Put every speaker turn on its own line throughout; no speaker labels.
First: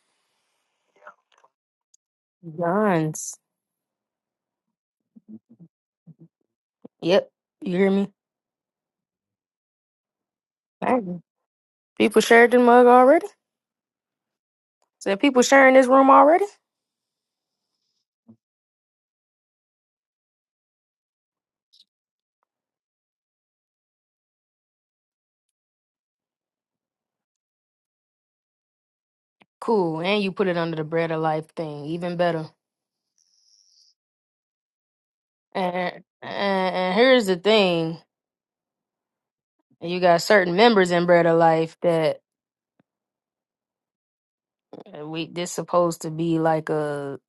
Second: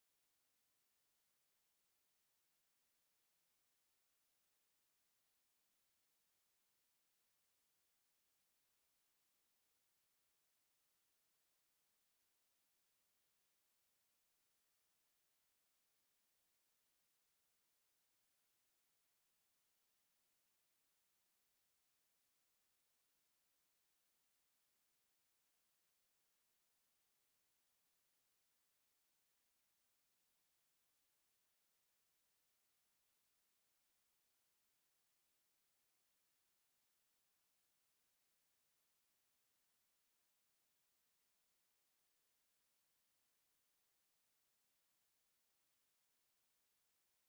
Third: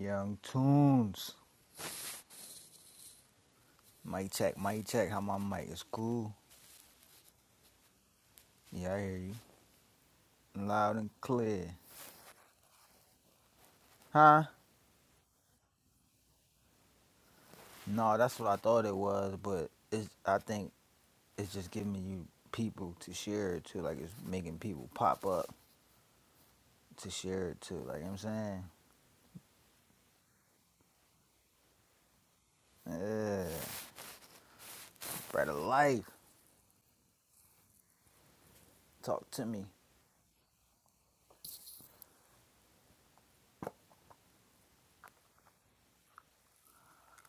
Young Tunes.
Guns.
Mic check, mic check. How my mic is cool.
Yep. You hear me?
Yeah, I hear you. Loud and
Dang.
clear.
People shared the mug already?
Huh?
Said people sharing this room already?
No, that's what I thought it was, but it's I think it's just giving you people to share it to. Like it's making people pop up to share it to. Like you know what I'm
Cool. And you put it under the bread of life thing. Even better.
saying? Yeah. Bread of
And,
life.
and, and here's the thing.
Talk to me.
You got certain members in Bread of Life that uh, we this supposed to be like a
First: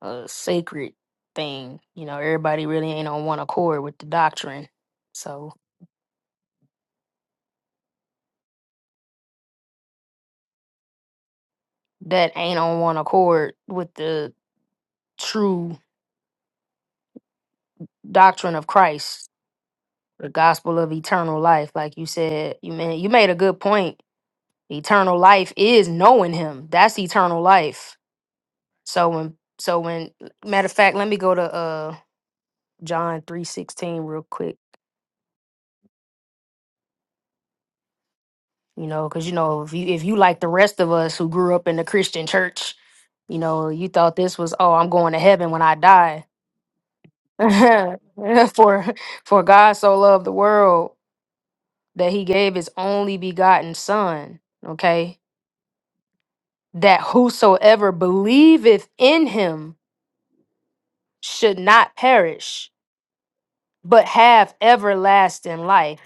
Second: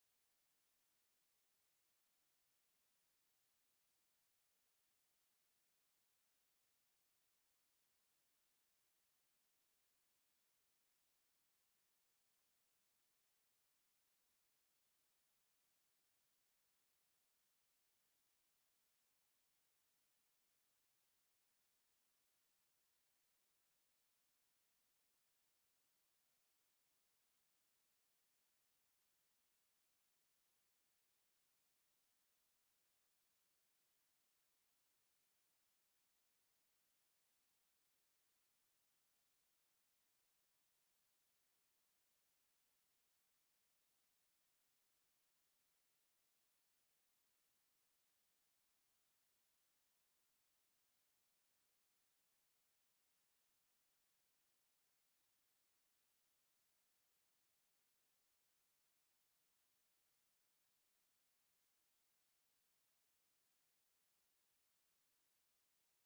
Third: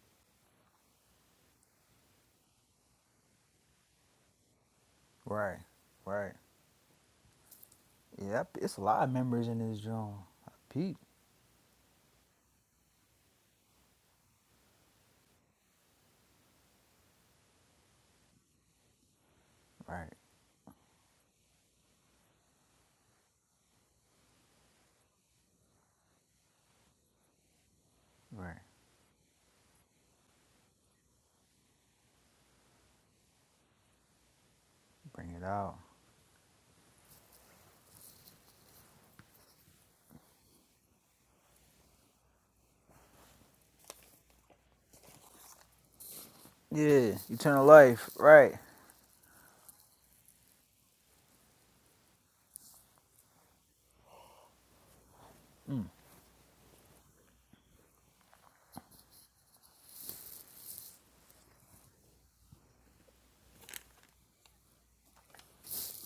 a sacred thing. You know, everybody really ain't on one accord with the doctrine. So
Right. Right. Yeah, it's a lot of members in this joint. Pete.
that ain't on one accord with the true doctrine of Christ.
Right.
the gospel of eternal life like you said you made you made a good point eternal life is knowing him that's eternal life
Right.
so when so when matter of fact let me go to uh john 3.16 real quick
Bring it out.
you know because you know if you if you like the rest of us who grew up in the christian church you know you thought this was oh i'm going to heaven when i die
Yeah. Eternal life. Right.
for for god so loved the world that he gave his only begotten son okay
Mm.
that whosoever believeth in him should not perish, but have everlasting life.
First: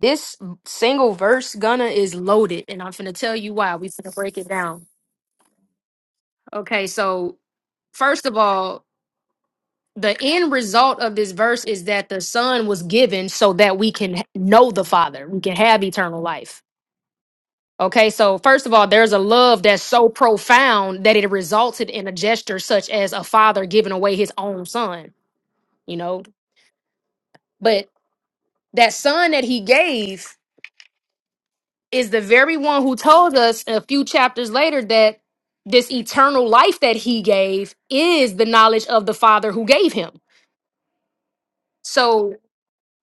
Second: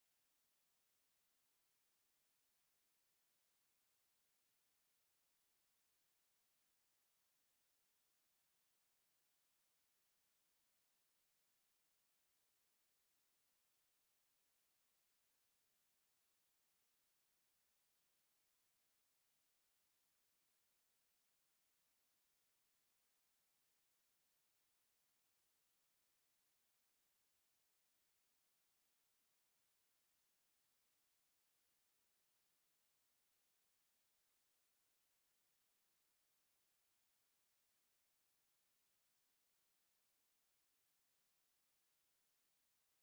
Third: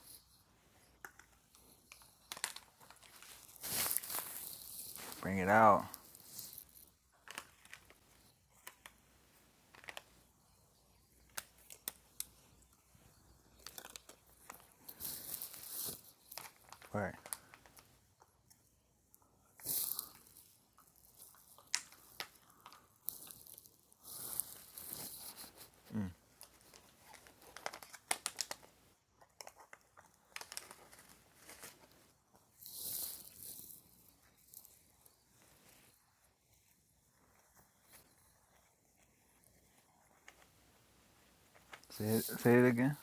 This single verse, Gunna, is loaded, and I'm finna tell you why. we finna break it down.
Bring it out.
Okay, so first of all, the end result of this verse is that the Son was given so that we can know the Father, we can have eternal life.
Right.
Okay, so first of all, there's a love that's so profound that it resulted in a gesture such as a father giving away his own son. you
Mm.
know. But that son that he gave is the very one who told us a few chapters later that this eternal life that he gave is the knowledge of the father who gave him.
Say it,
So
say it again.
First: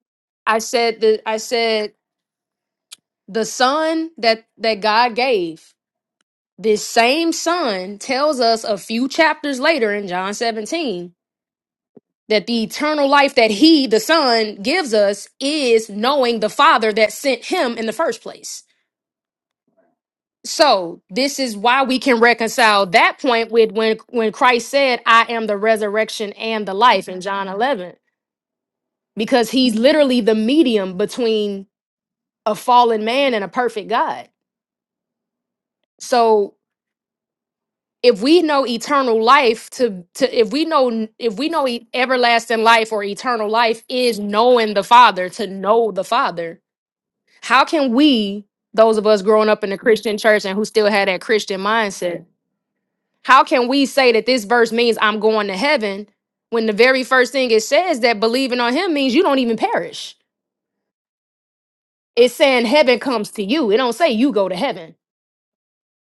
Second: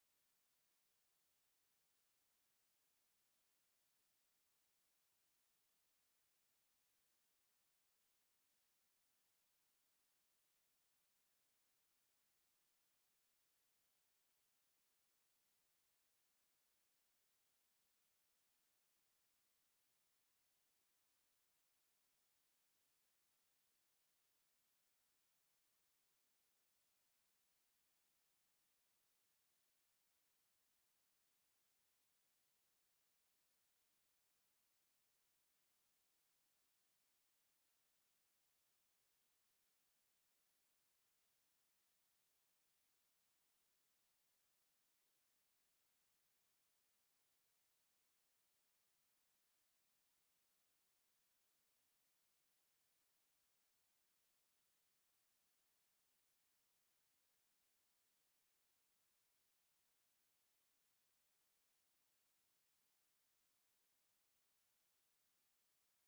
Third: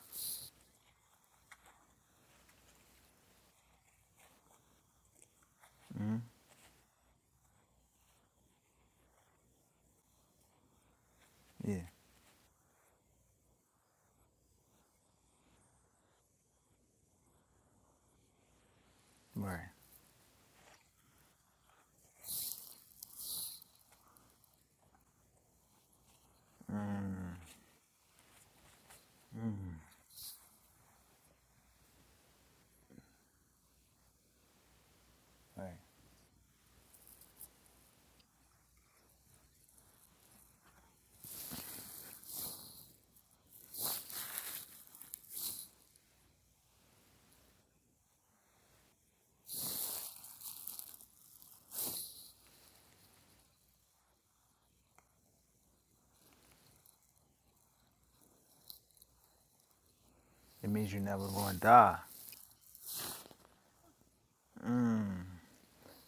I said the I said the son that that God gave,
Mm.
this same son tells us a few chapters later in John 17
Yeah.
that the eternal life that he the son gives us is knowing the father that sent him in the first place.
Right.
So this is why we can reconcile that point with when when Christ said, "I am the resurrection and the life" in John 11, because he's literally the medium between a fallen man and a perfect God.
Right.
So if we know eternal life to to if we know if we know e- everlasting life or eternal life is knowing the Father, to know the Father, how can we those of us growing up in the Christian church and who still had that Christian mindset How can we say that this verse means I'm going to heaven when the very first thing it says that believing on him means you don't even perish?
It means you're never going to die.
It's saying heaven comes to you. It don't say you go to heaven.
Mm.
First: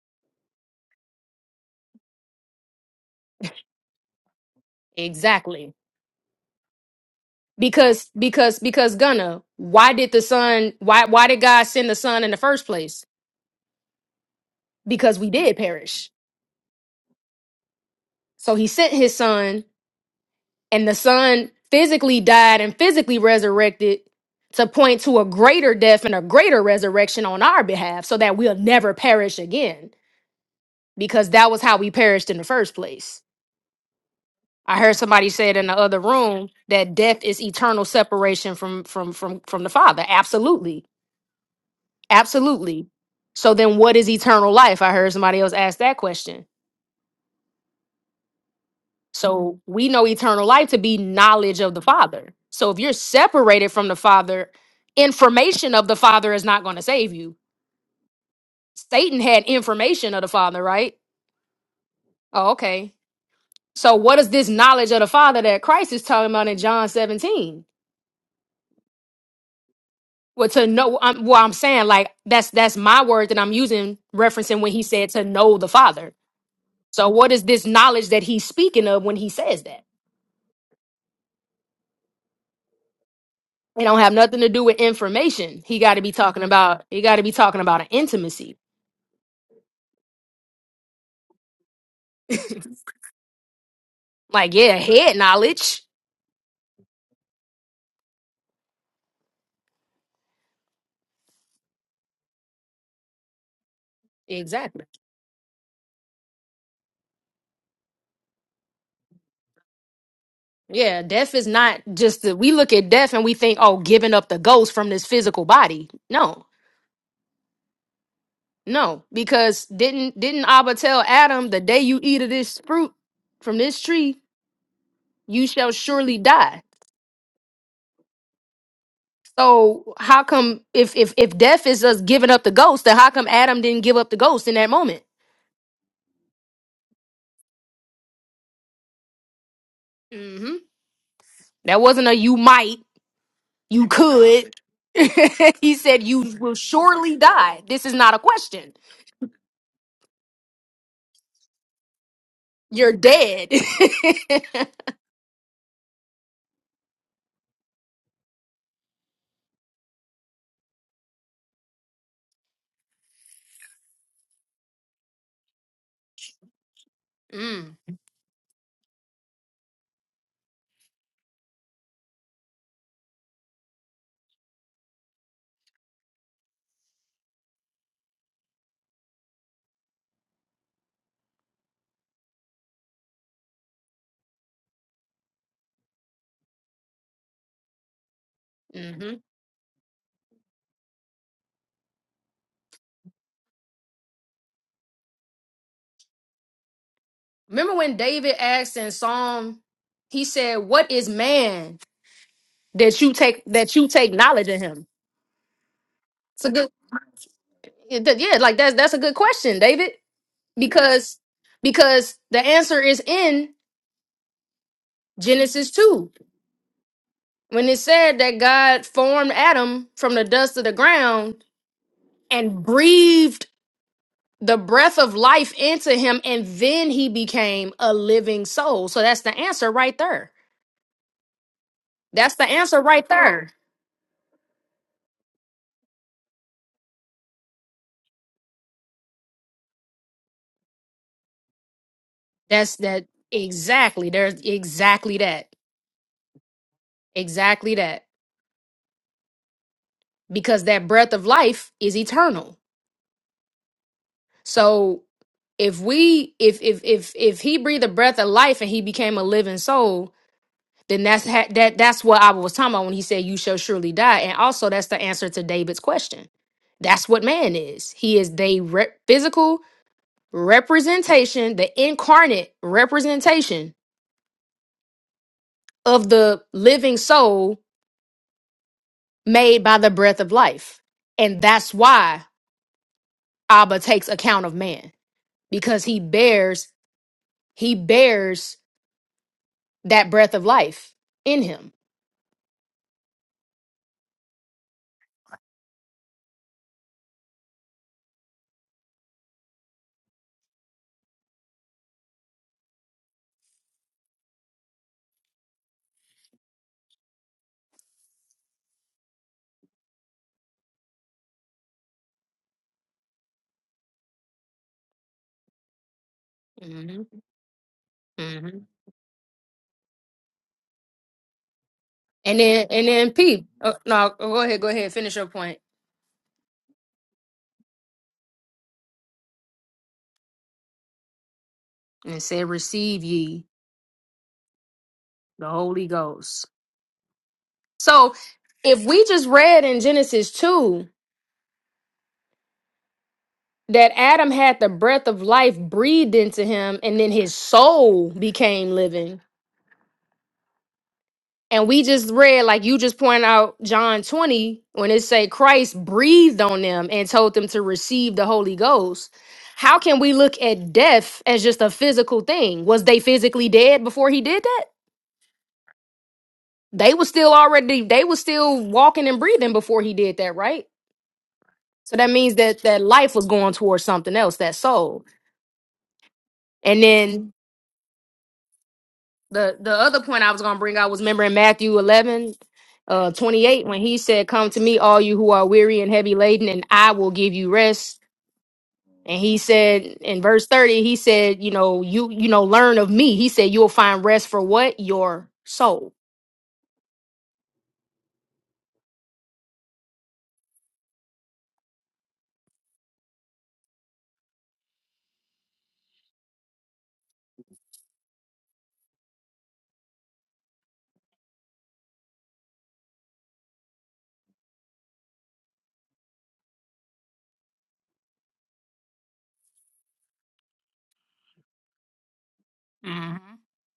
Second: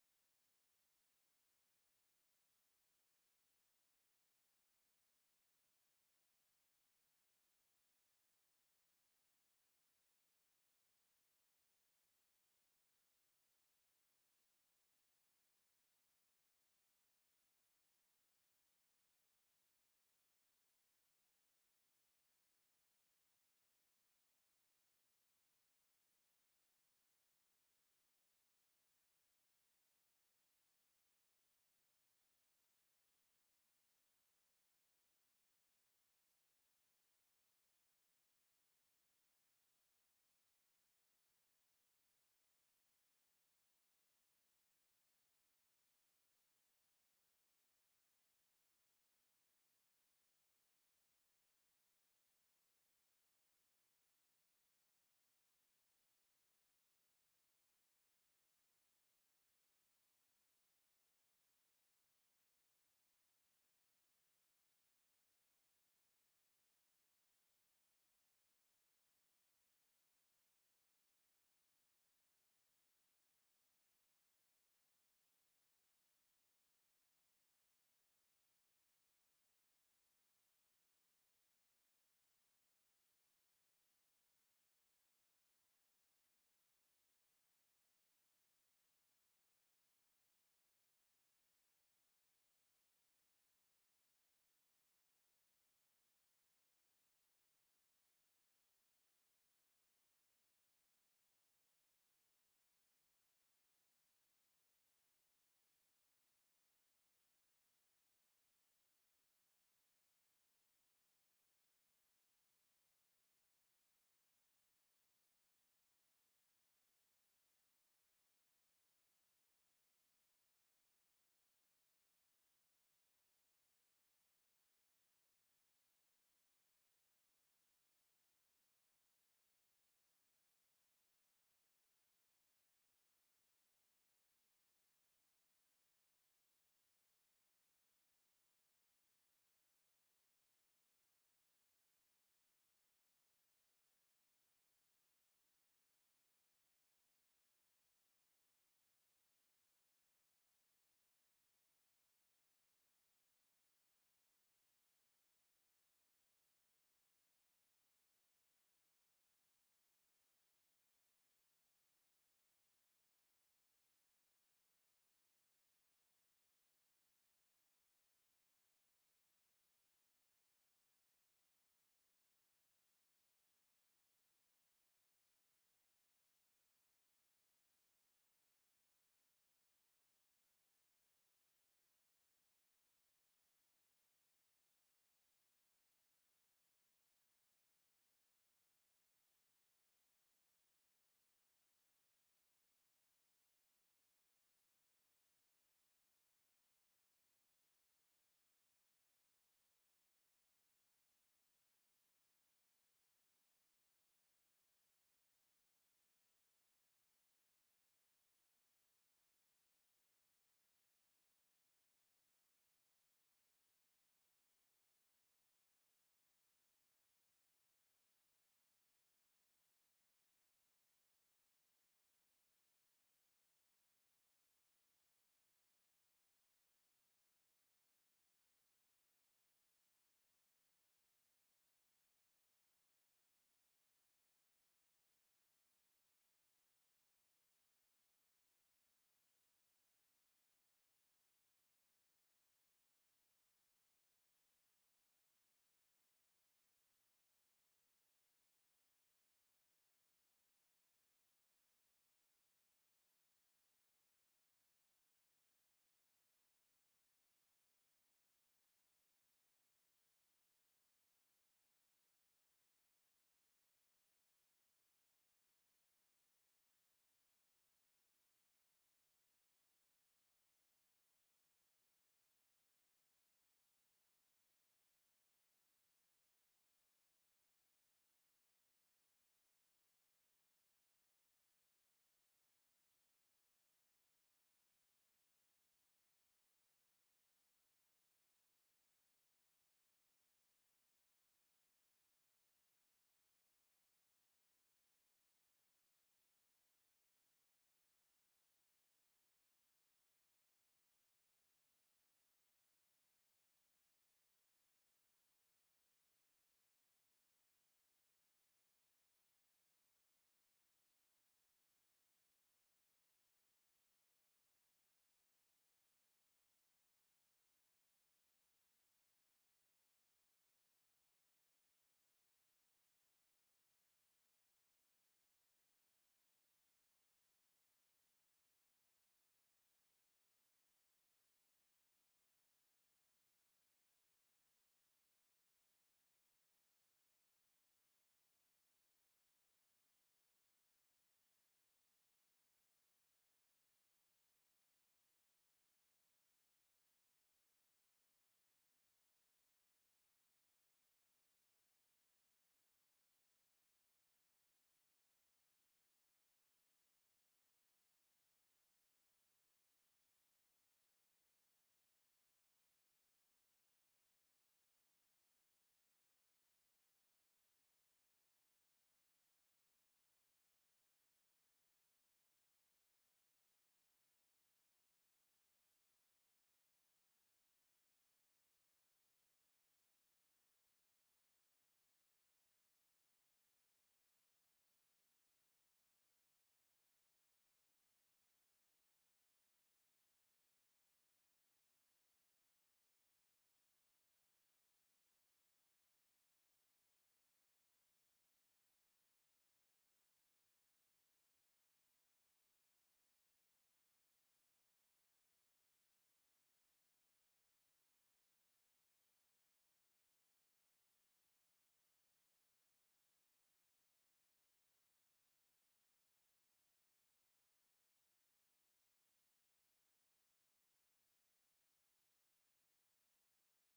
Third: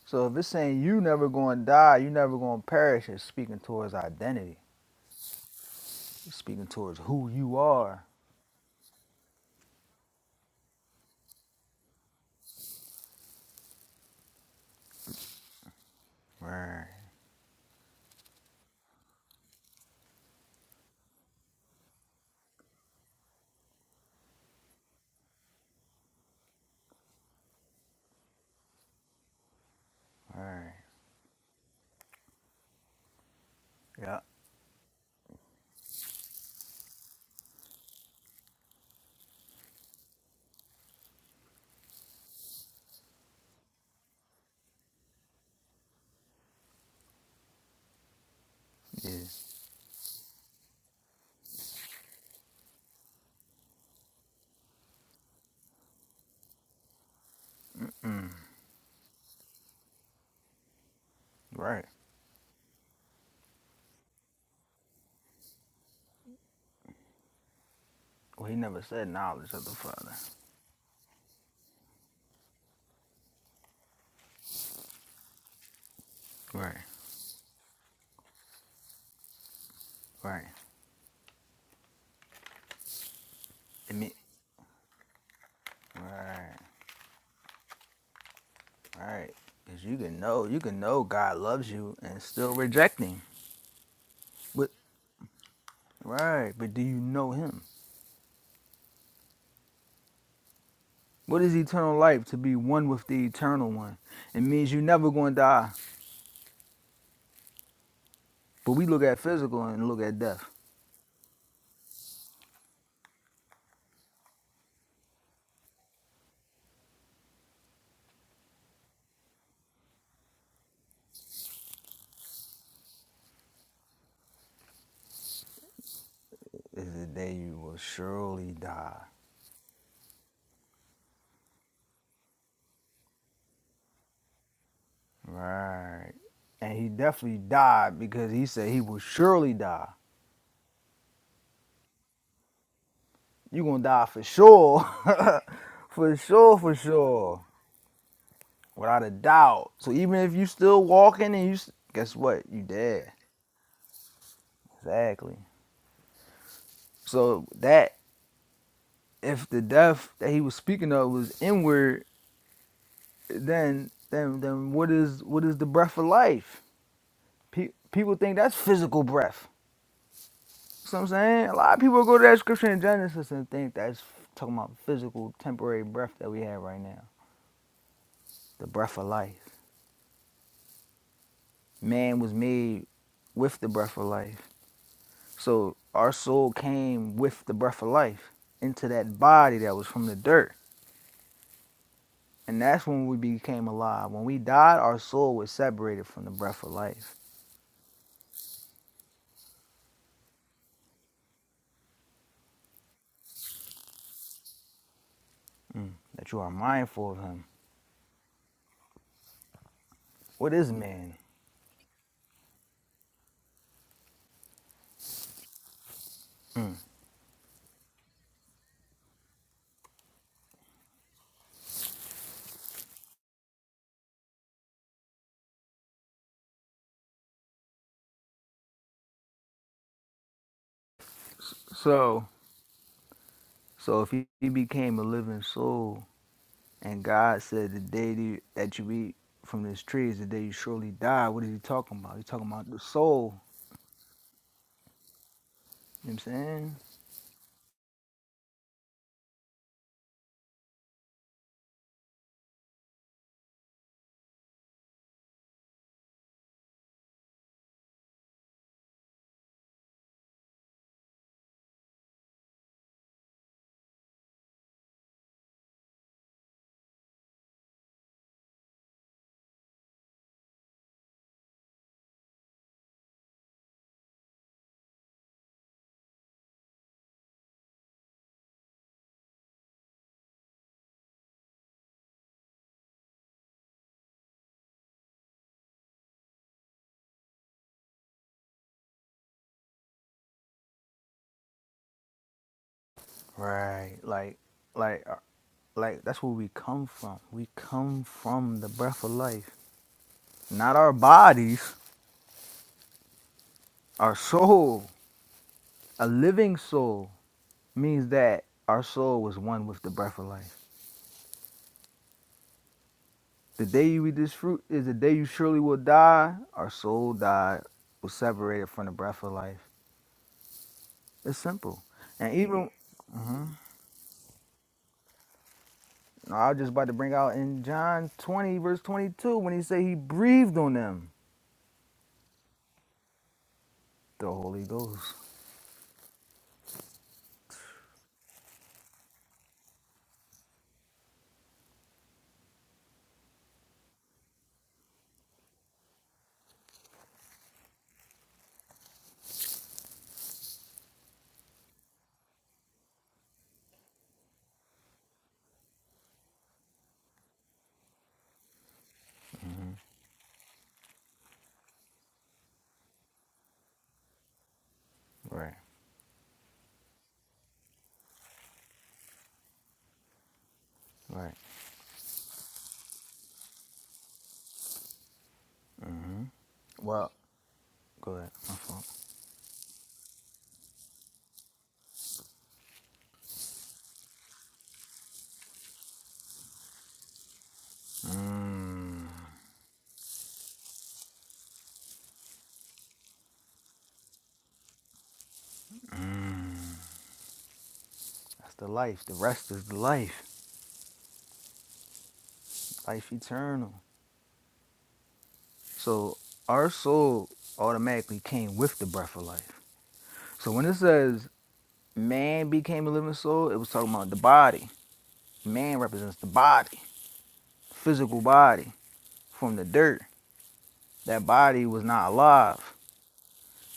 So if it's saying you never going to die, you never going to perish, it's speaking towards identity.
Exactly.
It's speaking towards who you are.
Because because because Gunna, why did the son why why did God send the son in the first place? Because we did perish.
Right.
So he sent his son and the son physically died and physically resurrected to point to a greater death and a greater resurrection on our behalf so that we'll never perish again
Right.
because that was how we perished in the first place.
Yeah.
I heard somebody say it in the other room that death is eternal separation from from from from the Father. Absolutely. Absolutely. So then what is eternal life? I heard somebody else ask that question.
Yeah.
So we know eternal life to be knowledge of the Father. So if you're separated from the Father, information of the Father is not going to save you.
Mm.
Satan had information of the Father, right?
Right.
Oh, okay. So what is this knowledge of the Father that Christ is talking about in John 17?
Well, he never said knowledge of the Father.
Well, to know, um, well, I'm saying like that's that's my word that I'm using, referencing when he said to know the Father.
Right.
So, what is this knowledge that he's speaking of when he says that?
Right.
It
It
don't
mean.
have nothing to do with information. He got to be talking
Right.
about. He got to be talking about an intimacy.
Right. Because you can know, you can know God loves you and still reject Him.
Like,
But
yeah, head knowledge.
right. But do you know Him? What is eternal life? To be one with the eternal one. It means you
Exactly.
never going to die. But we look at physical and look at death.
Yeah, death is not just that we look at death and we think, oh, giving up the ghost from this physical body. No, no, because didn't didn't Abba tell Adam the day you eat of this fruit from this tree, you shall surely die.
Is the day you will surely die.
So how come if if if death is us giving up the ghost, then how come Adam didn't give up the ghost in that moment?
Right. And he definitely died because he said he will surely die.
hmm That wasn't a you might,
you going
you
to die for
could.
sure.
he said
for
you will
sure, for
surely
sure.
die. This is not a question.
Without a doubt. So even if you still walking and you, s- guess what? You
You're
dead.
dead.
Exactly. So that, if the death that he was speaking of was inward, then then then what is what is the breath of life? Pe-
mm,
people think that's physical breath. So I'm saying a lot of people go to that scripture in Genesis and think that's talking about physical temporary breath that we have right now. The breath of life. Man was made with the breath of life. So our soul came with the breath of life into
hmm
that body that was from the dirt. And that's when we became alive. When we died, our soul was separated from the breath of life.
Remember when David asked in Psalm, he said, "What is man that you take that you take knowledge of him?"
Mm. That you
It's
are
a good,
mindful of him.
yeah, like that's that's a good question, David.
What is man?
because because the answer is in Genesis 2
Mm.
when it said that God formed Adam from the dust of the ground and breathed the breath of life into him and then he became a living soul. So that's the answer right there.
So,
That's the answer right there.
so if he, became a living soul, and God said the day that you that you eat from this tree is the day you surely die. What is he talking about? He talking about
That's
the
that
soul.
exactly. There's exactly that.
You know what I'm saying?
Exactly that. Because that breath of life is eternal. So if we if if if if he breathed the breath of life and he became a living soul then that's ha- that that's what i was talking about when he said you shall surely die and also that's the answer to david's question that's what man is he is the re- physical representation the incarnate representation of the living soul made by the breath of life and that's why abba takes account of man because he bears he bears that breath of life in him
Right. Like, like, uh, like that's where we come from. We come from the breath of life, not our bodies. Our soul, a living soul, means that our soul was one with the breath of life. The day you eat this fruit is the day you surely will die. Our
hmm
soul died was
hmm
separated from the breath of life. It's simple. And
And then
even
and then P. Oh, no, go ahead, go ahead, finish your point.
no, I was just about to bring out in John 20, verse 22, when he said he breathed on them
And it said, "Receive ye
the Holy Ghost.
the Holy Ghost." So, if we just read in Genesis two that Adam had the breath of life breathed into him, and then his soul became living. And we just read, like you just pointed out John 20, when it say Christ breathed on them and told them to receive the Holy Ghost. How can we look at death as just a physical thing? Was they physically dead before he did that?
Right,
They were still already, they were still walking and breathing before he did that, right?
right.
So that means that that life was going towards something else, that soul. And
Well,
then
go ahead. My fault.
the the other point I was gonna bring out was remember in Matthew eleven, uh, twenty eight when he said, "Come to me, all you who are weary and heavy laden, and I will give you rest."
Mm,
And he said in verse thirty, he said, "You know, you you know, learn of me." He said, "You'll find rest for what your soul."
that's the life. The rest is the life, life eternal. So our soul automatically came with the breath of life. So when it says man became a living soul, it was talking about the body Man represents the body, physical body, from the dirt. That body was not alive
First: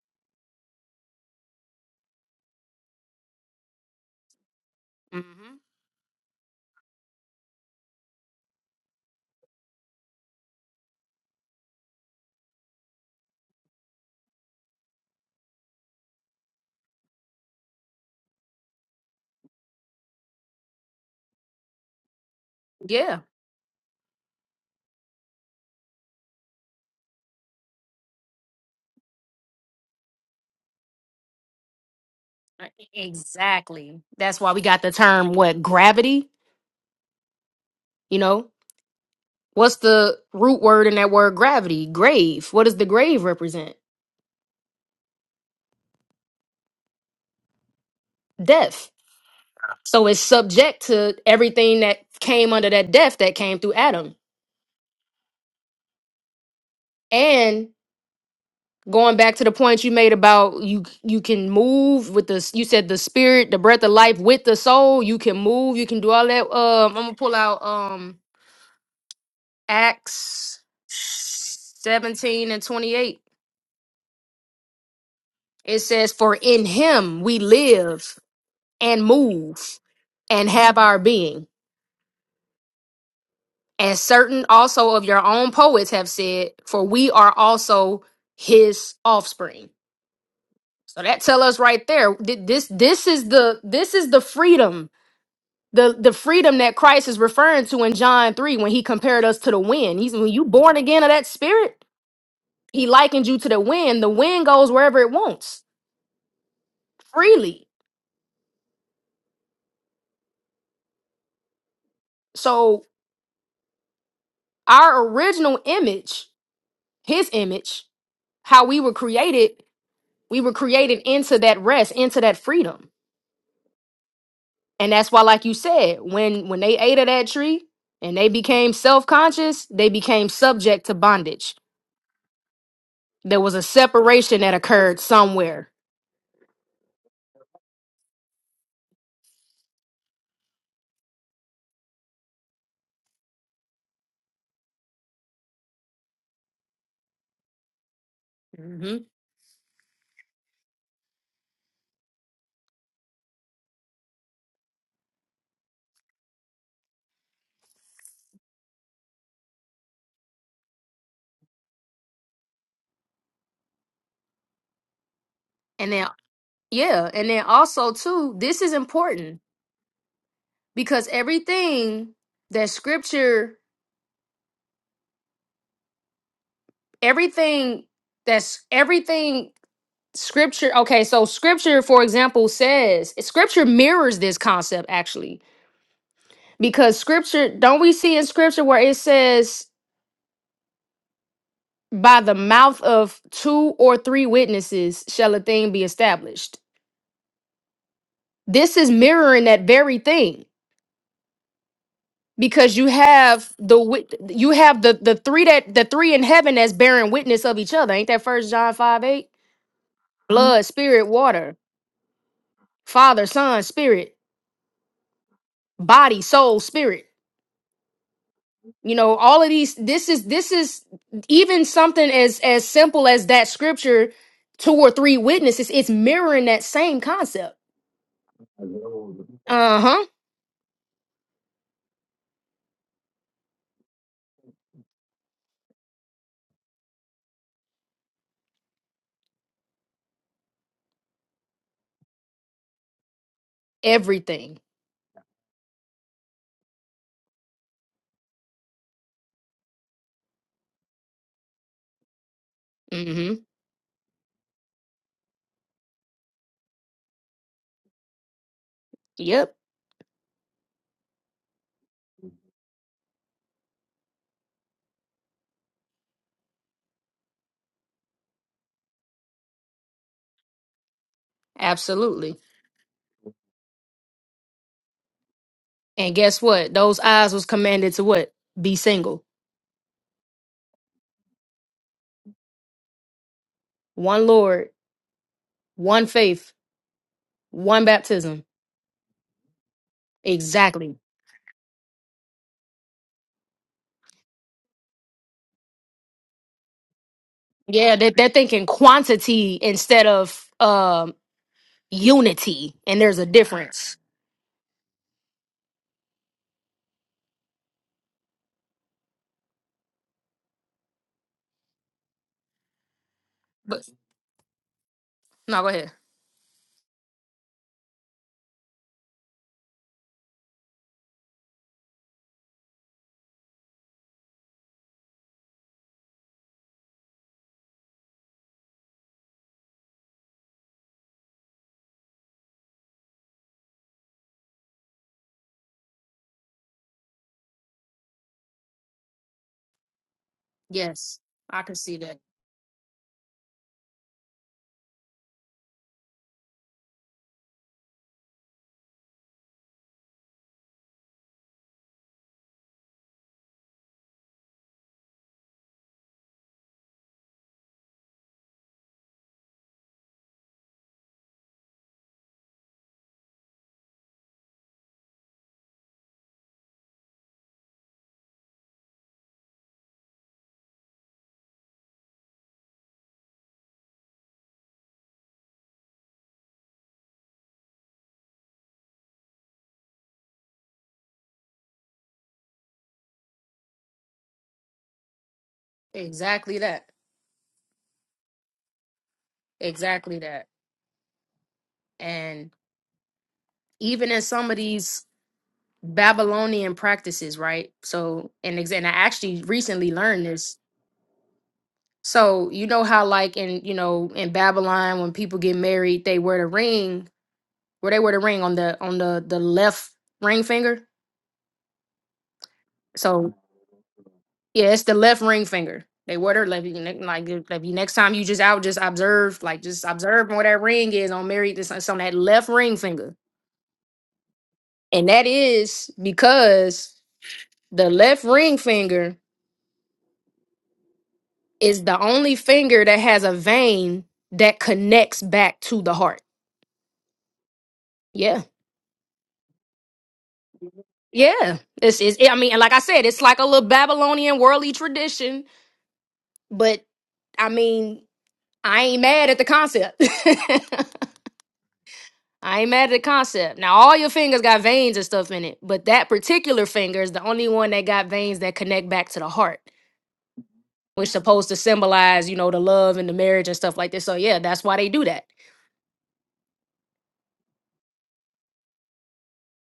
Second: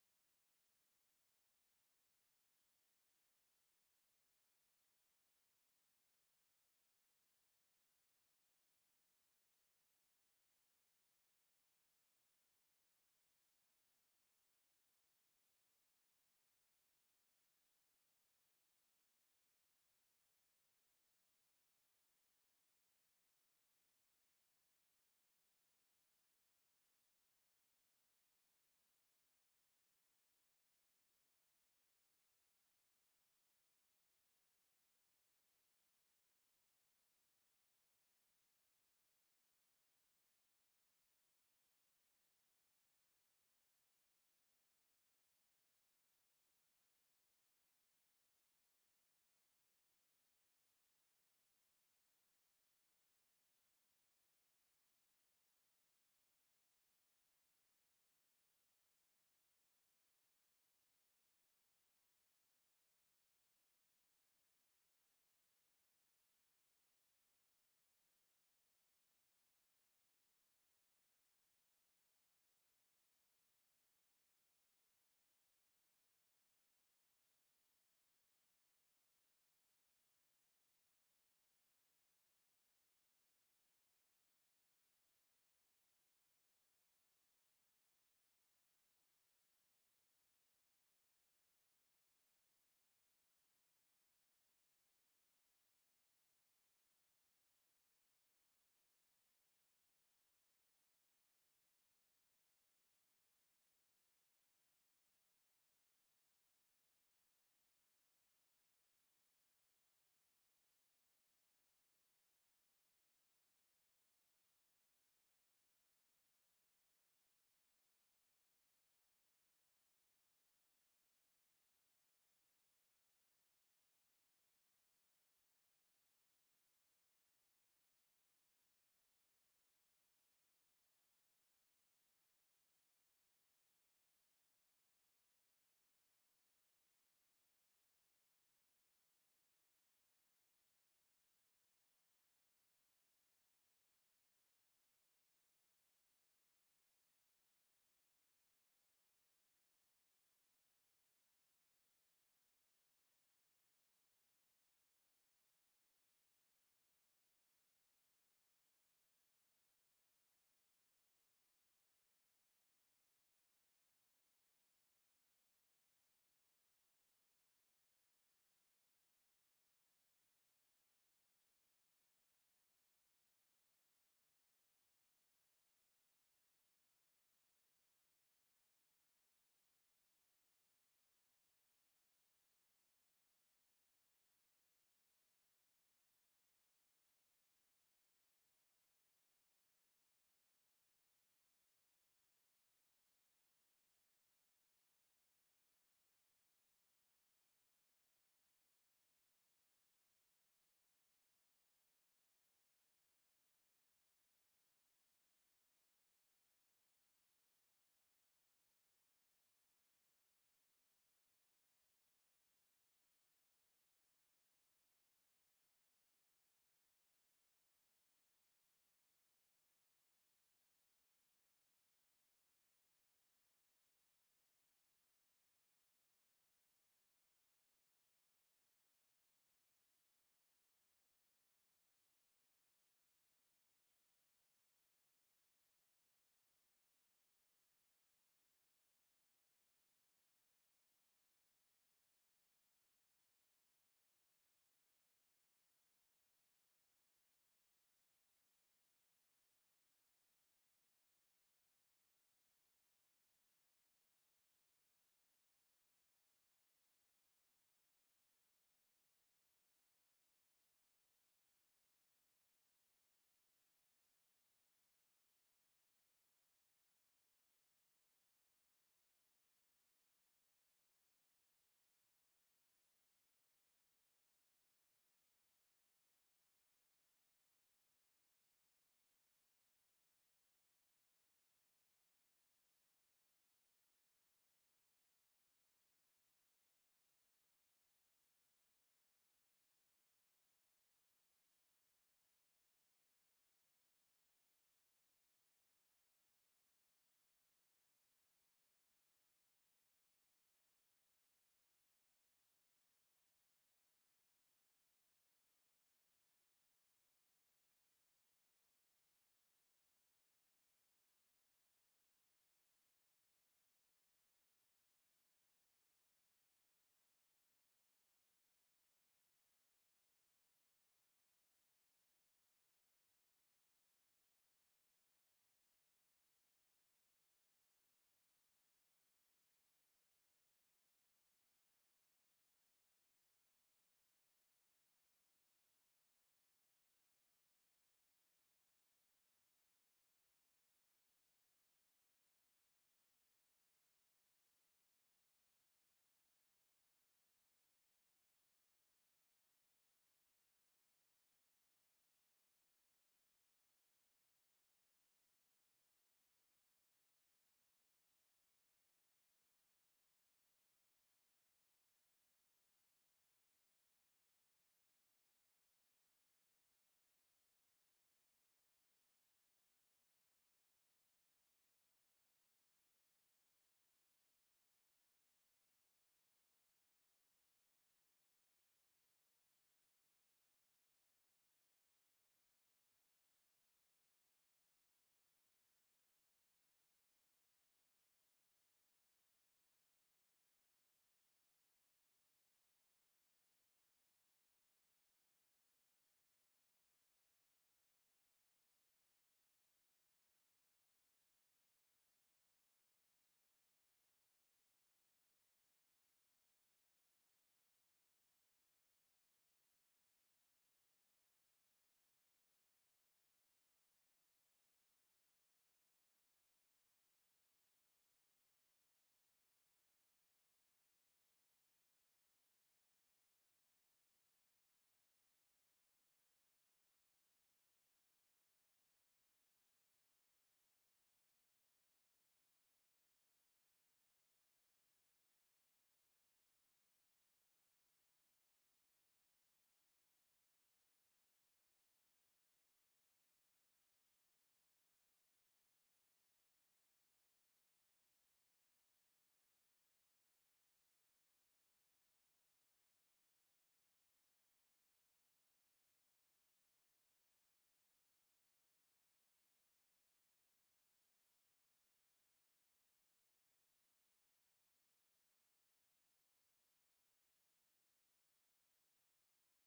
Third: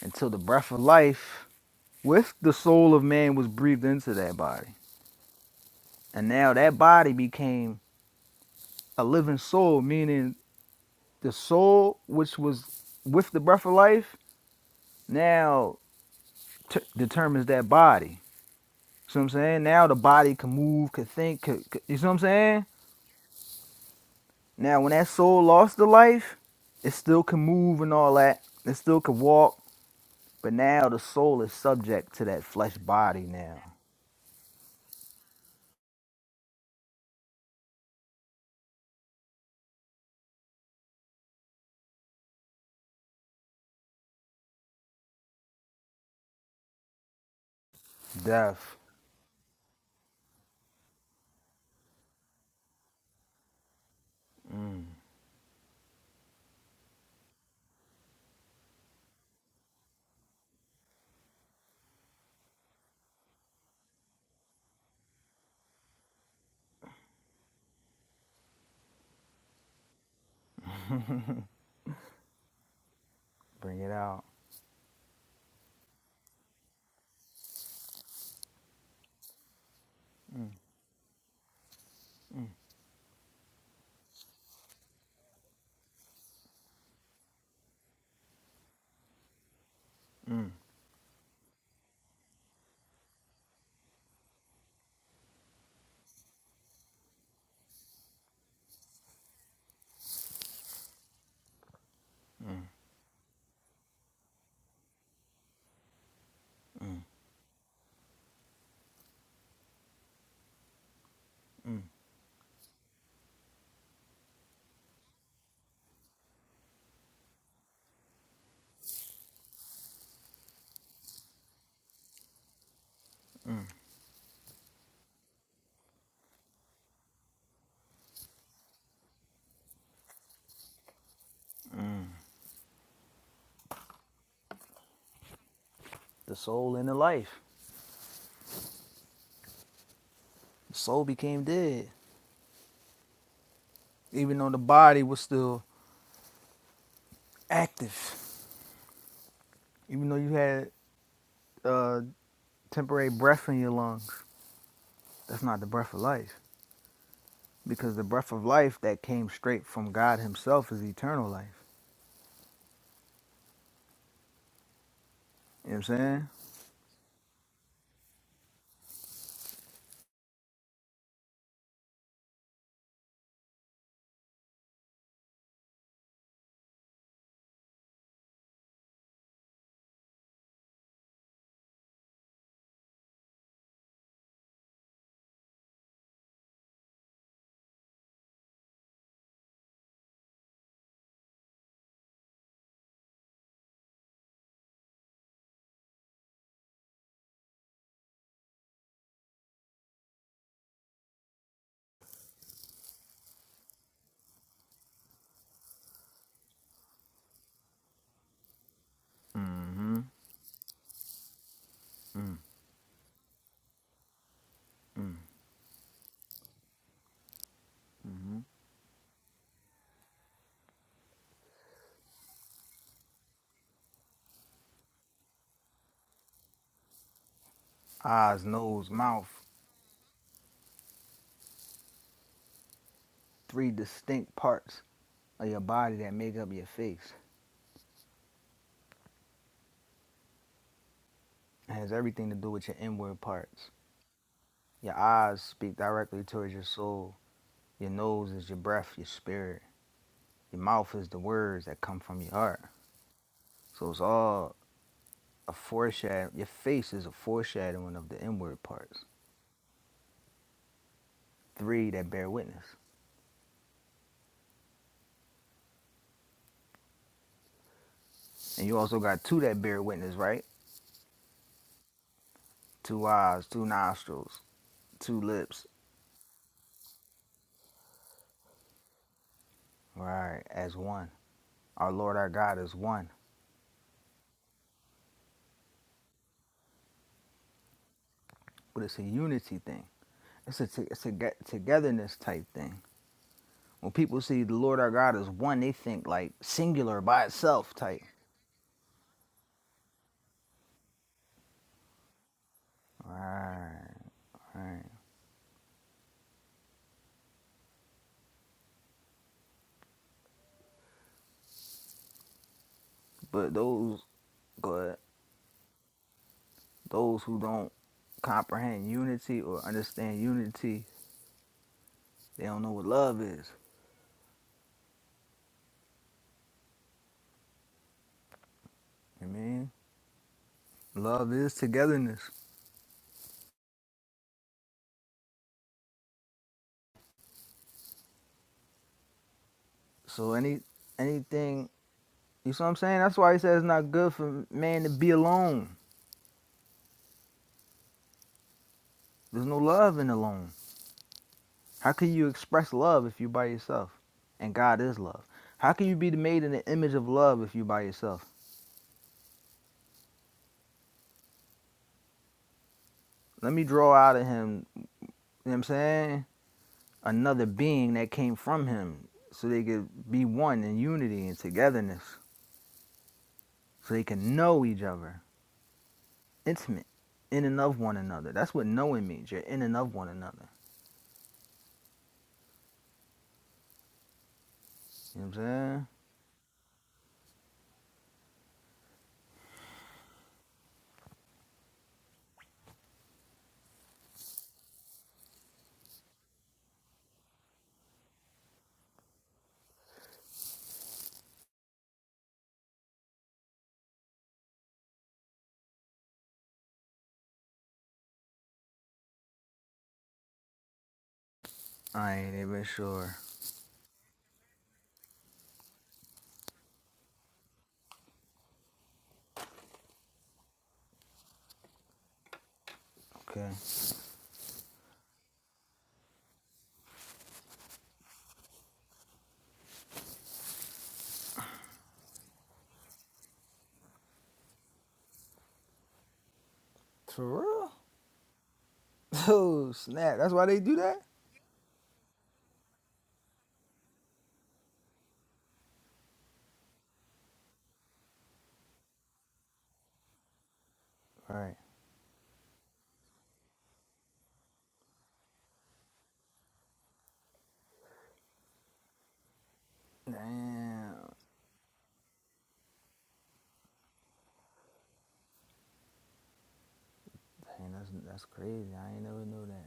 until the breath of life with the soul of man was breathed into that body.
hmm
And now that body became a living soul, meaning the soul which was with the breath of life now t- determines that body. See what I'm saying? Now the body can move, can think, could, could- you see what I'm saying?
Yeah,
Now when that soul lost the life, it still can move and all that. It still can walk But now the soul is subject to that flesh body now.
exactly. That's why we got the term what gravity. You know, what's the root word in that word gravity? Grave. What does the grave represent?
Death,
Death So it's subject to everything that came under that death that came through Adam. And going back to the point you made about you you can move with the you said the spirit, the breath of life with the soul, you can move, you can do all that. Um I'm gonna pull out um Acts 17 and 28.
bring it out.
It says, For in him we live and move and have our being. And certain also of your own poets have said, For we are also his offspring.
Mm,
So that tell us right there. th- This this is the this is the freedom. The, the freedom that Christ is referring to in John 3 when he compared us to the wind. He's when you born again of that spirit, he likened you to the wind. The wind goes wherever it wants freely.
mm.
So our original image, his image, how we were created, we were created into that rest, into that freedom. And that's why, like you said, when when they ate of that tree and they became self-conscious, they became subject to bondage. There was a separation that occurred somewhere.
The soul and the life. The soul became dead, even though the body was still active.
hmm
Even though you had uh, temporary breath in your lungs, that's not the breath of life. Because the breath of life that came straight from God Himself is eternal life. You know what
And
I'm
then
saying?
yeah, and then also too, this is important because everything that scripture, everything that's everything scripture okay, so scripture, for example, says scripture mirrors this concept actually. Because scripture, don't we see in scripture where it says by the mouth of two or three witnesses shall a thing be established this is mirroring that very thing because you have the wit- you have the the three that the three in heaven that's bearing witness of each other ain't that first john 5 8
Mm-hmm.
blood spirit water father son spirit
Mm-mm.
body soul spirit you know all of these this is this is even something as as simple as that scripture two or three witnesses it's mirroring that same concept
Eyes, nose, mouth,
uh-huh
three distinct parts of your body that make up your face. It has everything to do with your inward parts.
everything
Your eyes speak directly towards your soul. Your nose is your breath, your spirit. Your mouth is the words that come from your heart.
Mm-hmm.
So it's all a foreshadow. Your face is a foreshadowing of the inward parts.
Yep.
Three that bear witness. And you also got two that bear witness, right?
Absolutely.
Two eyes, two nostrils, two lips.
And guess what? Those eyes was commanded to what? Be single.
Right, as one. Our Lord our God is one.
One Lord, one faith, one baptism.
But it's a unity thing. It's a, t-
Exactly.
it's a get- togetherness type thing When people see the Lord our God as one, they think like singular by itself
Yeah,
type.
they they're thinking quantity instead of um unity. And
All
there's a difference.
Right, all right. But
But
those, but
no, go ahead.
those who don't comprehend unity or understand unity, they don't know what love is. You know what I mean love is togetherness. So any
Yes. I
anything,
can see that.
you see what I'm saying? That's why he says it's not good for man to be alone. There's no love in alone. How can you express love if you by yourself? And God is love. How can you be made in the image of love if you by yourself? Let me draw out of him, you know what I'm saying? Another being that came from him so they could be one in unity and togetherness. So they can know each other, intimate, in and of one another. That's what knowing means. You're in and of one another. You know what I'm saying?
Exactly that. Exactly that. And even in some of these Babylonian practices, right? So, and, ex- and I actually recently learned this So you know how like in you know in Babylon when people get married they wear the ring where they wear the ring on the on the the left ring finger.
I ain't even sure.
So yeah, it's the left ring finger. They wear their left you ne- like if if you next time you just out just observe like just observe where that ring is on married it's, it's on that left ring finger.
Okay.
And that is because the left ring finger is the only finger that has a vein that connects back to the heart.
For real?
Yeah.
Oh, snap. That's why they do that?
Yeah, it's, it's I mean, and like I said, it's like a little Babylonian worldly tradition, but I mean, I ain't mad at the concept.
All Right.
I ain't mad at the concept. Now, all your fingers got veins and stuff in it, but that particular finger is the only one that got veins that connect back to the heart,
Damn.
which supposed to symbolize, you know, the love and the marriage and stuff like this. So yeah, that's why they do that.
Dang, that's, that's crazy. I ain't never knew that.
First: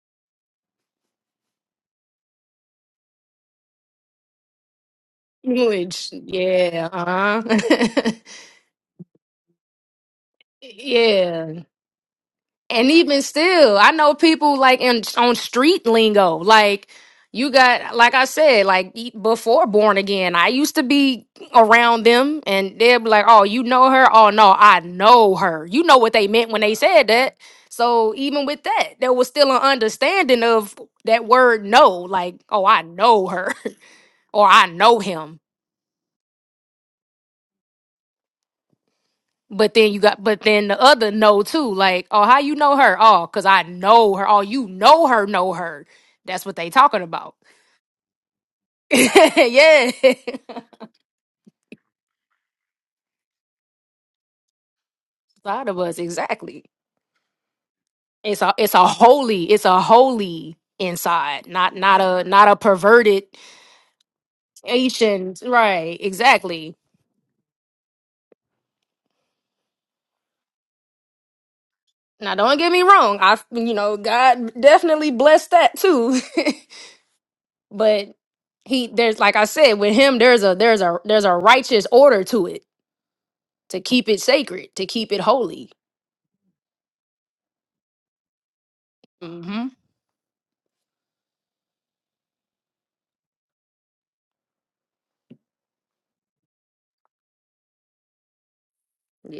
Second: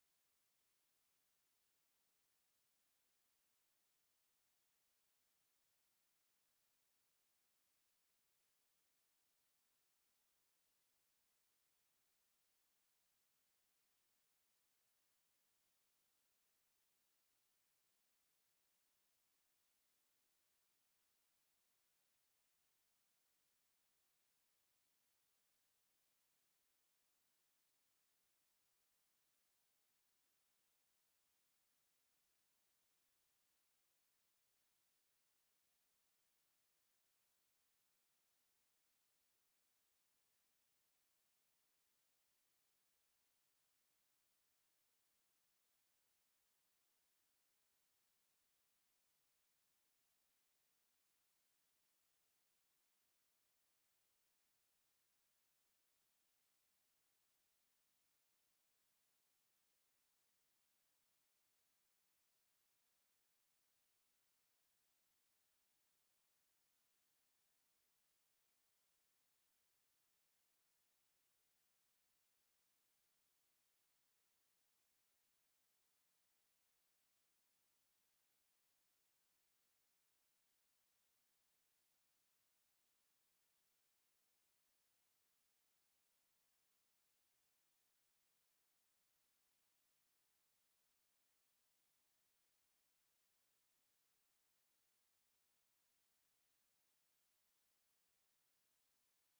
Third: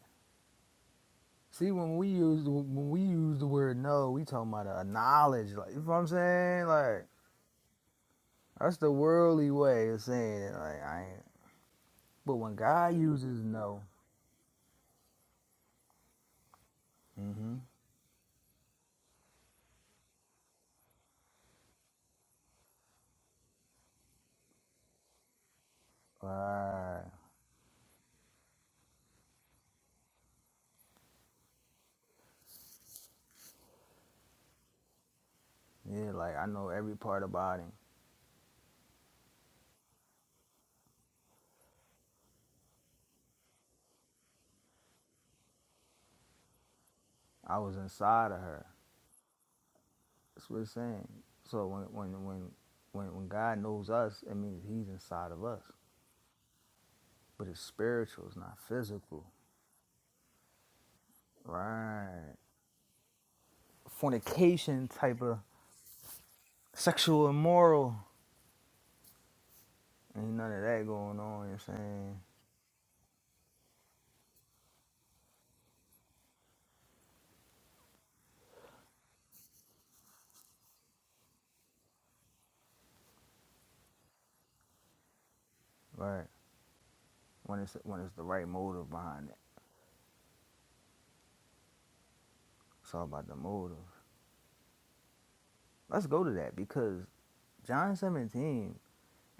See, when we use the- when we use the word know, we talking about a knowledge. Like you know what I'm
Which
saying?
yeah,
Like
uh-huh.
that's the worldly way of saying it. Like I ain't.
yeah,
But when
And
God
even
uses
still,
know,
I know people like in on street lingo. Like you
mm-hmm.
got, like I said, like e- before born again, I used to be around them, and they'll be like, "Oh, you know her? Oh no, I know her." You know what they meant when they
Right.
said that. So even with that, there was still an understanding of that word "no." Like, "Oh, I know her," or "I know him."
Yeah, like I know every part about him.
But then you got, but then the other no too. Like, oh, how you know her? Oh, cause I know her. Oh, you know her, know her. That's what they talking about.
I was inside of her.
yeah,
That's what it's saying. So when when when when when God knows us, it means he's inside of us.
side of us exactly.
But it's spiritual, it's
It's a,
not
it's a
physical.
holy, it's a holy inside, not not a
Right.
not a perverted
Fornication type of
ancient. Right, exactly.
sexual immoral Ain't none of that going on, you know what I'm saying?
Now, don't get me wrong. I, you know, God definitely blessed that too. but he, there's like I said, with him, there's a there's a there's a righteous order to it to keep it sacred, to keep it holy.
Right. When it's when it's the right motive behind it.
hmm
It's all about the motive. Let's go to that because John 17,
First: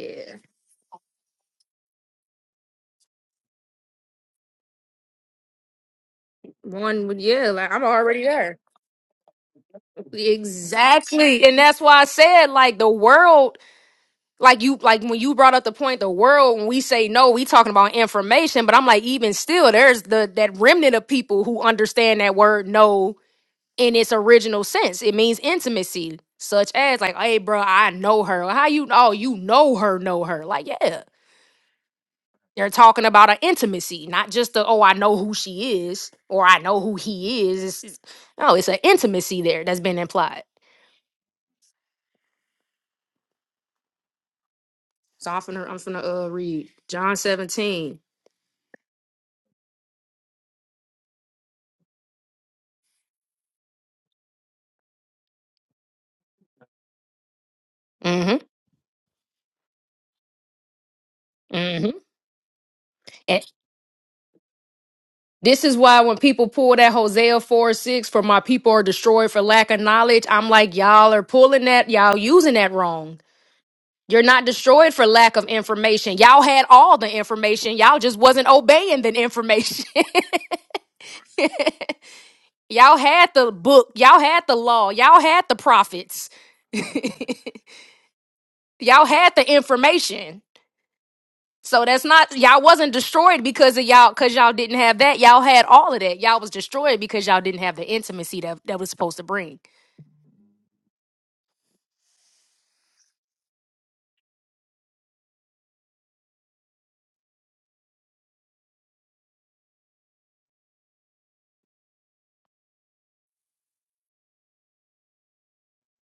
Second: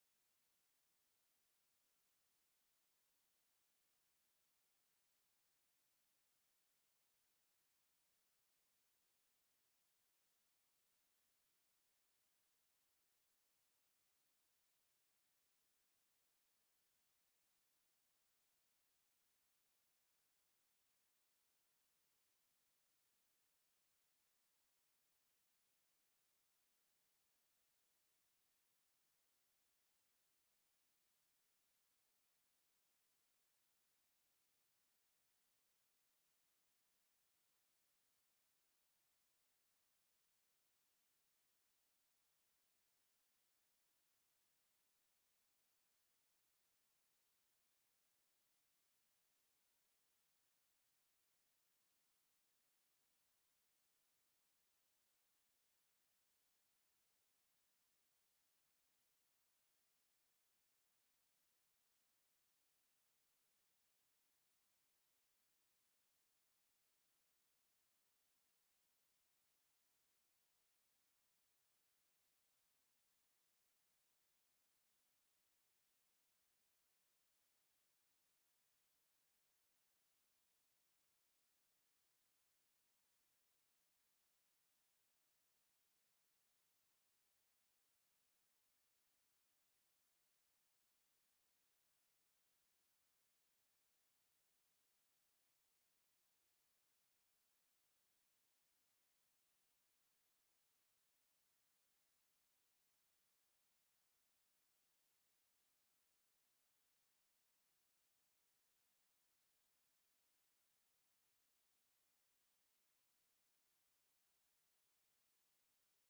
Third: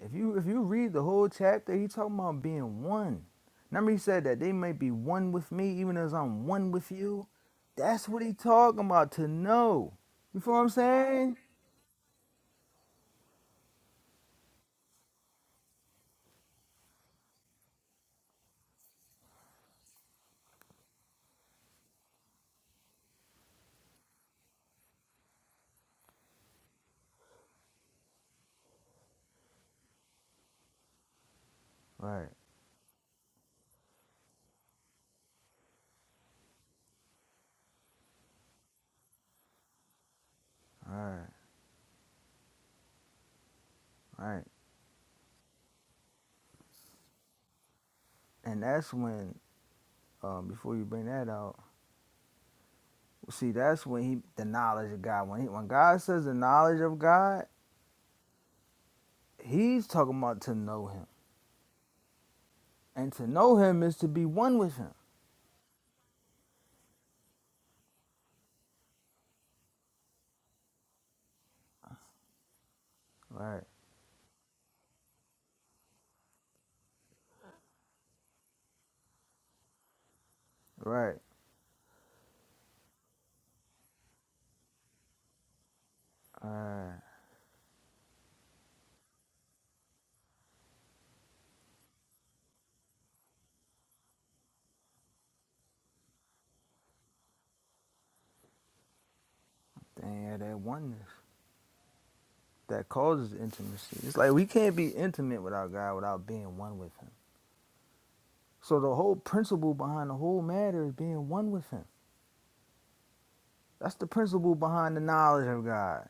if you if you read the whole chapter, he talking about being one. Remember he said that they may be one with me even as I'm one with
One would
you.
yeah, like I'm
That's
already
what he
there.
talking about to know. You feel what I'm saying?
Exactly. And that's why I said like the world, like you like when you brought up the point, the world, when we say no, we talking about information, but I'm like, even still, there's the that remnant of people who understand that word no in its original sense. It means intimacy. Such as like, hey bro, I know her. How you oh you know her, know her. Like, yeah.
Right,
They're talking about an intimacy, not just the oh, I know who she is or I know who he is. It's, it's- no, it's an intimacy there that's been implied.
right, right.
So I'm finna I'm finna uh, read John 17.
And that's when um, before you bring that out, see that's when he the knowledge of God. When he, when God says the knowledge of God,
Mm-hmm.
He's talking about to know him.
Mm-hmm.
And to
And
know him is to be one with him.
this is why when people pull that Hosea 4 6 for my people are destroyed for lack of knowledge, I'm like, y'all are pulling that, y'all using that wrong.
Right.
You're not destroyed for lack of information. Y'all had all the information. Y'all just wasn't obeying the information.
Right.
Y'all had the book, y'all had the law, y'all had the prophets.
Right.
y'all had the information. So that's not y'all wasn't destroyed because of y'all cuz y'all didn't have that. Y'all had all of that. Y'all was destroyed because y'all didn't have the intimacy that that was supposed to bring.
Dang, yeah, that oneness that causes intimacy. It's like we can't be intimate with our God without being one with him. So the whole principle behind the whole matter is being one with him. That's the principle behind the knowledge of God.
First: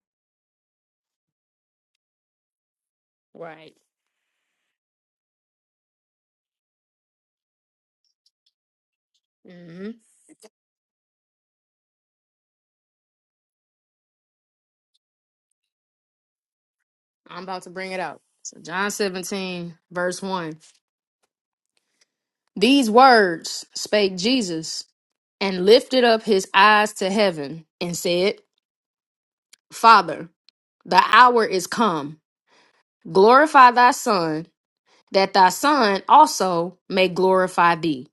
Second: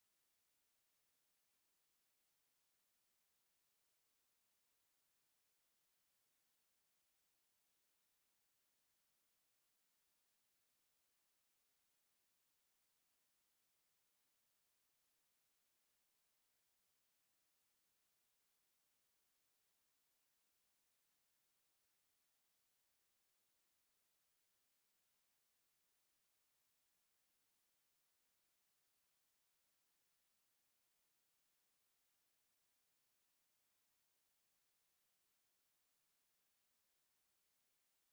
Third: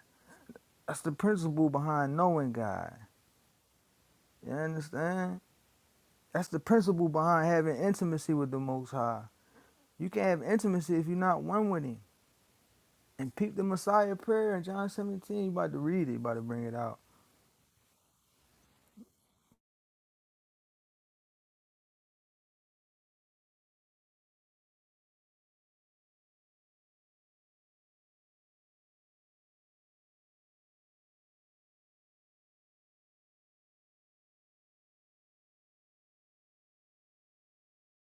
That's the principle behind knowing God.
Right.
You understand? That's the principle behind having intimacy with the Most High.
hmm
You can't have intimacy if you're not one with him. And peep the Messiah prayer in John 17. You about to read it, you about to bring it out.
I'm about to bring it out. So John 17 verse 1. These words spake Jesus and lifted up his eyes to heaven and said, "Father, the hour is come Glorify thy Son, that thy Son also may glorify thee,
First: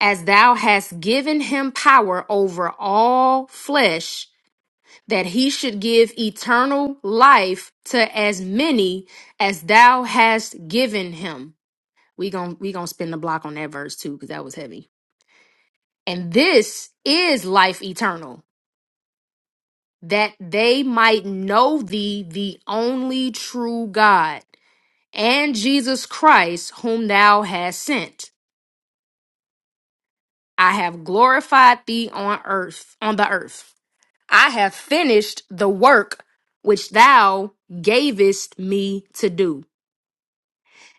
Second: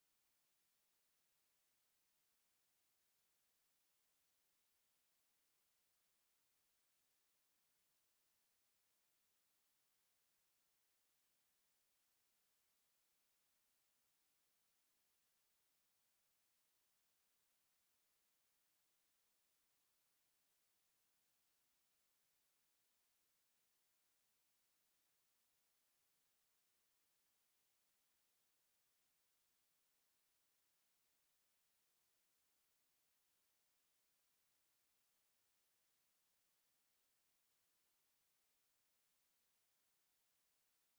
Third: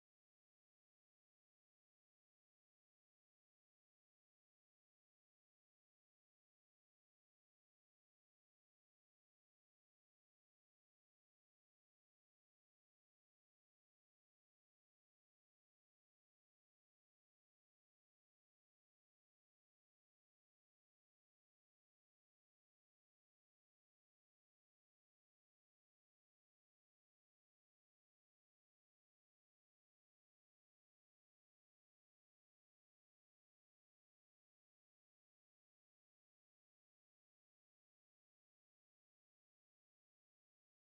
as thou hast given him power over all flesh, that he should give eternal life to as many as thou hast given him. We gon' we gonna spin the block on that verse too, because that was heavy. And this is life eternal, that they might know thee, the only true God, and Jesus Christ, whom thou hast sent. I have glorified thee on earth, on the earth. I have finished the work which thou gavest me to do.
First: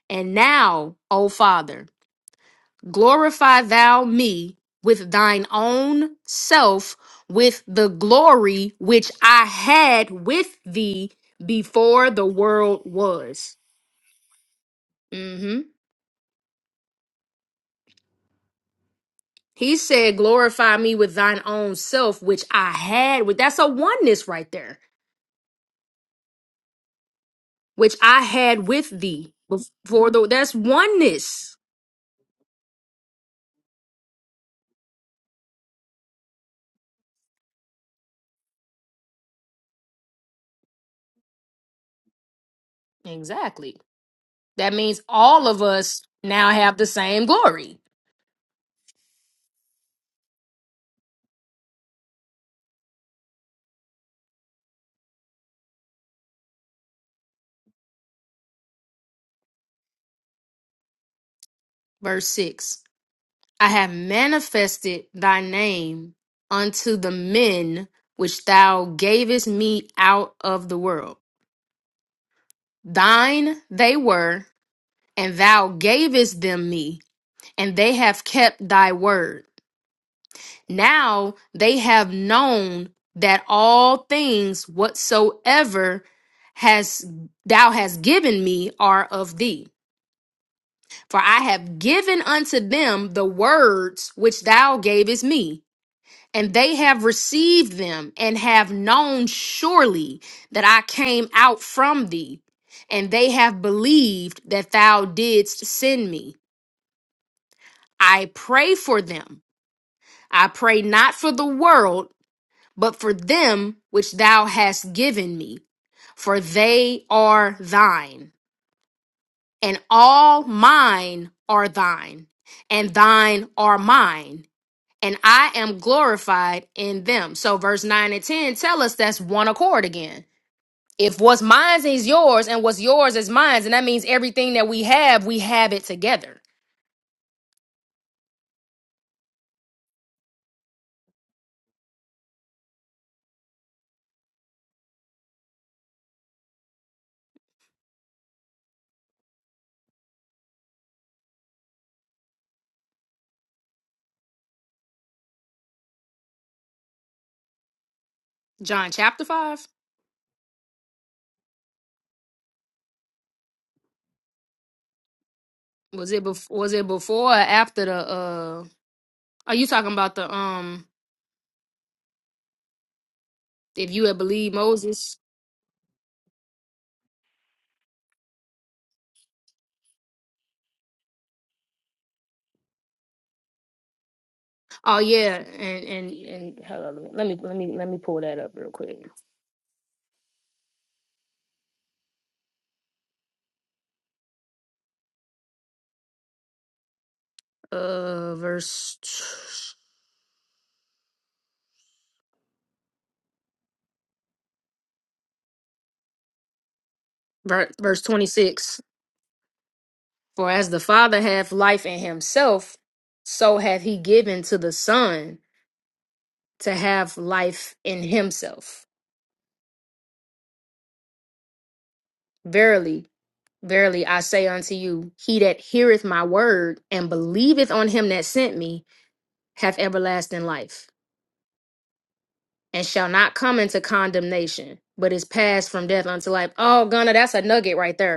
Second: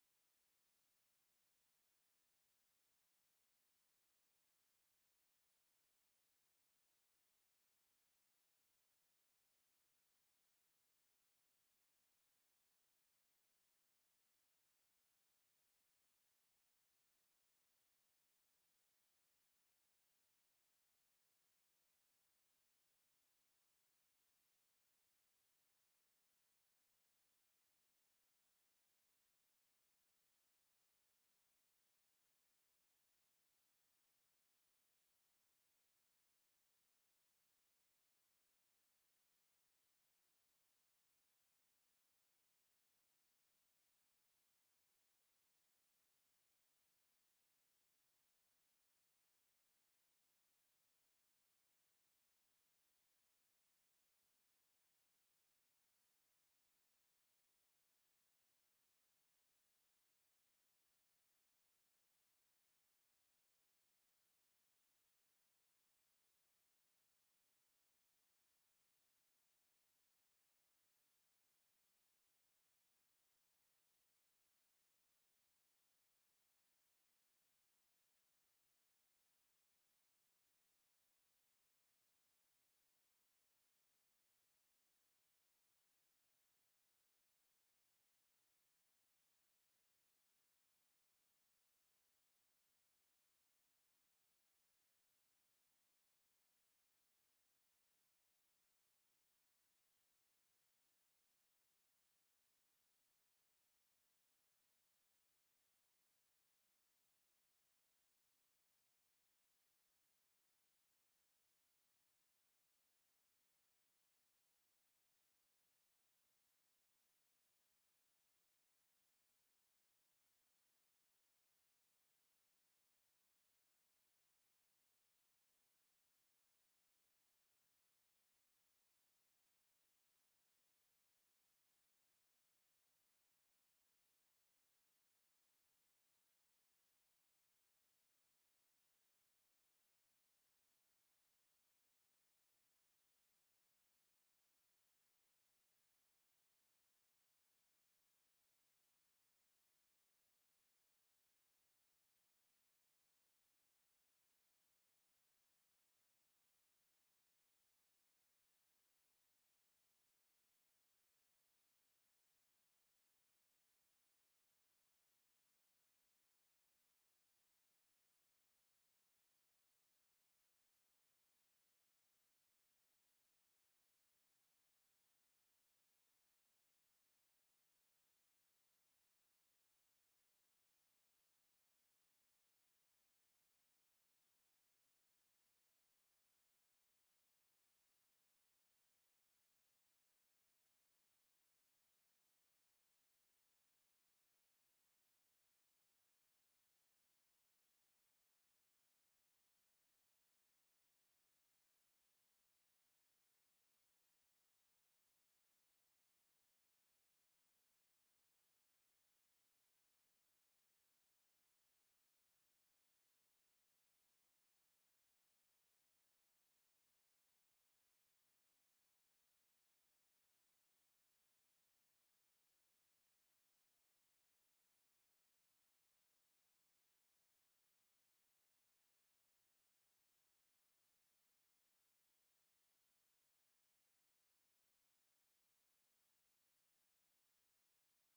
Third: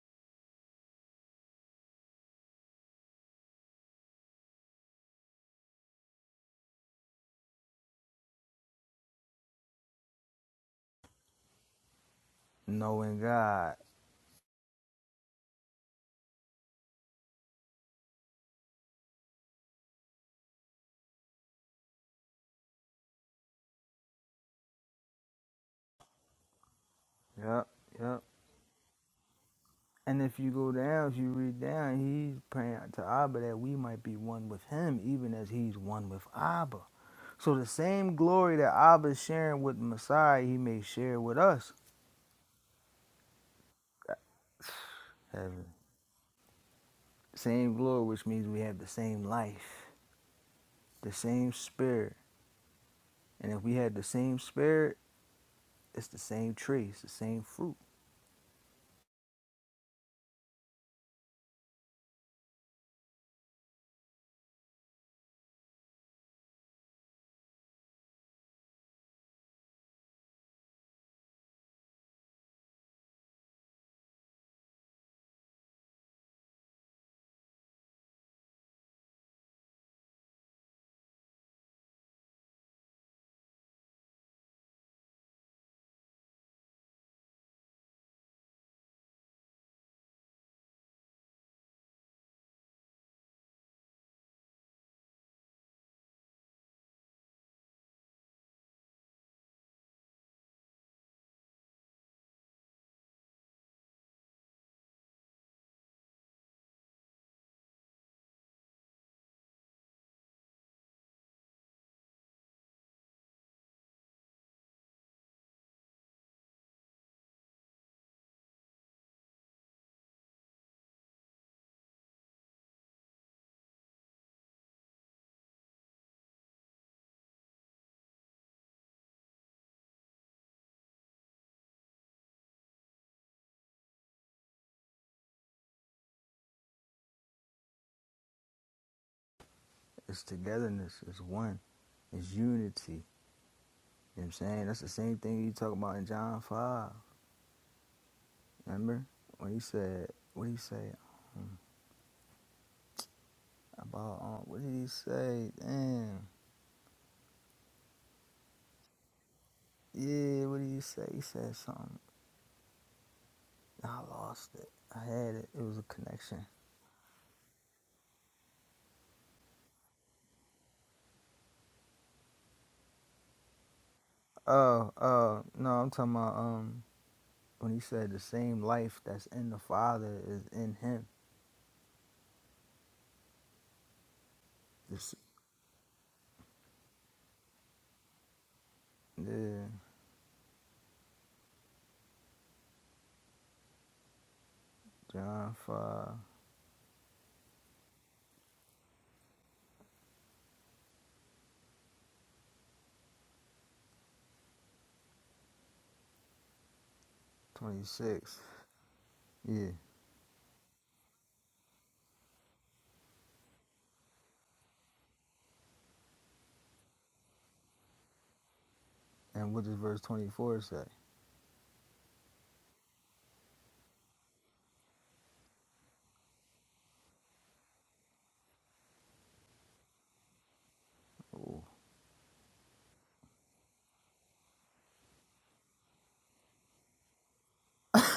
And now, O Father, glorify thou me with thine own self, with the glory which I had with thee before the world
Knowing
was.
God.
hmm He said, Glorify me with thine own self, which I had with. That's a oneness right there
Yep,
which I
yep.
had with thee before
And
the
if you
that's
go down, if you
oneness.
read down, he's praying to Abba that we might be one with him, even as he's one with Abba. So the same glory that Abba is sharing with the Messiah, he may share with us.
Exactly. That means all of
Heaven.
us now have the same
Same
glory.
glory, which means we have the same life, the same spirit. And if we had the same spirit, it's the same tree, it's the same fruit.
Verse 6 I have manifested thy name unto the men which thou gavest me out of the world. Thine they were, and thou gavest them me, and they have kept thy word. Now they have known that all things whatsoever has thou hast given me are of thee. For I have given unto them the words which thou gavest me, and they have received them, and have known surely that I came out from thee, and they have believed that thou didst send me. I pray for them. I pray not for the world but for them which thou hast given me, for they are thine, and all mine are thine, and thine are mine, and I am glorified in them. So, verse 9 and 10 tell us that's one accord again. If what's mine is yours, and what's yours is mine, and that means everything that we have, we have it together.
It's togetherness, it's one, it's unity You know what I'm saying? That's the same thing you talk about in John 5. Remember? When he said, what did he say about, um, what did he say? Damn.
John chapter 5.
Yeah, what did he say? He said something. Nah, I lost it. I had it. It was a
Was it
connection.
bef- was it before or after the uh are you talking about the um if you had believed
Oh,
Moses?
uh, no, I'm talking about, um, when he said the same life that's in the Father is in him.
Oh
This,
yeah, and and and hold on, let me let me let me pull that up real quick.
yeah, John five
Uh, verse ver-
twenty
verse twenty
six.
six.
Yeah.
For as the Father hath life in Himself, so hath He given to the Son to have life in Himself.
And what does verse 24 say?
Verily, verily, I say unto you, He that heareth my word and believeth on Him that sent me hath everlasting life
Ooh.
and shall not come into condemnation, but is passed from death unto life. Oh, Gunna, that's a nugget right there.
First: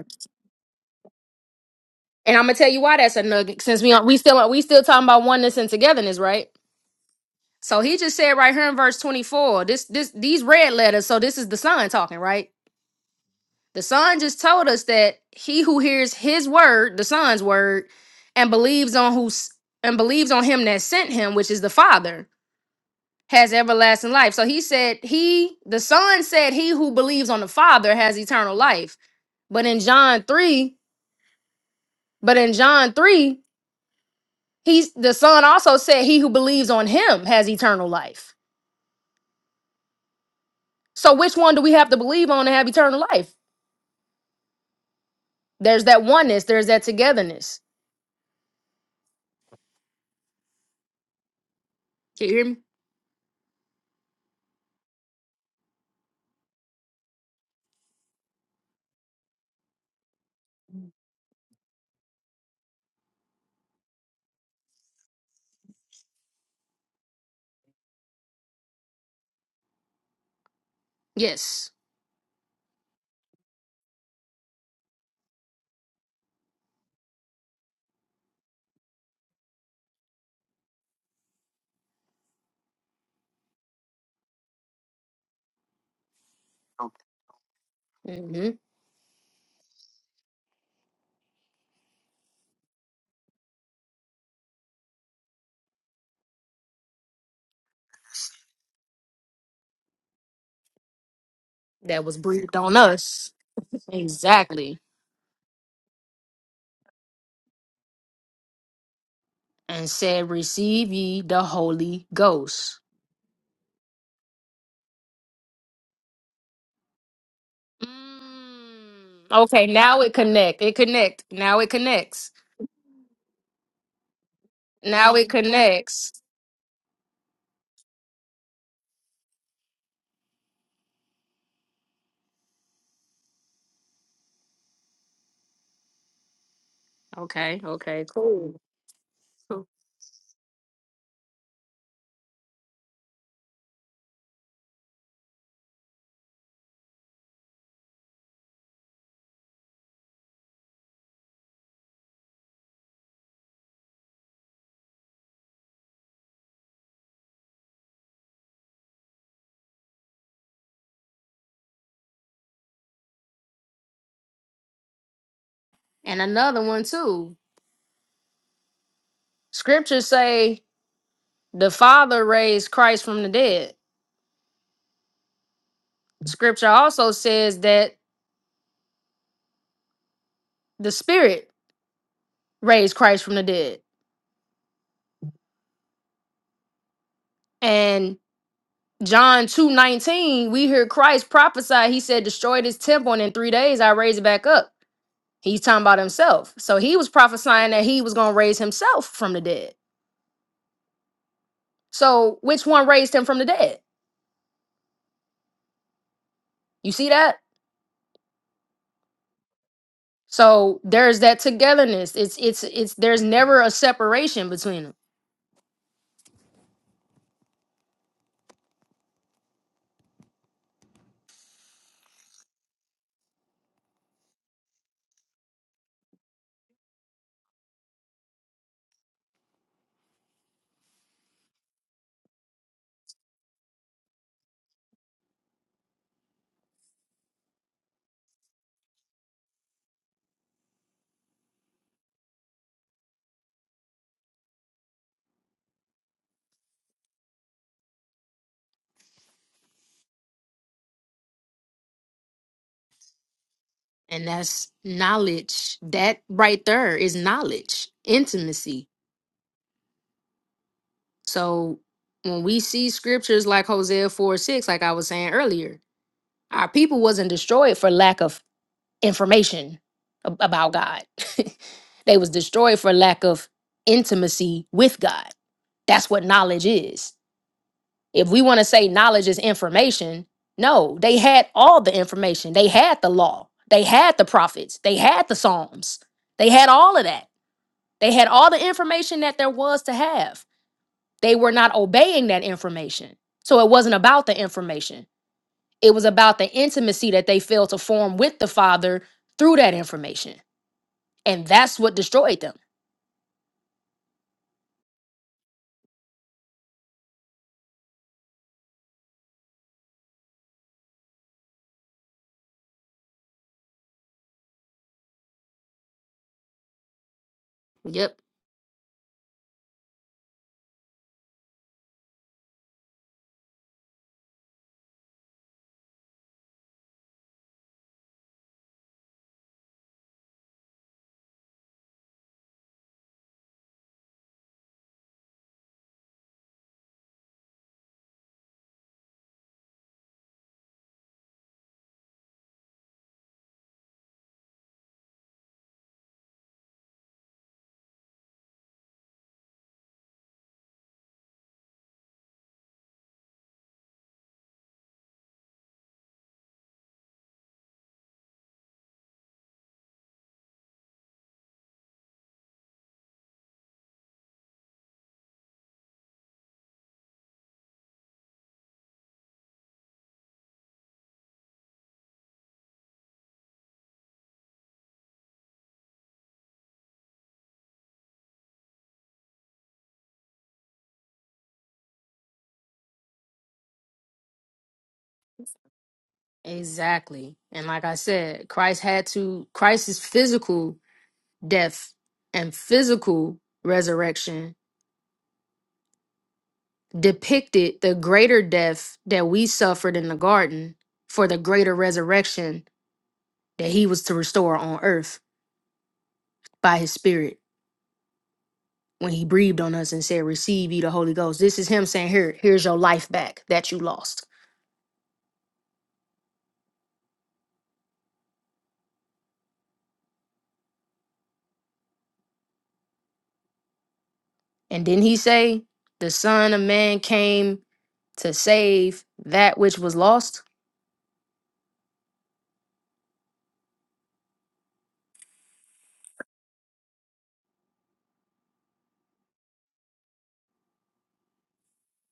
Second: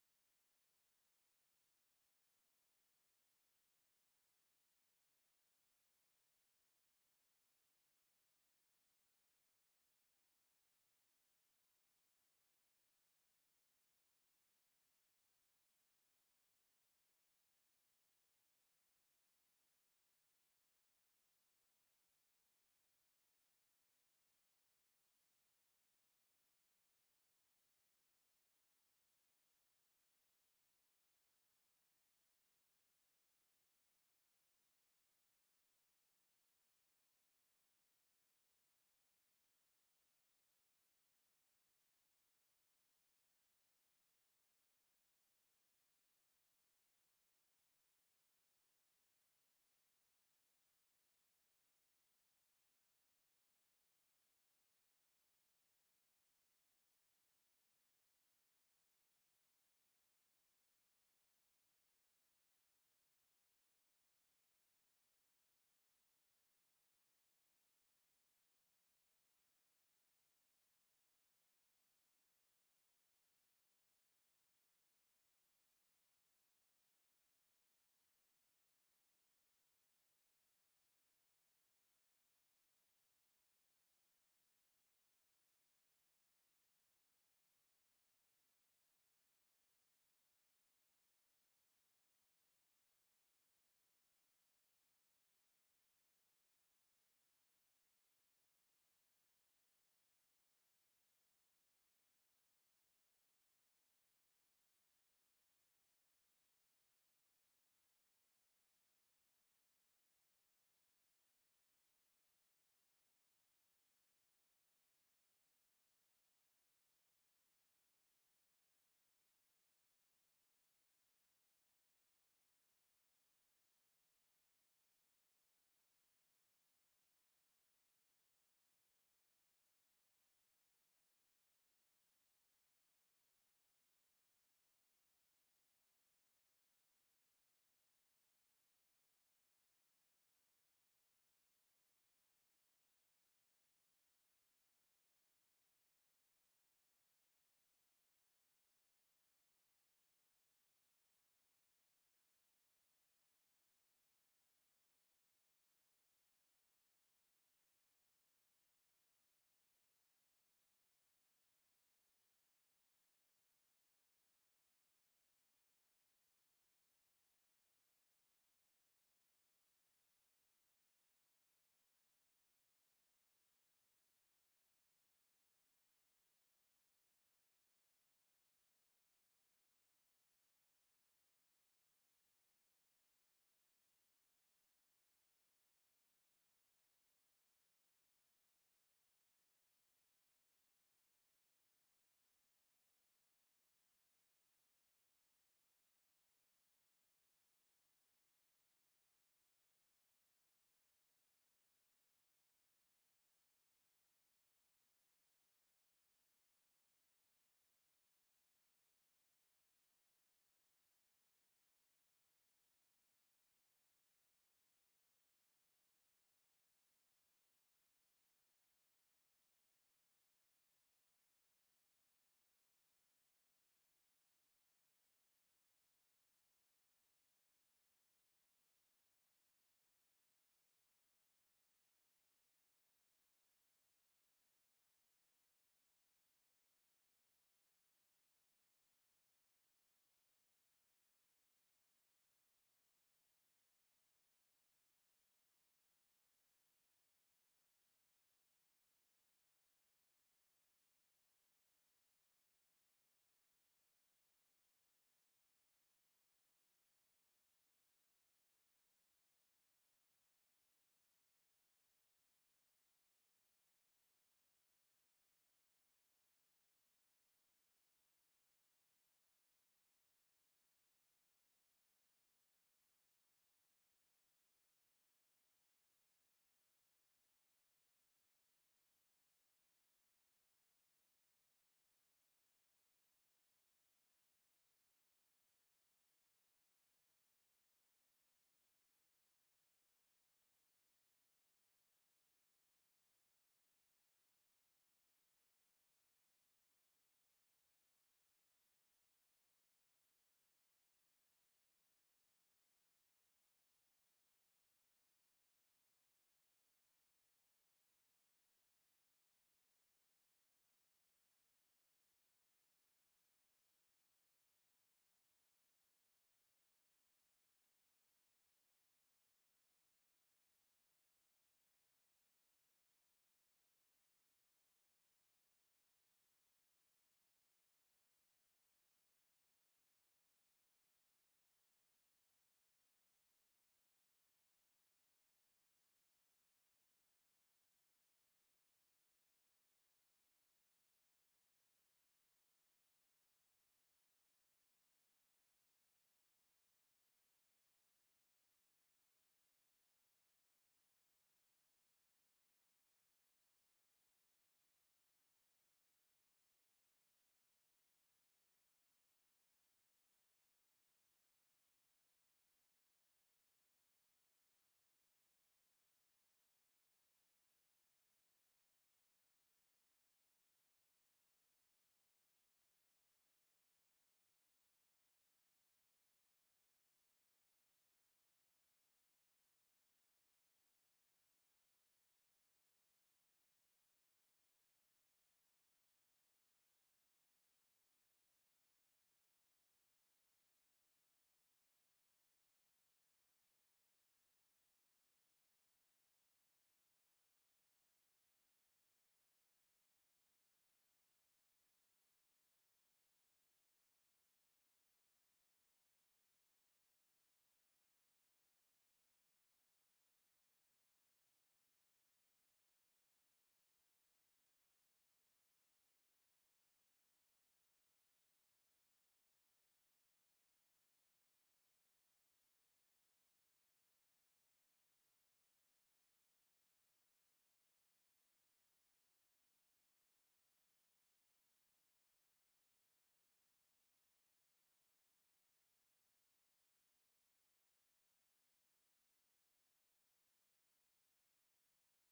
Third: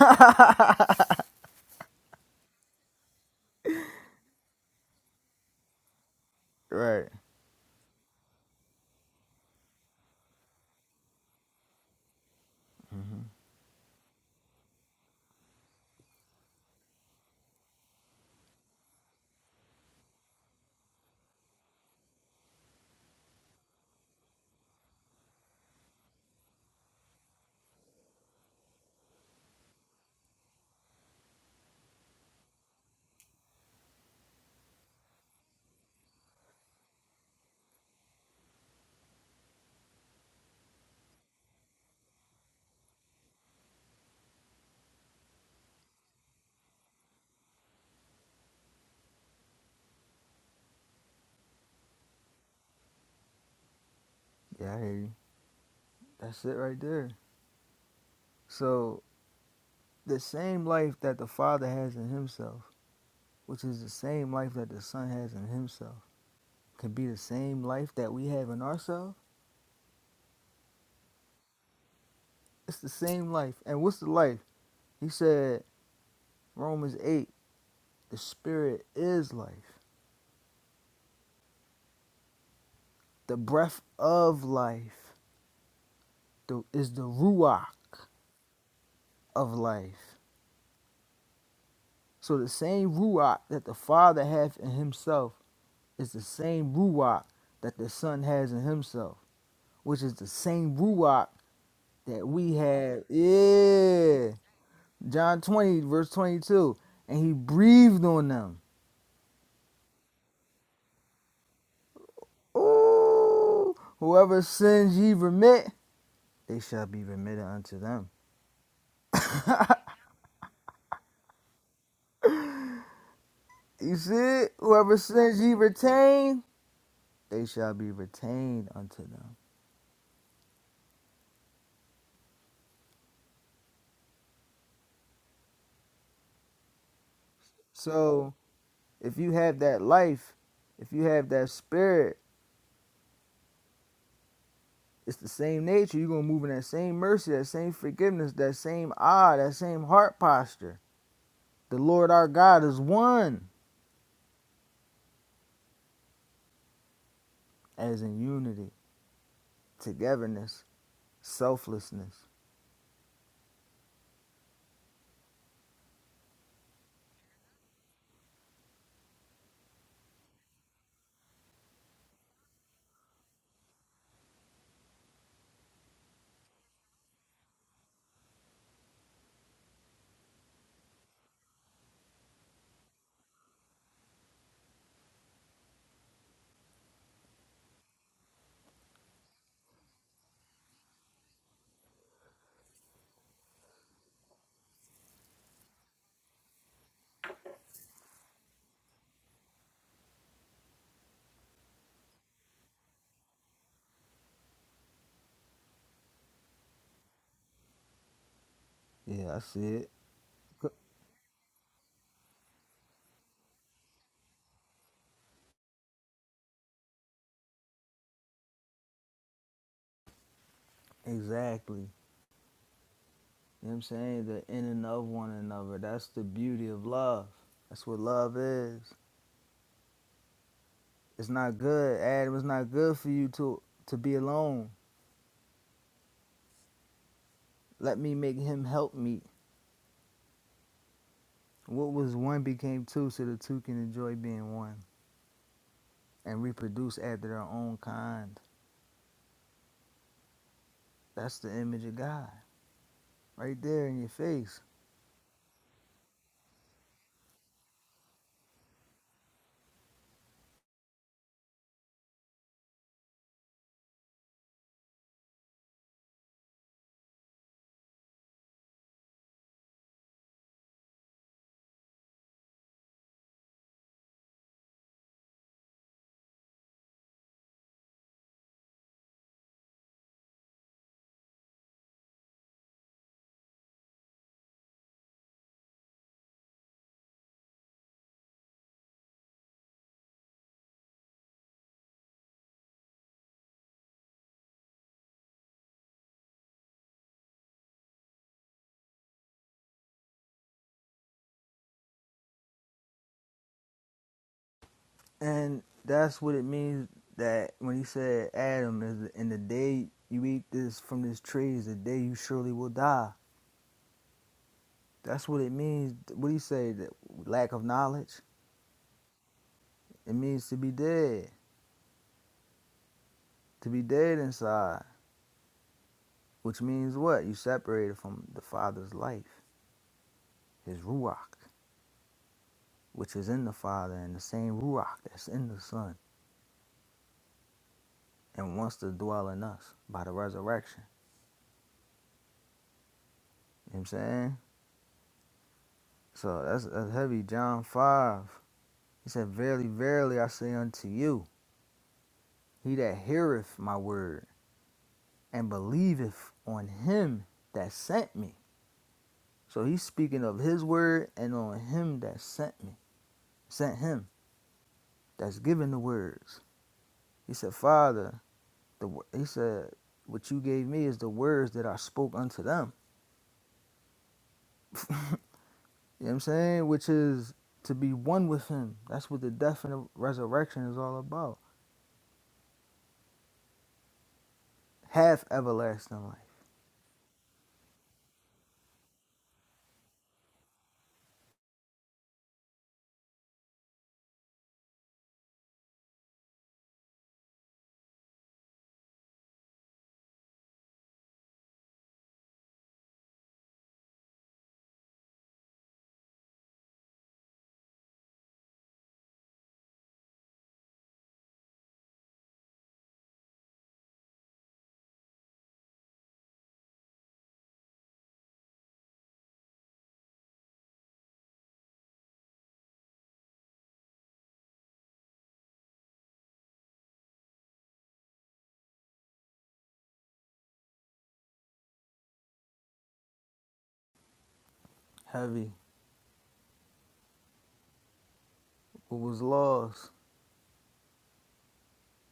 And I'm gonna tell you why that's a nugget, since we we still we still talking about oneness and togetherness, right?
Right.
So he just said right here in verse 24, this this these red letters. So this is the son talking, right?
hmm
The son just told us that he who hears his word, the son's word, and believes on who's and believes on him that sent him, which is the father, has everlasting life. So he said he the son said he who believes on the father has eternal life. But in John 3, but in John 3, He's the son also said he who believes on him has eternal life. So which one do we have to believe on to have eternal life? There's that oneness, there's that togetherness. Can you hear me?
Yeah, I hear you. That's it right there. So the same life that the Father has in Himself, which is the same life that the Son has in Himself, can be the same life that we have in ourselves.
Yes.
It's the same life. And what's the life? He said, Romans 8, the Spirit is life. The breath of life the- is the Ruach
hmm
of life. So the same Ruach that the Father has in Himself is the same Ruach that the Son has in Himself, which is the same Ruach
That was
that we
breathed on
have.
us.
Yeah.
Exactly.
John 20, verse 22. And he breathed on them.
And said, Receive ye the Holy Ghost.
Ooh. Whoever sins ye remit, they shall be remitted unto them.
Mm. Okay, now it connect. It connect. Now it connects.
You see it? Whoever
Now it
sins ye
connects.
retain, they shall be retained unto them.
Okay, okay,
So
cool.
if you have
cool.
that life, if you have that spirit, it's the same nature. You're going to move in that same mercy, that same forgiveness, that same eye, that same heart posture. The Lord our God is one. as in unity, togetherness, selflessness.
And another one too. Scriptures say The Father raised Christ from the dead. Scripture also says that the Spirit raised Christ from the dead. And John two nineteen, we hear Christ prophesy. He said, Destroy this temple, and in three days I raise it back up. He's talking about himself. So he was prophesying that he was going to raise himself from the dead. So which one raised him from the dead? You see that?
Yeah, I see it.
So there's that togetherness. It's it's it's there's never a separation between them.
Exactly. You know what I'm saying? The in and of one another. That's the beauty of love. That's what love is. It's not good. Adam, it's not good for you to to be alone. Let me make him help me. What was one became two so the two can enjoy being one and reproduce after their own kind. That's the image of God. Right there in your
And
face.
that's knowledge. That right there is knowledge, intimacy. So when we see scriptures like Hosea 4 6, like I was saying earlier, our people wasn't destroyed for lack of information ab- about God. they was destroyed for lack of intimacy with God. That's what knowledge is. If we want to say knowledge is information, no, they had all the information. They had the law. They had the prophets. They had the Psalms. They had all of that They had all the information that there was to have. They were not obeying that information. So it wasn't about the information, it was about the intimacy that they failed to form with the Father through that information. And that's what destroyed them.
And that's what it means that when he said, Adam, is in the day you eat this from this tree is the day you surely will die. That's what it means. What do you say? That lack of
Yep,
knowledge? It means to be dead, to be dead inside, which means what? You separated from the Father's life, His Ruach, which is in the Father, and the same Ruach that's in the Son, and wants to dwell in us by the resurrection. You know what I'm saying? So that's, that's heavy. John 5. He said, Verily, verily, I say unto you, he that heareth my word and believeth on him that sent me. So he's speaking of his word and on him that sent me, sent him, that's given the words. He said, Father, the he said, what you gave me is the words that I spoke unto them. You know what I'm saying? Which is to be one with him. That's what the death and the resurrection is all about. Have everlasting life.
exactly. And like I said, Christ had to, Christ's physical death, and physical resurrection depicted the greater death that we suffered in the garden for the greater resurrection that he was to restore on earth by his spirit when he breathed on us and said, Receive ye the Holy Ghost. This is him saying, Here, here's your life back that you lost. And didn't he say, The Son of Man came to save that which was lost?
Heavy. What was lost,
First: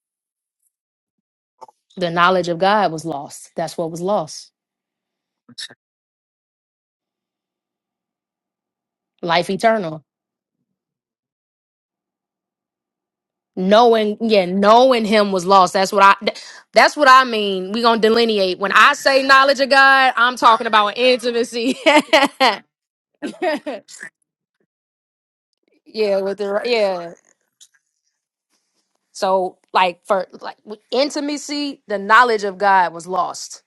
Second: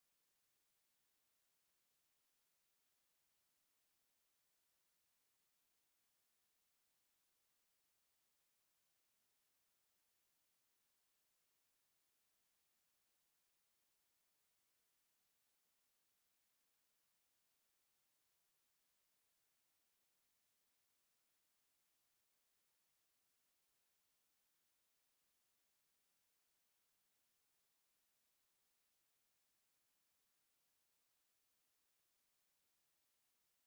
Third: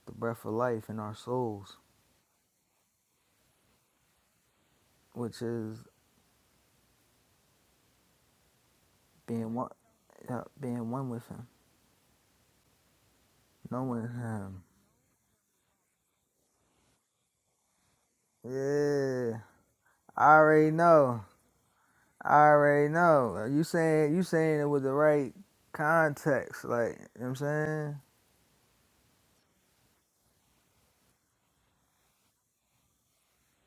the breath of life in our souls
The knowledge of God was lost. That's what was lost.
which is
Life
being one,
eternal
yeah, being one with him, knowing
knowing yeah
him.
knowing him was lost that's what i th- that's what i mean we gonna delineate when i say
Yeah,
knowledge of god i'm
I
talking
already
about
know.
intimacy yeah
I already know. You saying you saying it with the right
with the
context, like you know
yeah
what I'm saying
so like for like with intimacy the knowledge of god was lost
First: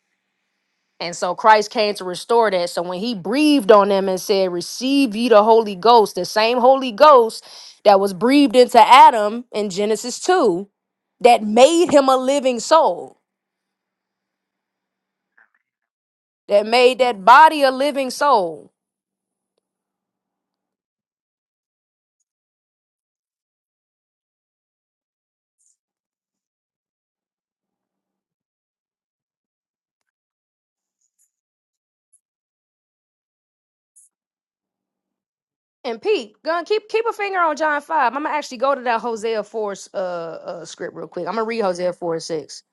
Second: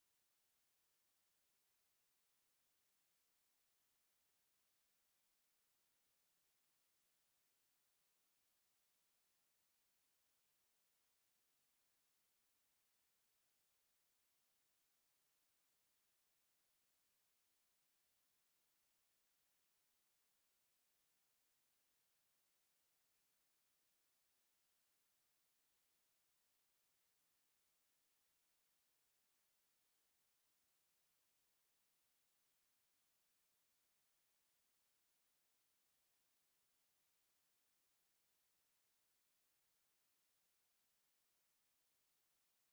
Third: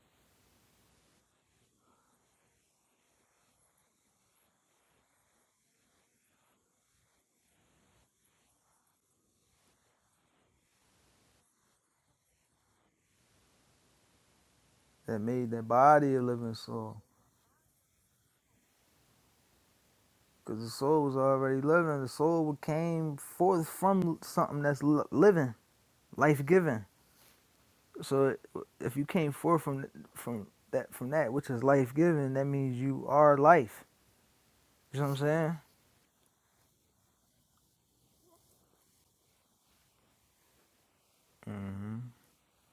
and so christ came to restore that so when he breathed on them and said receive ye the holy ghost the same holy ghost that was breathed into adam in genesis 2 that made him a living soul
that made that body a living
that
soul.
made that body a living soul.
Cause the soul was already living. The soul came forth from something that's li- living, life giving. So it- if you came forth from from that from that which is life giving, that means you are life. You know what I'm saying?
And Pete, gun keep keep a finger on John five. I'm gonna actually go to that Hosea four uh, uh script real quick. I'm gonna read Hosea four and six.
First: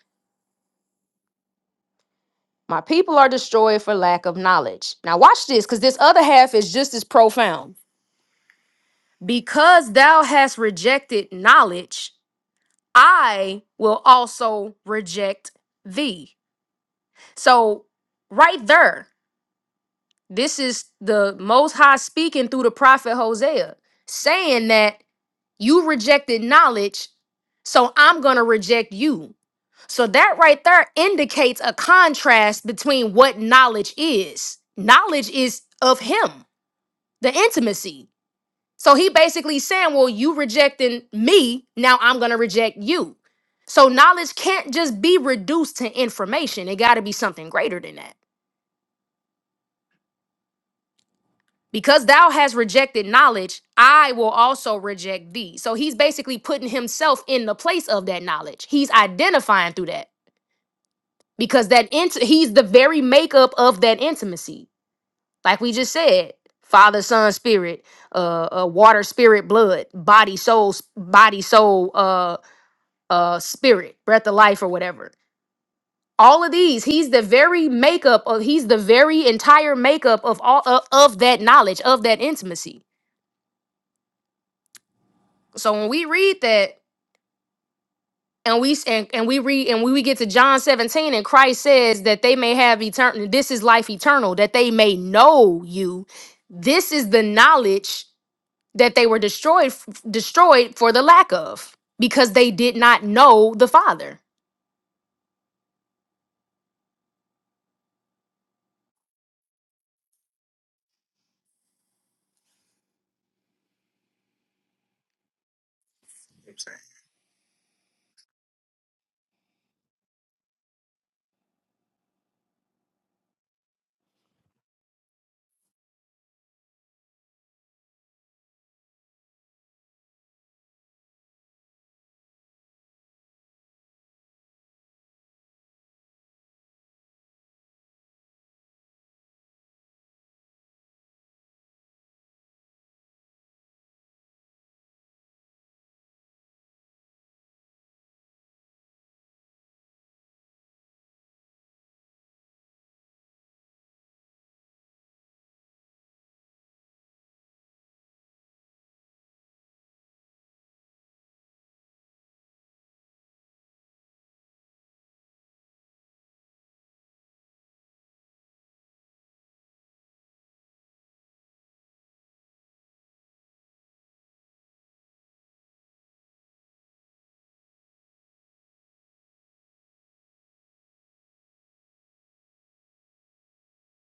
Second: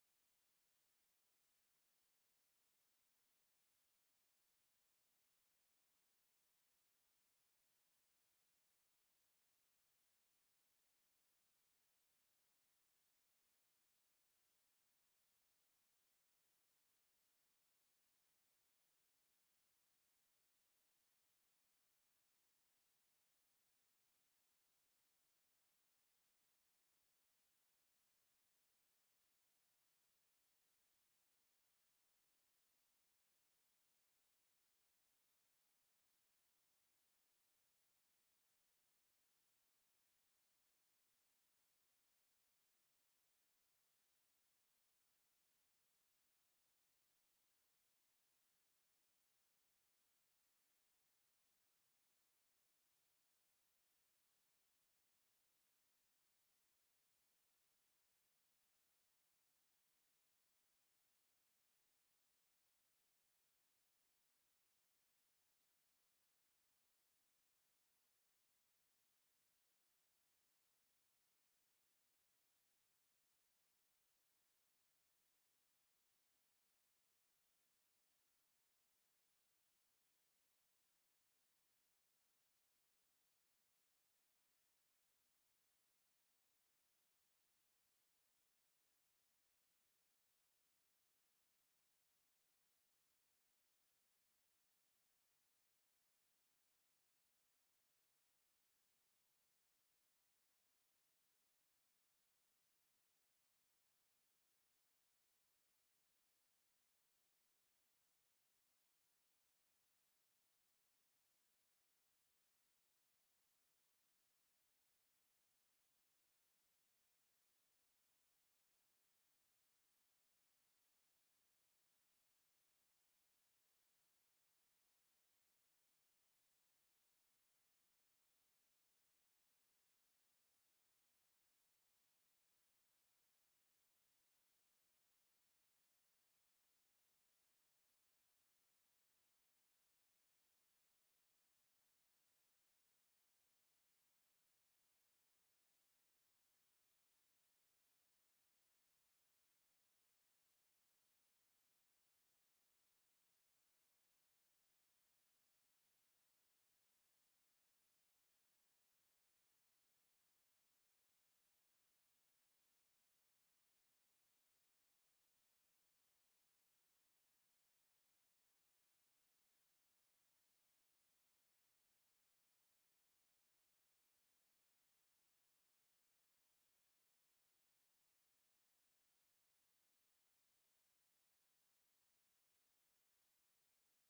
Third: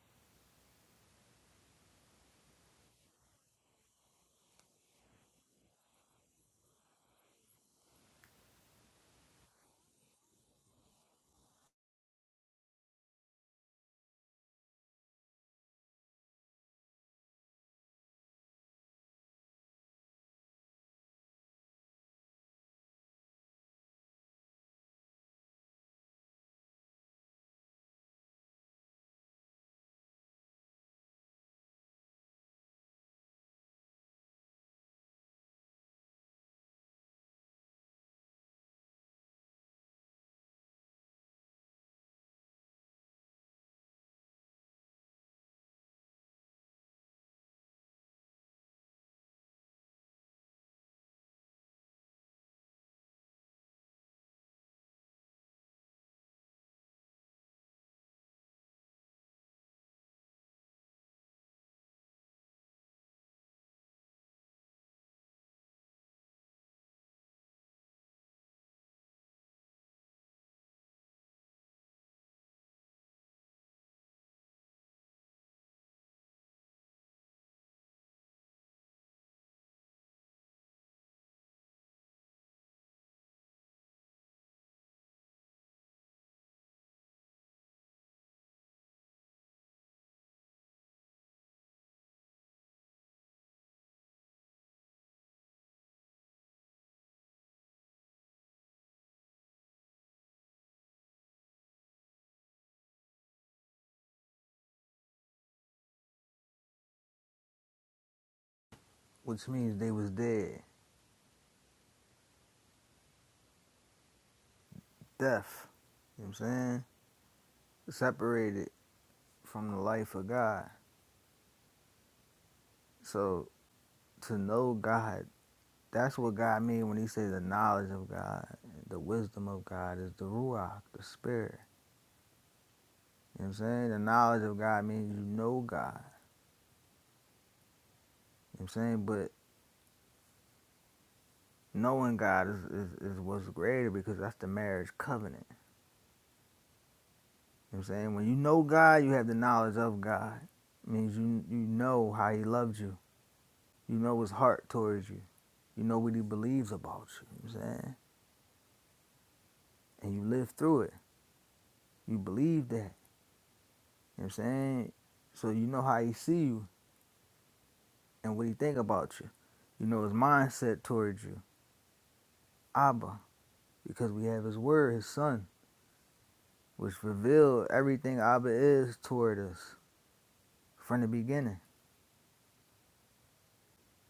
My people are destroyed for lack of knowledge. Now watch this, because this other half is just as profound. Because thou hast rejected knowledge, I will also reject thee. So right there, this is the Most High speaking through the prophet Hosea, saying that You rejected knowledge, so I'm going to reject you. So that right there indicates a contrast between what knowledge is. Knowledge is of him, the intimacy. So he basically saying, "Well, you rejecting me, now I'm going to reject you." So knowledge can't just be reduced to information. It got to be something greater than that. Because thou hast rejected knowledge, I will also reject thee. So he's basically putting himself in the place of that knowledge. He's identifying through that because that int- he's the very makeup of that intimacy. Like we just said, Father, Son, Spirit, uh, uh water, spirit, blood, body, soul, s- body, soul, uh, uh, spirit, breath of life, or whatever. All of these, he's the very makeup of. He's the very entire makeup of all of, of that knowledge of that intimacy. So when we read that and we and, and we read and we we get to John 17 and Christ says that they may have eternal this is life eternal that they may know you. This is the knowledge that they were destroyed f- destroyed for the lack of because they did not know the Father.
which means they was dead. Death, you know what I'm saying? Separated from the life of God. So to know God, that's what God mean when he say the knowledge of God, the wisdom of God is the ruach, the spirit. You know what I'm saying? The knowledge of God means you know God. You know what I'm saying? But knowing God is, is, is what's greater because that's the marriage covenant. You know what I'm saying? When you know God, you have the knowledge of God. It means you you know how he loved you. You know his heart towards you. You know what he believes about you, you know what I'm saying? And you live through it. You believe that, you know what I'm saying? So you know how he see you and what he think about you. You know his mindset towards you. Abba, because we have his word, his son, which revealed everything Abba is toward us from the beginning.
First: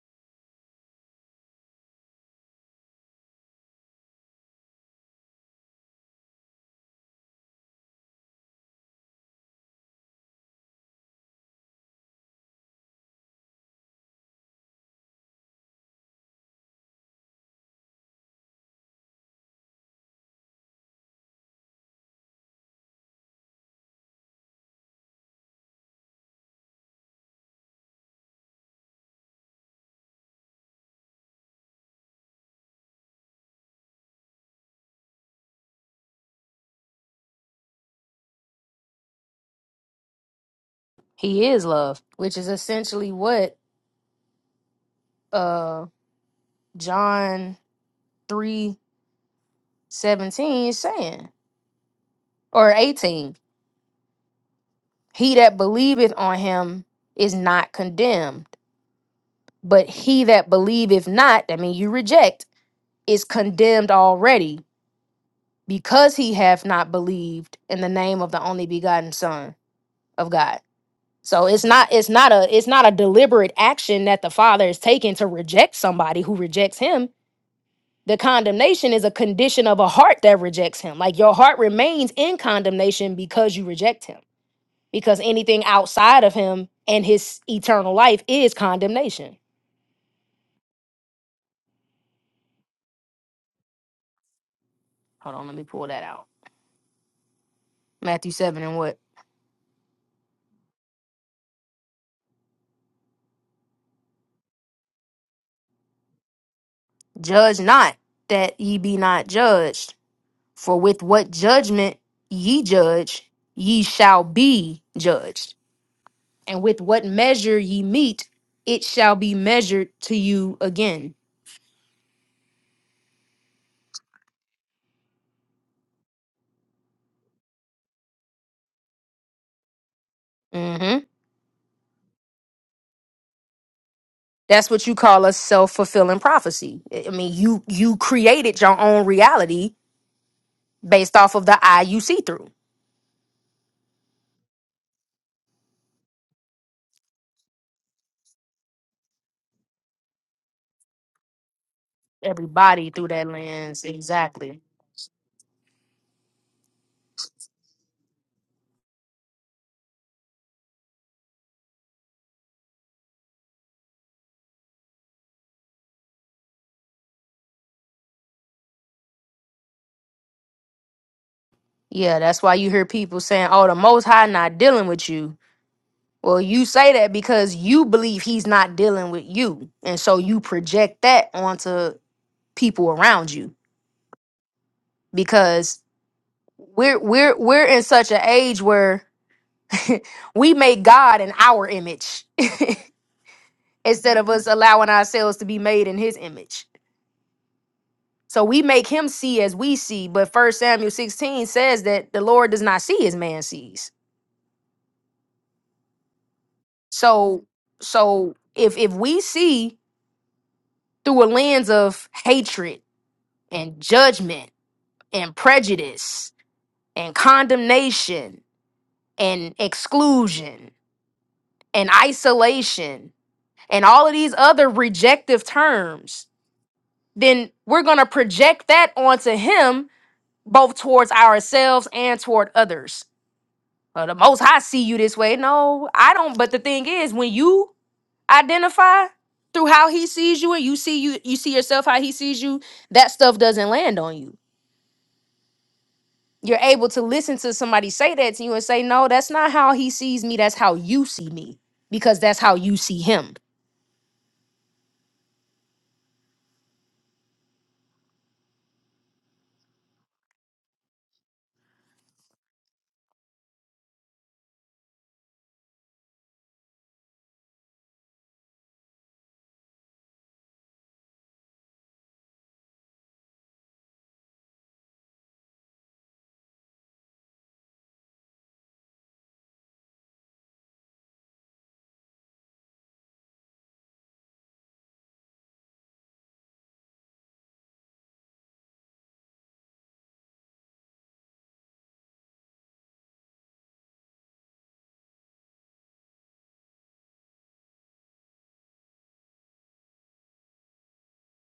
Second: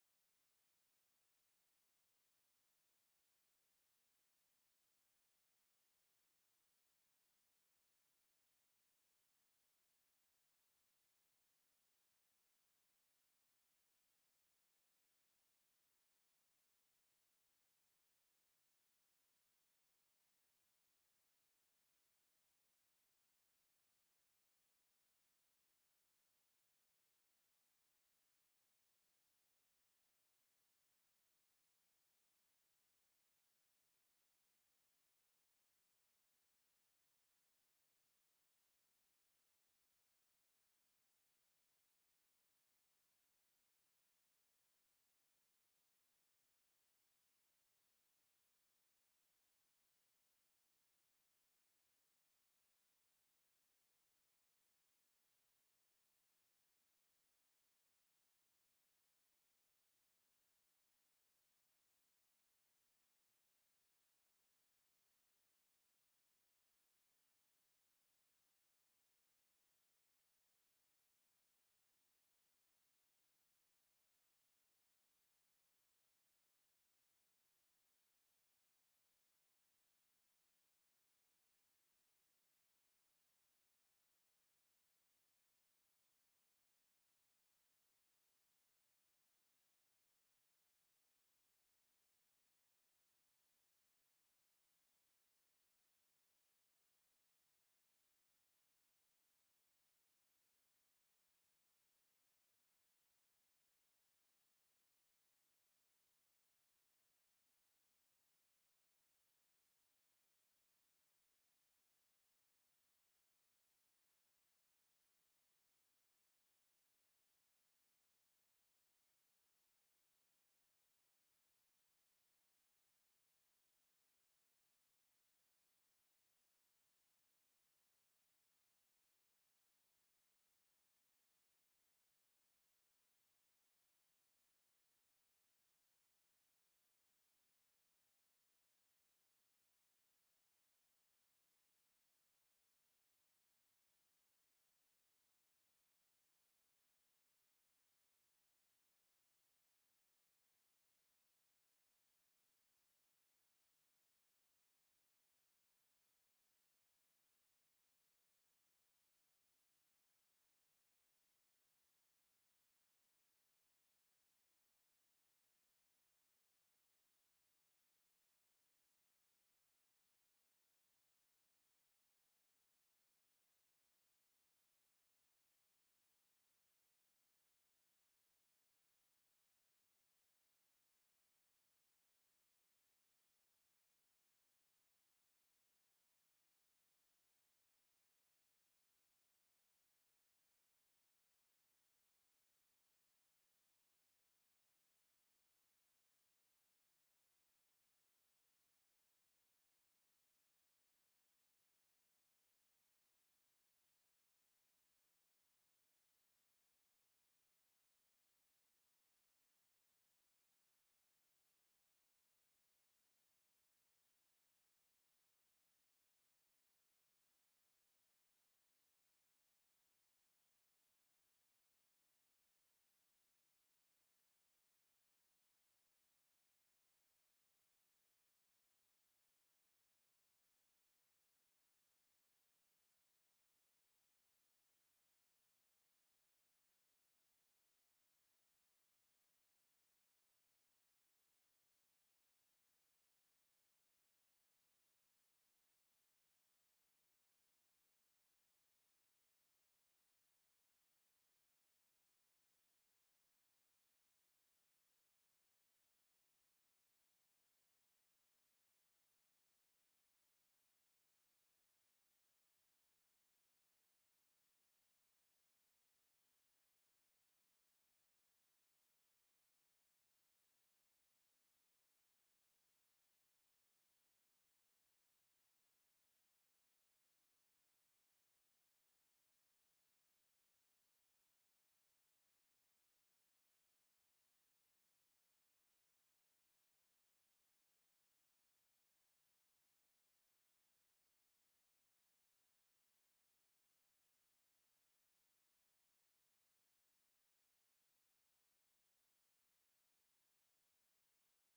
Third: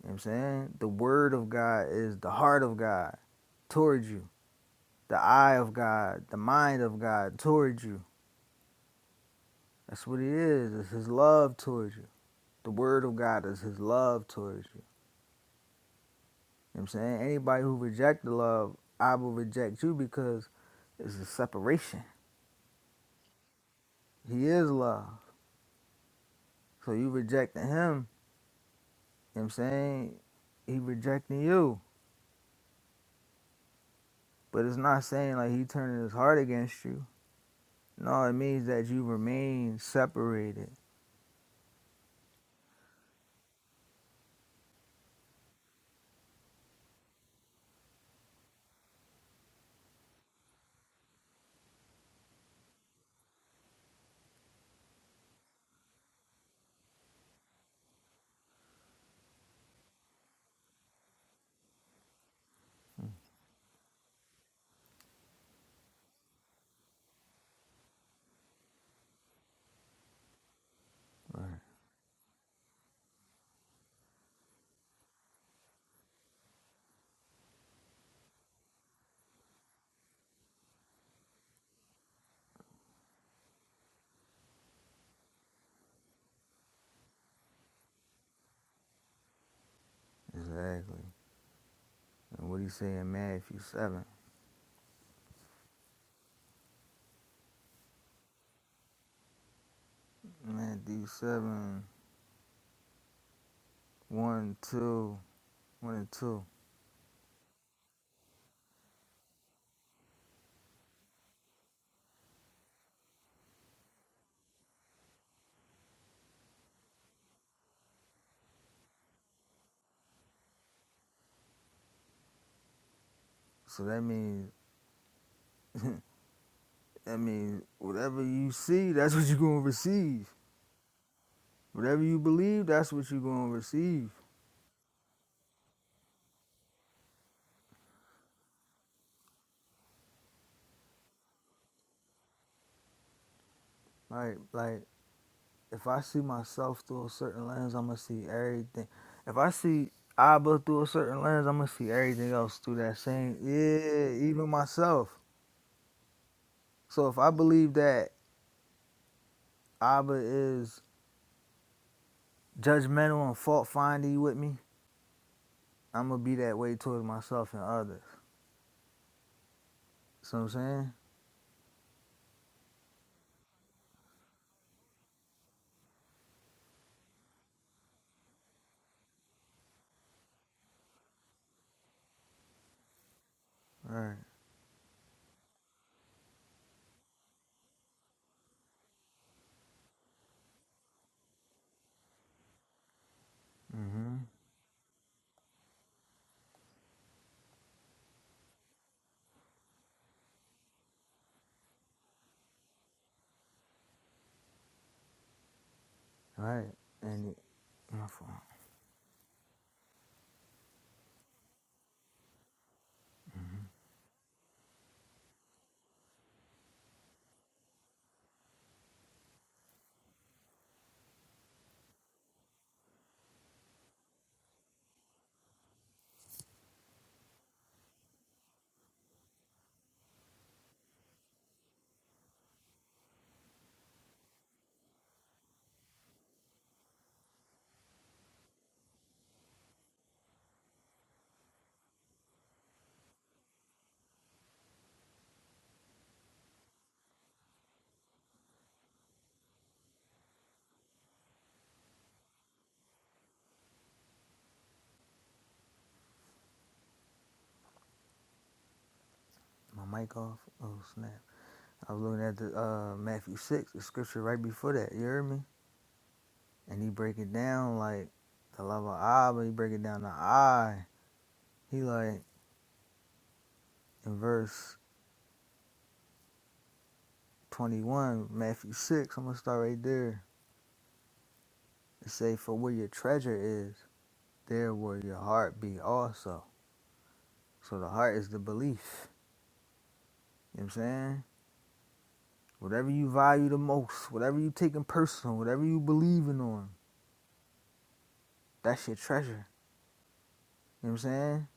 You know what I'm saying? The word of God is the heart of God towards you. The eye of God, the mind of God towards you. That's what it is. It's his love towards you. The word of God is his love towards you. You know what I'm saying? Anybody who rejects the love, I will reject you because it's a separation. He is love. So you rejecting him, you know what I'm saying? He rejecting you. But it's not saying like he turning his heart against you. No, it means that you remain separated.
He is love, which is essentially what uh John 3 17 is saying or 18. He that believeth on him is not condemned But he that believeth not, I mean, you reject, is condemned already because he hath not believed in the name of the only begotten Son of God. So it's not it's not a it's not a deliberate action that the Father is taking to reject somebody who rejects him. The condemnation is a condition of a heart that rejects him. Like your heart remains in condemnation because you reject him. Because anything outside of him and his eternal life is condemnation.
Exactly. And what he say in Matthew 7?
Hold on, let me pull that out. Matthew 7 and what?
Matthew seven one two one and 2.
Judge not, that ye be not judged. For with what judgment ye judge, ye shall be judged. And with what measure ye meet, it shall be measured to you again.
So that means, that means whatever you see, that's what you're going to receive.
hmm
Whatever you believe, that's what you're gonna receive.
That's what you call a self-fulfilling prophecy. I I mean, you you created your own reality based off of the eye you see through.
Like like if I see myself through a certain lens, I'm gonna see everything. If I see Abba through a certain lens, I'm gonna see everything else through
Everybody
that
through that
same
lens,
yeah, even
exactly.
myself. So if I believe that Abba is judgmental and fault finding with me, I'm gonna be that way towards myself and others. See what I'm saying?
Yeah, that's why you hear people saying, "Oh, the Most High not dealing with you." Well, you say that because you believe he's not dealing with you. And so you project that onto people around you
All Right.
because we're we're we're in such an age where we make God in our image
Mm-hmm.
instead of us allowing ourselves to be made in his image. So we make him see as we see, but first Samuel 16 says that the Lord does not see as man sees.
All Right. And it,
So
my phone,
so if if we see through a lens of hatred and judgment and prejudice and condemnation and exclusion and isolation and all of these other rejective terms, then we're going to project that onto him both towards ourselves and toward others. Well, the most I see you this way. No, I don't. But the thing is, when you identify through how he sees you and you see you you see yourself how he sees you, that stuff doesn't land on you you're able to listen to somebody say that to you and say, no, that's not how he sees me. That's how you see me because that's how you see him.
my mic off. Oh snap. I was looking at the uh, Matthew six, the scripture right before that. You hear me? And he break it down like the love of eye, but he break it down the eye. He like in verse twenty one, Matthew six. I'm gonna start right there. It say, "For where your treasure is, there will your heart be also." So the heart is the belief. You know what I'm saying? Whatever you value the most, whatever you taking personal, whatever you believing on, that's your treasure. You know what I'm saying?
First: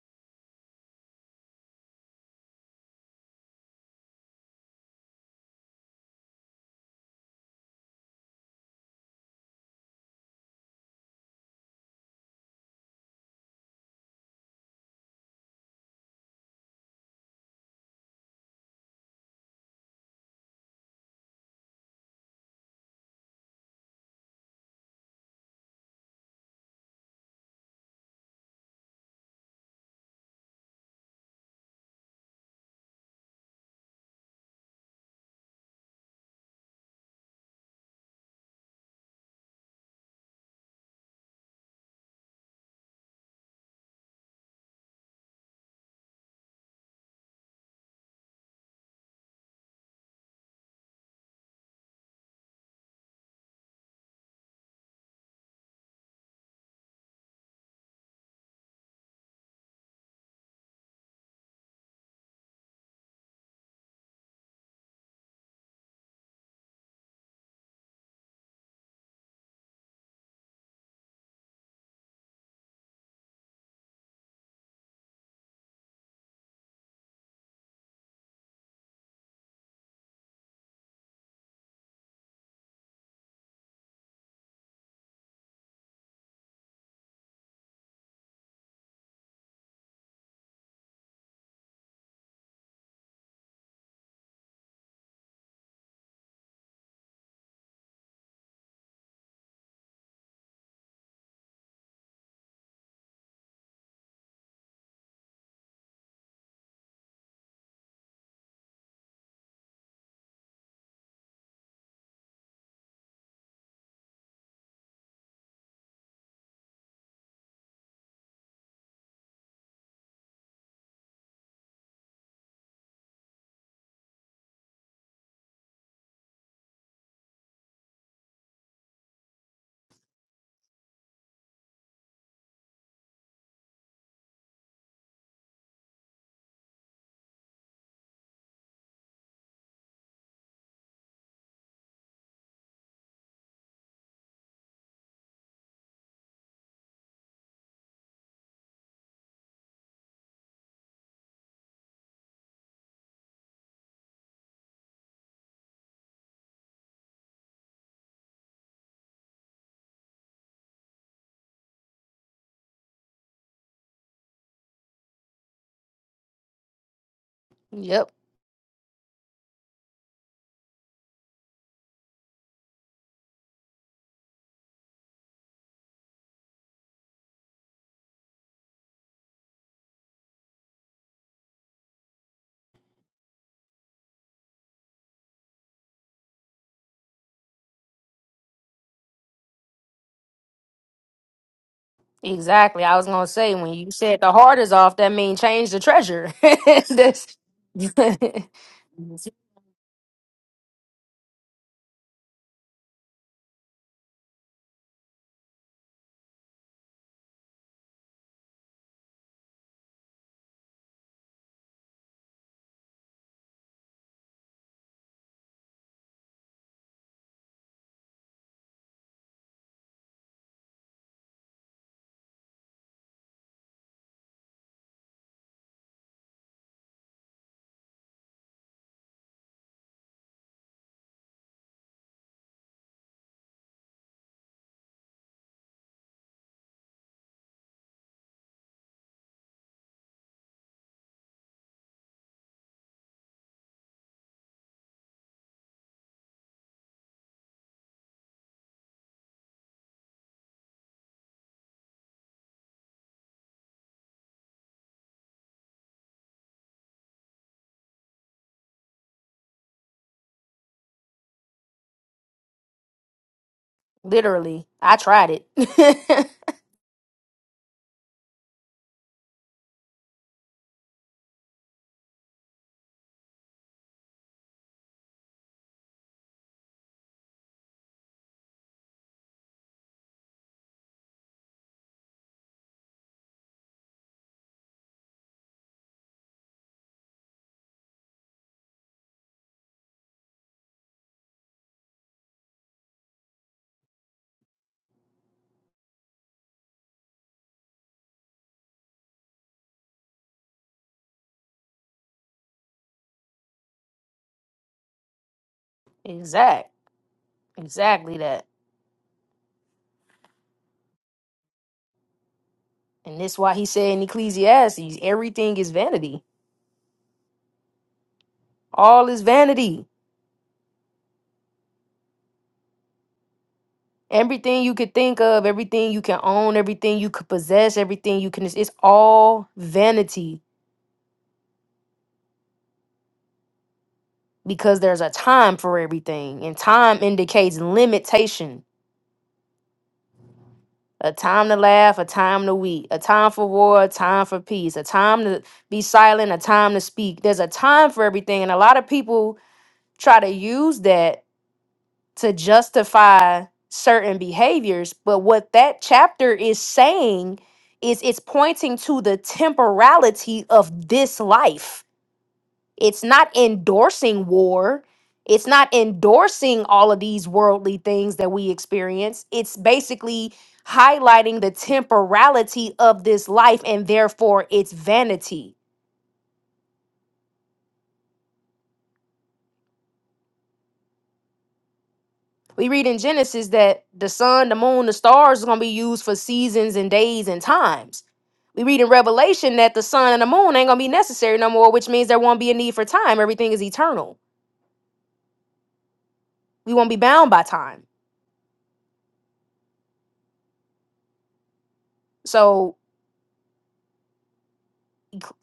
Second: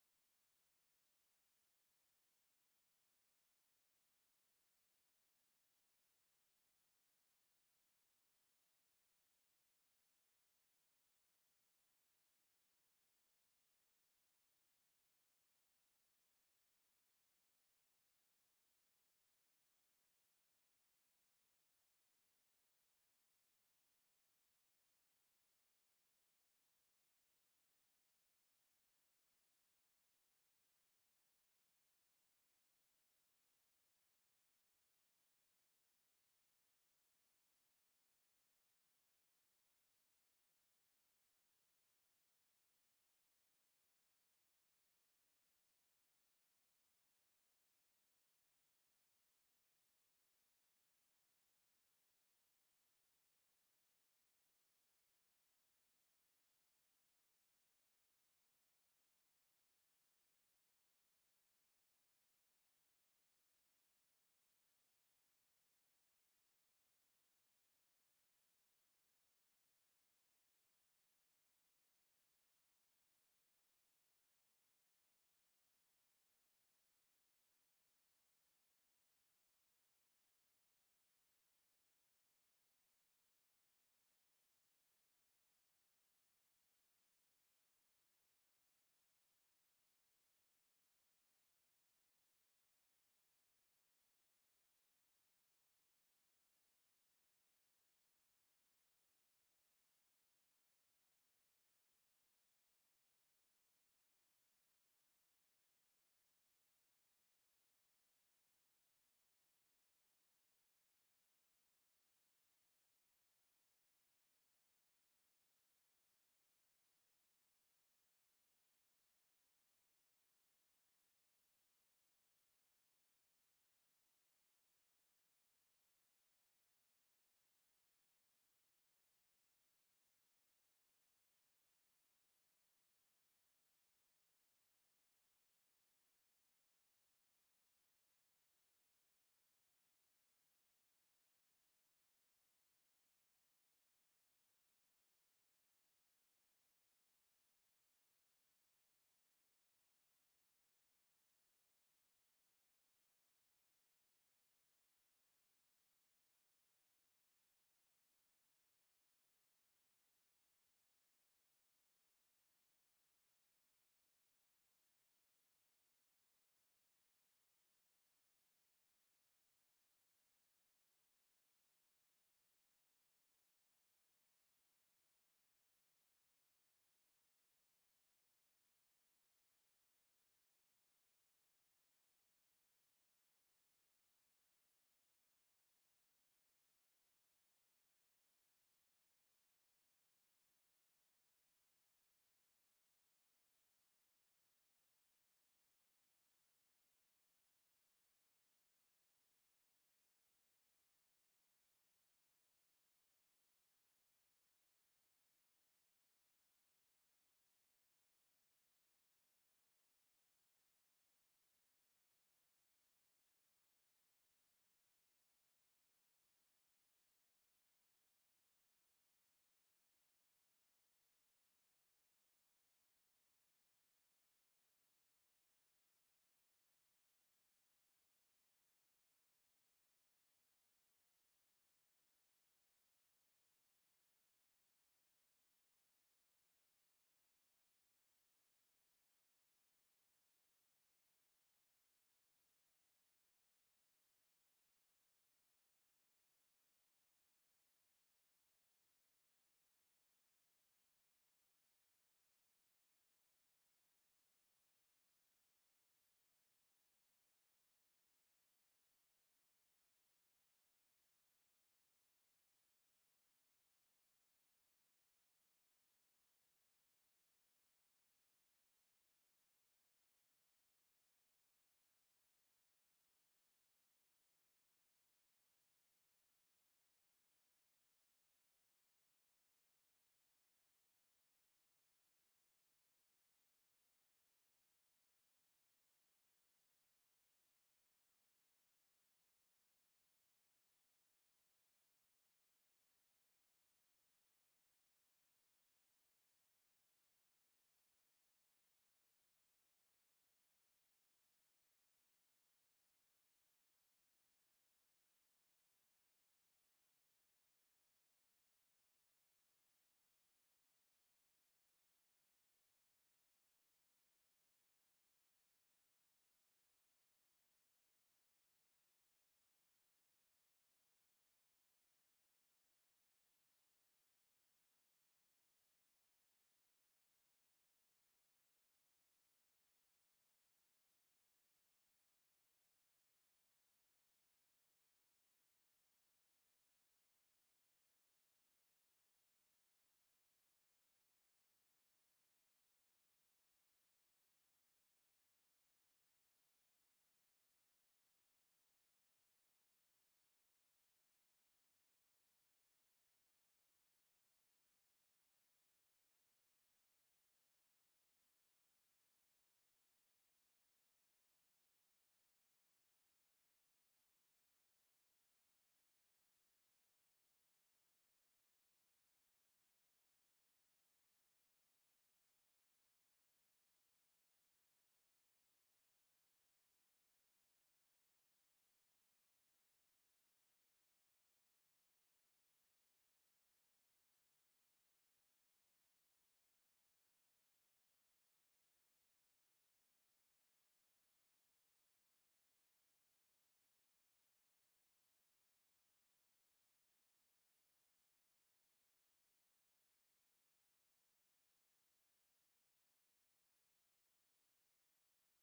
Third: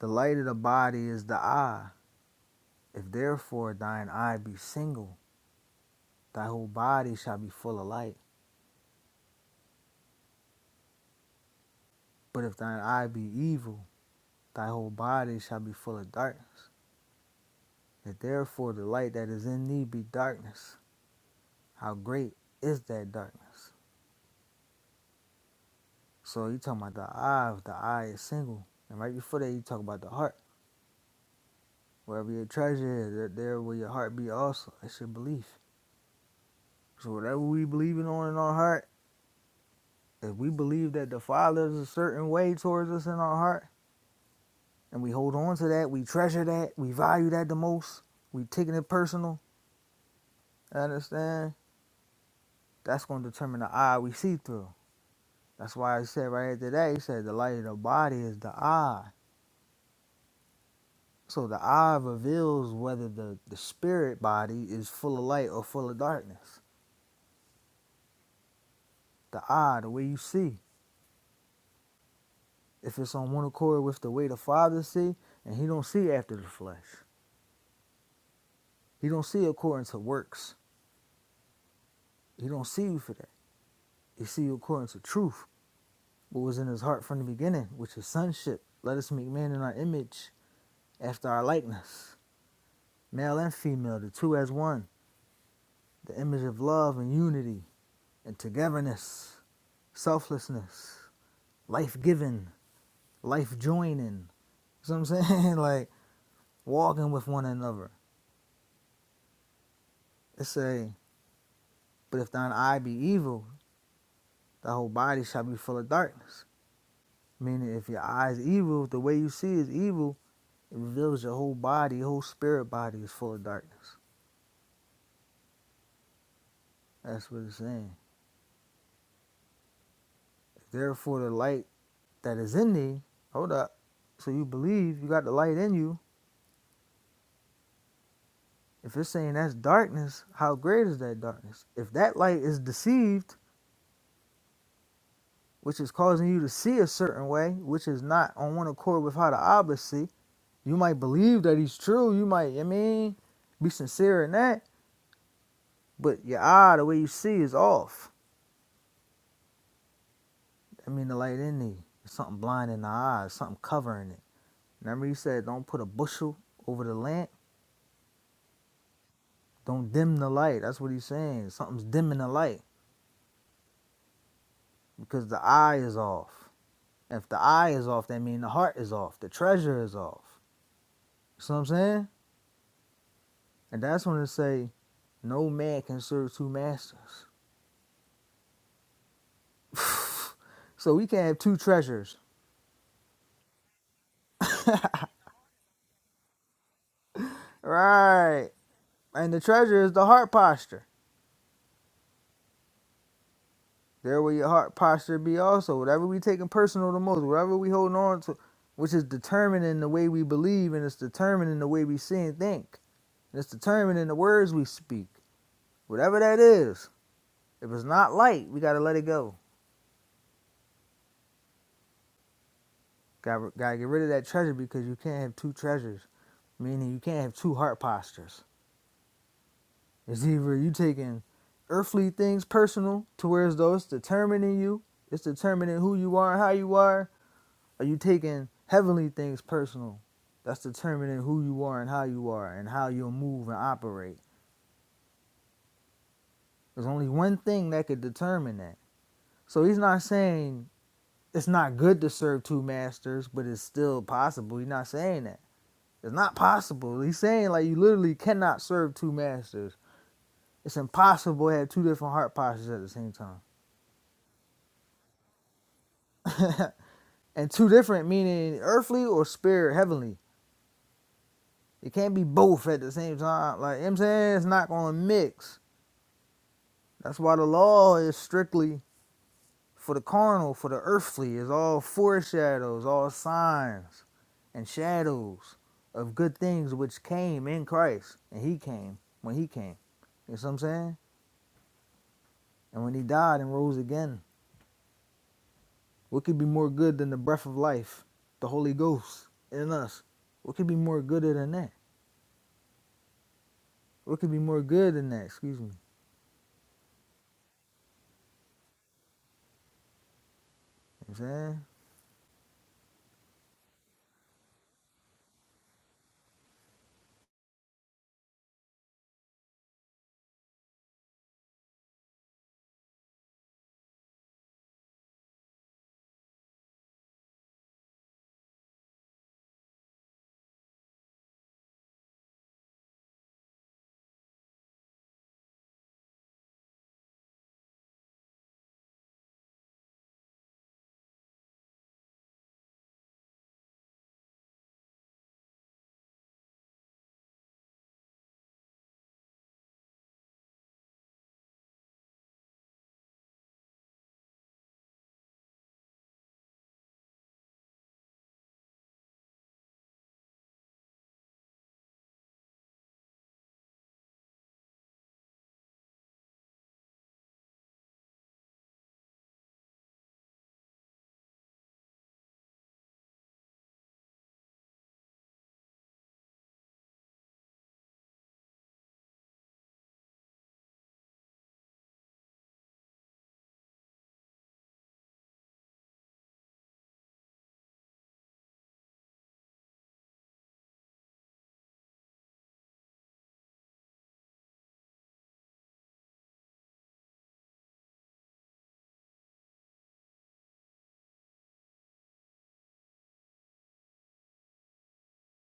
The light of the body is the eye. If therefore thine eye be single, thy whole body shall be full of light. But if thine eye be evil, thy whole body shall be full of darkness. If therefore the light that is in thee be darkness, how great is that darkness? So you talking about the eye, if the eye is single. And right before that you talk about the heart. Wherever your treasure is, there- there will your heart be also. It's your belief. So whatever we believing on in our heart, if we believe that the Father is a certain way towards us in our heart, and we hold on to that. We treasure that. We value that the most. We taking it personal. I understand. That's going to determine the eye we see through. That's why I said right after that, he said the light of the body is the eye. So the eye reveals whether the, the spirit body is full of light or full of darkness. The eye, the way you see. If it's on one accord with the way the Father see, and he don't see after the flesh. He don't see according to works. He don't see you for that. He see you according to truth. what was in his heart from the beginning, which is sonship. Let us make man in our image, after our likeness, male and female, the two as one, the image of love and unity and togetherness, selflessness, life giving, life joining. You know what I'm saying? like walking with one another. It's a, but if thine eye be evil, thy whole body shall be full of darkness. Meaning, if your eye is evil, the way you see is evil, it reveals your whole body, your whole spirit body is full of darkness. That's what it's saying. Therefore, the light that is in thee, hold up. So you believe you got the light in you. If you're saying that's darkness, how great is that darkness? If that light is deceived, which is causing you to see a certain way, which is not on one accord with how the obelisk see, you might believe that he's true. You might, I mean, be sincere in that, but your eye, the way you see, is off. I mean, the light in thee, there's something blind in the eyes, something covering it. Remember, he said, don't put a bushel over the lamp
Yep.
Don't dim the light. That's what he's saying. Something's dimming the light because the eye is off. If the eye is off, that means the heart is off. The treasure is off. You see what I'm saying? And that's when it say, no man can serve two masters. so we can't have two treasures.
Exactly. I was going to say, when you said the heart is off, that means change the treasure. that's
Right. And the treasure is the heart posture. There will your heart posture be also. Whatever we taking personal the most, whatever we holding on to, which is determining the way we believe and it's determining the way we see and think. And it's determining the words we speak. Whatever that is, if it's not light, we gotta let it go. Gotta, gotta get rid of that treasure because you can't have two treasures, meaning you can't have two heart postures. It's either you taking earthly things personal to where as though it's determining you, it's determining who you are and how you are, or you taking heavenly things personal. That's determining who you are and how you are and how you'll move and operate. There's only one thing that could determine that. So he's not saying it's not good to serve two masters, but it's still possible. He's not saying that. It's not possible. He's saying like you literally cannot serve two masters. It's impossible to have two different heart postures at the same
literally, I tried it.
time. and two different meaning earthly or spirit heavenly. It can't be both at the same time. Like you know what I'm saying, it's not gonna mix. That's why the law is strictly for the carnal, for the earthly, is all foreshadows, all signs and shadows of good things which came in Christ. And he came when he came. You see what I'm saying? And when he died and rose again, what could be more good than the breath of life, the Holy Ghost in us? What could be more good than that? What could be more good than that? Excuse me.
exact. Exactly that.
You know what I'm saying?
And this why he said in Ecclesiastes, everything is vanity. All is vanity. Everything you could think of, everything you can own, everything you could possess, everything you can, it's all vanity because there's a time for everything. And time indicates limitation a time to laugh, a time to weep, a time for war, a time for peace, a time to be silent, a time to speak. There's a time for everything. And a lot of people try to use that to justify certain behaviors. But what that chapter is saying is it's pointing to the temporality of this life. It's not endorsing war. It's not endorsing all of these worldly things that we experience. It's basically highlighting the temporality of this life and therefore its vanity We read in Genesis that the sun, the moon, the stars are going to be used for seasons and days and times. We read in Revelation that the sun and the moon ain't going to be necessary no more, which means there won't be a need for time. Everything is eternal. We won't be bound by time. So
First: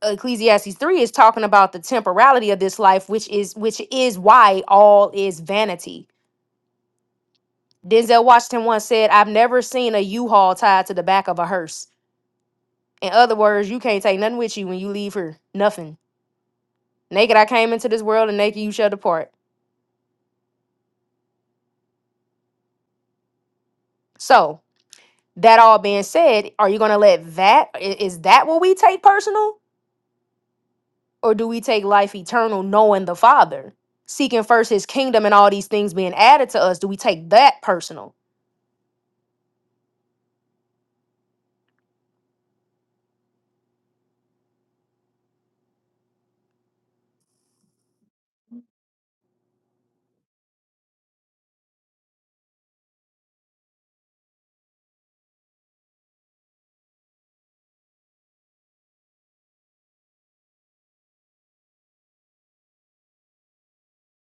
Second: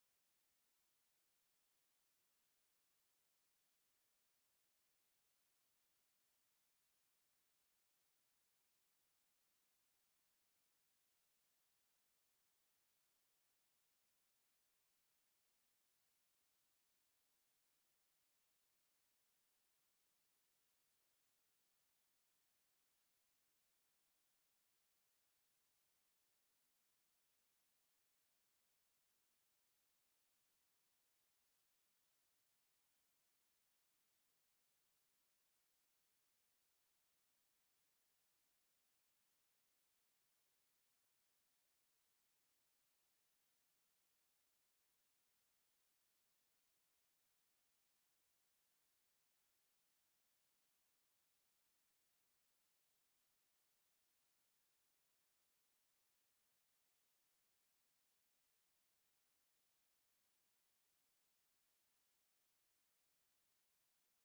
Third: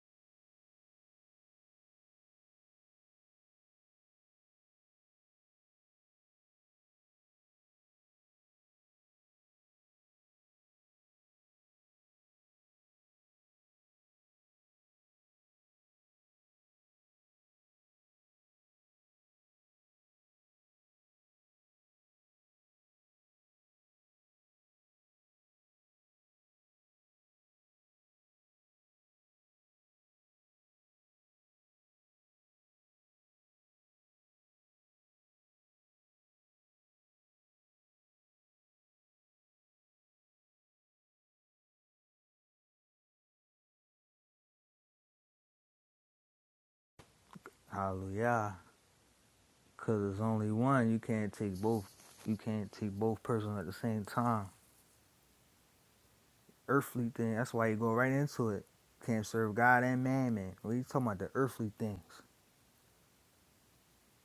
Ecclesiastes 3 is talking about the temporality of this life, which is which is why all is vanity. Denzel Washington once said, I've never seen a U-Haul tied to the back of a hearse. In other words, you can't take nothing with you when you leave here. Nothing. Naked I came into this world and naked you shall depart. So, that all being said, are you going to let that i- is that what we take personal or do we take life eternal knowing the Father? Seeking first his kingdom and all these things being added to us, do we take that personal?
Hallelujah. Because there's only one. You can't take both. You can't take both persons at the same time. earthly thing. That's why you go right into it. Can't serve God and man, man. What are you talking about? The earthly things,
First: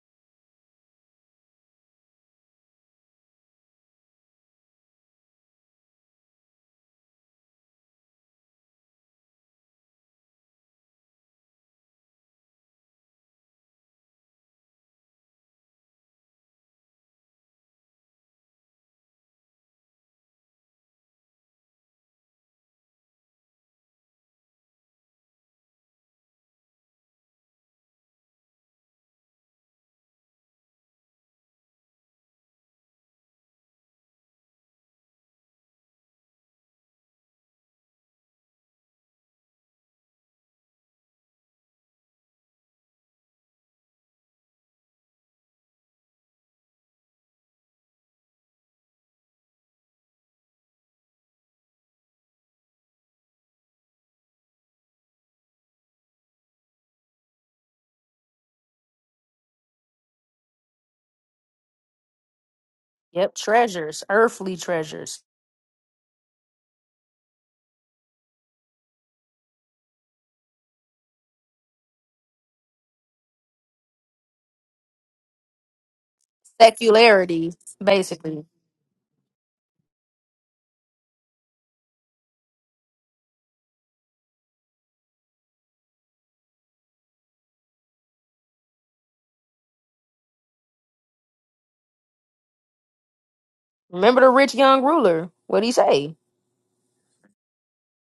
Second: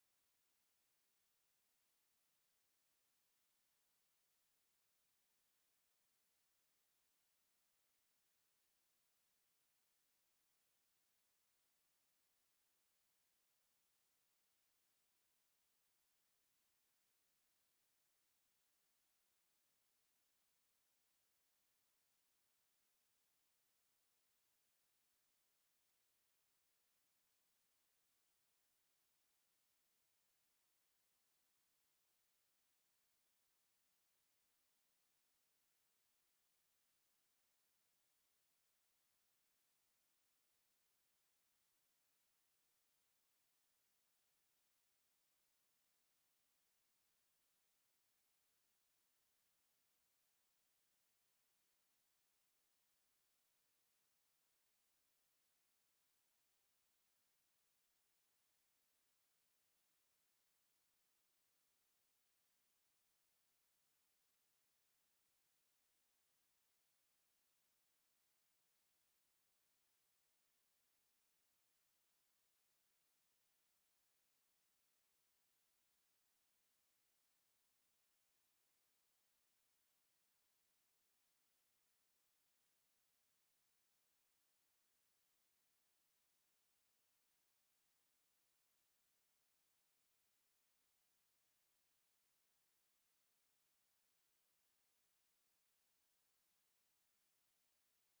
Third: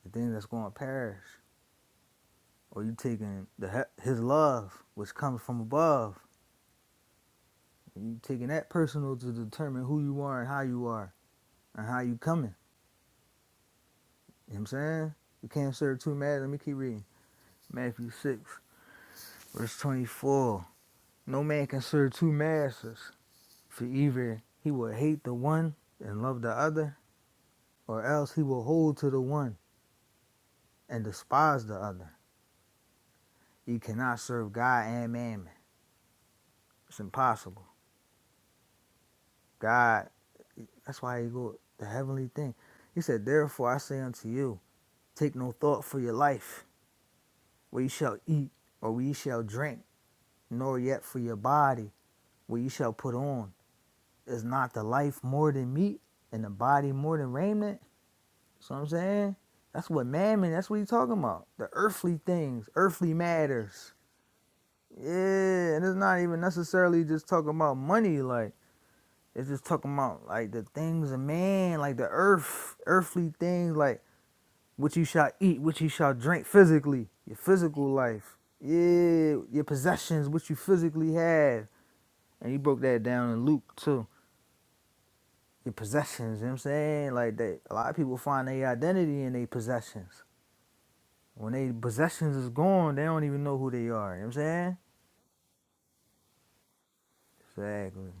the things that's going to perish. Or you taking the His love, which comes from above. You taking that personal to determine who you are and how you are and how you coming. You know what I'm saying? You can't serve two masters. Let me keep reading. Matthew 6, verse 24. No man can serve two masters, for either he will hate the one and love the other, or else he will hold to the one and despise the other. You cannot serve God and mammon. It's impossible. God, that's why you go the heavenly thing. He said, Therefore I say unto you, take no thought for your life, where you shall eat, or where you shall drink, nor yet for your body, where you shall put on. Is not the life more than meat, and the body more than raiment? So I'm saying, that's what mammon, that's what he's talking about. The earthly things, earthly
Yep,
matters.
treasures, earthly
Yeah,
treasures,
and it's not even necessarily just talking about money, like It's just talking about like the things of man, like the earth, earthly things, like what you shall eat, what you shall drink physically, your
secularity
physical life,
basically.
yeah, your possessions, what you physically have. And he broke that down in Luke too. Your possessions, you know what I'm saying? Like that a lot of people find their identity in their possessions. When their possessions is gone, they don't even know who they are,
Remember
you know what
the
I'm
rich
saying?
young ruler? What would he say?
Exactly.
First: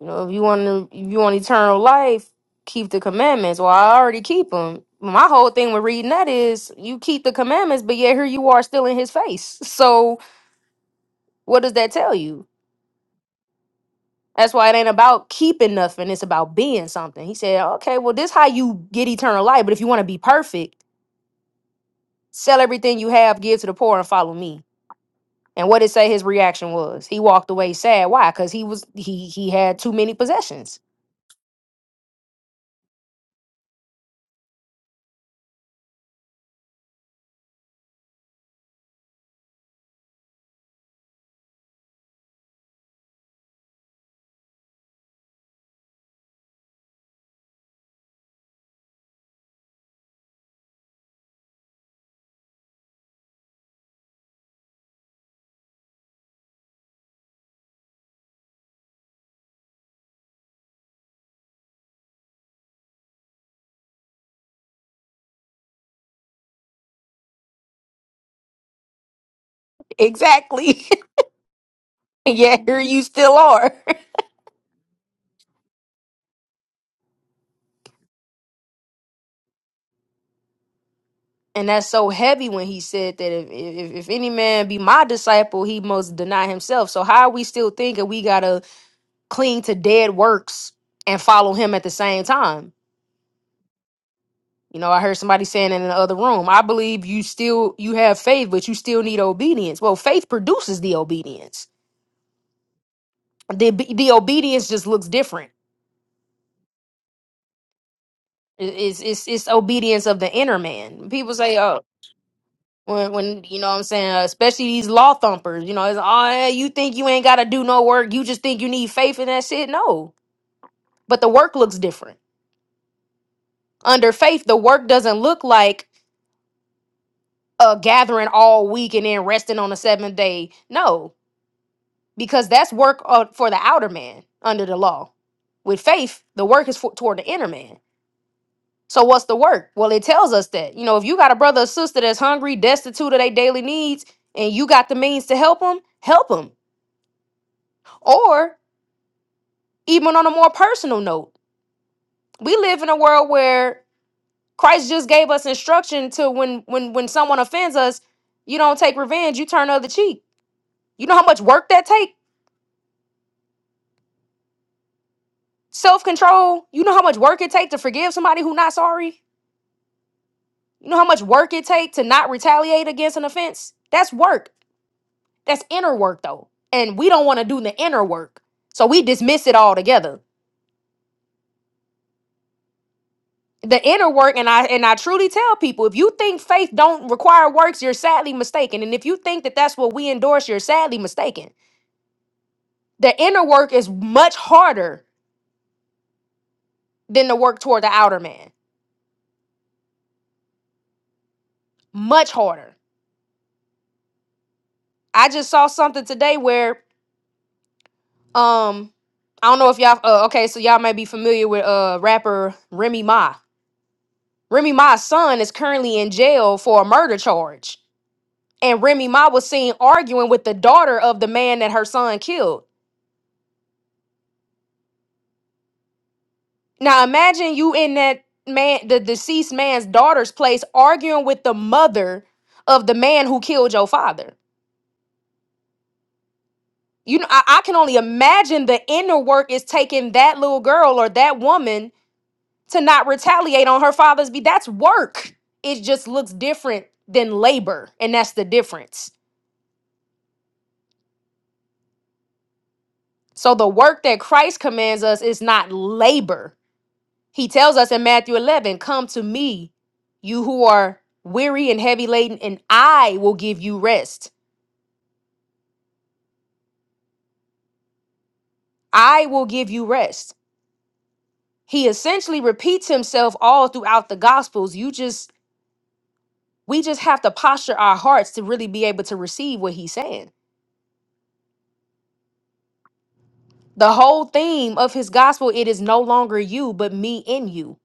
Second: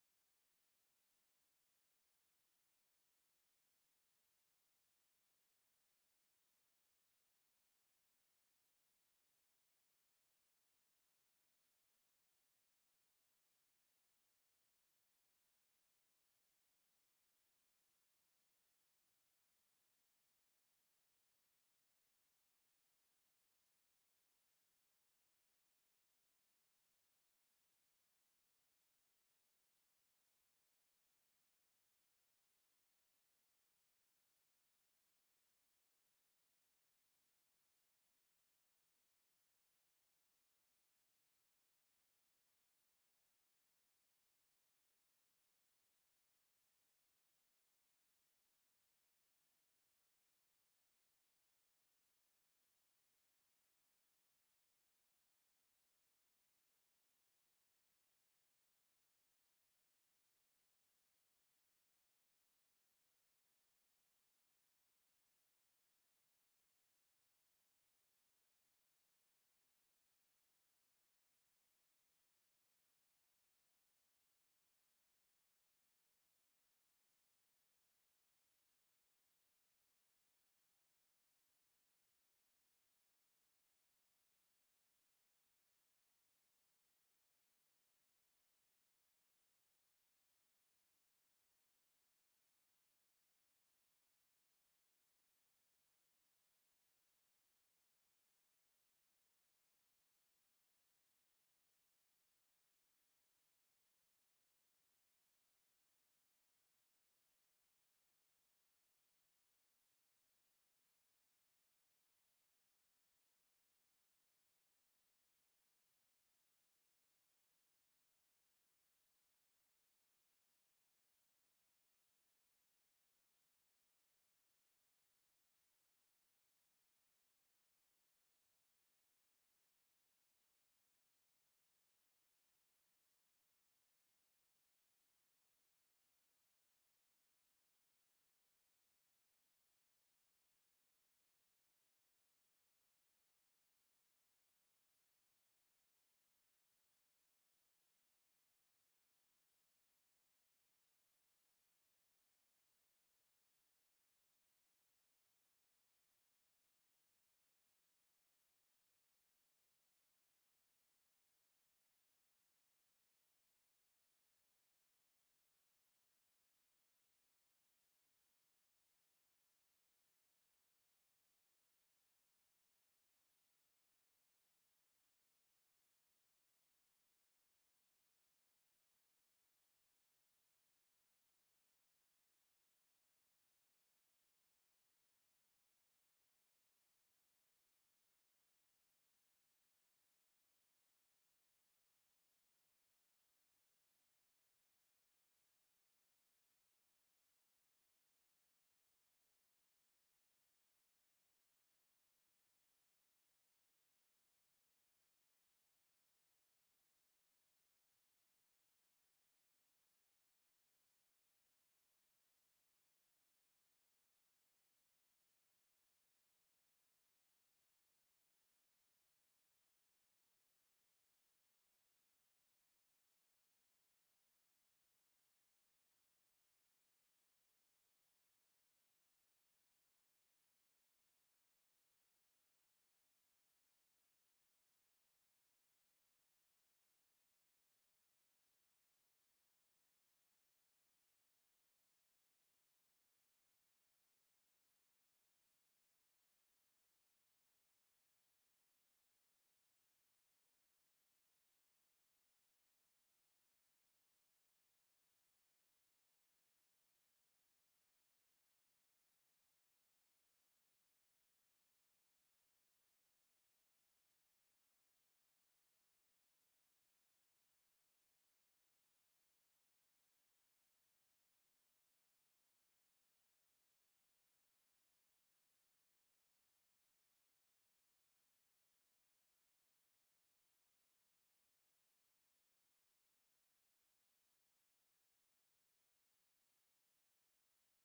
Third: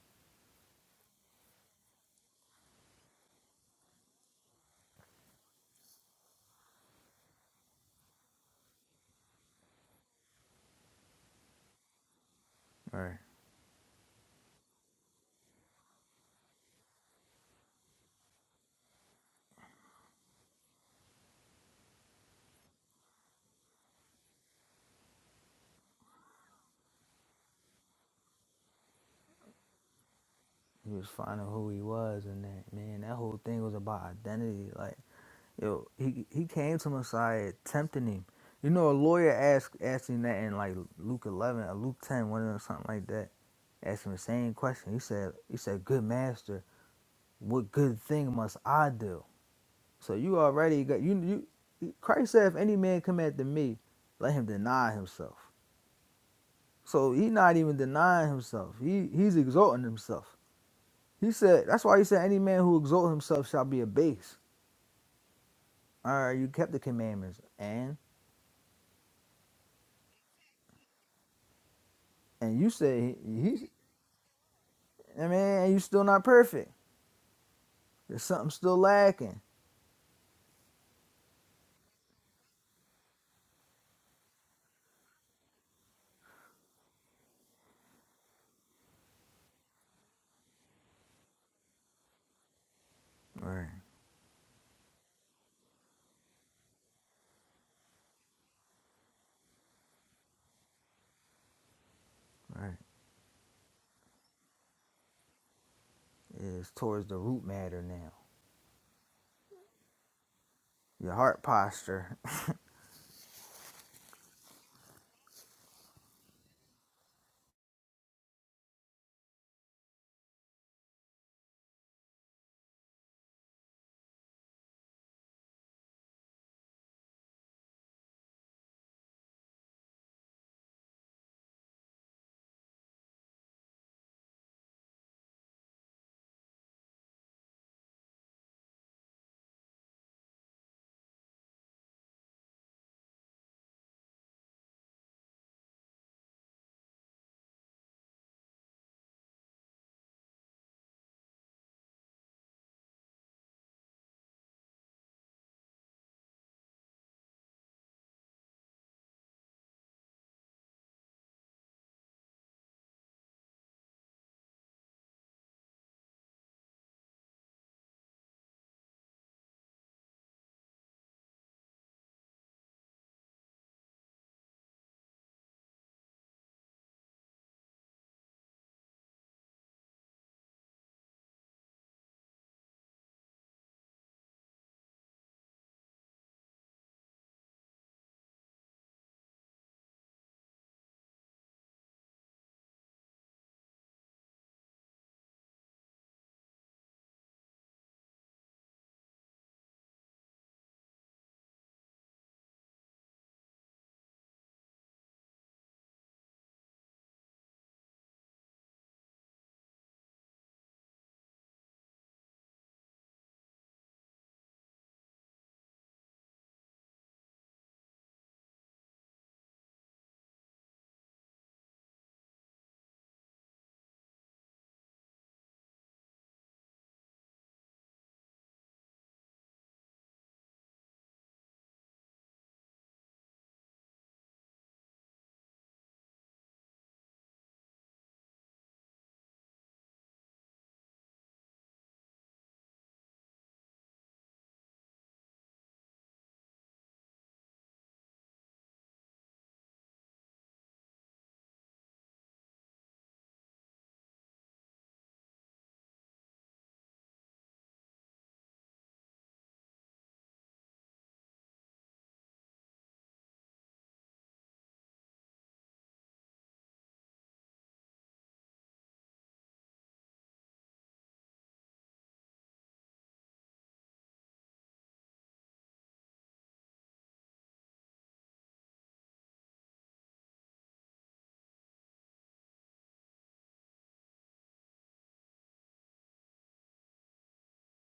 You know, if you want to, if you want eternal life, keep the commandments. Well, I already keep them. My whole thing with reading that is you keep the commandments, but yet here you are still in his face. So what does that tell you?
All Right.
That's why it ain't about keeping nothing. It's about being something. He said, okay, well, this how you get eternal life. But if you want to be perfect, sell everything you have, give to the poor, and follow me. And what did say his reaction was? He walked away sad. Why? Because he was he he had too many possessions.
He was finding who he was, and that man, that whole thing was about identity. Like, yo, he he came to Messiah tempting him. You know, a lawyer asked asked him that in like Luke eleven or Luke ten, one of them, something like that. Asked him the same question. He said, he said, "Good master, what good thing must I do?" So you already got you you. Christ said, "If any man come after me, let him deny himself." So he not even denying himself. He he's exalting himself. He said, that's why he said, any man who exalts himself shall be abased. All right, you kept the commandments. And
Exactly. yeah,
and you
here you
say, he,
still
he
are.
I mean, and you still not perfect. There's something still lacking.
And that's so heavy when he said that if, if, if any man be my disciple, he must deny himself. So how are we still thinking we gotta cling to dead works and follow him at the same time?
Right,
You know, I heard somebody saying in the other room, I believe you still you have faith, but you still need obedience. Well, faith produces the obedience.
right.
The the obedience just looks different.
It's towards the root matter now.
It- It's it's it's obedience of the inner man.
Your
People
heart
say, "Oh,
posture.
When, when you know what I'm saying, uh, especially these law thumpers, you know, it's oh, yeah, you think you ain't gotta do no work, you just think you need faith in that shit. No, but the work looks different. Under faith, the work doesn't look like uh gathering all week and then resting on the seventh day. No, because that's work uh, for the outer man under the law. With faith, the work is for, toward the inner man. So what's the work? Well, it tells us that you know if you got a brother or sister that's hungry, destitute of their daily needs, and you got the means to help them, help them. Or Even on a more personal note, we live in a world where Christ just gave us instruction to when when when someone offends us, you don't take revenge, you turn the other cheek. You know how much work that take? Self-control. You know how much work it take to forgive somebody who not sorry? You know how much work it take to not retaliate against an offense? That's work. That's inner work though. And we don't want to do the inner work. So we dismiss it all together the inner work and i and i truly tell people if you think faith don't require works you're sadly mistaken and if you think that that's what we endorse you're sadly mistaken the inner work is much harder than the work toward the outer man much harder i just saw something today where um i don't know if y'all uh, okay so y'all may be familiar with uh rapper remy ma remy ma's son is currently in jail for a murder charge and remy ma was seen arguing with the daughter of the man that her son killed Now imagine you in that man, the deceased man's daughter's place, arguing with the mother of the man who killed your father. You know, I, I can only imagine the inner work is taking that little girl or that woman to not retaliate on her father's be. That's work. It just looks different than labor, and that's the difference. So the work that Christ commands us is not labor. He tells us in Matthew 11, Come to me, you who are weary and heavy laden, and I will give you rest. I will give you rest. He essentially repeats himself all throughout the Gospels. You just, we just have to posture our hearts to really be able to receive what he's saying. The whole theme of his gospel, it is no longer you, but me in you.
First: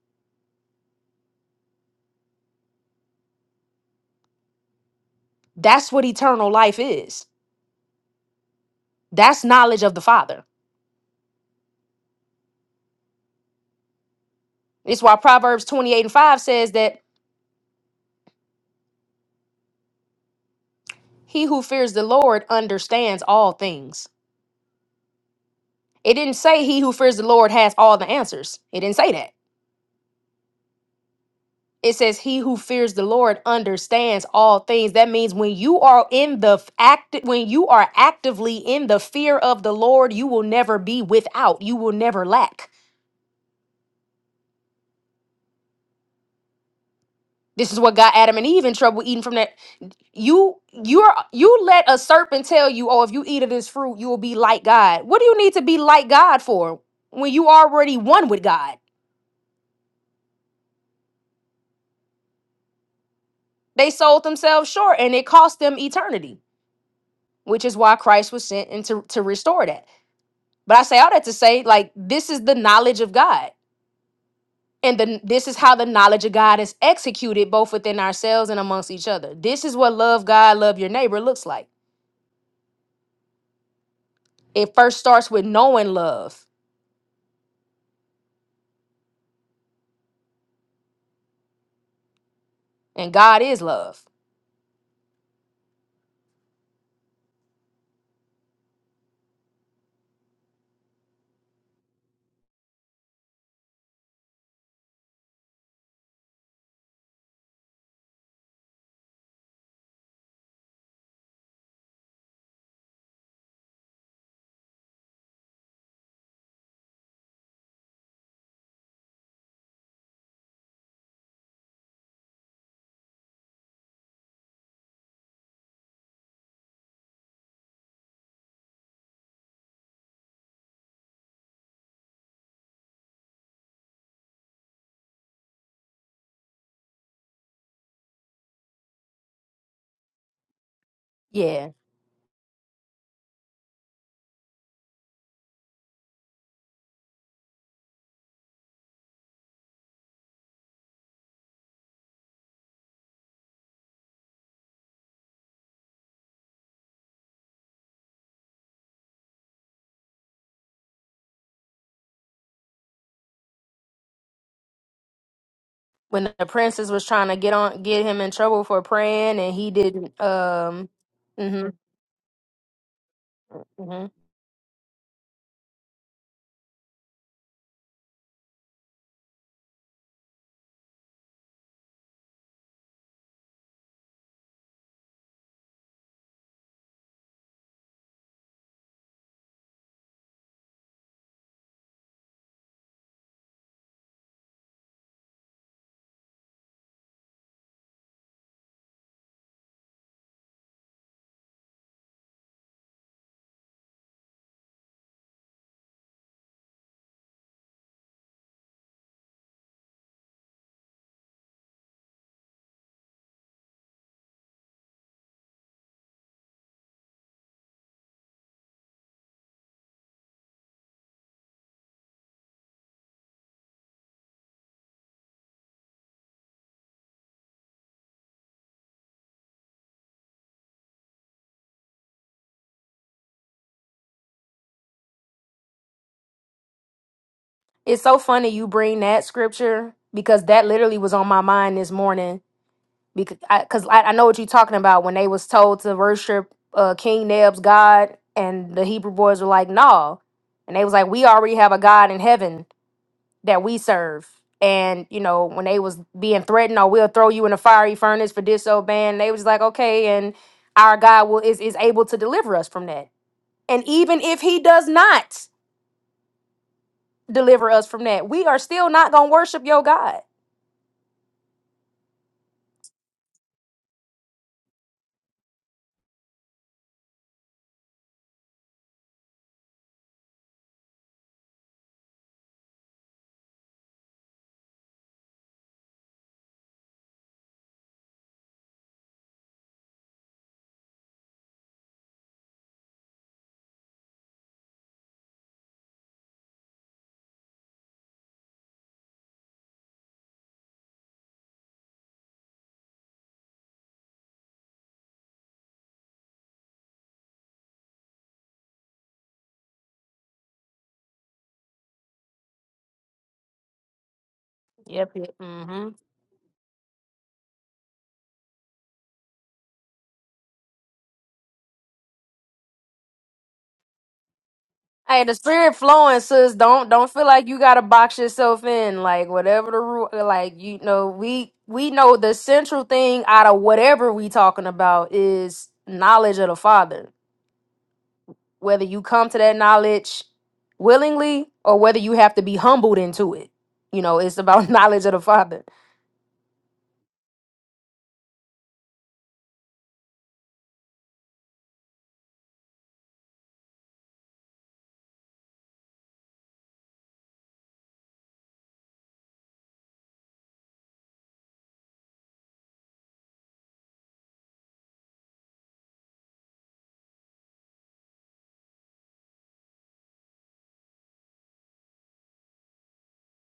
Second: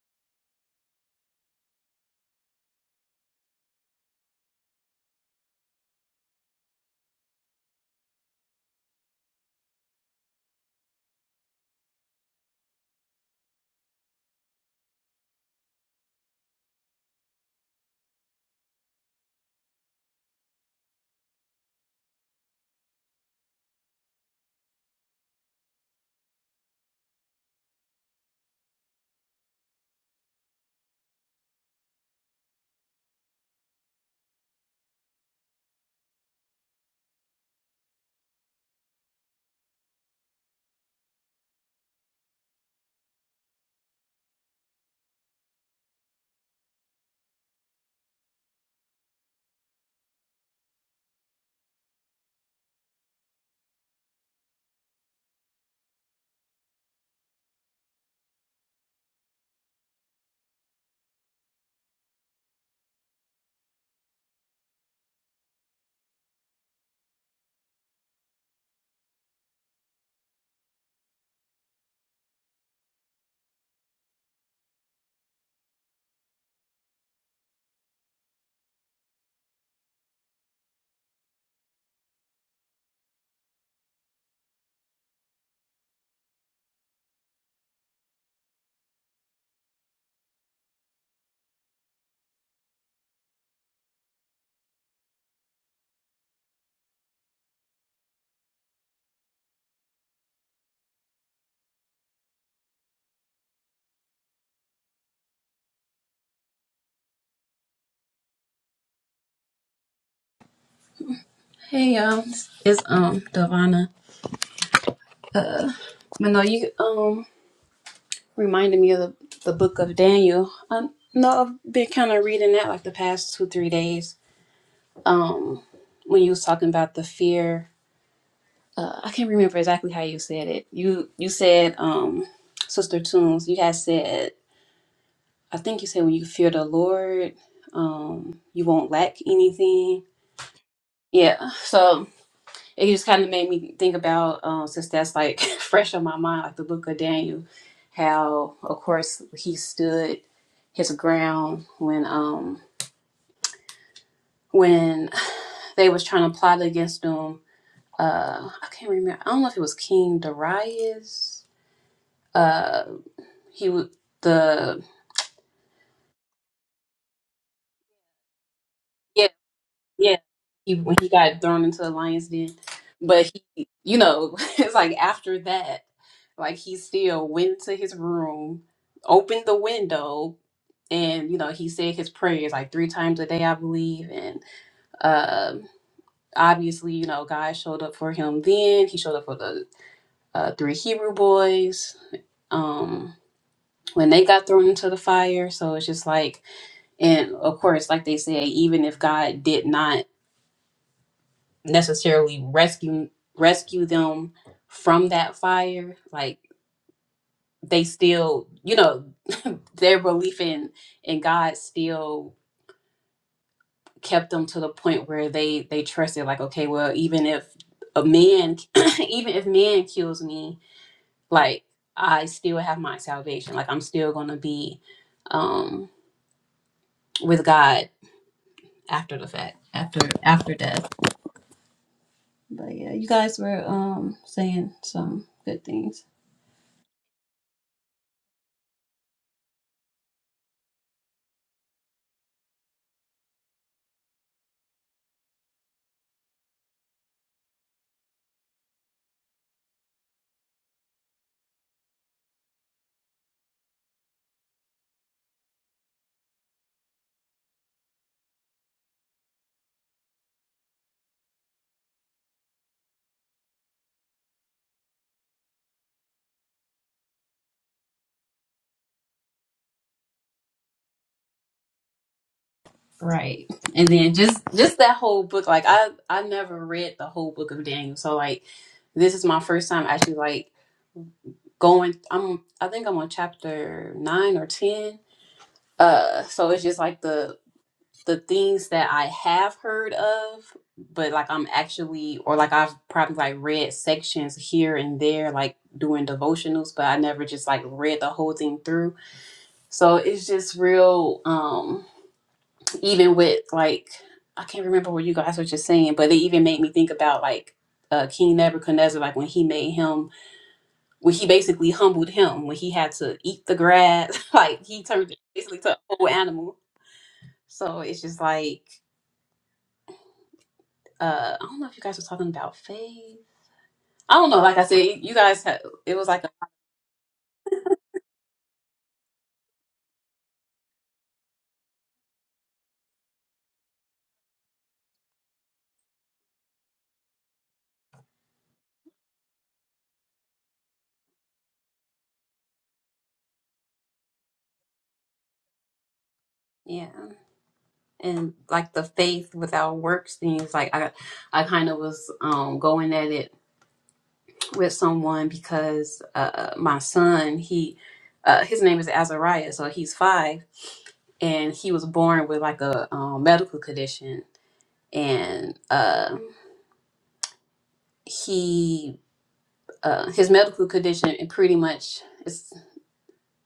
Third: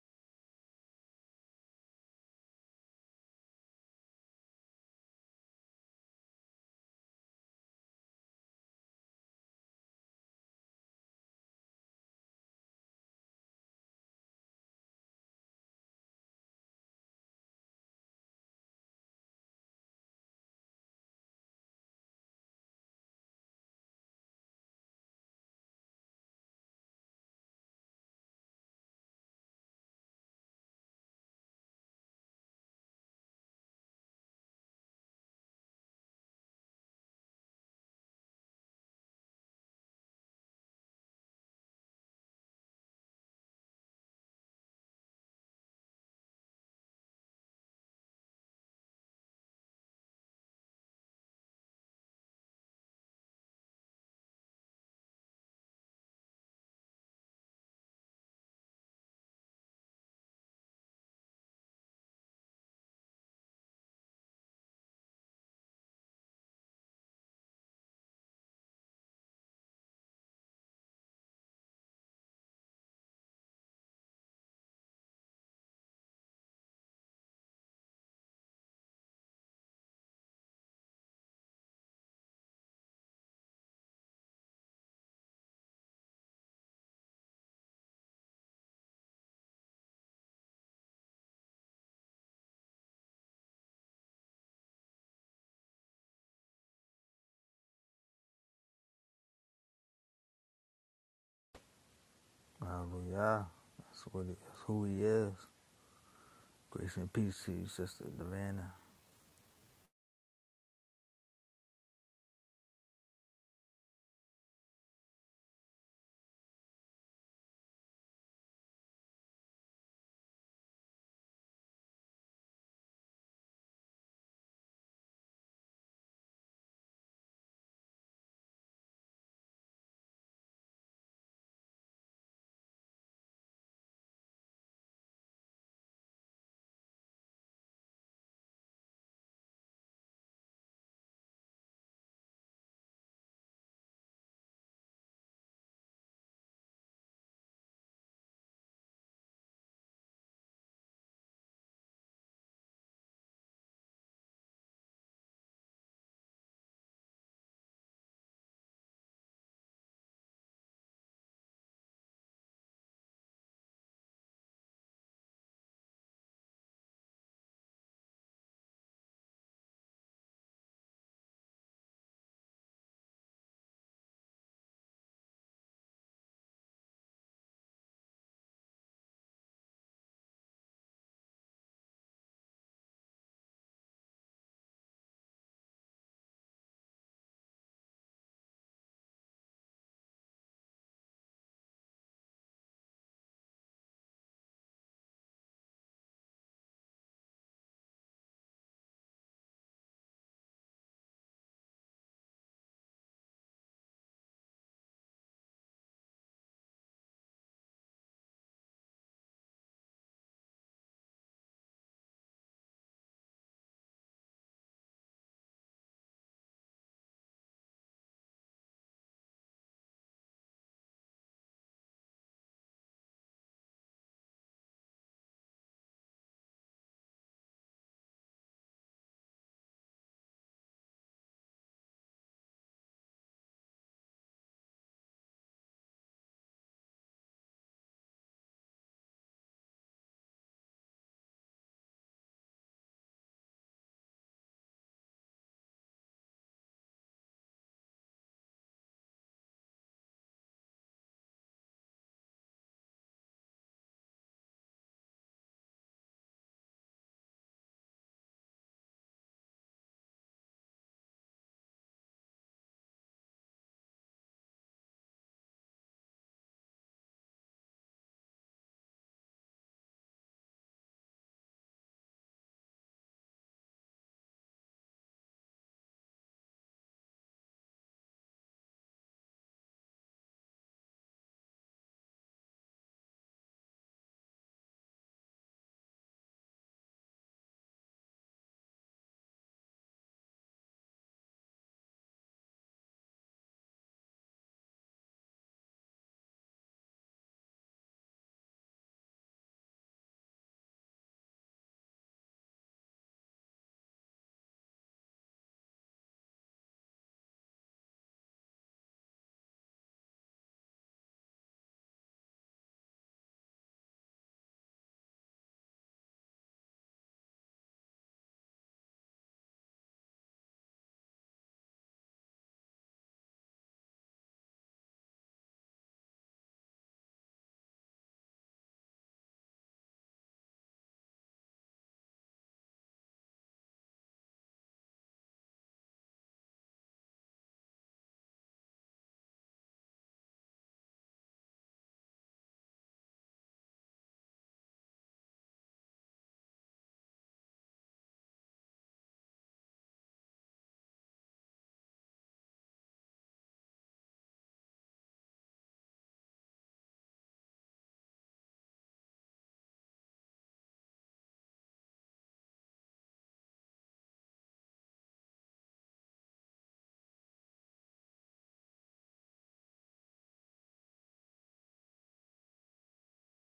That's what eternal life is. That's knowledge of the Father. It's why Proverbs 28 and 5 says that he who fears the Lord understands all things. It didn't say he who fears the Lord has all the answers. It didn't say that. It says he who fears the Lord understands all things. That means when you are in the f- act when you are actively in the fear of the Lord, you will never be without. You will never lack. This is what got Adam and Eve in trouble eating from that you you're you let a serpent tell you oh if you eat of this fruit you will be like god what do you need to be like god for when you already one with god they sold themselves short and it cost them eternity which is why Christ was sent and to, to restore that. But I say all that to say, like, this is the knowledge of God. And then this is how the knowledge of God is executed both within ourselves and amongst each other. This is what love God, love your neighbor looks like. It first starts with knowing love, and God is love.
Hallelujah. That's what it, that's who he is. Grace and peace to you, Sister Davana.
Hey y'all, it's um Davana. But no, you um reminded me of the, the book of Daniel. I know I've been kind of reading that like the past two three days. Um, when you was talking about the fear, uh, I can't remember exactly how you said it. You you said um Sister Tunes. You guys said I think you said when you fear the Lord, um you won't lack anything. Yeah.
Yeah.
So it just kind of made me think about um, since that's like fresh on my mind like the book of daniel how of course he stood his ground when um when they was trying to plot against him uh i can't remember i don't know if it was king darius uh he was the
When the princess was trying to get on get him in trouble for
yeah,
praying and he
Yeah,
didn't
he,
um
when he got thrown
hmm
into the lion's den, but he, you
hmm
know, it's like after that, like he still went to his room, opened the window, and you know he said his prayers like three times a day, I believe, and um, obviously, you know, God showed up for him. Then he showed up for the uh, three Hebrew boys. Um, when they got thrown into the fire, so it's just like, and of course, like they say, even if God did not necessarily rescue rescue them from that fire like they still you know their belief in in god still kept them to the point where they they trusted like okay well even if a man even if man kills me like i still have my salvation like i'm still gonna be um with god after the fact after after death but yeah you guys were um saying some good things
it's so funny you bring that scripture because that literally was on my mind this morning because I, 'cause I, I know what you're talking about when they was told to worship uh, King Neb's God, and the Hebrew boys were like, "No," and they was like, "We already have a God in heaven that we serve." And you know when they was being threatened, "Oh, we'll throw you in a fiery furnace for disobeying," they was like, "Okay," and our God will is is able to deliver us from that. And even if He does not deliver us from that, we are still not gonna worship your God.
Right. And then just just that whole book like I I never read the whole book of Daniel. So like this is my first time actually like going I'm I think I'm on chapter 9 or 10. Uh so it's just like the the things that I have heard of but like I'm actually or like I've probably like read sections here and there like doing devotionals but I never just like read the whole thing through. So it's just real Um even with like I can't remember what you guys were just saying, but it even made me think about like uh, King Nebuchadnezzar, like when he made him, when he basically humbled him, when he had to eat the grass, like he
Yep.
turned basically to a
yep.
whole animal. So it's just like uh, I don't know if you guys were talking about faith. I don't know. Like I said, you
Hey, the
guys had
spirit
it was
flowing,
like a,
sis. Don't don't feel like you gotta box yourself in. Like whatever the rule, like you know, we we know the central thing out of whatever we talking about is knowledge of the Father. Whether you come to that knowledge willingly or whether you have to be humbled into it, you know, it's about knowledge of the Father.
yeah, and like the faith without works things. Like I, I kind of was um going at it with someone because uh, my son, he, uh, his name is Azariah, so he's five, and he was born with like a um, medical condition, and uh, he, uh, his medical condition, it pretty much it's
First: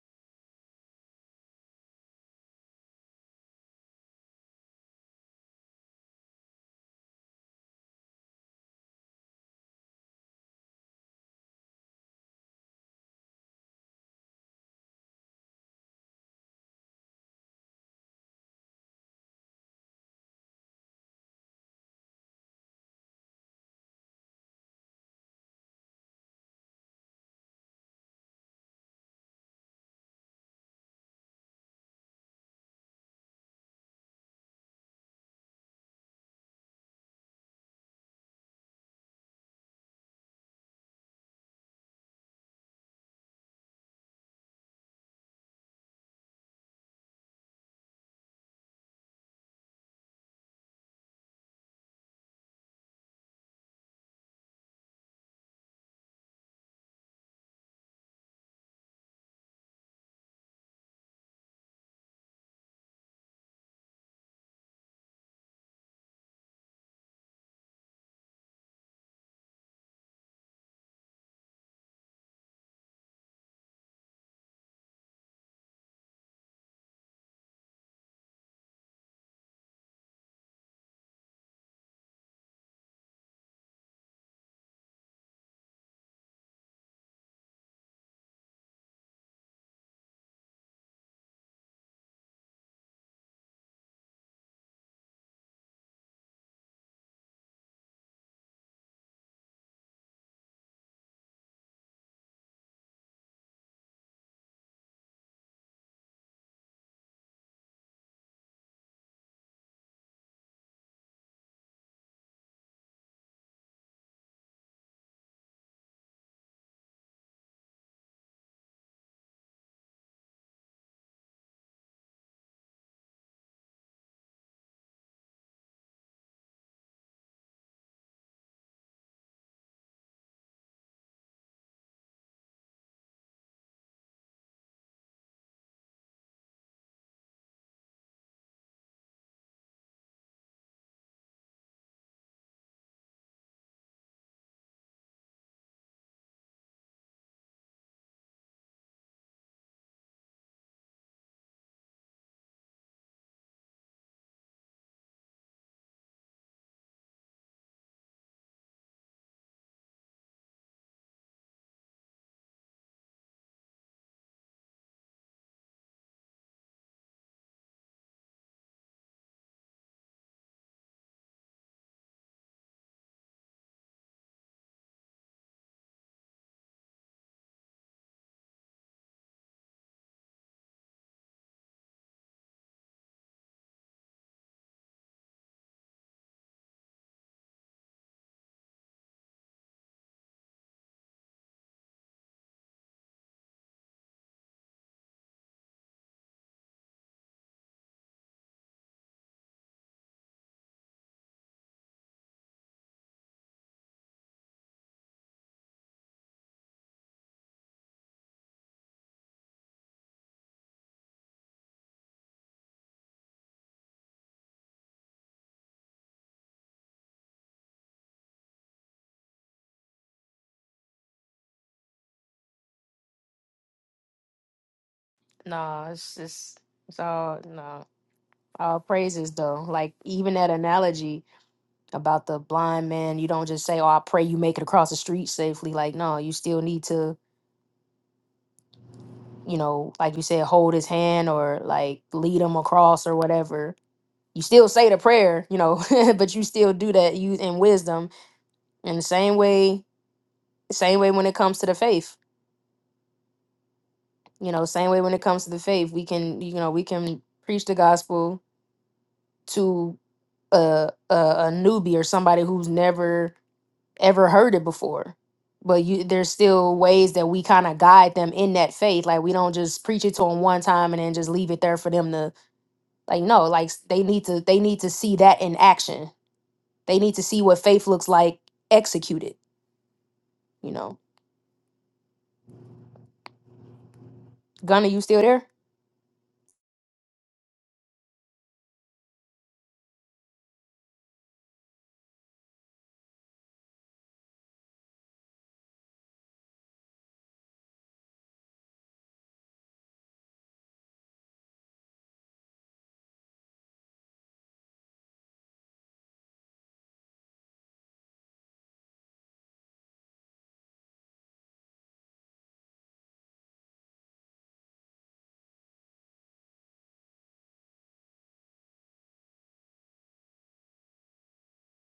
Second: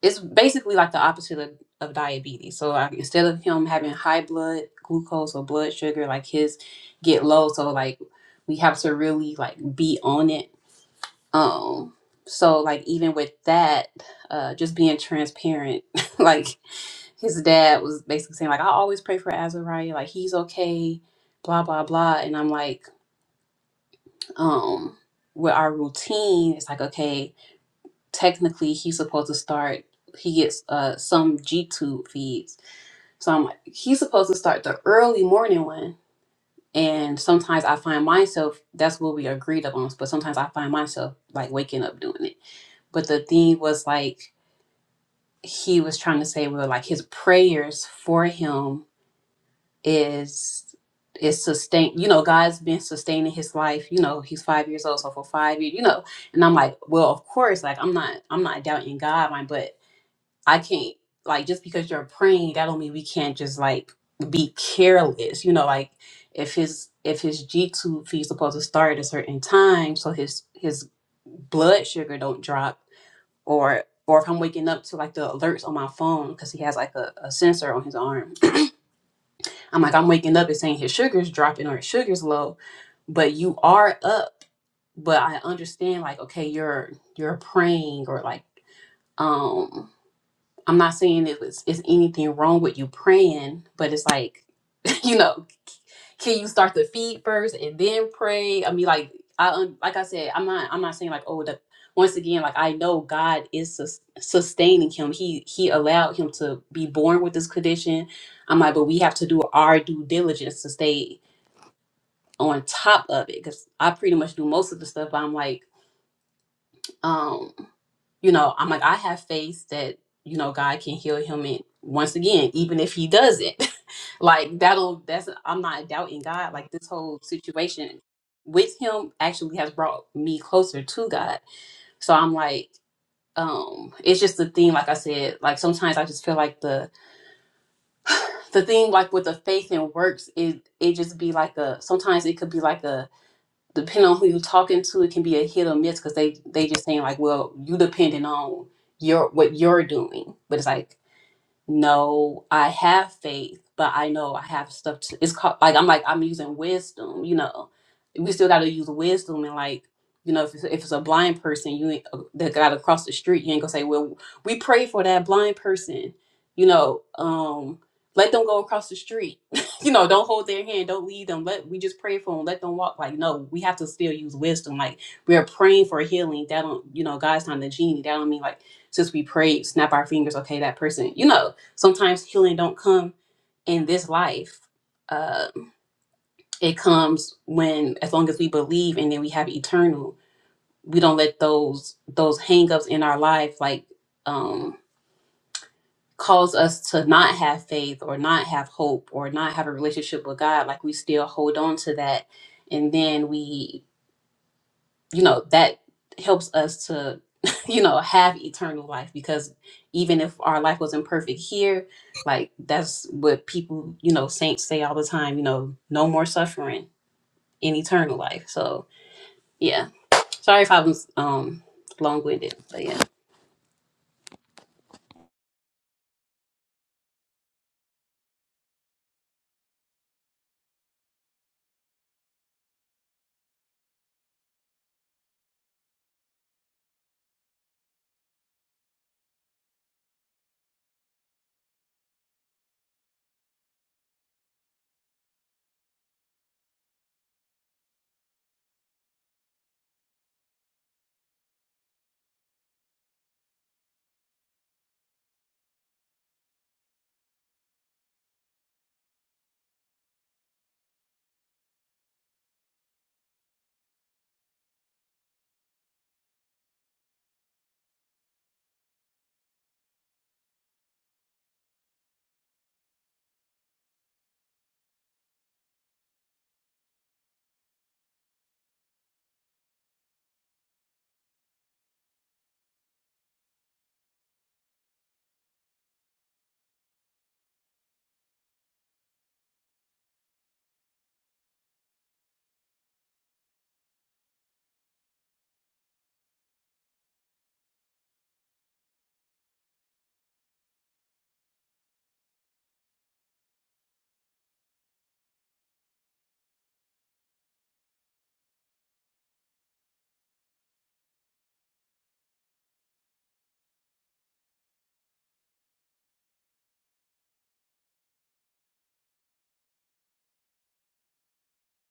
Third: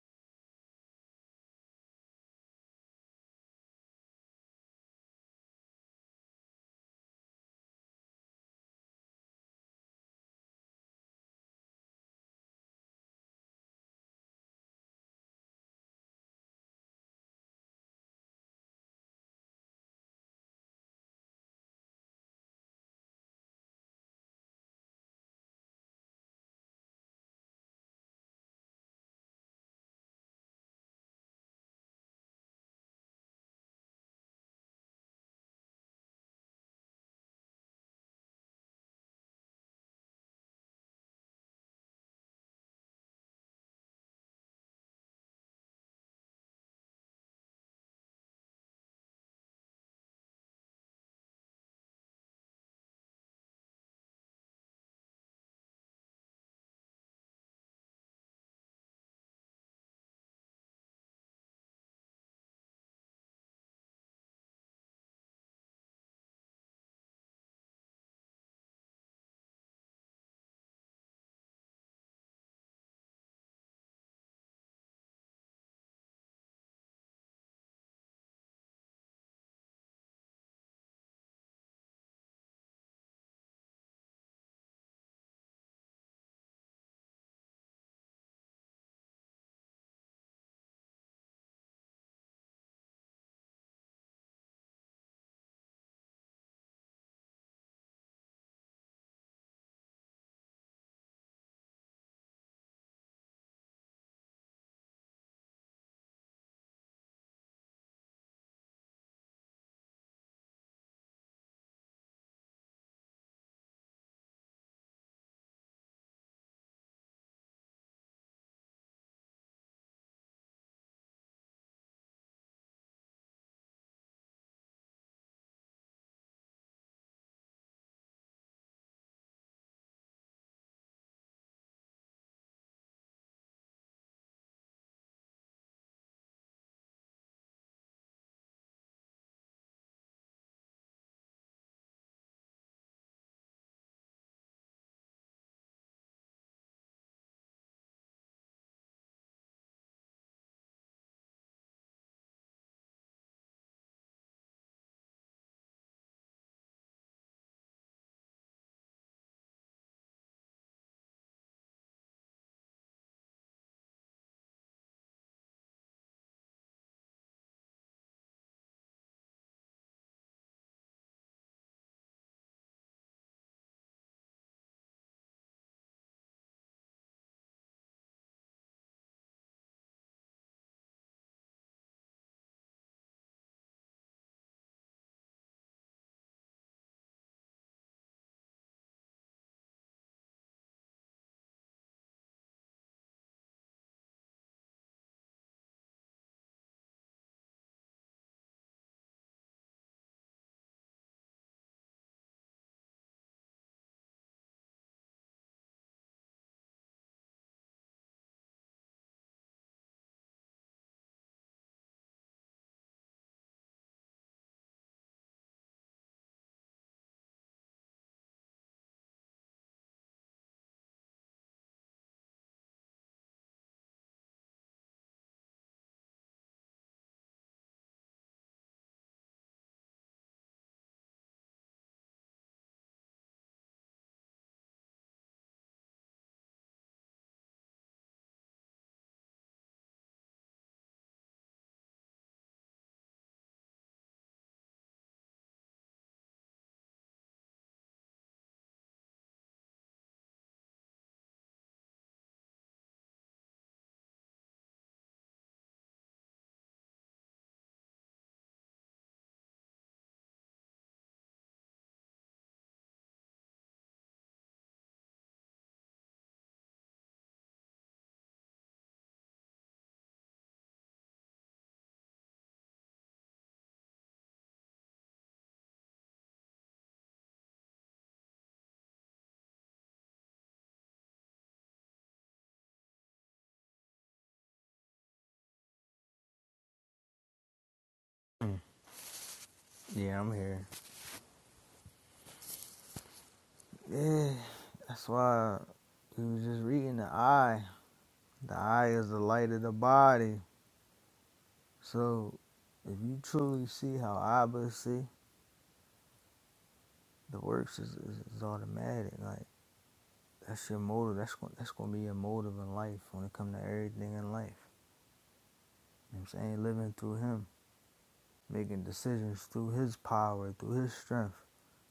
it's basically like the opposite of, of diabetes. So like, instead of him having high blood glucose or blood sugar, like his get low, so like we have to really like be on it Um, so like even with that, uh, just being transparent, like his dad was basically saying like I always pray for Azariah, like he's okay, blah blah blah, and I'm like, um, with our routine, it's like okay, technically he's supposed to start. He gets uh some G tube feeds, so I'm like he's supposed to start the early morning one. And sometimes I find myself that's what we agreed upon, but sometimes I find myself like waking up doing it. But the thing was like he was trying to say well, like his prayers for him is is sustain you know god's been sustaining his life you know he's five years old so for five years you know and i'm like well of course like i'm not i'm not doubting god like, but i can't like just because you're praying that don't mean we can't just like be careless you know like if his if his g tube feed's supposed to start at a certain time so his his blood sugar don't drop or or if I'm waking up to like the alerts on my phone because he has like a, a sensor on his arm. I'm like, I'm waking up and saying his sugar's dropping or his sugar's low, but you are up. But I understand like, okay, you're you're praying or like um I'm not saying it was it's anything wrong with you praying, but it's like, you know, can you start to feed first and then pray? I mean, like I un- like I said, I'm not I'm not saying like oh the once again like I know God is sus- sustaining him. He he allowed him to be born with this condition. I'm like, but we have to do our due diligence to stay on top of it because I pretty much do most of the stuff. But I'm like um you know i'm like i have faith that you know god can heal him and once again even if he doesn't like that'll that's i'm not doubting god like this whole situation with him actually has brought me closer to god so i'm like um it's just the thing like i said like sometimes i just feel like the the thing like with the faith and works it it just be like a sometimes it could be like a depending on who you're talking to, it can be a hit or miss because they they just saying like, well, you depending on your what you're doing, but it's like no, I have faith, but I know I have stuff to. It's called like I'm like I'm using wisdom. You know, we still got to use wisdom and like you know if it's, if it's a blind person you ain't, uh, that got across the street, you ain't gonna say, well, we pray for that blind person. You know, um, let them go across the street. you know, don't hold their hand, don't lead them. Let we just pray for them, let them walk. Like no, we have to still use wisdom. Like we are praying for healing. That don't you know God's not the genie. That don't mean like since we prayed, snap our fingers. Okay, that person, you know sometimes healing don't come in this life uh, it comes when as long as we believe and then we have eternal we don't let those those hangups in our life like um cause us to not have faith or not have hope or not have a relationship with god like we still hold on to that and then we you know that helps us to you know have eternal life because even if our life wasn't perfect here like that's what people you know saints say all the time you know no more suffering in eternal life so yeah sorry if i was um long-winded but yeah
No, it's just it's all no. All praises though. Like even that analogy. about the blind man. You don't just say, "Oh, I pray you make it across the street safely." Like, no, you still need to, you know, like you said, hold his hand or like lead him across or whatever. You still say the prayer, you know, but you still do that you in wisdom. And the same way, same way when it comes to the faith, you know, same way when it comes to the faith, we can, you know, we can preach the gospel to a a, a newbie or somebody who's never ever heard it before. But you, there's still ways that we kind of guide them in that faith. Like we don't just preach it to them one time and then just leave it there for them to like. No, like s- they need to they need to see that in action. They need to see what faith looks like executed. You know, Gunner, you still there?
Mm. Yeah, I'm here. Yeah, that's why he was just reading the eye. The eye is the light of the body. So if you truly see how Abba see, the works is, is, is automatic. Like that's your motive. That's gon- that's gonna be your motive in life when it comes to everything in life. You know what I'm saying living through Him, making decisions through His power, through His strength,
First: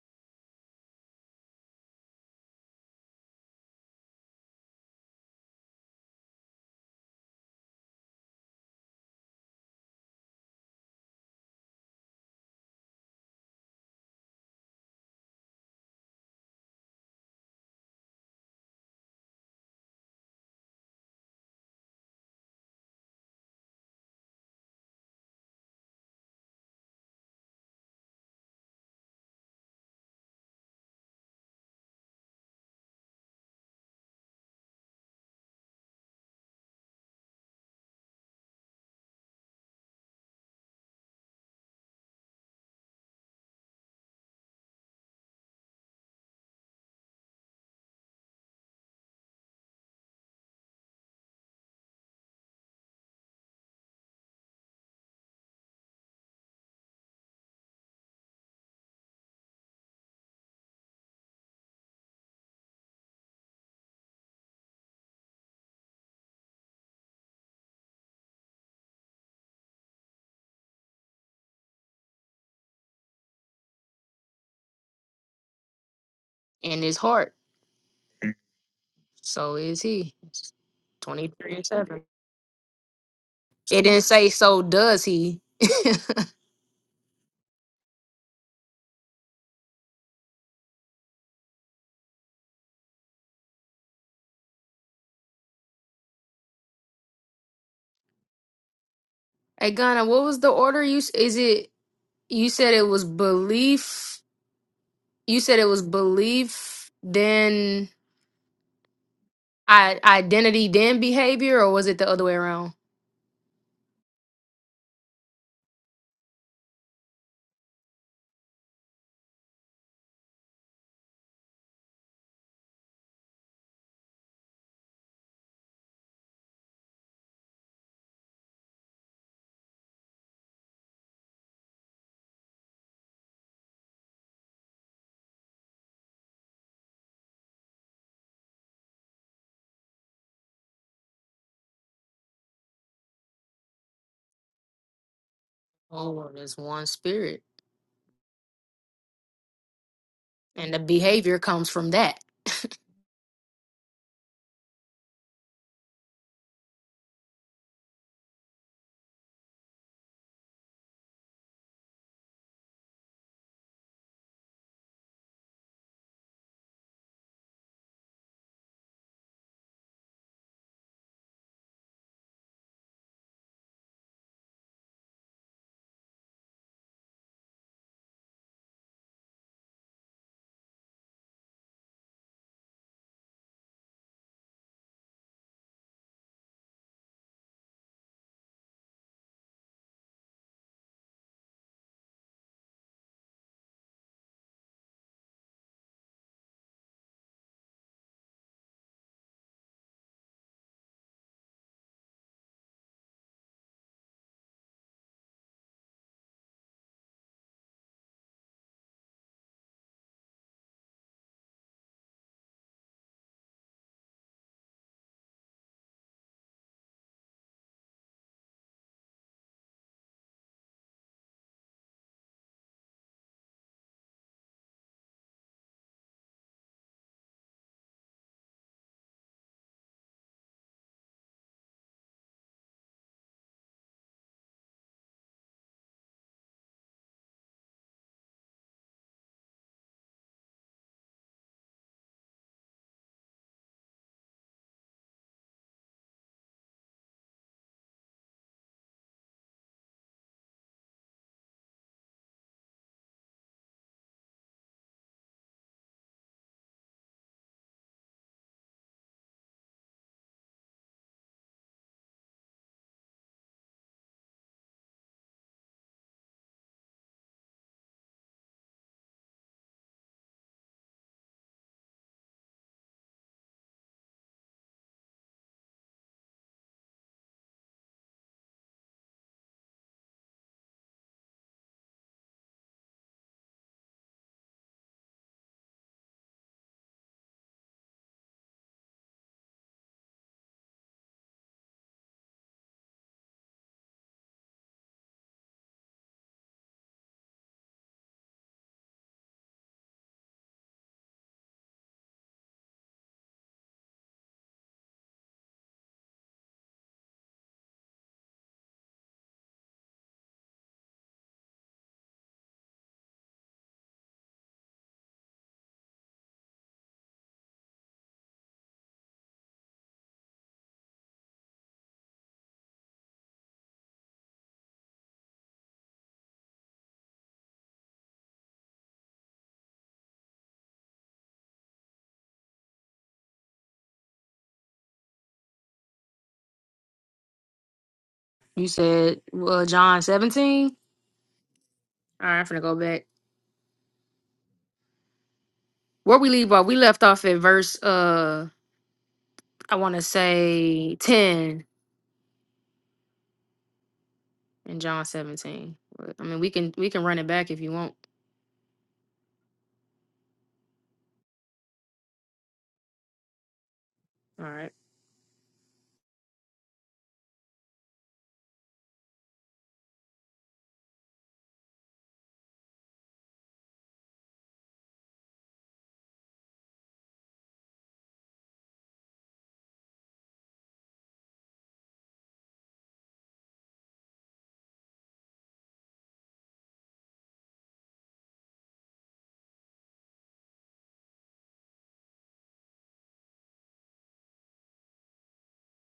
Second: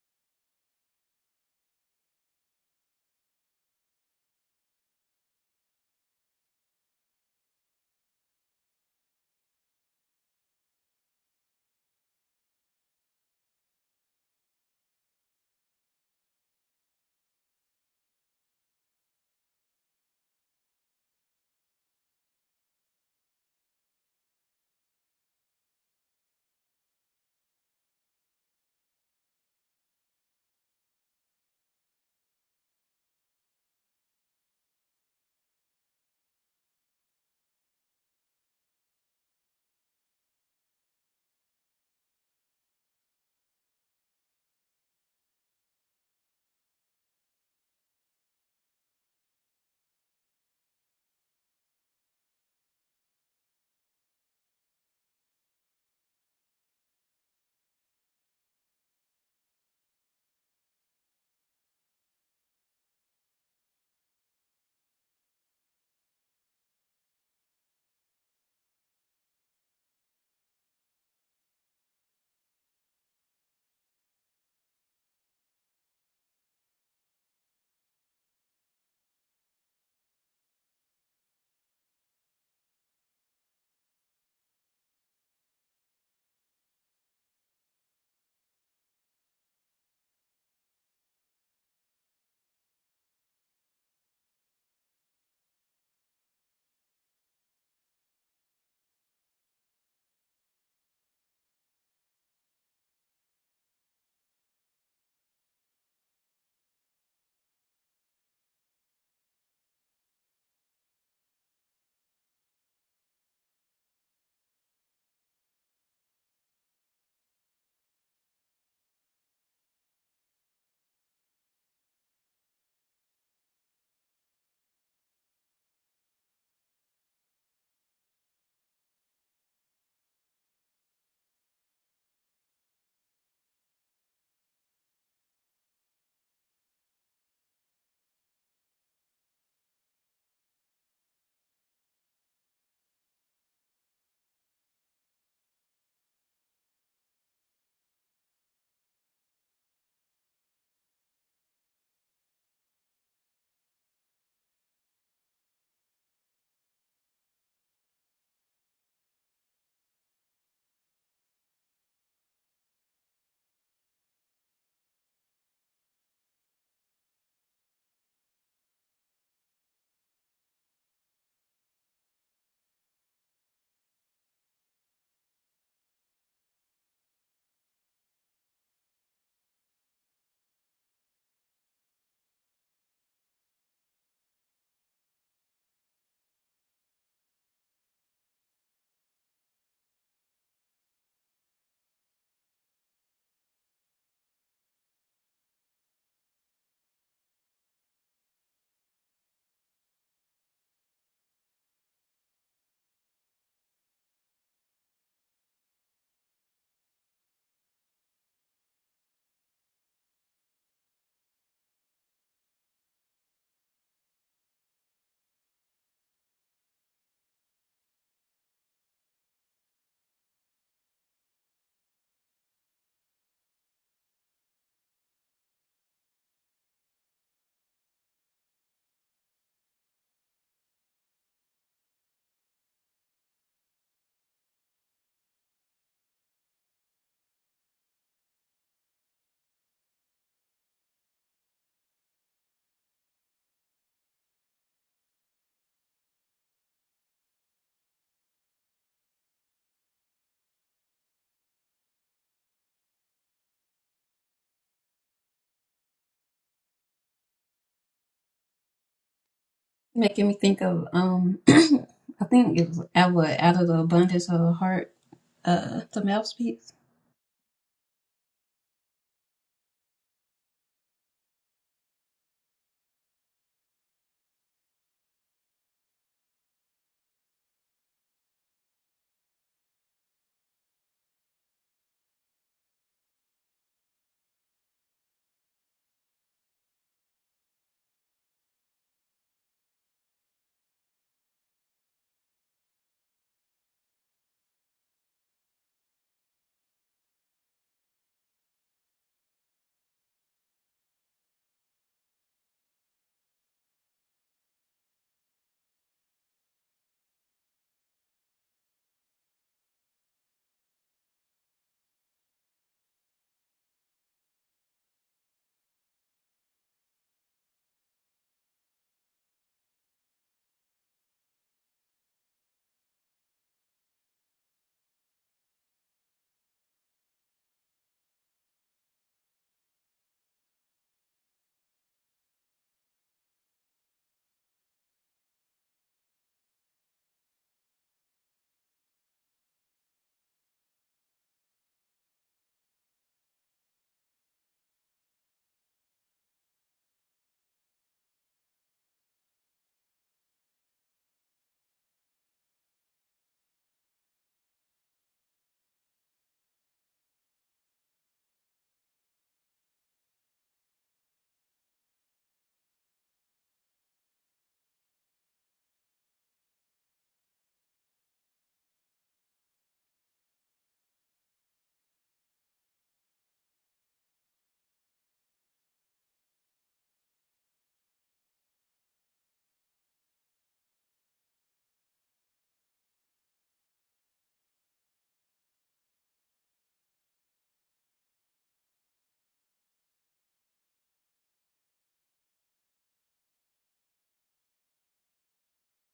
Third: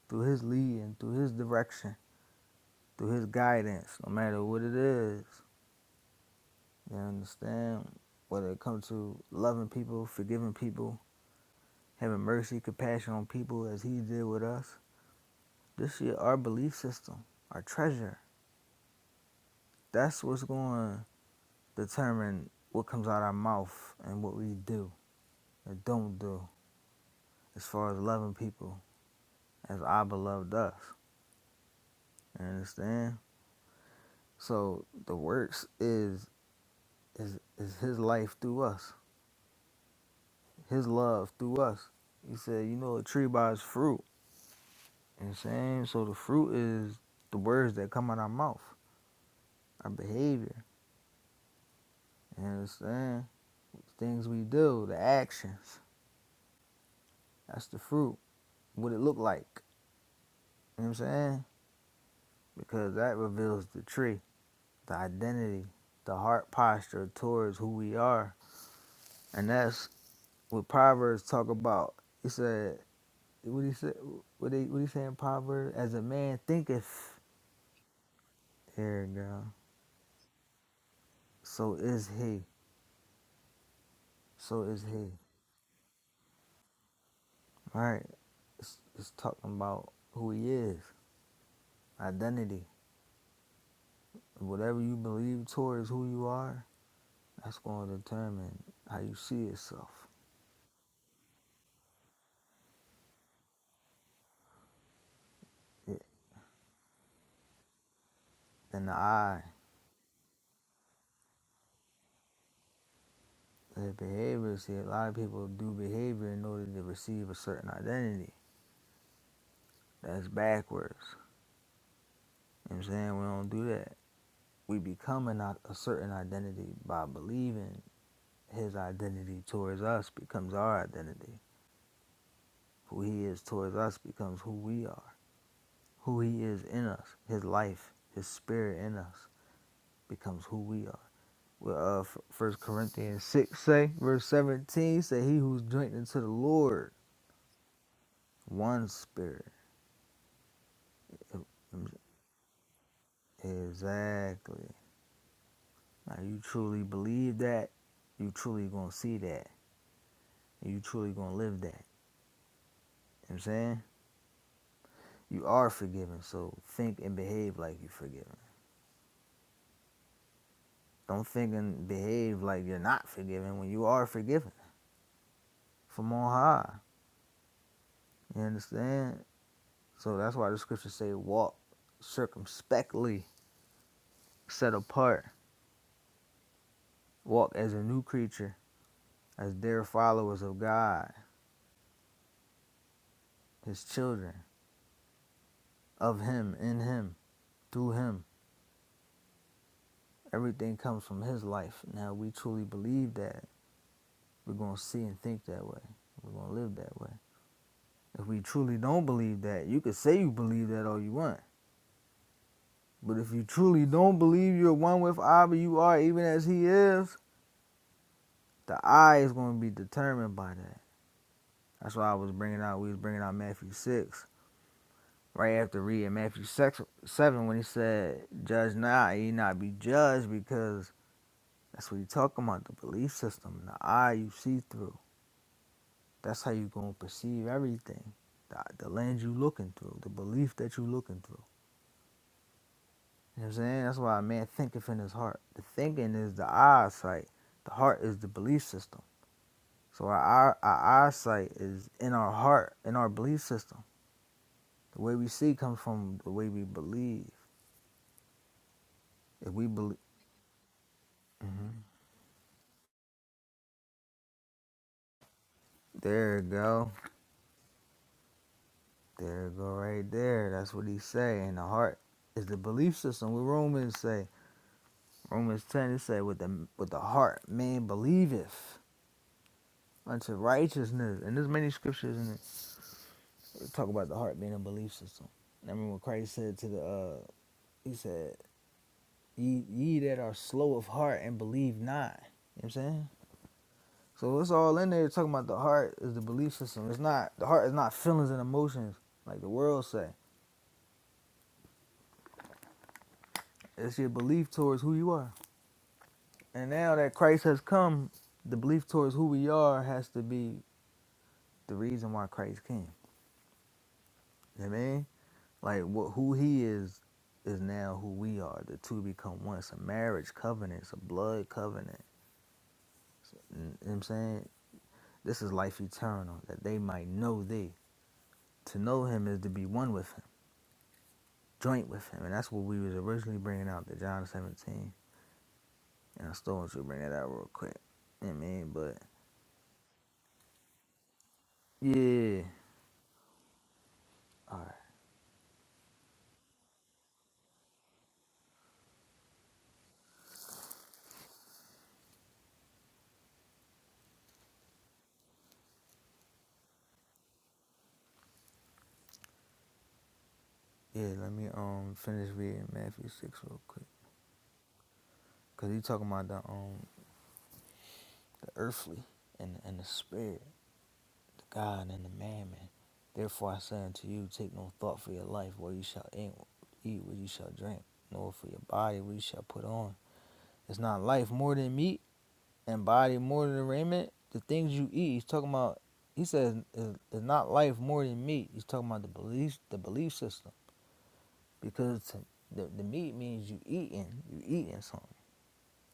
through His leading, through His direction, through His guidance. No matter what it is, you understand. Whether it comes to loving people, forgiving people, having mercy, compassion on people, as He did with us. This is our belief system, our treasure That's what's going to determine what comes out of our mouth and what we do and don't do as far as loving people as Abba loved us. You understand? So the works is is is his life through us, his love through us. He said, you know a tree by its fruit. You know what I'm saying? So the fruit is the words that come out our mouth, our behavior. You understand? Things we do, the actions. That's the fruit. What it look like. You know what I'm saying? because that reveals the tree, the identity, the heart posture towards who we are. And that's what Proverbs talk about. He said, what he said, what he, what he saying, Proverbs? As a man
In his
thinketh,
heart,
here it go,
so is he. Twenty three and
so
seven.
is he,
It didn't say so.
so is
Does
he.
he?
All right. It's, it's talking about who he is, identity. Whatever you believe towards who you are, that's going to determine how you see
Hey,
yourself.
Gunner, what was the order? You s- is it? You said it was belief. You said it was
Yeah.
belief. Then
And the eye.
I identity then behavior, or was it the other way around?
That behavior, see, a lot of people do behavior in order to receive a certain identity. That's backwards. You know what I'm saying? We don't do that. We become a i- a certain identity by believing his identity towards us becomes our identity. Who he is towards us becomes who we are. Who he is in us, his life, his spirit in us becomes who we are. Well, uh, F- Corinthians 6 say, verse 17 say, he who's joined
Oh,
into the
well, there's one
Lord,
spirit,
one spirit.
and the behavior comes from that.
Exactly. Now you truly believe that, you truly gonna see that. You truly gonna live that. You know what I'm saying? You are forgiven, so think and behave like you're forgiven. Don't think and behave like you're not forgiven when you are forgiven from on high. You understand? So that's why the scriptures say walk circumspectly, set apart, walk as a new creature, as dear followers of God, his children, of him, in him, through him Everything comes from His life. Now, we truly believe that, we're going to see and think that way. We're going to live that way. If we truly don't believe that, you can say you believe that all you want. But if you truly don't believe you're one with Abba, you are even as He is, the I is going to be determined by that. That's why I was bringing out, we was bringing out Matthew 6, right after reading Matthew 6, 7 when he said, Judge not, ye not be judged, because that's what he's talking about, the belief system, the eye you see through. That's how you gonna perceive everything. The, the lens you looking through, the belief that you looking through. You know what I'm saying? That's why a man thinketh in his heart. The thinking is the eyesight. The heart is the belief system. So our, our, our eyesight is in our heart, in our belief system. The way we see comes from the way we believe. If we believe,
Making me think of um I think it was out of, out of the abundance of the heart, uh the mouth
there it
speaks.
go, there it go right there. That's what he say. And the heart is the belief system. What Romans say, Romans ten, it say with the with the heart man believeth unto righteousness. And there's many scriptures in it that talk about the heart being a belief system. I mean, when Christ said to the, uh, he said, ye, ye that are slow of heart and believe not. You know what I'm saying? So it's all in there talking about the heart is the belief system. It's not, the heart is not feelings and emotions like the world say. It's your belief towards who you are. And now that Christ has come, the belief towards who we are has to be the reason why Christ came. You know what I mean? Like what who he is is now who we are. The two become one. It's a marriage covenant. It's a blood covenant. You know what I'm saying? This is life eternal, that they might know thee. To know him is to be one with him, joint with him. And that's what we was originally bringing out, the John 17. And I still want you to bring that out real quick. You know what I
You
mean? But,
said, well, John 17. All right,
yeah.
I'm gonna go back.
All right.
Where we leave off, we left off at verse, uh, I want to say 10 in John 17. But, I mean, we can we can run it back if you want.
Yeah, let me um finish reading Matthew 6 real quick.
All right,
Because he talking about the um the earthly and, and the spirit. to God and the mammon. Therefore I say unto you, take no thought for your life, what you shall eat, eat, what you shall drink, nor for your body, what you shall put on. It's not life more than meat, and body more than raiment. The things you eat, he's talking about. He says it's not life more than meat. He's talking about the belief, the belief system, because the, the meat means you eating, you eating something,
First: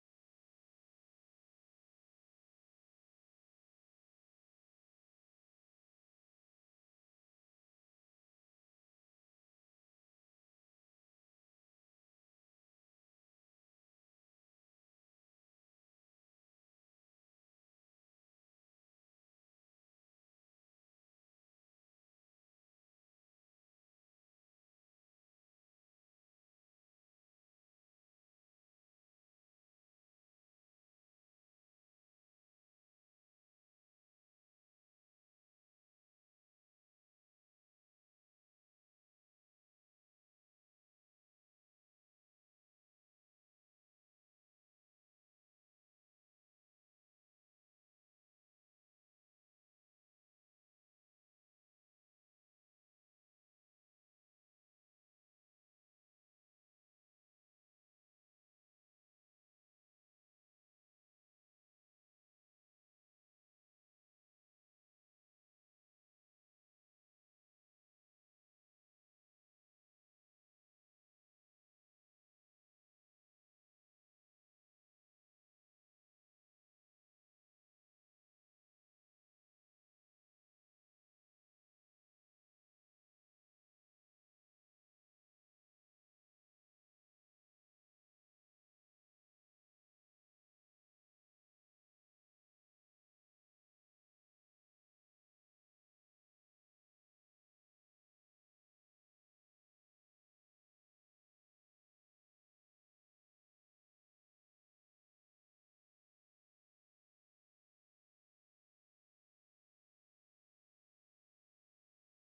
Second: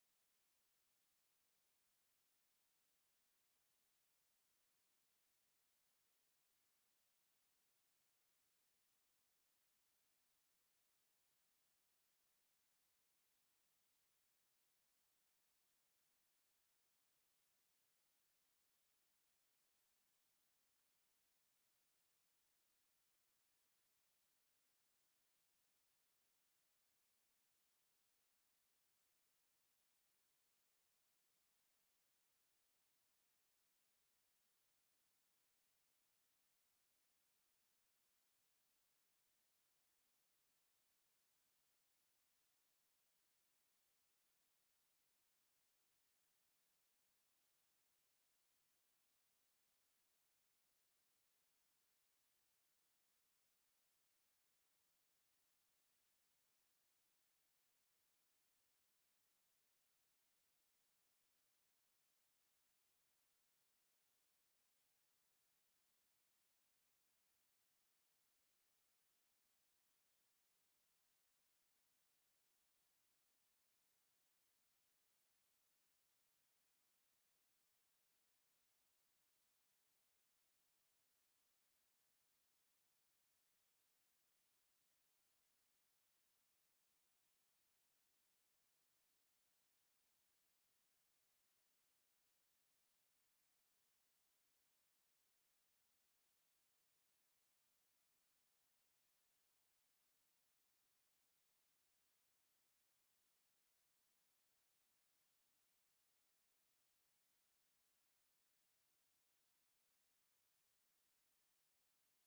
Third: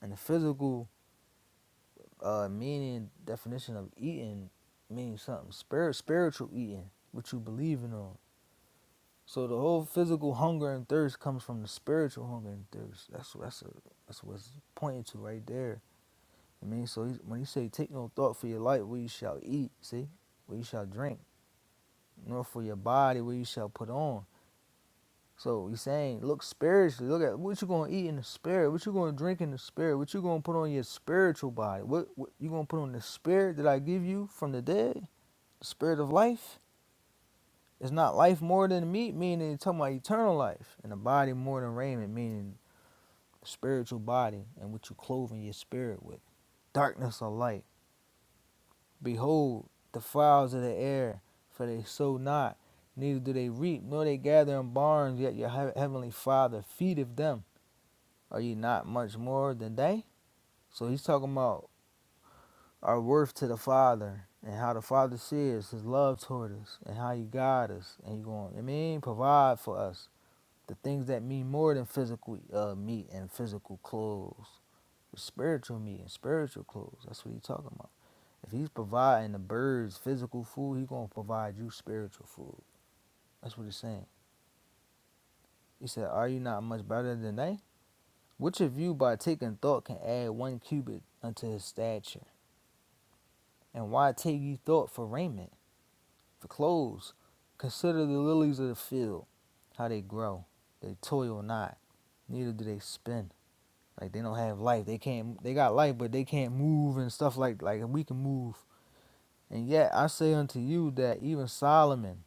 and the physical uh, meaning definition of eating means something. Spirit, spiritual eating, what you believing on So the whole physical hunger and thirst comes from the spiritual hunger and thirst. That's that's a, that's what's pointing to right there. I mean, so he's, when he say take no thought for your life, where you shall eat, see, where you shall drink, nor for your body, where you shall put on. So he's saying, look spiritually. Look at what you gonna eat in the spirit, what you gonna drink in the spirit, what you gonna put on your spiritual body. What, what you gonna put on the spirit that I give you from the dead, the spirit of life. It's not life more than meat, meaning it's talking about eternal life, and the body more than raiment, meaning spiritual body and what you clothing your spirit with. Darkness or light. Behold, the fowls of the air, for they sow not, neither do they reap, nor they gather in barns, yet your heavenly Father feedeth them. Are ye not much more than they? So he's talking about our worth to the Father and how the Father sees his love toward us and how he guides us and he going, I mean, provide for us the things that mean more than physical uh, meat and physical clothes spiritual meat and spiritual clothes. That's what he's talking about. If he's providing the birds physical food, he's gonna provide you spiritual food. That's what he's saying. He said, Are you not much better than they? Which of you by taking thought can add one cubit unto his stature? And why take ye thought for raiment, for clothes? Consider the lilies of the field, how they grow. They toil not, neither do they spin. Like they don't have life. They can't they got life but they can't move and stuff like like we can move And yet I say unto you that even Solomon,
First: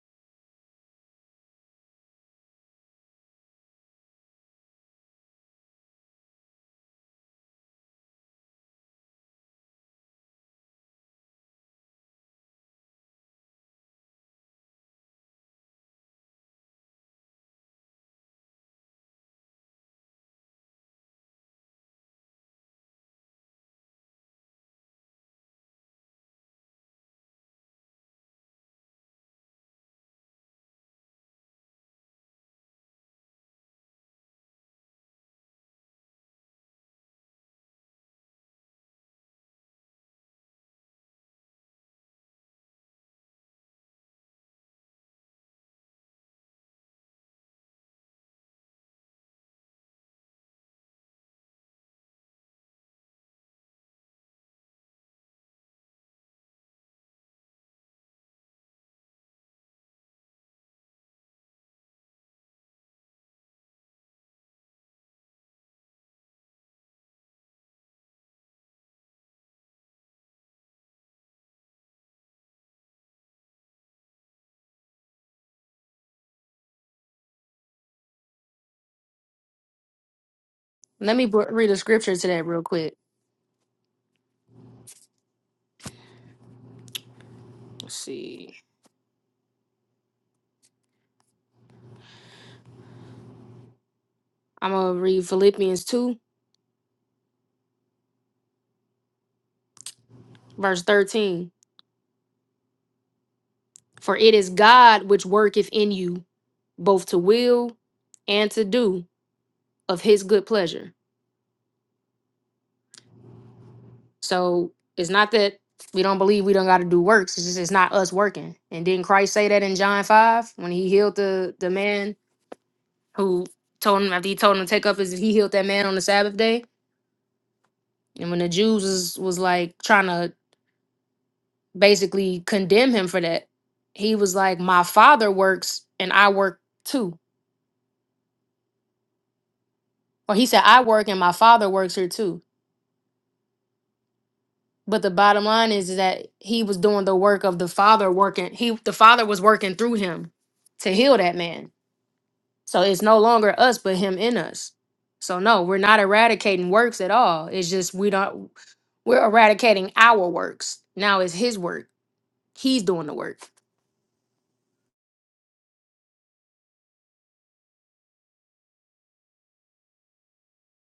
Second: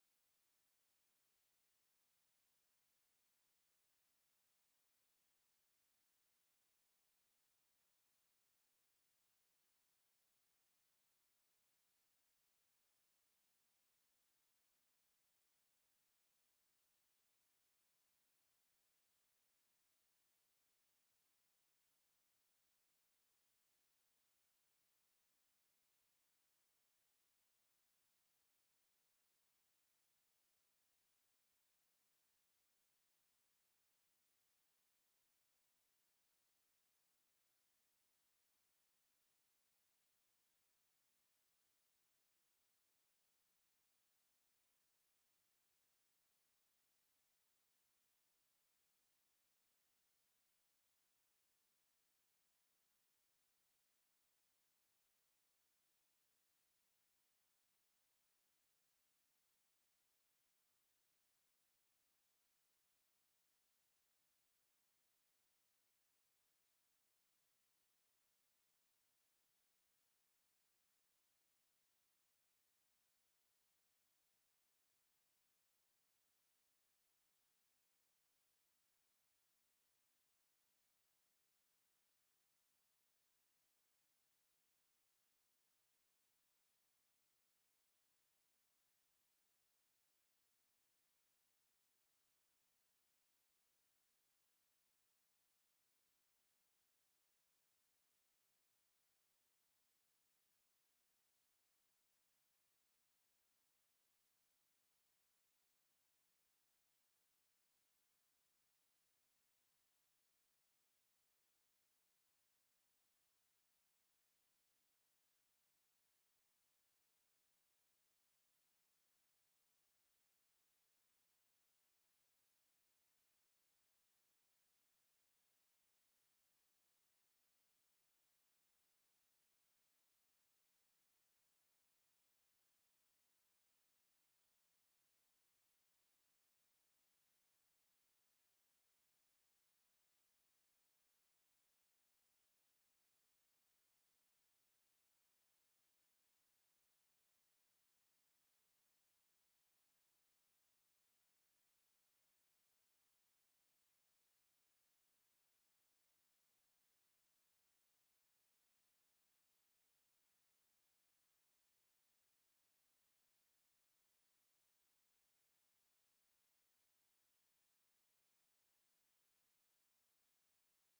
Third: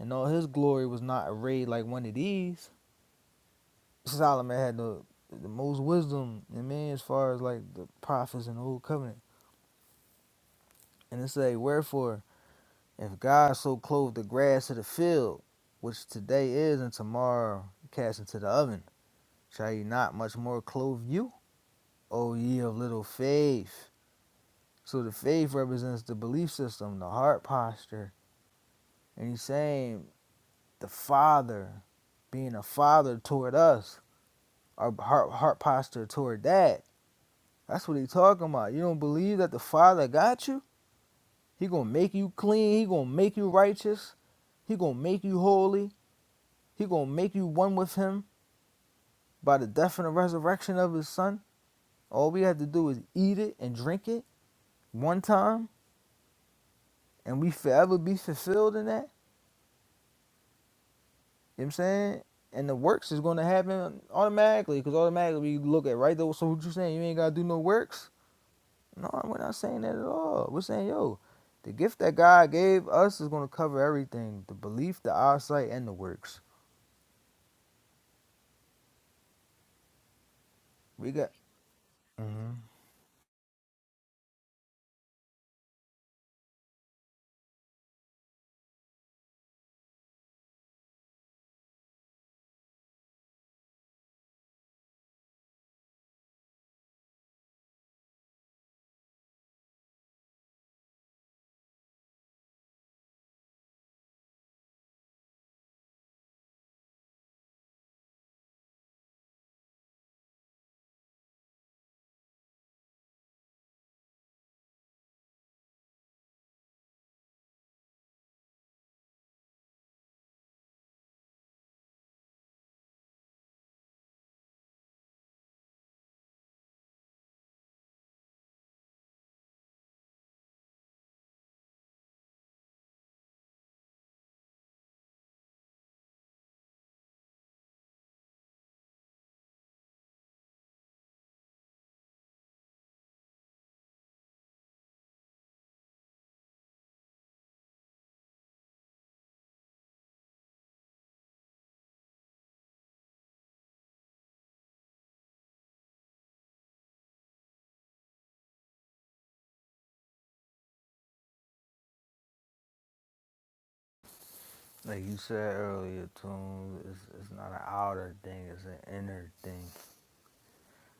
in all his glory, was not arrayed like one of these. Solomon had the, the most wisdom in man as far as like the prophets in the old covenant. And it say, Wherefore, if God so clothed the grass of the field, which today is and tomorrow cast into the oven, shall he not much more clothe you, O ye of little faith? So the faith represents the belief system, the heart posture. And he's saying the Father being a father toward us, our heart, heart posture toward that. That's what he talking about. You don't believe that the Father got you? He gonna make you clean. He gonna make you righteous. He gonna make you holy. He gonna make you one with Him by the death and the resurrection of His Son. All we have to do is eat it and drink it one time, and we forever be fulfilled in that. You know what I'm saying? And the works is gonna happen automatically, because automatically we look at right So what you saying? You ain't gotta do no works No, we're not saying that at all. We're saying, yo, the gift that God gave us is going to cover everything the belief, the eyesight, and the works. We
let me
got,
br- read a scripture to that
hmm
real quick. Let's see. I'm gonna read Philippians 2, verse 13. For it is God which worketh in you both to will and to do of his good pleasure. So it's not that we don't believe we don't got to do works. It's just it's not us working. And didn't Christ say that in John five when he healed the the man who told him after he told him to take up his he healed that man on the Sabbath day. And when the Jews was, was like trying to basically condemn him for that, he was like, "My father works and I work too." Or he said, "I work and my father works here too." But the bottom line is, is that he was doing the work of the father working. He the father was working through him to heal that man. So it's no longer us but him in us. So no, we're not eradicating works at all. It's just we don't we're eradicating our works. Now it's his work. He's doing the work.
like you said earlier, Tunes, it's, it's not an outer thing, it's an inner thing.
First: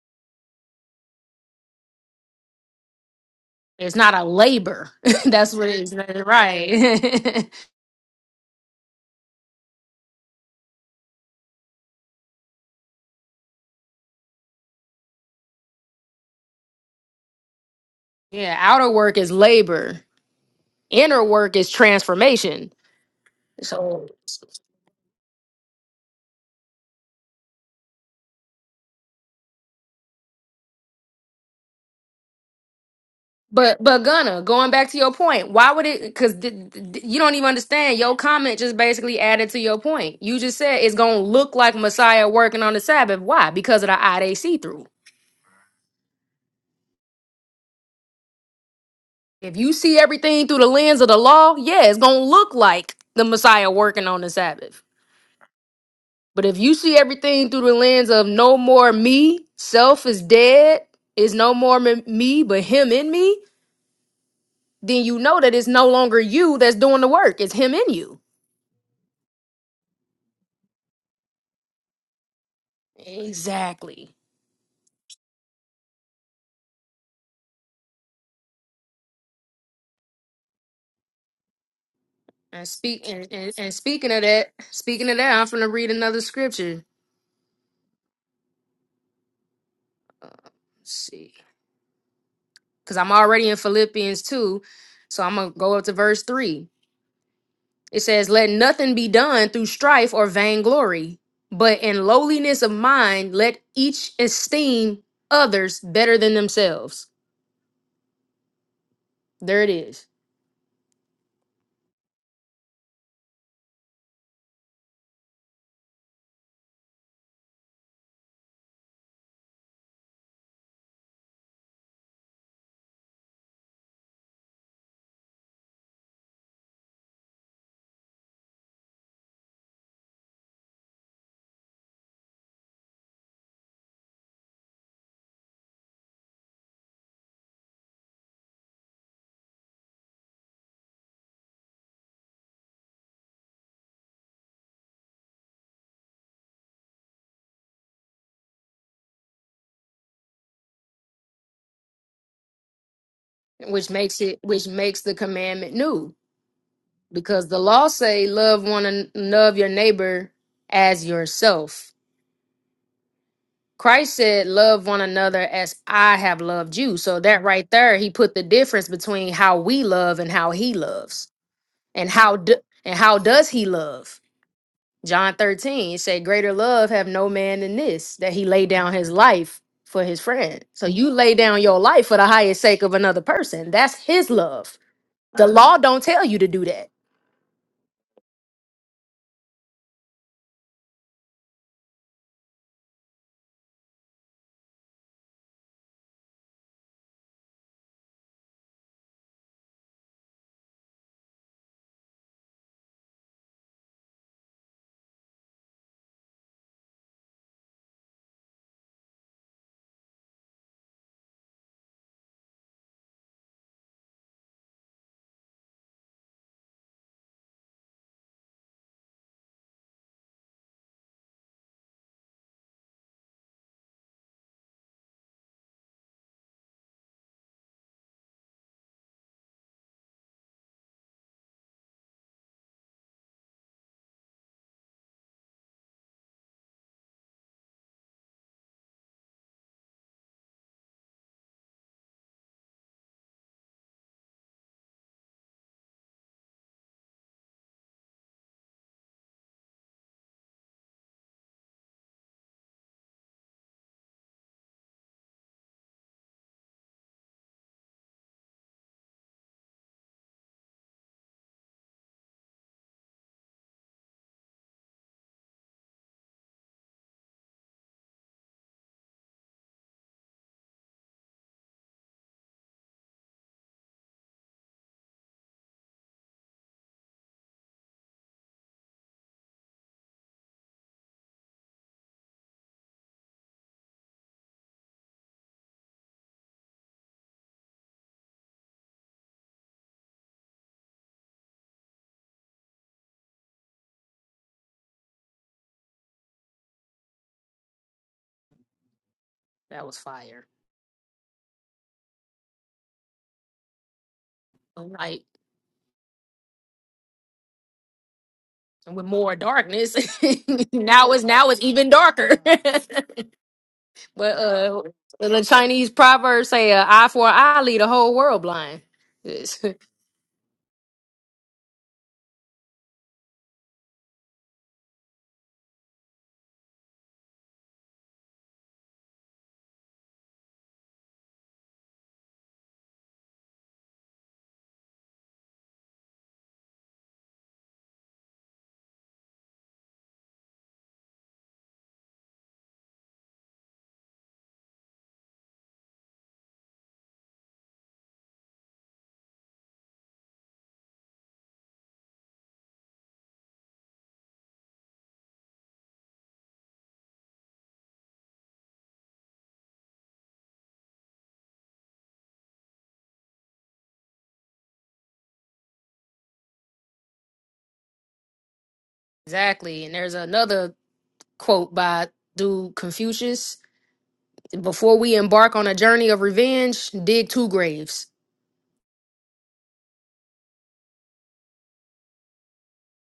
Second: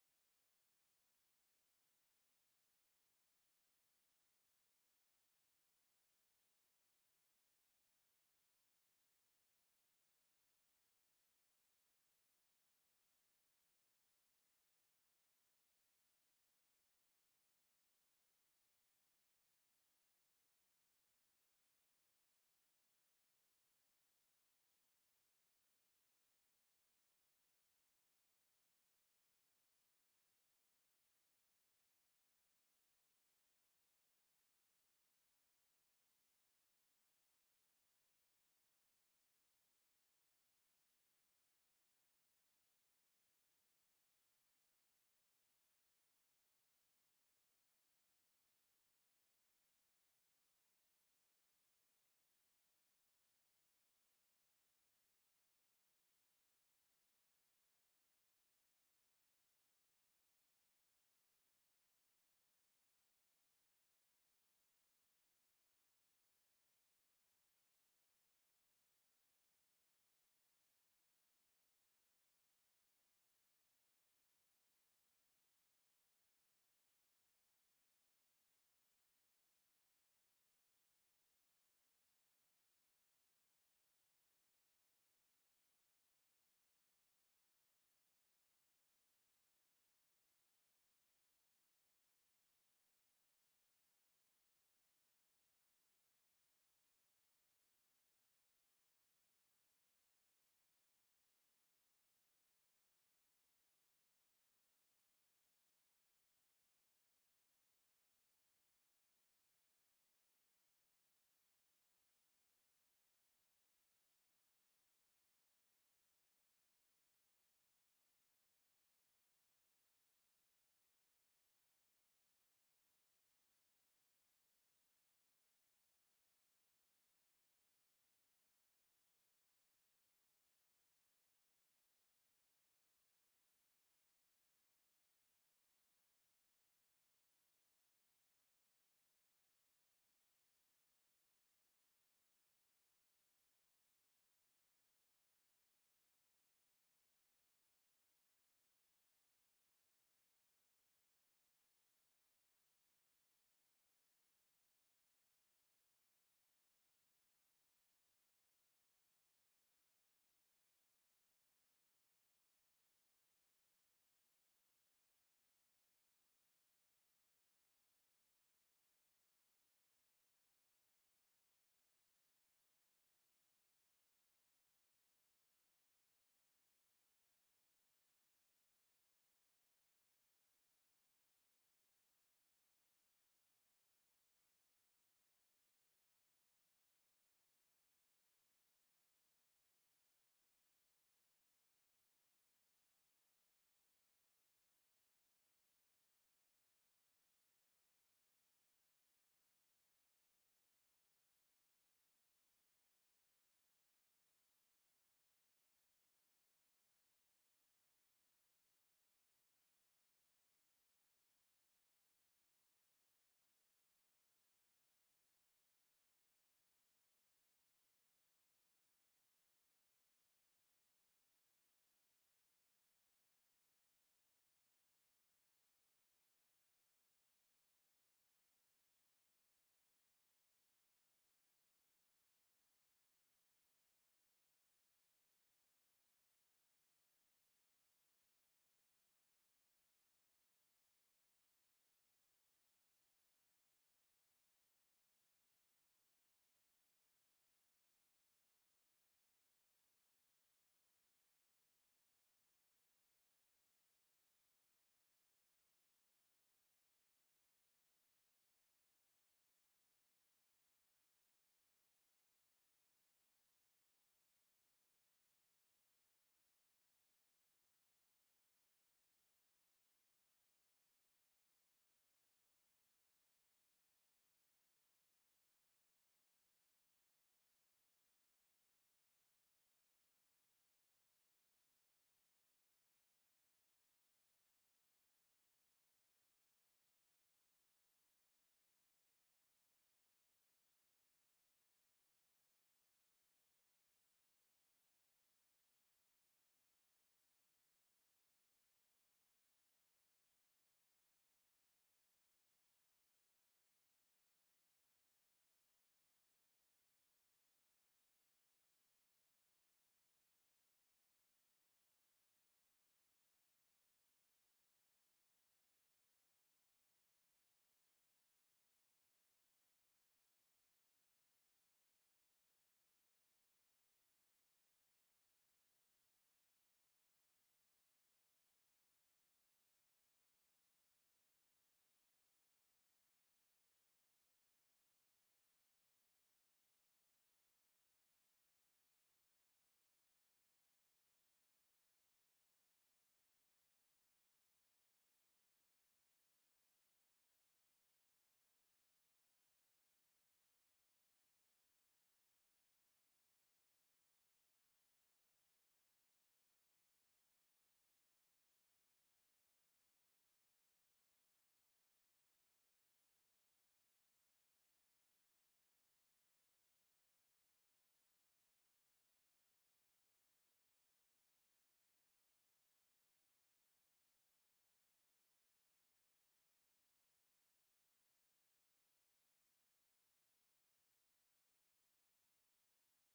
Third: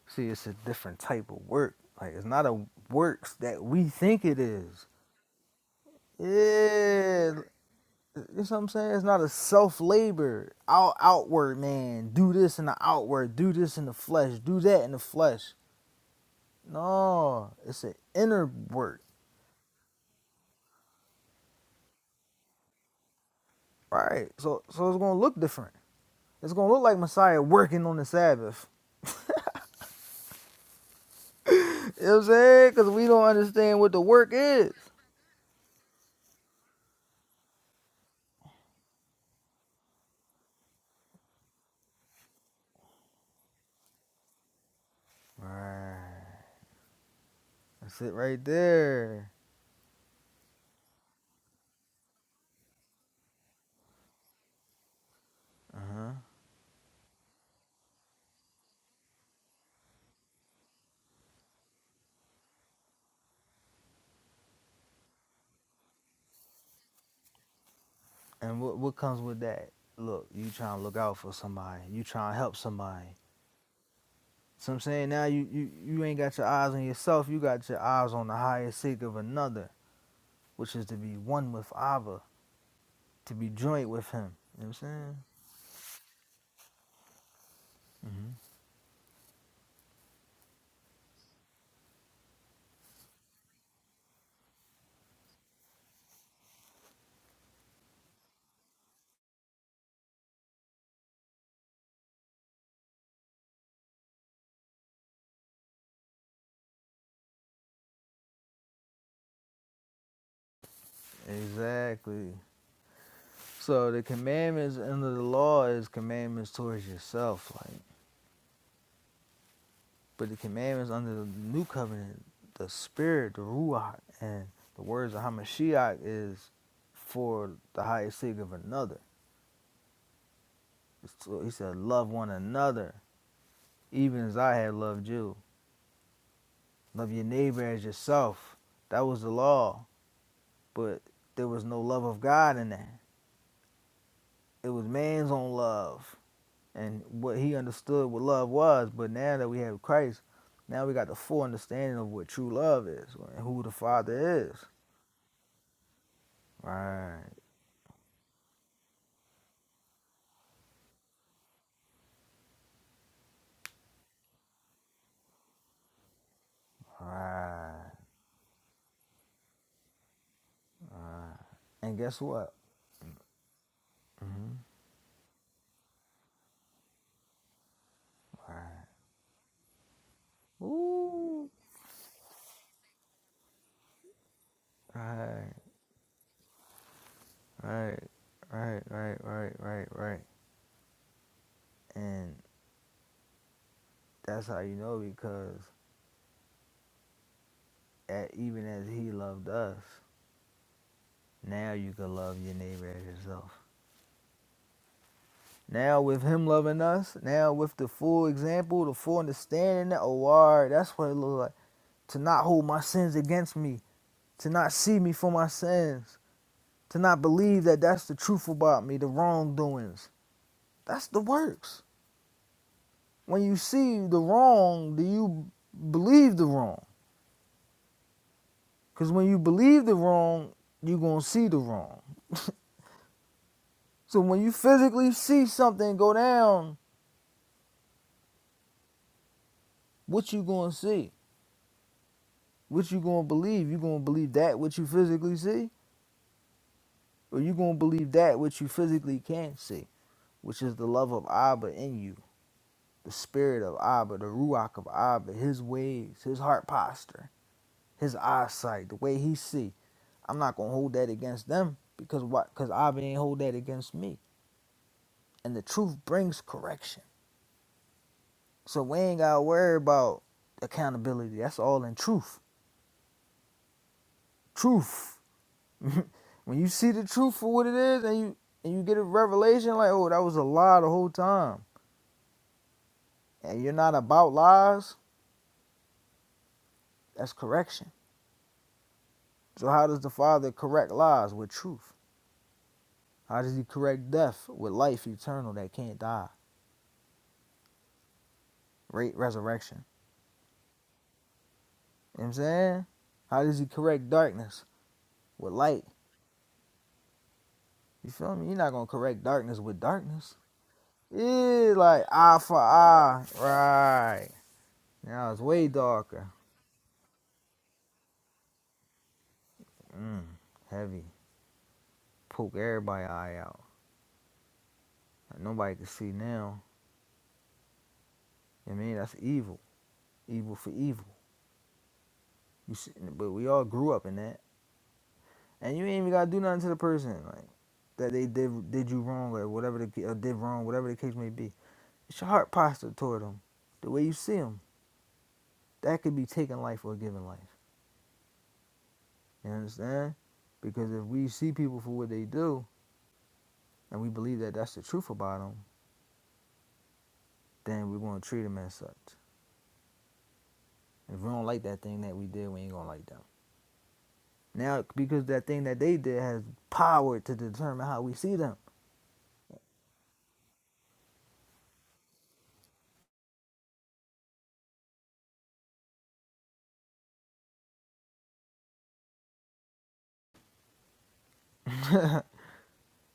See, it's a different type of work. Like, it's not a works that we
It's not
think
a
it is.
labor. That's what it is.
Yeah,
Right.
you know what I'm saying? It's not a self labor, out, outward man. Do this in the outward, do this in the flesh, do that in the flesh. No, it's an inner
yeah, outer
work,
work is labor. Inner work is transformation. So
right? So, so it's gonna look different. It's gonna look like Messiah working on the Sabbath. You know what I'm saying? Because we don't
But
understand what the
but
work
Gunna, going
is.
back to your point, why would it? Because th- th- you don't even understand. Your comment just basically added to your point. You just said it's gonna look like Messiah working on the Sabbath. Why? Because of the eye they see through.
Right. That's it right there.
If you see everything through the lens of the law, yeah, it's gonna look like the Messiah working on the Sabbath.
Uh huh.
But if you see everything through the lens of no more me, self is dead, is no more m- me, but him in me, then you know that it's no longer you that's doing the work. It's him in you.
And what what comes with that? Look, you trying to look out for somebody. You trying to help somebody.
Exactly.
So I'm saying now you, you you ain't got your eyes on yourself. You got your eyes on the higher sake of another, which is to be one with Abba,
And speak and,
to be
and, and
joint with
speaking of
Him.
that,
You know what I'm
speaking
saying?
of that, I'm gonna read another scripture.
Mm-hmm.
Let's see, because I'm already in Philippians two, so I'm gonna go up to verse three. It says, "Let nothing be done through strife or vainglory, but in lowliness of mind, let each esteem others better than themselves." There it is,
Exactly. So the commandments under the law is commandments towards yourself, like. But the commandments under the new covenant, the spirit, the ruach, and the words of Hamashiach is for the highest sake of another. So he said, "Love one another, even as I have loved you. Love your neighbor as yourself." That was the law, but there was no love of God in that. It was man's own love. and what he understood what love was. But now that we have Christ, now we got the full understanding of what true love is and who the
which makes it
Father is.
which makes the commandment new,
Right.
because the law say, "Love one and love your neighbor as yourself." Christ said, Love one another as I have loved you. So that right
Right.
there, he put the difference between how we love and how he loves.
And
And
guess
how
what?
do, and how does he love? John 13 it say, Greater love have no man than this, that he laid down
Right.
his life for his friend. So you lay
Ooh.
down your life for the highest sake of another person. That's his love. The
Right.
law don't tell you to do that.
Right. Right. Right. Right. Right. Right. And that's how you know because at, even as he loved us, now you can love your neighbor as yourself. Now with him loving us, now with the full example, the full understanding, oh, wow, that's what it looks like. to not hold my sins against me, to not see me for my sins, to not believe that that's the truth about me, the wrongdoings. That's the works. When you see the wrong, do you believe the wrong? Because when you believe the wrong, you're going to see the wrong. So when you physically see something go down, what you going to see? What you going to believe? You going to believe that which you physically see? Or you going to believe that which you physically can't see, which is the love of Abba in you? the spirit of Abba, the Ruach of Abba, his ways, his heart posture, his eyesight, the way he see. I'm not gonna hold that against them because what? Because Abba ain't hold that against me. And the truth brings correction. So we ain't gotta worry about accountability. That's all in truth. Truth. when you see the truth for what it is, and you and you get a revelation like, oh, that was a lie the whole time, and you're not about lies. That's correction. So how does the Father correct lies with truth? How does he correct death with life eternal that can't die? Rate resurrection.
That was fire.
You know what I'm saying? How does he correct darkness
All right.
with light? You feel me? You're not gonna
And with
correct
more
darkness with
darkness,
darkness.
now it's now it's
Yeah,
even
like
darker.
eye for eye. Right.
But uh,
Now
the
it's way
Chinese
darker.
proverb say, uh, "Eye for an eye, lead the whole world blind." Yes.
Mm, heavy. Poke everybody eye out. Like, nobody can see now. You know what I mean, that's evil. Evil for evil. You see, but we all grew up in that. and you ain't even gotta do nothing to the person like that they did did you wrong or whatever the ca- or did wrong, whatever the case may be. It's your heart posture toward them, the way you see them. That could be taking life or giving life. You understand? Because if we see people for what they do and we believe that that's the truth about them, then we're gonna treat them as such. If we don't like that thing that we did, we ain't gonna like them. Now, because that thing that they did has power to determine how we see them.
exactly. And there's another quote by dude Confucius: "Before we embark on a journey of revenge, dig two graves."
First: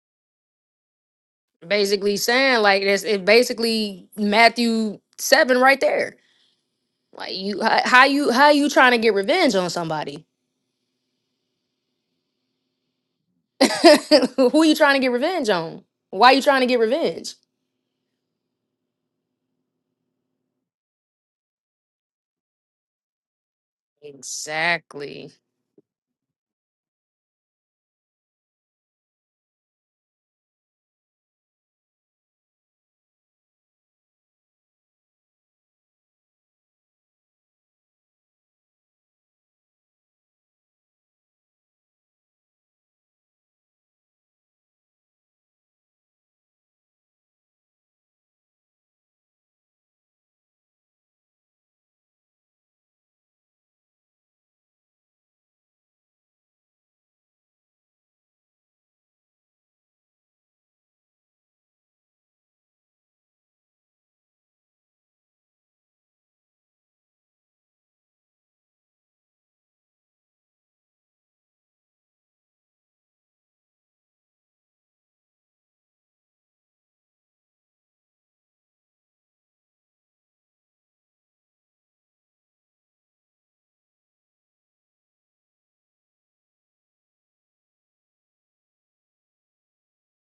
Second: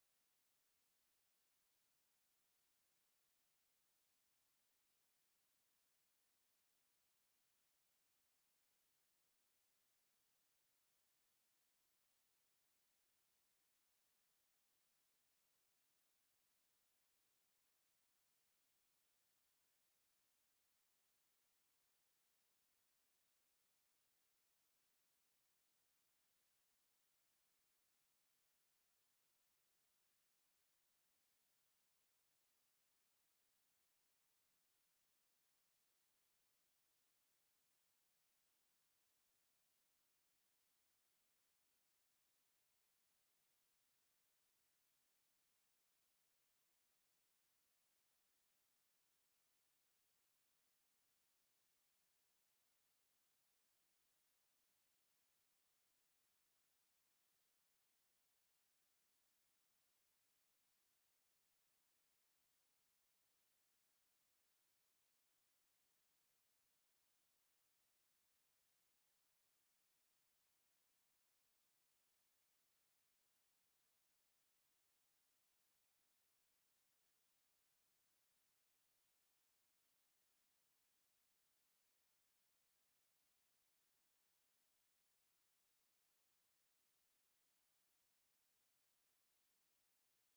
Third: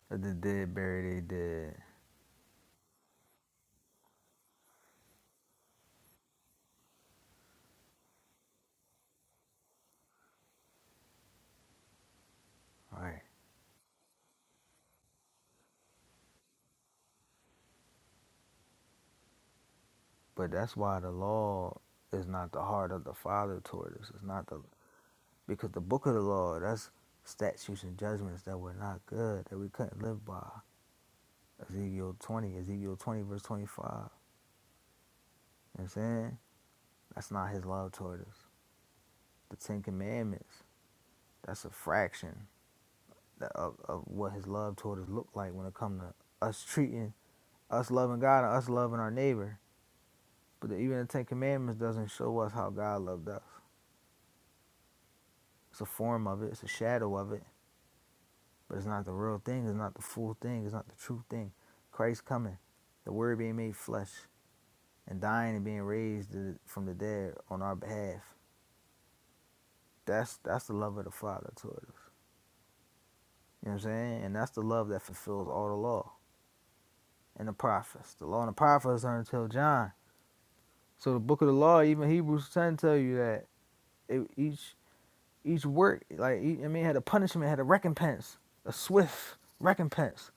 The dead bury they dead.
Basically saying like this, it basically Matthew seven right there. Like you, how, how you, how you trying to get revenge on somebody?
All right.
Who you trying to get revenge on? Why you trying to get revenge?
But that's why the law is not the heart of the Father toward us. It's not the
Exactly.
because the book of the law, that's statutes and judgments that were not good, that we couldn't live by. Ezekiel twenty, Ezekiel twenty verse twenty five. You know what I'm saying? That's not his love toward us. The Ten Commandments, that's a fraction of, of what his love toward us looked like when it come to us treating us loving God and us loving our neighbor. But even the Ten Commandments doesn't show us how God loved us. It's a form of it, it's a shadow of it But it's not the real thing. It's not the full thing. It's not the true thing. Christ coming, the Word being made flesh, and dying and being raised from the dead on our behalf. That's that's the love of the Father toward us. You know what I'm saying? And that's the love that fulfills all the law and the prophets. The law and the prophets are until John. So the book of the law, even Hebrews 10, tell you that it, each each work, like e, I mean, had a punishment, had a recompense, a swift recompense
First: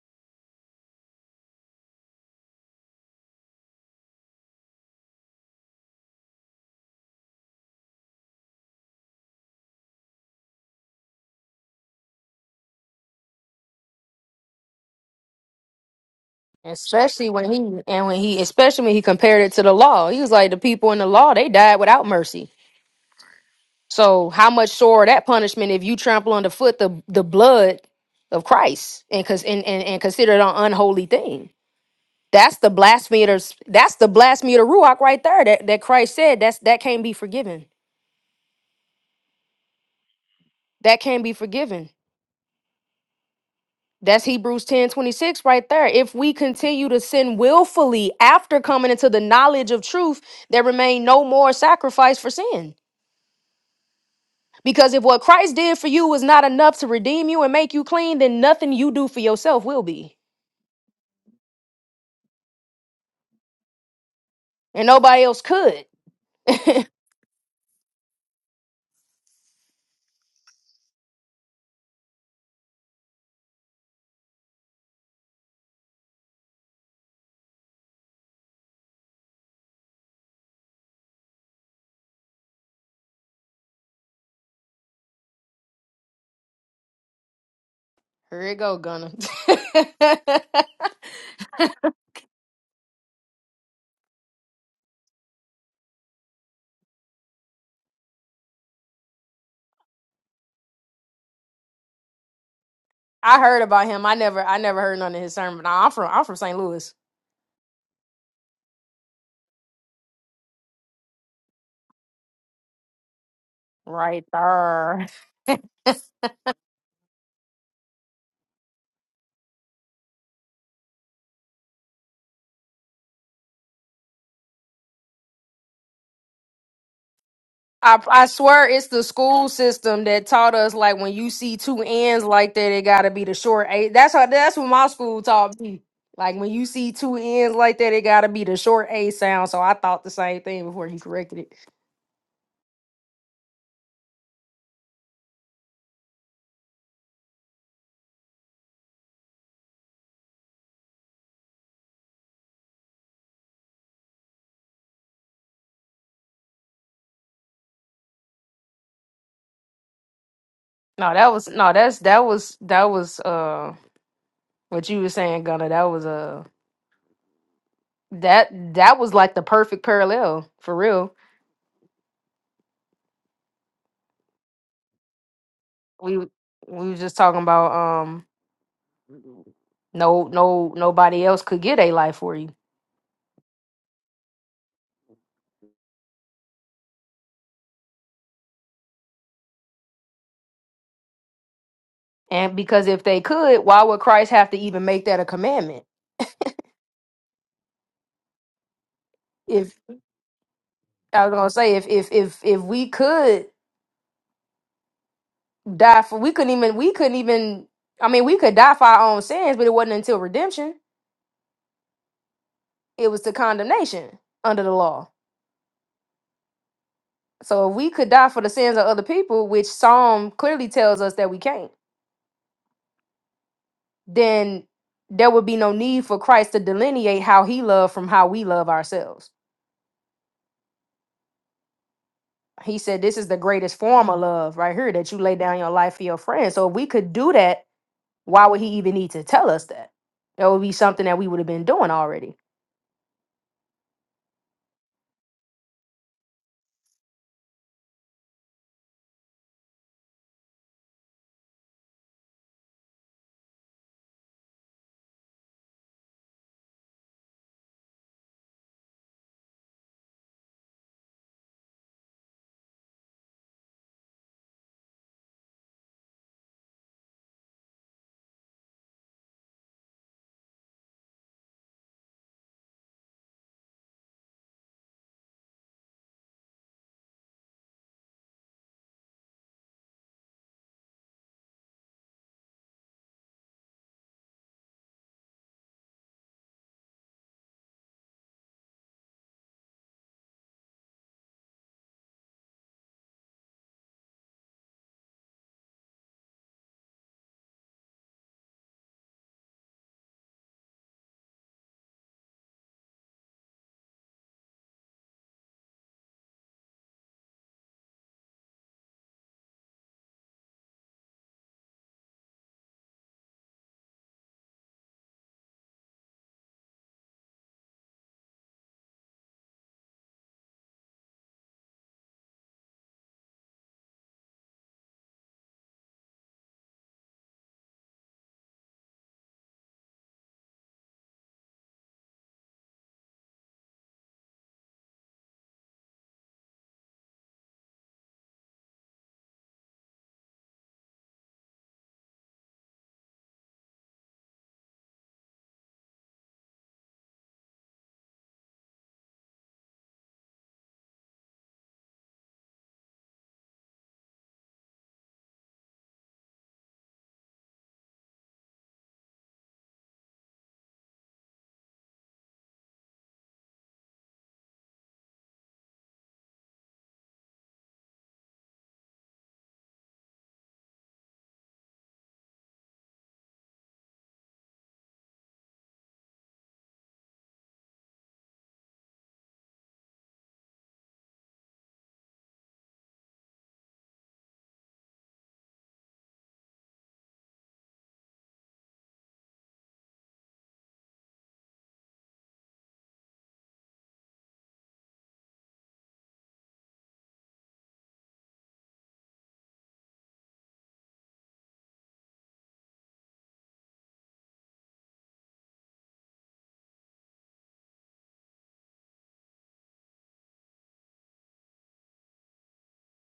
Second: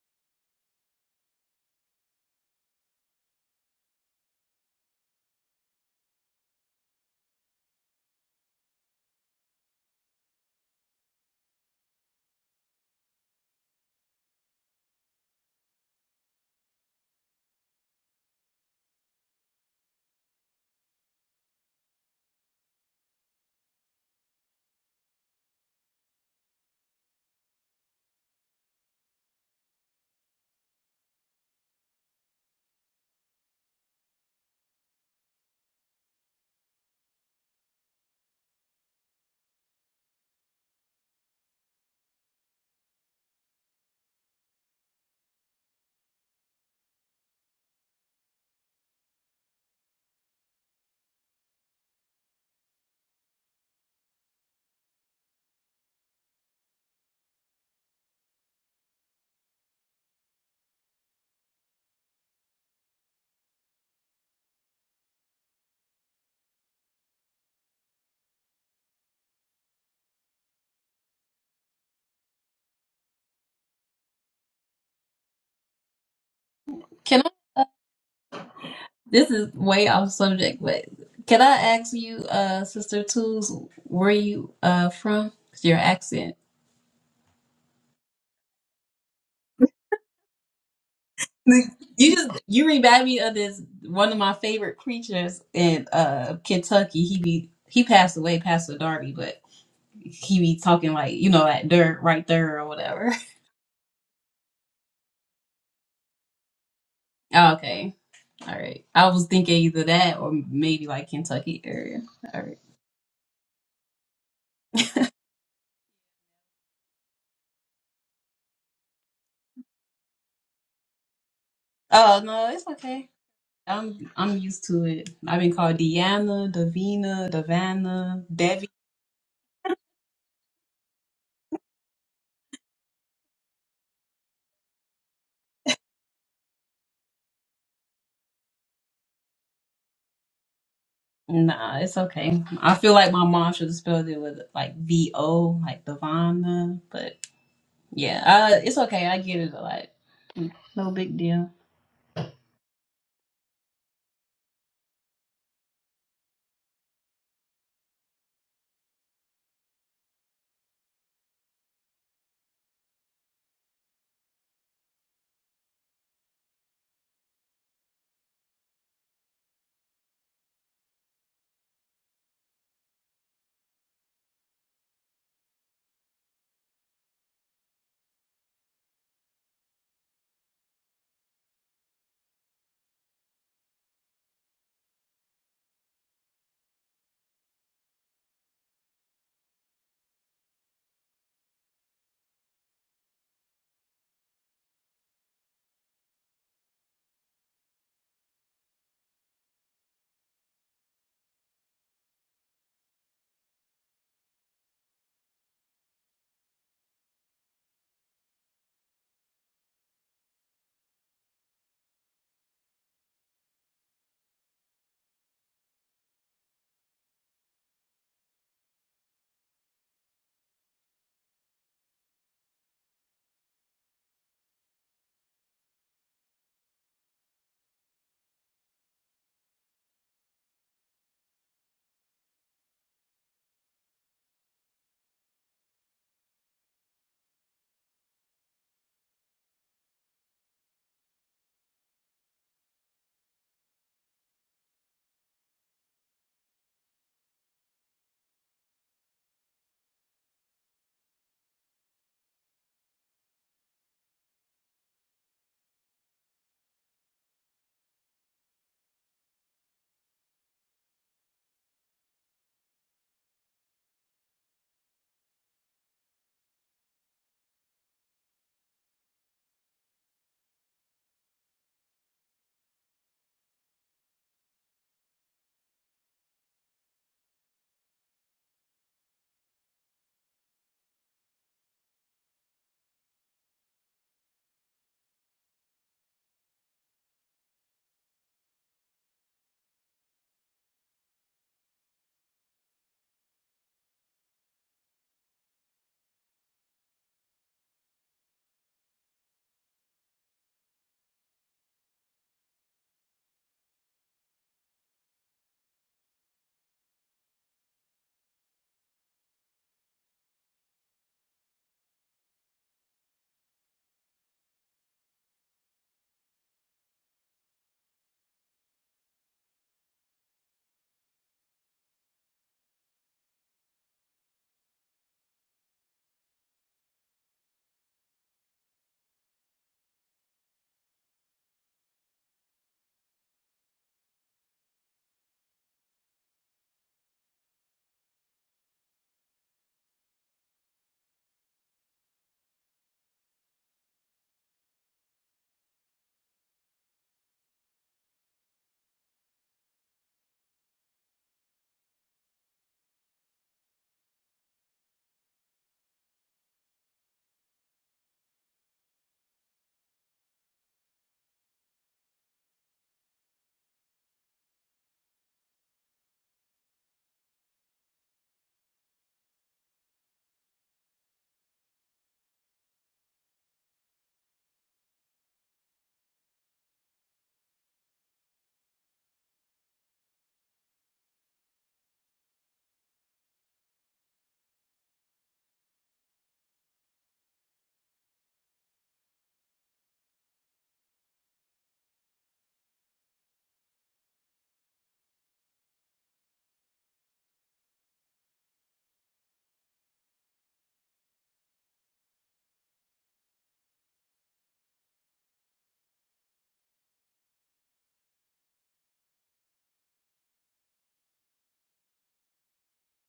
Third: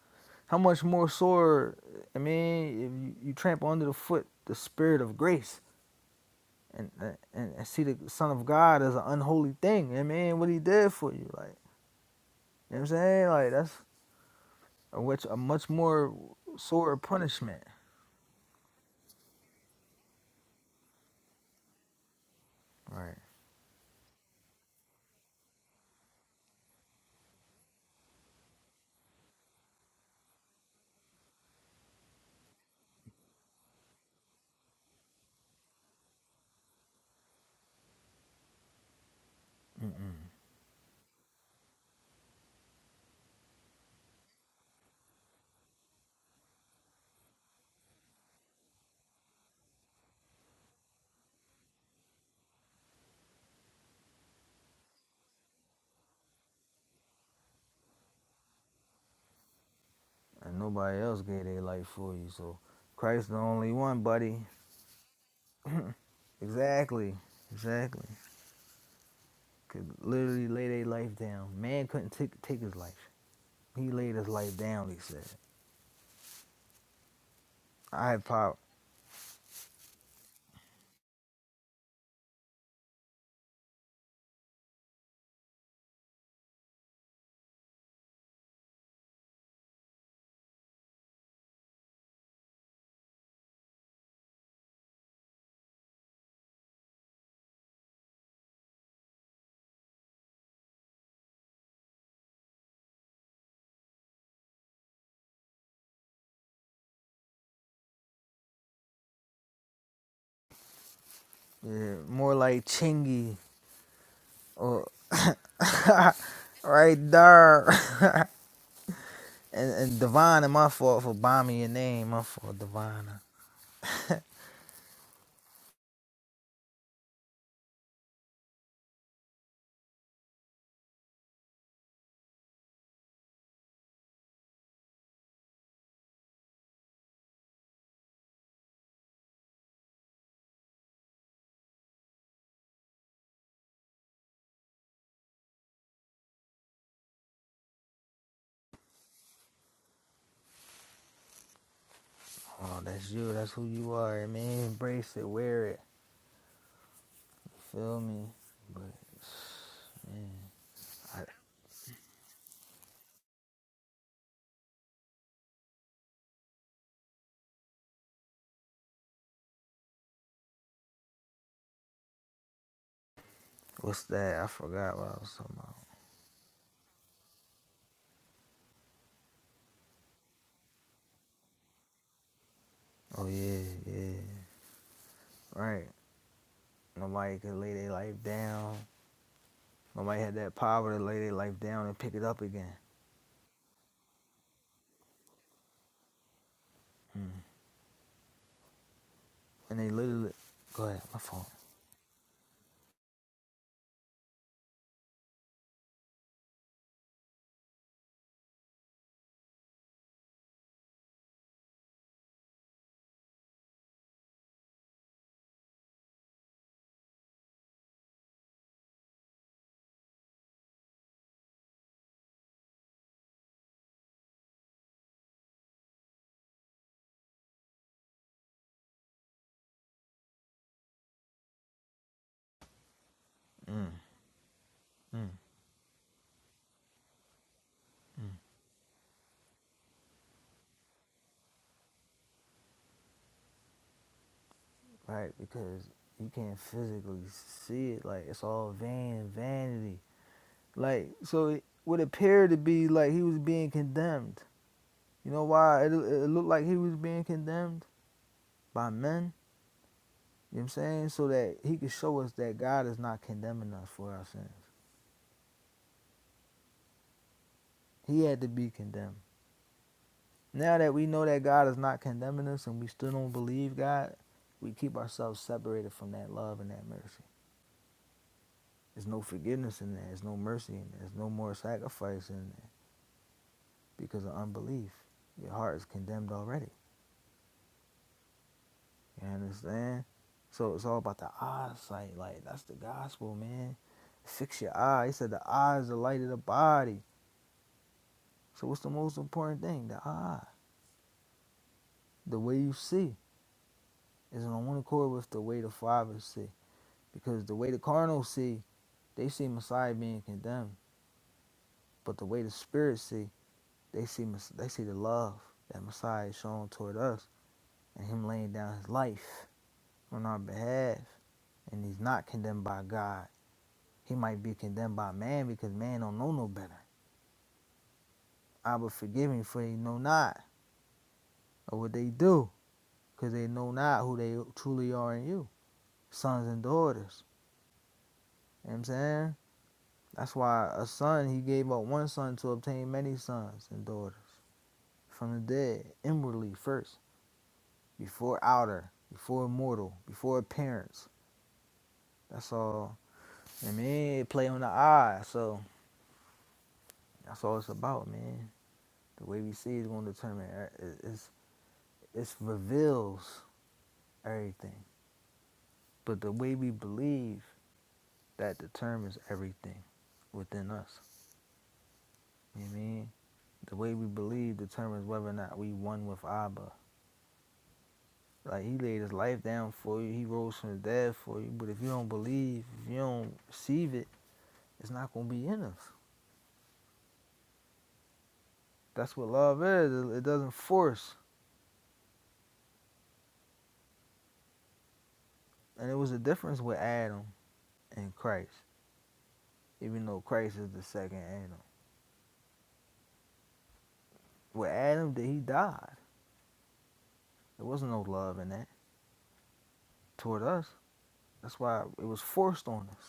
How much more sore, I mean, if you, you trample under the foot the spirit of grace and, and and see the Son of God as an unholy thing. I mean, what He did for you, like you know what I'm saying, like that's a much a much more sore
Especially when he
punishment,
and when he, especially when he compared it to the law, he was like, the people in the law they died without mercy.
right?
So how much sore that punishment if you trample underfoot the the blood of Christ and cause and, and, and consider it an unholy thing. That's the blasphemy. of the- s- That's the blasphemy of the ruach right there. That that Christ said that's that can't be forgiven. That can't be forgiven That's Hebrews 10 26 right there. If we continue to sin willfully after coming into the knowledge of truth, there remain no more sacrifice for sin. Because if what Christ did for you is not enough to redeem you and make you clean, then nothing you do for yourself will be.
And nobody else gave their life for you, so Christ the only one, buddy.
And nobody else could. Here
Exactly, exactly. Could literally lay their life down. Man couldn't take take his life. He laid his life down. He said, "I have power.
This is way off subject, but can I ask you, uh, Sister Tools, where you uh from? 'Cause Your accent.
it go, Gunner.
You just you remind me of this one of my favorite preachers in uh Kentucky. He be he passed away, Pastor Darby, but he be talking like you know like dirt right there or whatever.
I heard about him. I never I never heard none of his sermon. Nah, I'm from I'm from St. Louis.
Oh, okay, all right. I was thinking either that or maybe like Kentucky
Yeah,
area.
more
All right.
like Chingy
Right
or
there.
right there. and, and Divine, my fault for bombing your name. My
Oh no,
fault,
it's okay.
Divine.
I'm I'm used to it. I've been called Deanna, Davina,
I
Davana,
I swear
Devi.
it's the school system that taught us like when you see two ends like that, it gotta be the short a. That's how that's what my school taught me. Like when you see two ends like that, it gotta be the short a sound. So I thought the same thing before he corrected it.
Nah, it's okay. I feel like my mom should have spelled it with like V O, like Davana. But yeah, uh, it's okay. I get it a lot. No big deal.
Oh, that's you. That's who you are, man. Embrace it, wear it. Feel me? But man,
No,
I,
that was no, that's that was that was uh what you were saying, Gunner. That was uh that that was like the perfect parallel for real.
what's that? I forgot what I was talking about.
We we was just talking about um no no nobody else could get a life for you.
Oh yeah, yeah. Right. Nobody could lay their life down. Nobody had that power to lay their life down and pick it up
And
again.
because if they could, why would Christ have to even make that a commandment?
Mm.
If
And they literally. Go ahead. My
I was
fault.
gonna say, if if if if we could die for, we couldn't even we couldn't even. I mean, we could die for our own sins, but it wasn't until redemption. It was to condemnation under the law. So if we could die for the sins of other people, which Psalm clearly tells us that we can't, then there would be no need for Christ to delineate how He loved from how we love ourselves. He said, This is the greatest
Mm.
form of love right here that you
Mm.
lay down your life for your friend. So if we could do that,
Mm.
why would he even need to tell us that? That would be something that we would have been doing already.
right? Because you can't physically see it. Like it's all vain vanity. Like so, it would appear to be like he was being condemned. You know why it, it looked like he was being condemned by men. You know what I'm saying? So that he could show us that God is not condemning us for our sins. He had to be condemned. Now that we know that God is not condemning us and we still don't believe God, we keep ourselves separated from that love and that mercy. There's no forgiveness in that. There's no mercy in that. There's no more sacrifice in that. because of unbelief. Your heart is condemned already. You understand? So it's all about the eyesight. Like that's the gospel, man. Fix your eye. He said the eye is the light of the body. So what's the most important thing? The eye. The way you see is on one accord with the way the Father see. Because the way the carnal see, they see Messiah being condemned. But the way the Spirit see, they see they see the love that Messiah is showing toward us and Him laying down His life on our behalf. and he's not condemned by God. He might be condemned by man because man don't know no better. I will forgive him for they know not or what they do because they know not who they truly are in you, sons and daughters. You know what I'm saying? That's why a son, he gave up one son to obtain many sons and daughters from the dead, inwardly first, before outer, before mortal, before appearance. That's all. And man, it play on the eye, so that's all it's about, man. The way we see is going to determine. It's This reveals everything. But the way we believe, that determines everything within us. You know what I mean? The way we believe determines whether or not we one with Abba. Like he laid his life down for you, he rose from the dead for you. But if you don't believe, if you don't receive it, it's not gonna be in us. That's what love is. It it doesn't force. And it was a difference with Adam and Christ, even though Christ is the second Adam. With Adam, that he died. There wasn't no love in that toward us. That's why it was forced on us.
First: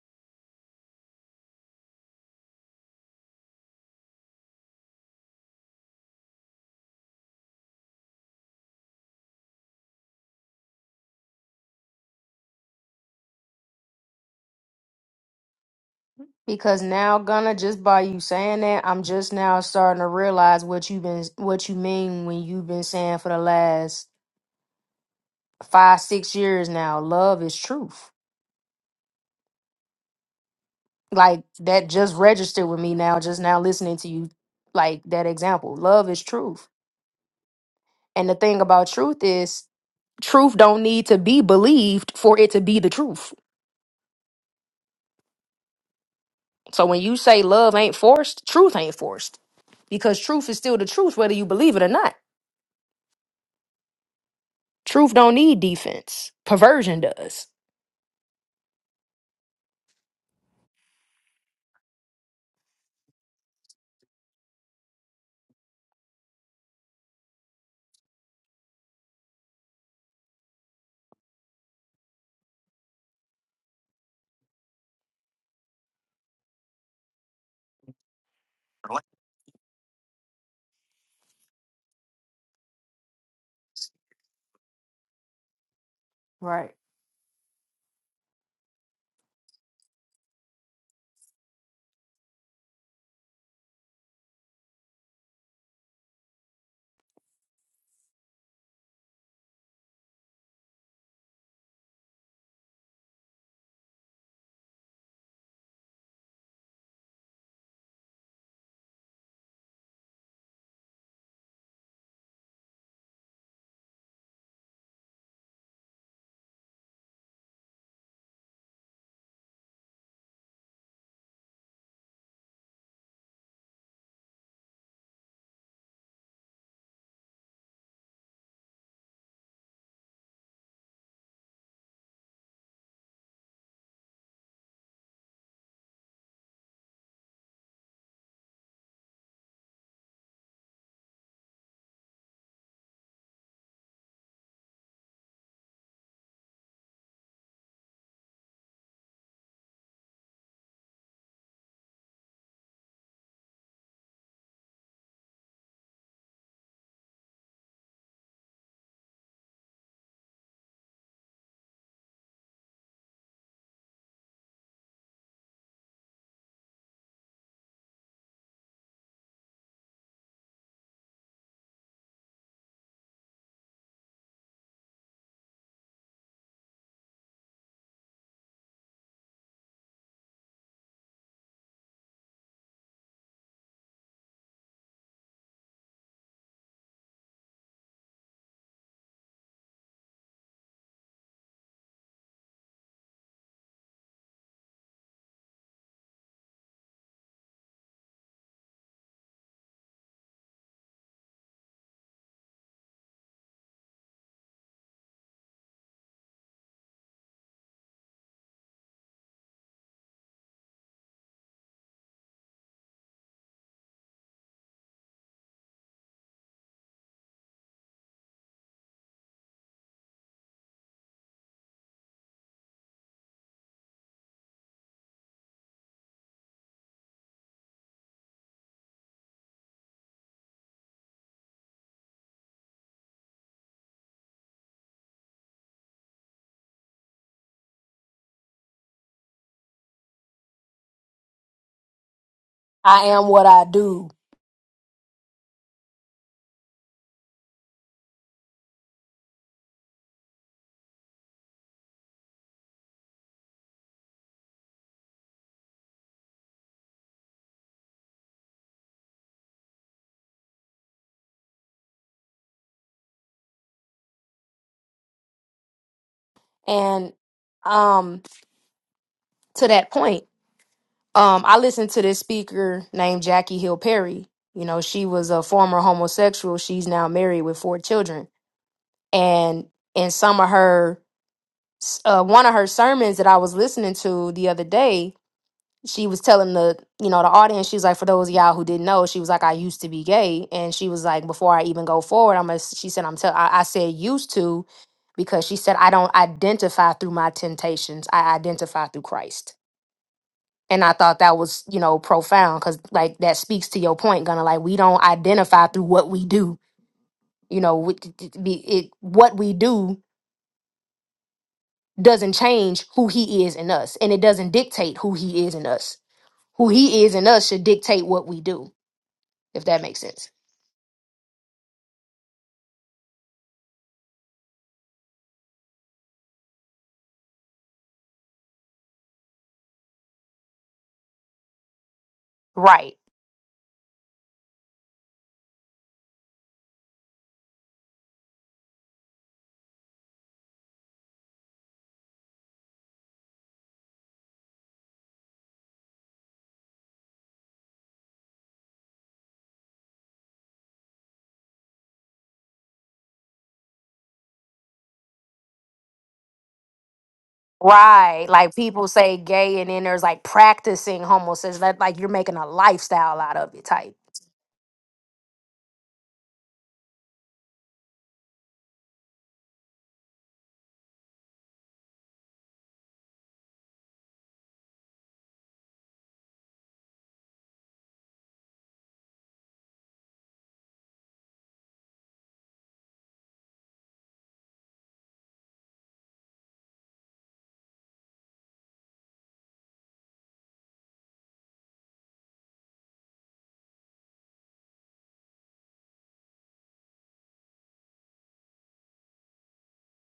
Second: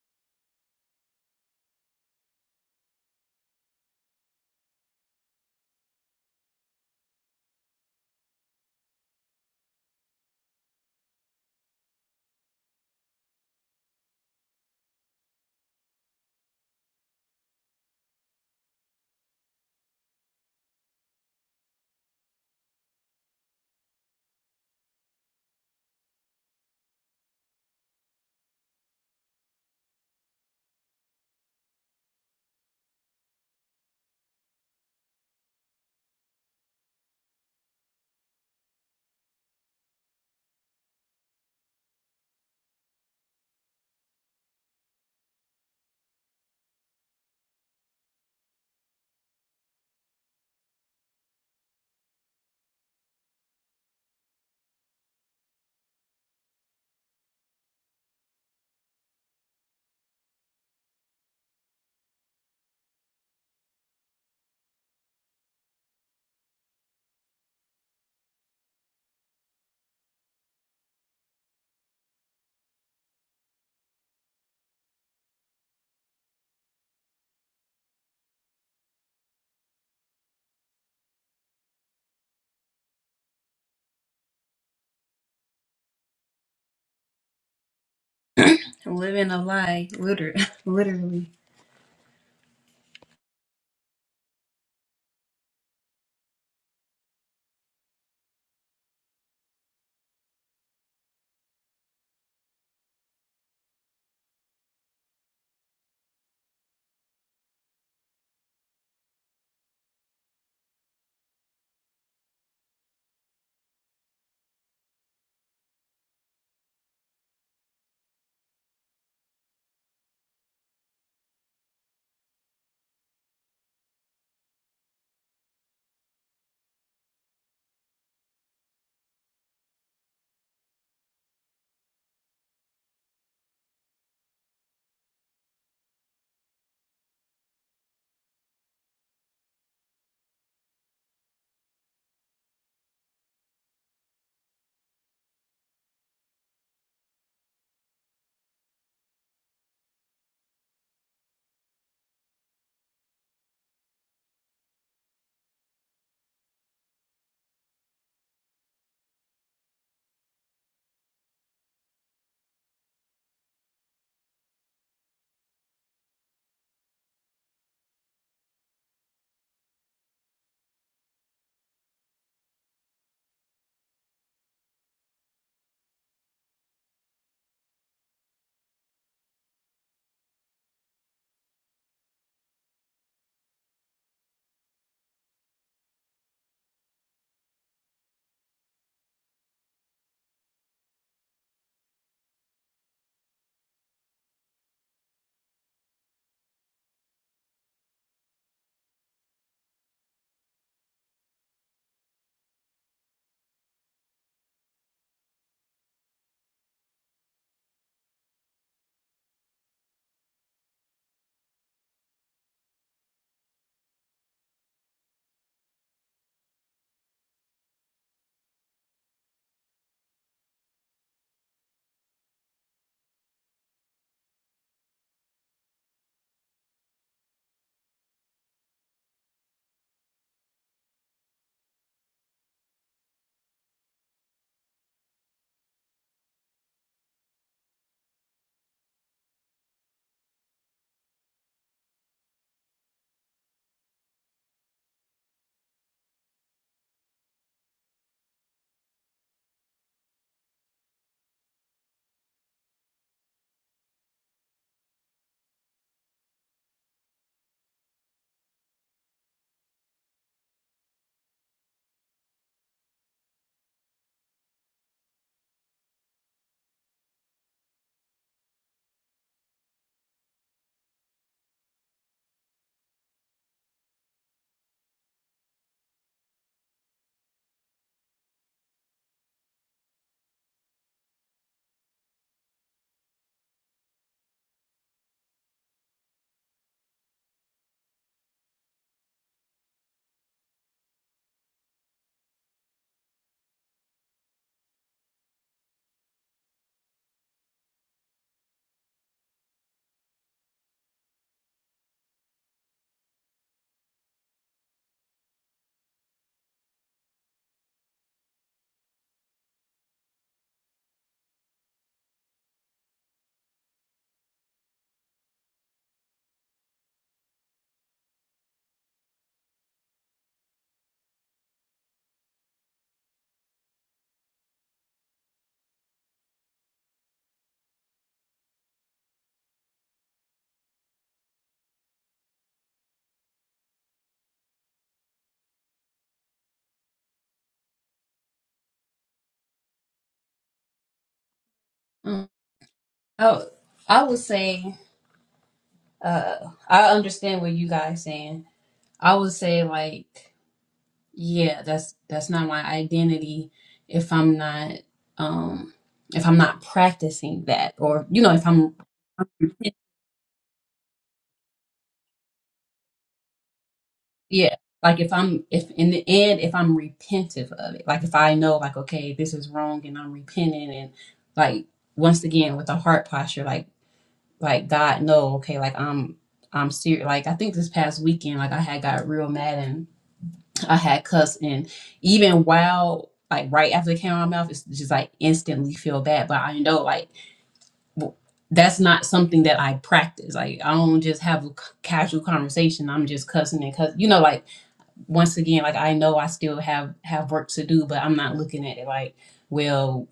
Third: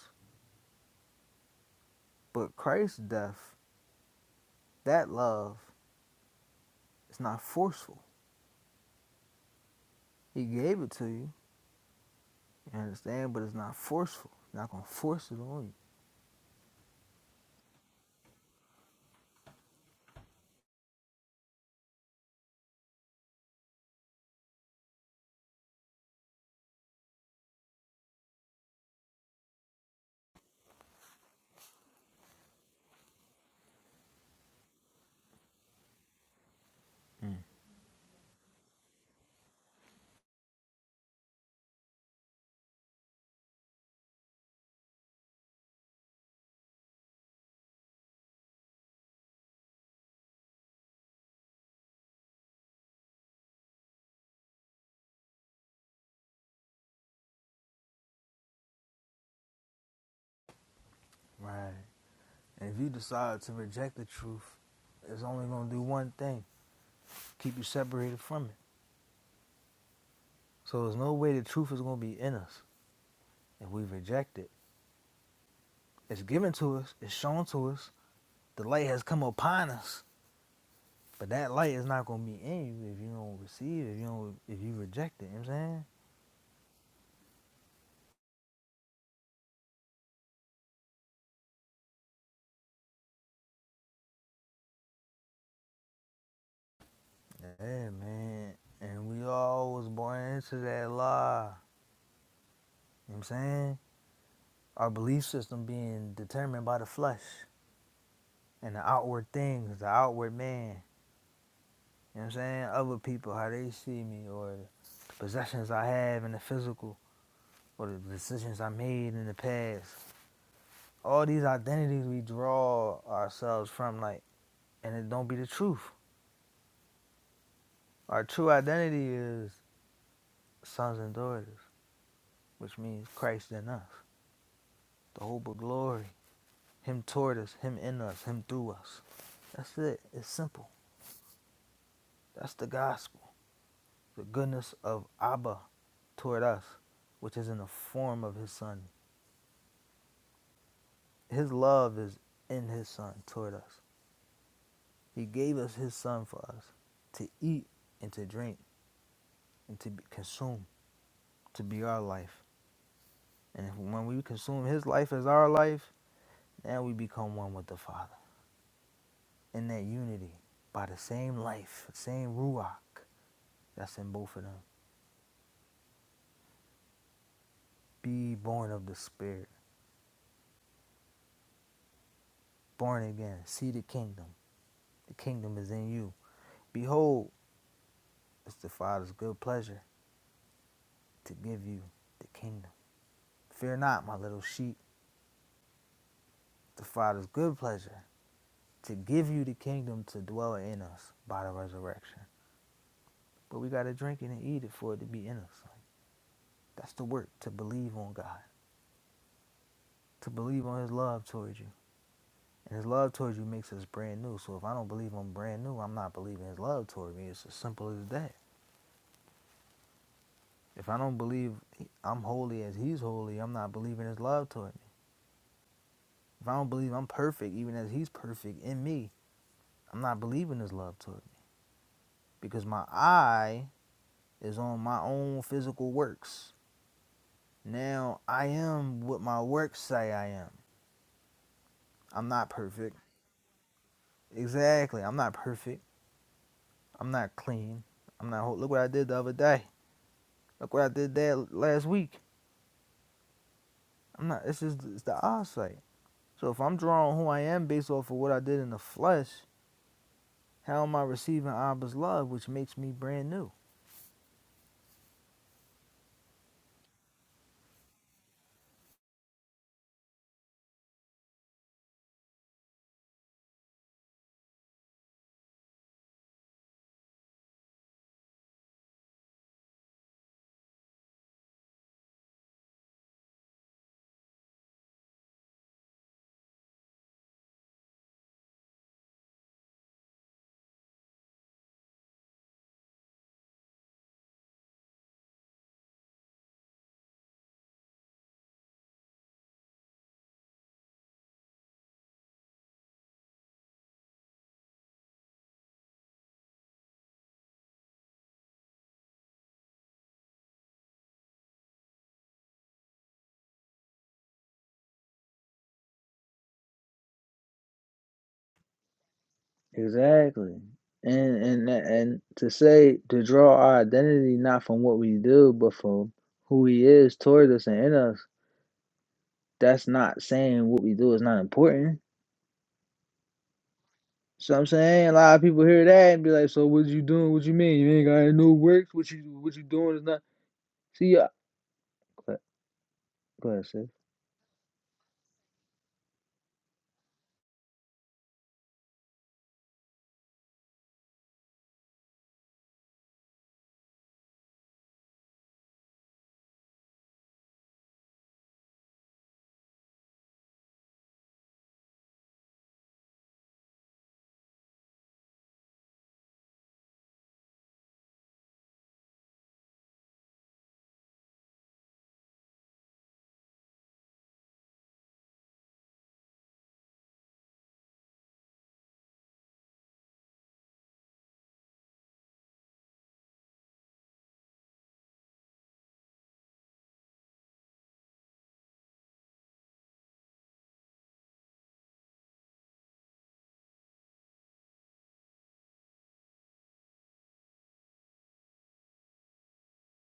But Christ's death, that love, is not forceful. He gave it to you, you understand, but it's not forceful. He's not gonna force it on
Because now, Gunna, just by you saying that, I'm just now starting to realize what you've been what you mean when you've been saying for the last five, six years now, love is truth. Like that just registered with me now, just now listening to you, like that example. Love is truth.
you. Mm.
And the thing about truth is truth don't need to be believed for it to be the truth. So when you say love ain't forced, truth ain't forced because truth is still the truth whether you believe it or not. Truth don't need defense. Perversion does.
Right. And if you decide to reject the truth, it's only gonna do one thing: keep you separated from it. So there's no way the truth is gonna be in us if we reject it. It's given to us, it's shown to us, the light has come upon us. But that light is not gonna be in you if you don't receive, it, if you don't if you reject it, you know what I'm saying?
Right.
I'm living a lie, literally. literally.
Yeah, man. And we all was born into that lie. You know what I'm saying? Our belief system being determined by the flesh and the outward things, the outward man. You know what I'm saying? Other people, how they see me, or the possessions I have in the physical, or the decisions I made in the past. All these identities we draw ourselves from, like, and it don't be the truth. Our true identity is sons and daughters, which means Christ in us, the hope of glory. Him toward us, Him in us, Him through us. That's it. It's simple. That's the gospel. The goodness of Abba toward us, which is in the form of His Son. His love is in His Son toward us. He gave us His Son for us to eat and to drink and to be consumed, to be our life. And if, when we consume His life as our life, now we become one with the Father in that unity by the same life, the same Ruach that's in both of them. Be born of the Spirit. born again, see the kingdom. The kingdom is in you. Behold, it's the Father's good pleasure to give you the kingdom. Fear not, my little sheep. The Father's good pleasure to give you the kingdom to dwell in us by the resurrection. But we got to drink it and eat it for it to be in us. Like, that's the work to believe on God, to believe on His love towards you. And His love towards you makes us brand new. So if I don't believe I'm brand new, I'm not believing His love towards me. It's as simple as that. If I don't believe I'm holy as He's holy, I'm not believing His love toward me. If I don't believe I'm perfect, even as He's perfect in me, I'm not believing His love toward me because my eye is on my own physical works. Now I am what my works say I am. I'm not perfect.
I am what I do.
Exactly. I'm not perfect. I'm not clean. I'm not. whole. Look what I did the other day. Look what I did that last week. I'm not. It's just it's the eyesight. So if I'm drawing who I am based off of what I did in the flesh, How am I receiving Abba's love, which makes me brand new?
And um to that point, um I listened to this speaker named Jackie Hill Perry. You know, she was a former homosexual. She's now married with four children. And in some of her uh, one of her sermons that I was listening to the other day, she was telling the you know the audience, she's like, for those of y'all who didn't know, she was like, I used to be gay, and she was like, before I even go forward, I'm gonna, she said, I'm tell, I, I said used to, because she said I don't identify through my temptations, I identify through Christ. And I thought that was, you know, profound because, like, that speaks to your point, Gonna Like, we don't identify through what we do. You know, we, it, it, what we do doesn't change who he is in us and it doesn't dictate who he is in us who he is in us should dictate what we do if that makes sense
Exactly. And and and to say to draw our identity not from what we do, but from who he is toward us and in us, that's not saying what we do is not important.
Right.
So I'm saying a lot of people hear that and be like, So what you doing? What you mean? You ain't got any no works, what you what you doing is not see ya
Mm.
go
Oh,
go ahead, sis.
I would say uh, I understand what you guys saying. I would say like yeah that's that's not my identity if i'm not um if i'm not practicing that or you
Right.
know if
Like
i'm
people say gay and then there's like practicing homosexuality. Like like you're making a lifestyle out of it type.
yeah like if i'm if in the end if i'm repentive of it like if i know like okay this is wrong and i'm repenting and like once again with a heart posture like like god no okay like i'm i'm serious like i think this past weekend like i had got real mad I had cussed, and even while like right after it came out of my mouth, it's just like instantly feel bad. But I know like w- that's not something that I practice. Like I don't just have a c- casual conversation. I'm just cussing and cuss. You know, like once again, like I know I still have have work to do, but I'm not looking at it like well.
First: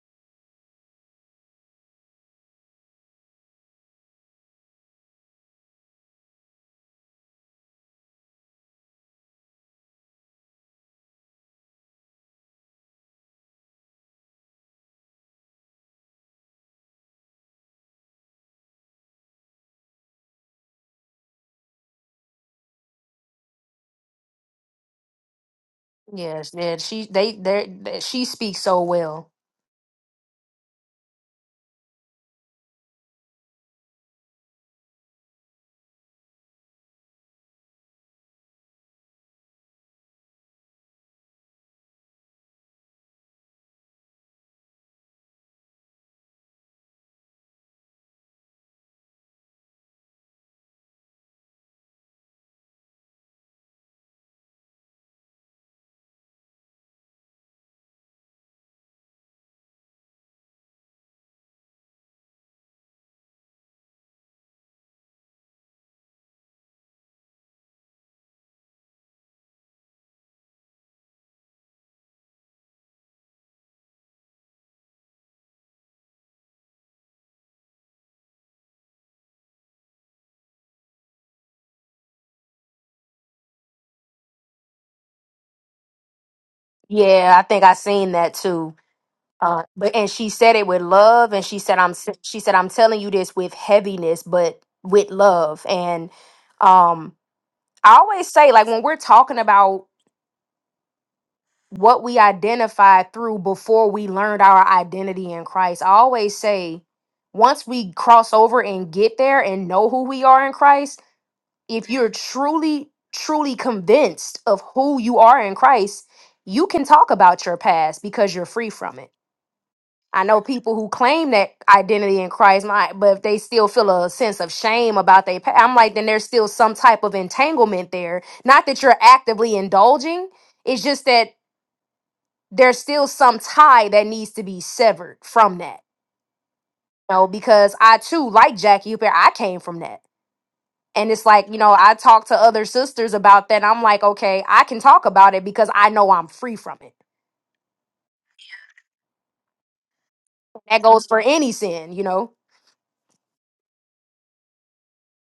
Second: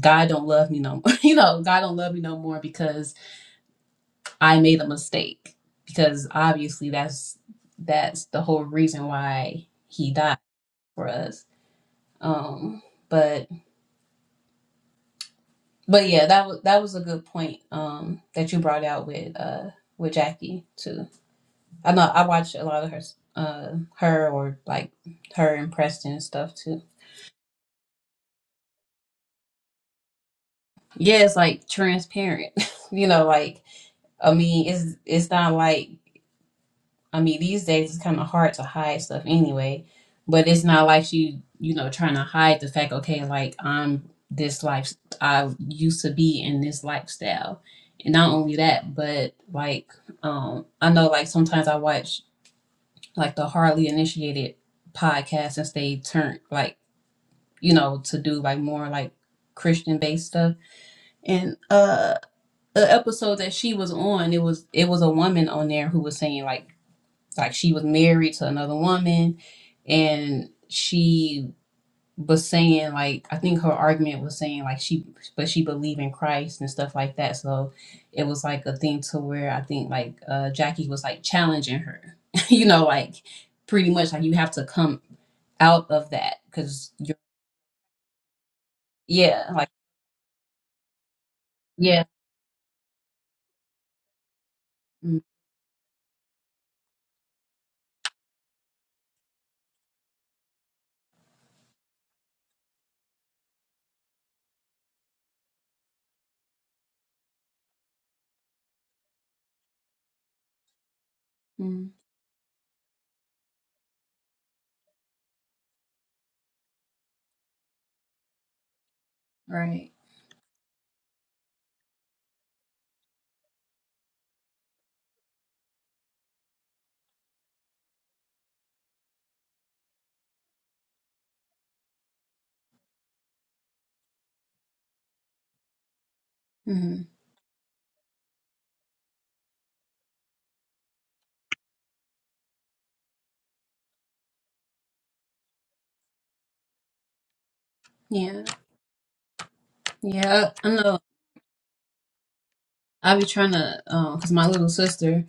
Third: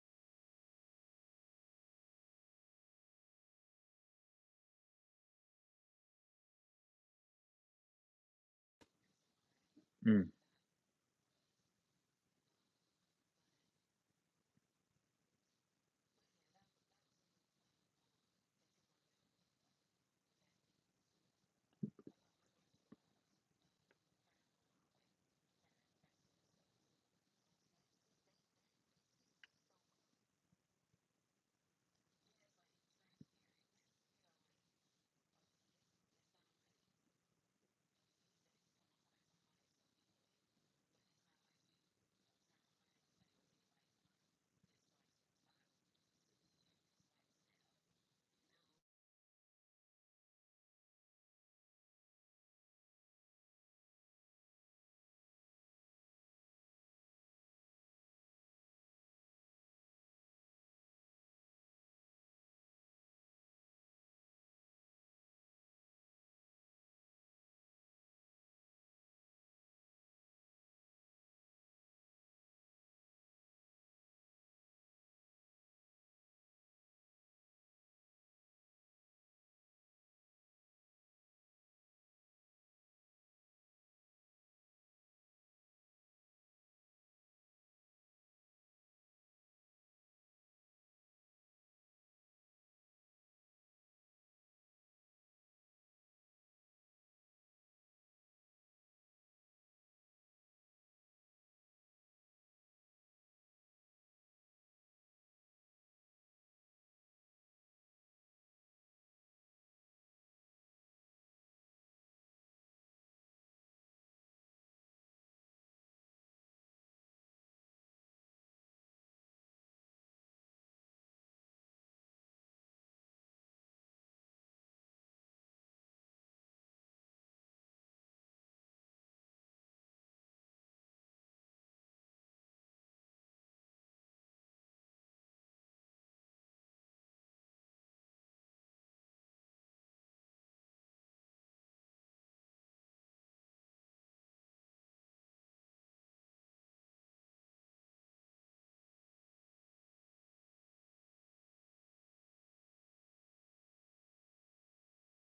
God don't love me no more. You know, God don't love me no more because I made a mistake. Because obviously that's that's the whole reason why he
Mm.
died for us Um, but but yeah, that was that was a good point um that you brought out with uh with Jackie too. I know I watch a lot of her s- uh her or like her and Preston and
yes
stuff
yeah
too.
she they they they- she speaks so well
Yeah, it's like transparent. you know, like I mean, it's it's not like I mean, these days it's kind of hard to hide stuff anyway, but it's not like she, you know, trying to hide the fact, okay, like I'm this life, I used to be in this lifestyle. And not only that, but like, um, I know like sometimes I watch like the hardly initiated podcast since they turn like, you know, to do like more like Christian based stuff. And uh, the episode that she was on, it was it was a woman on there who was saying like like she was married to another woman and she was saying like I think her argument was saying like she but she believed in Christ and stuff like that. So it was like a thing to where I think like uh Jackie was like challenging her. you know, like pretty much like you have to come out of that because you're
Yeah, I think I seen that too.
yeah
Uh,
like
but and she said it with love, and she said I'm
yeah
s- she said I'm telling you this with heaviness, but with love. And um, I always say, like, when we're talking about what we identified through before we learned our identity in Christ, I always say, once we cross over and get there and know who we are in Christ,
hmm
if you're truly, truly convinced of who you are in Christ, you can talk about your past because you're free from it.
right
I know people who claim that identity in Christ, my, but if they still feel a sense of shame about their past, I'm like, then there's still some type of entanglement there. Not that you're actively indulging, it's just that there's still some tie that needs to be severed from that.
hmm
You know, because I too, like Jackie Hooper, I came from that. And it's like, you know, I talk to other sisters about that. I'm like, okay, I can talk about it because I know I'm free from it.
yeah yeah i
That
know
goes for any sin, you know?
i be trying to um because my little sister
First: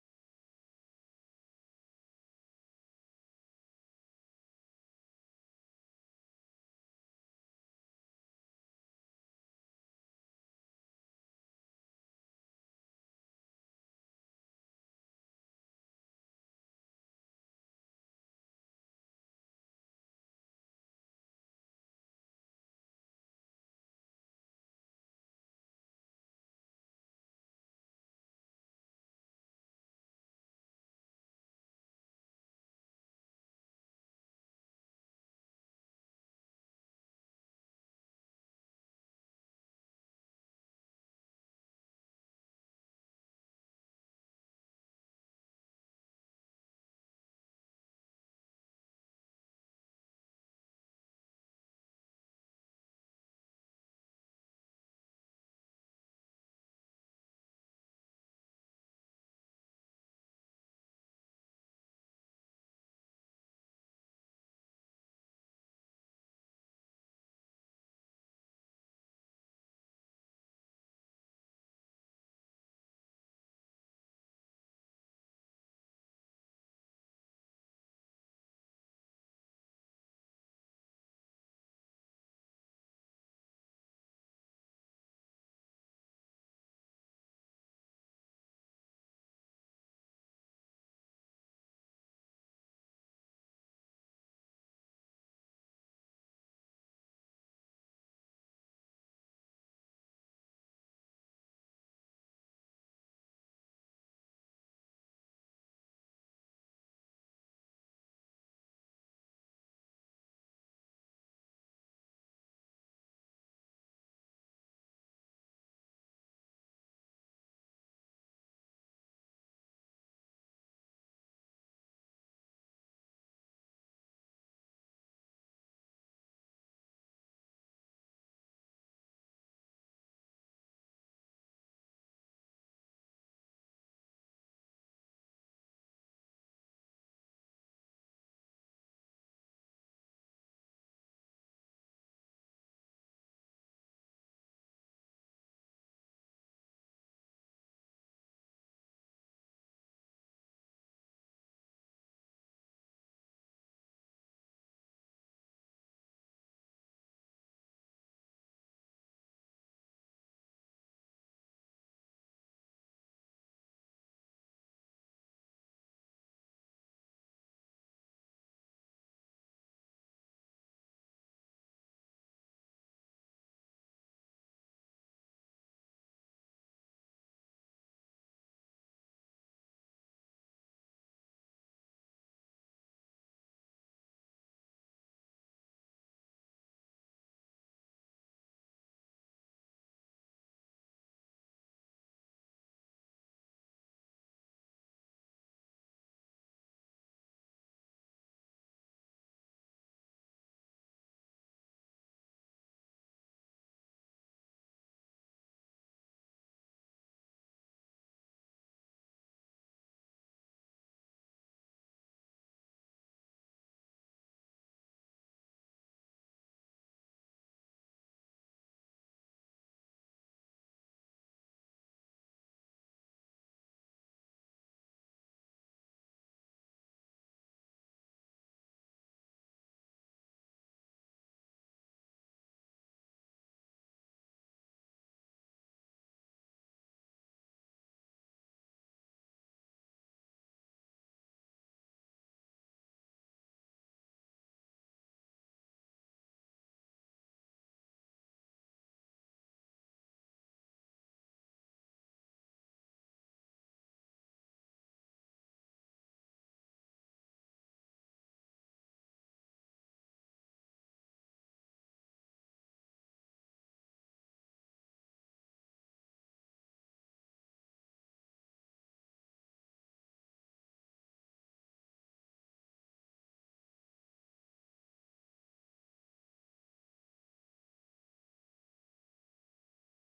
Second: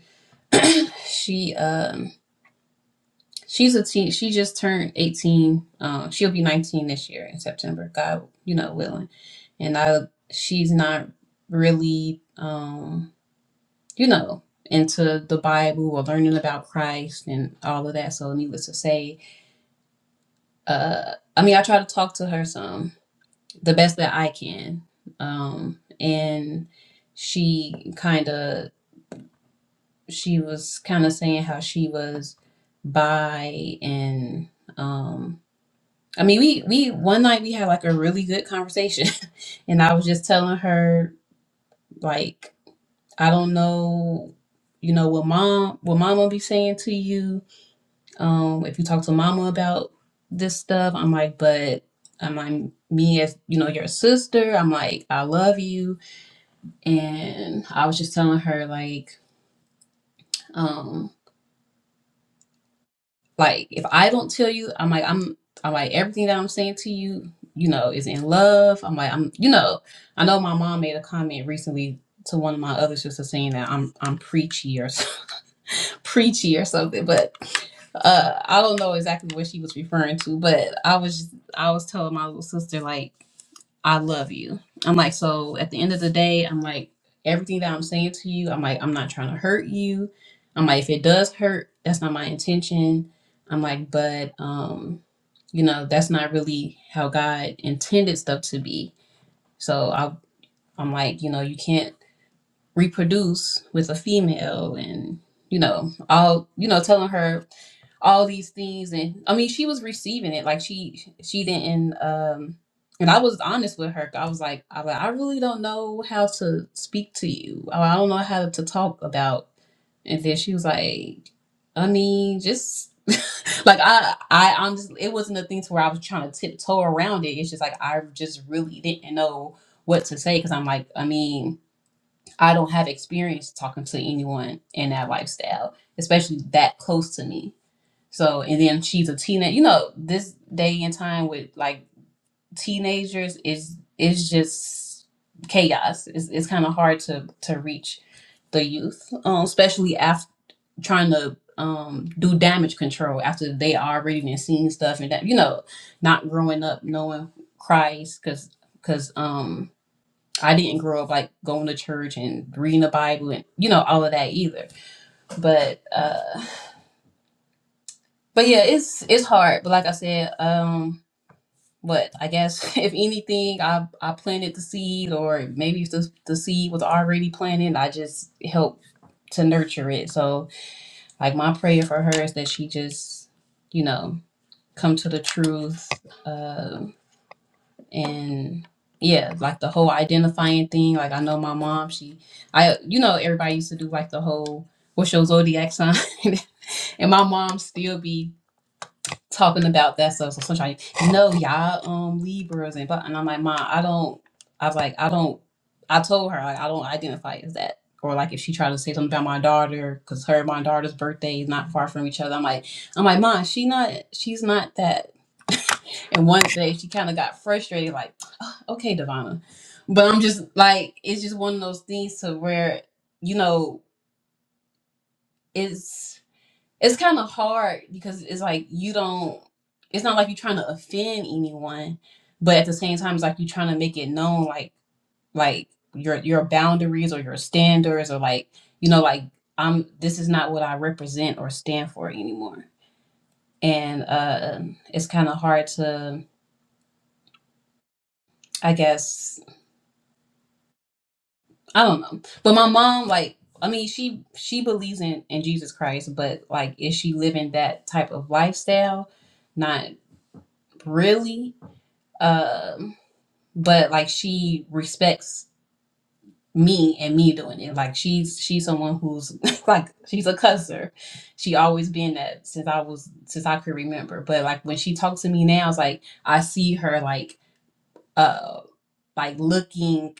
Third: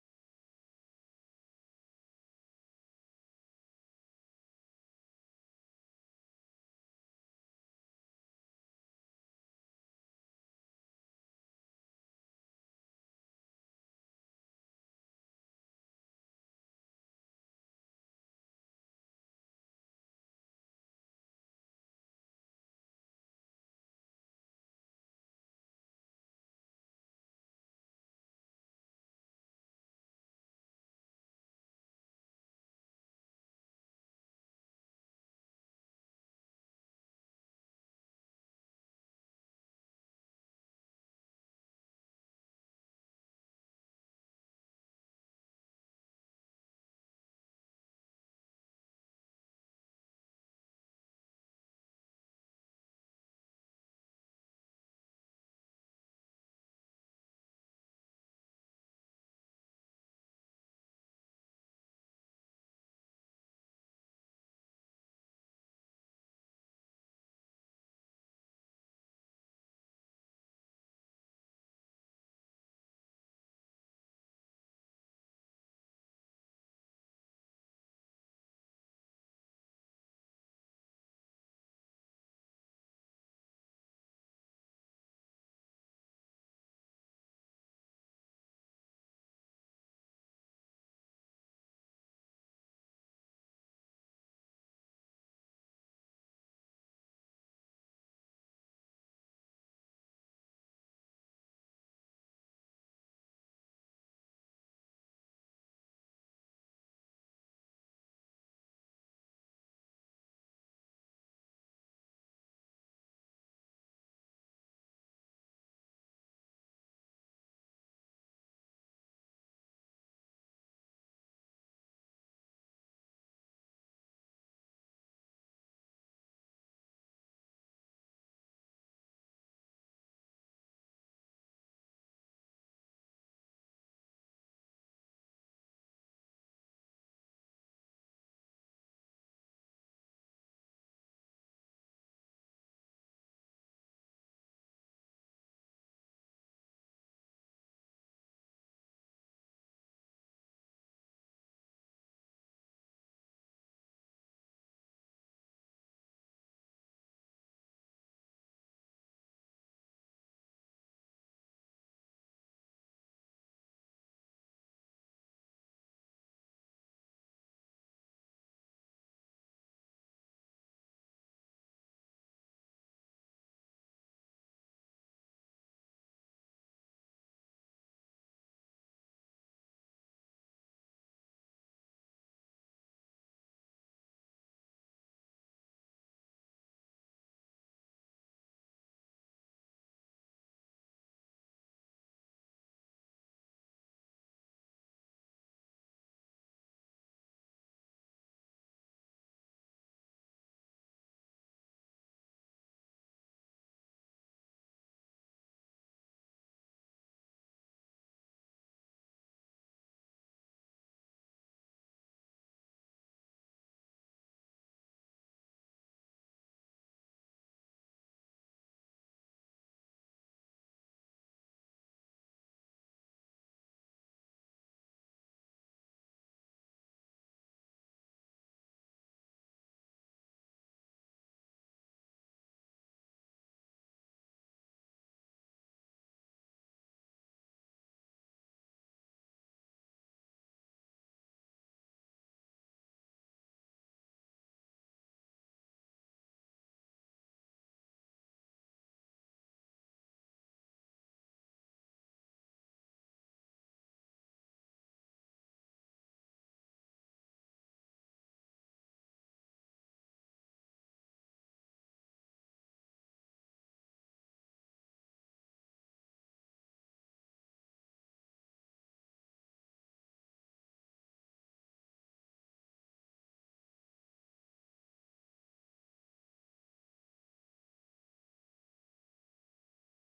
she um She's a teen. She just turned 18. Um, she'll be 19 this year in September, God, you know, willing. And I, she's not really, um, you know, into the Bible or learning about Christ and all of that. So, needless to say, uh, I mean, I try to talk to her some the best that I can. Um, and she kind of, she was kind of saying how she was by and, um, I mean, we we one night we had like a really good conversation, and I was just telling her like I don't know, you know what mom what mama be saying to you. Um, if you talk to mama about this stuff, I'm like, but I'm like me as you know your sister. I'm like I love you, and I was just telling her like. um, Like if I don't tell you, I'm like I'm I'm like everything that I'm saying to you, you know, is in love. I'm like I'm you know, I know my mom made a comment recently to one of my other sisters saying that I'm I'm preachy or so, preachy or something, but uh I don't know exactly what she was referring to, but I was just, I was telling my little sister like I love you. I'm like, so at the end of the day, I'm like, everything that I'm saying to you, I'm like, I'm not trying to hurt you. I'm like, if it does hurt, that's not my intention. I'm like, but um, you know, that's not really how God intended stuff to be. So I I'm like, you know, you can't reproduce with a female and you know, all you know, telling her all these things and i mean she was receiving it like she she didn't um and i was honest with her i was like i like i really don't know how to speak to you i I don't know how to talk about and then she was like i mean just like i i honestly it wasn't a thing to where i was trying to tiptoe around it it's just like i just really didn't know what to say because i'm like i mean i don't have experience talking to anyone in that lifestyle especially that close to me so and then she's a teenage. You know, this day and time with like teenagers is is just chaos. It's it's kind of hard to to reach the youth, um, especially after trying to um do damage control after they already been seeing stuff and that you know not growing up knowing Christ because because um. I didn't grow up like going to church and reading the Bible and you know all of that either. But uh but yeah, it's it's hard. But like I said, um But I guess if anything, I I planted the seed, or maybe if the the seed was already planted, I just helped to nurture it. So like my prayer for her is that she just, you know, come to the truth, uh, and yeah, like the whole identifying thing. Like I know my mom, she, I, you know, everybody used to do like the whole what's your zodiac sign, and my mom still be talking about that stuff. So sometimes, no, y'all um Libras and but and I'm like, Mom, I don't I was like, I don't I told her like I don't identify as that. Or like if she tried to say something about my daughter, because her and my daughter's birthday is not far from each other. I'm like, I'm like, Mom, she not she's not that. and one day she kind of got frustrated, like, "Ah, okay, Devonna. But I'm just like, it's just one of those things to where, you know, it's it's kind of hard because it's like you don't it's not like you're trying to offend anyone but at the same time it's like you're trying to make it known like like your your boundaries or your standards or like you know like i'm this is not what i represent or stand for anymore and uh it's kind of hard to i guess i don't know but my mom like i mean she she believes in in jesus christ but like is she living that type of lifestyle not really um but like she respects me and me doing it like she's she's someone who's like she's a cusser she always been that since i was since i could remember but like when she talks to me now it's like i see her like uh like looking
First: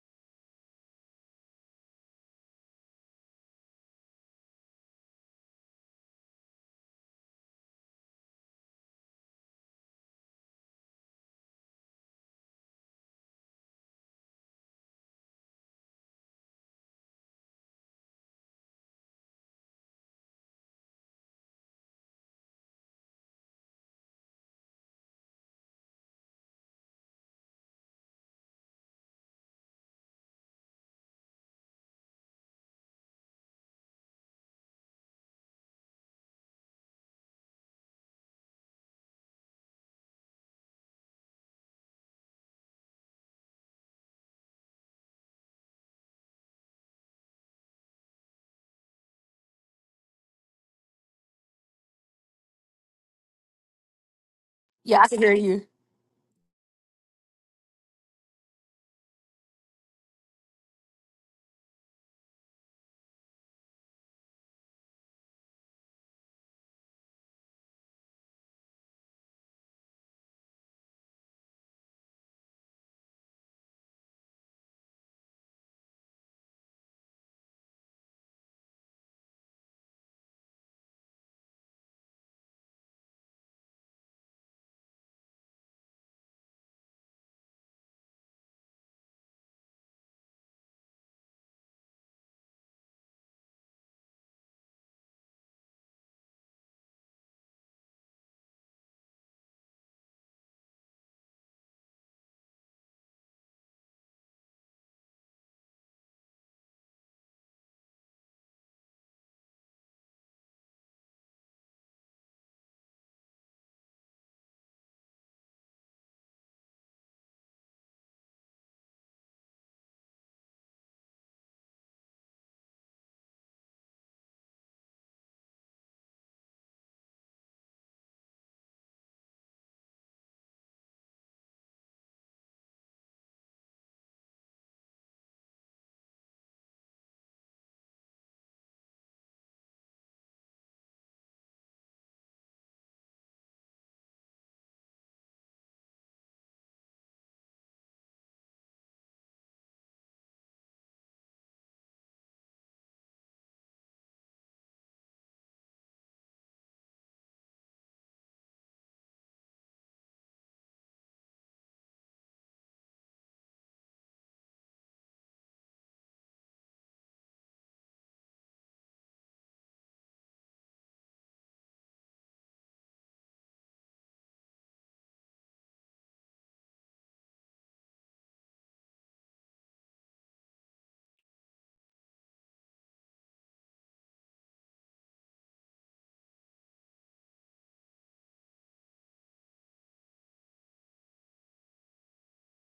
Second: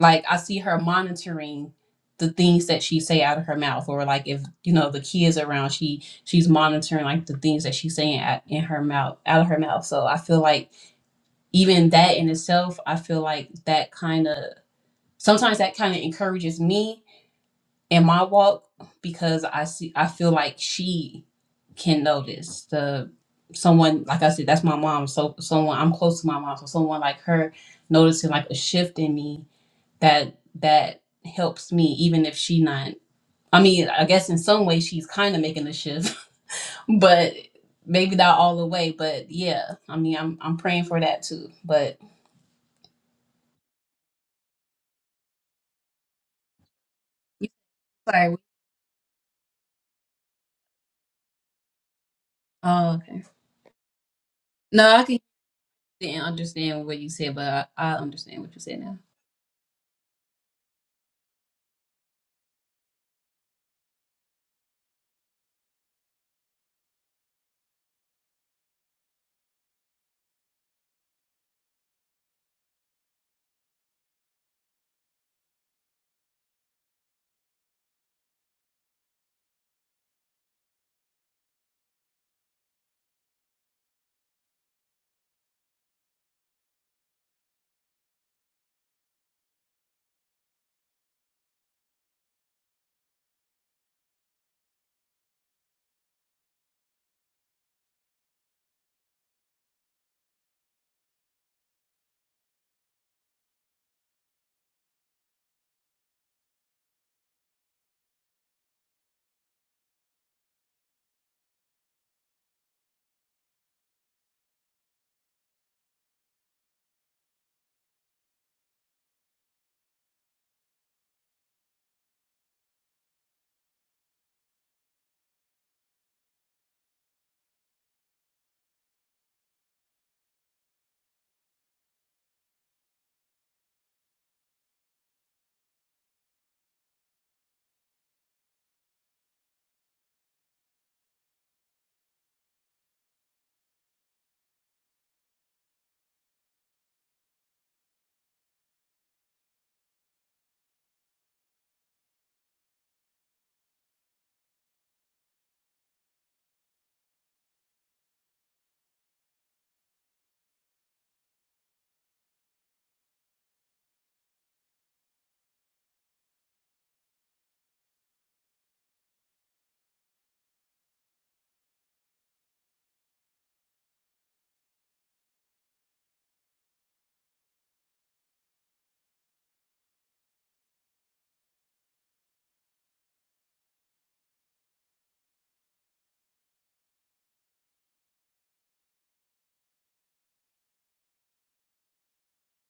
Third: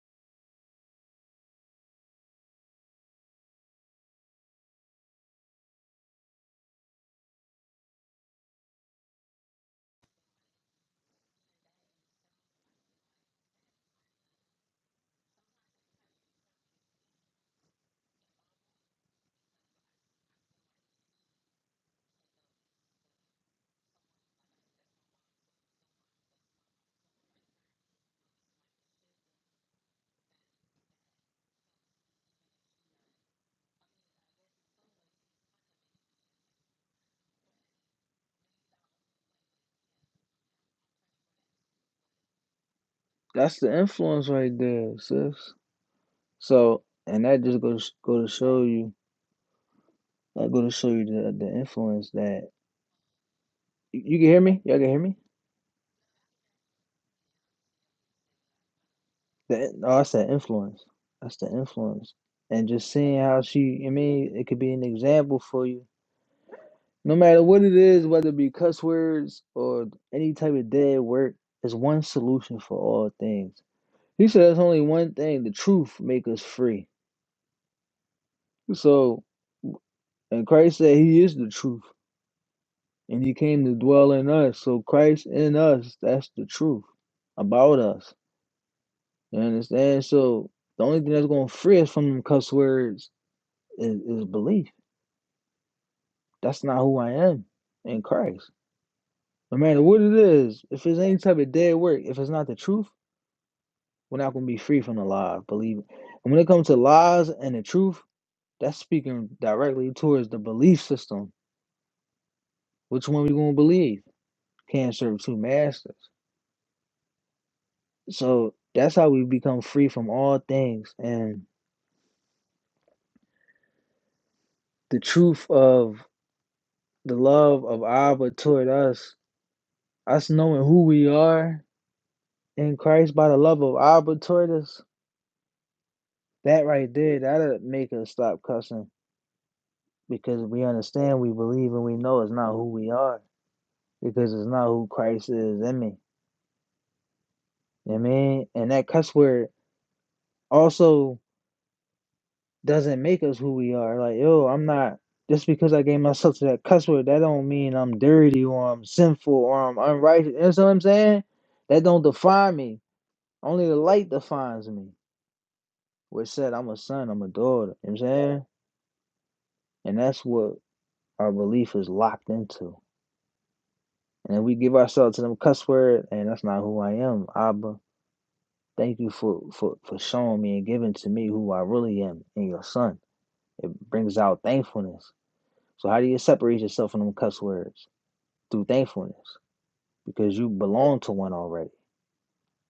like i see her monitoring the things that she say out of her mouth or like if you know the kids around she she's monitoring like the things that she's saying at, in her mouth out of her mouth so i feel like even that in itself, I feel like that kind of sometimes that kind of encourages me in my walk because I see I feel like she can notice the someone like I said that's my mom so someone I'm close to my mom so someone like her noticing like a shift in me that that helps me even if she not I mean I guess in some way she's kind of making a shift but maybe not all the way but yeah I mean I'm I'm praying for that too but
That's the influence right there, sis. So and that just goes go to show you I go to show you the the influence that
Oh, okay.
You, you can hear me? Y'all can
No,
Yeah,
hear
I
I
me?
can
can hear you.
didn't understand what you said, but I, I understand what you said now.
the in- oh, that's the influence. That's the influence. And just seeing how she, I mean, it could be an example for you. No matter what it is, whether it be cuss words or any type of dead work, there's one solution for all things. He said there's only one thing, the truth make us free. So and Christ said he is the truth. And he came to dwell in us. So Christ in us, that's the truth about us. You understand? So the only thing that's gonna free us from them cuss words is, is belief. That's not who I am in Christ. No matter what it is, if it's any type of dead work, if it's not the truth, we're not gonna be free from the lie. Believe it. And when it comes to lies and the truth, that's speaking directly towards the belief system. Which one we gonna believe? Can't serve two masters. So that's how we become free from all things and the truth of the love of Abba toward us Us knowing who we are in Christ by the love of Abba toward us, that right there, that'll make us stop cussing because we understand, we believe, and we know it's not who we are because it's not who Christ is in me. You know what I mean? And that cuss word also doesn't make us who we are. Like, yo, I'm not, just because I gave myself to that cuss word, that don't mean I'm dirty or I'm sinful or I'm unrighteous. You know what I'm saying? That don't define me. Only the light defines me. which said, I'm a son, I'm a daughter. You know what I'm saying? And that's what our belief is locked into. And if we give ourselves to them cuss word, and that's not who I am, Abba. Thank you for, for, for showing me and giving to me who I really am in your son. It brings out thankfulness. So how do you separate yourself from them cuss words? Through thankfulness. Because you belong to one already.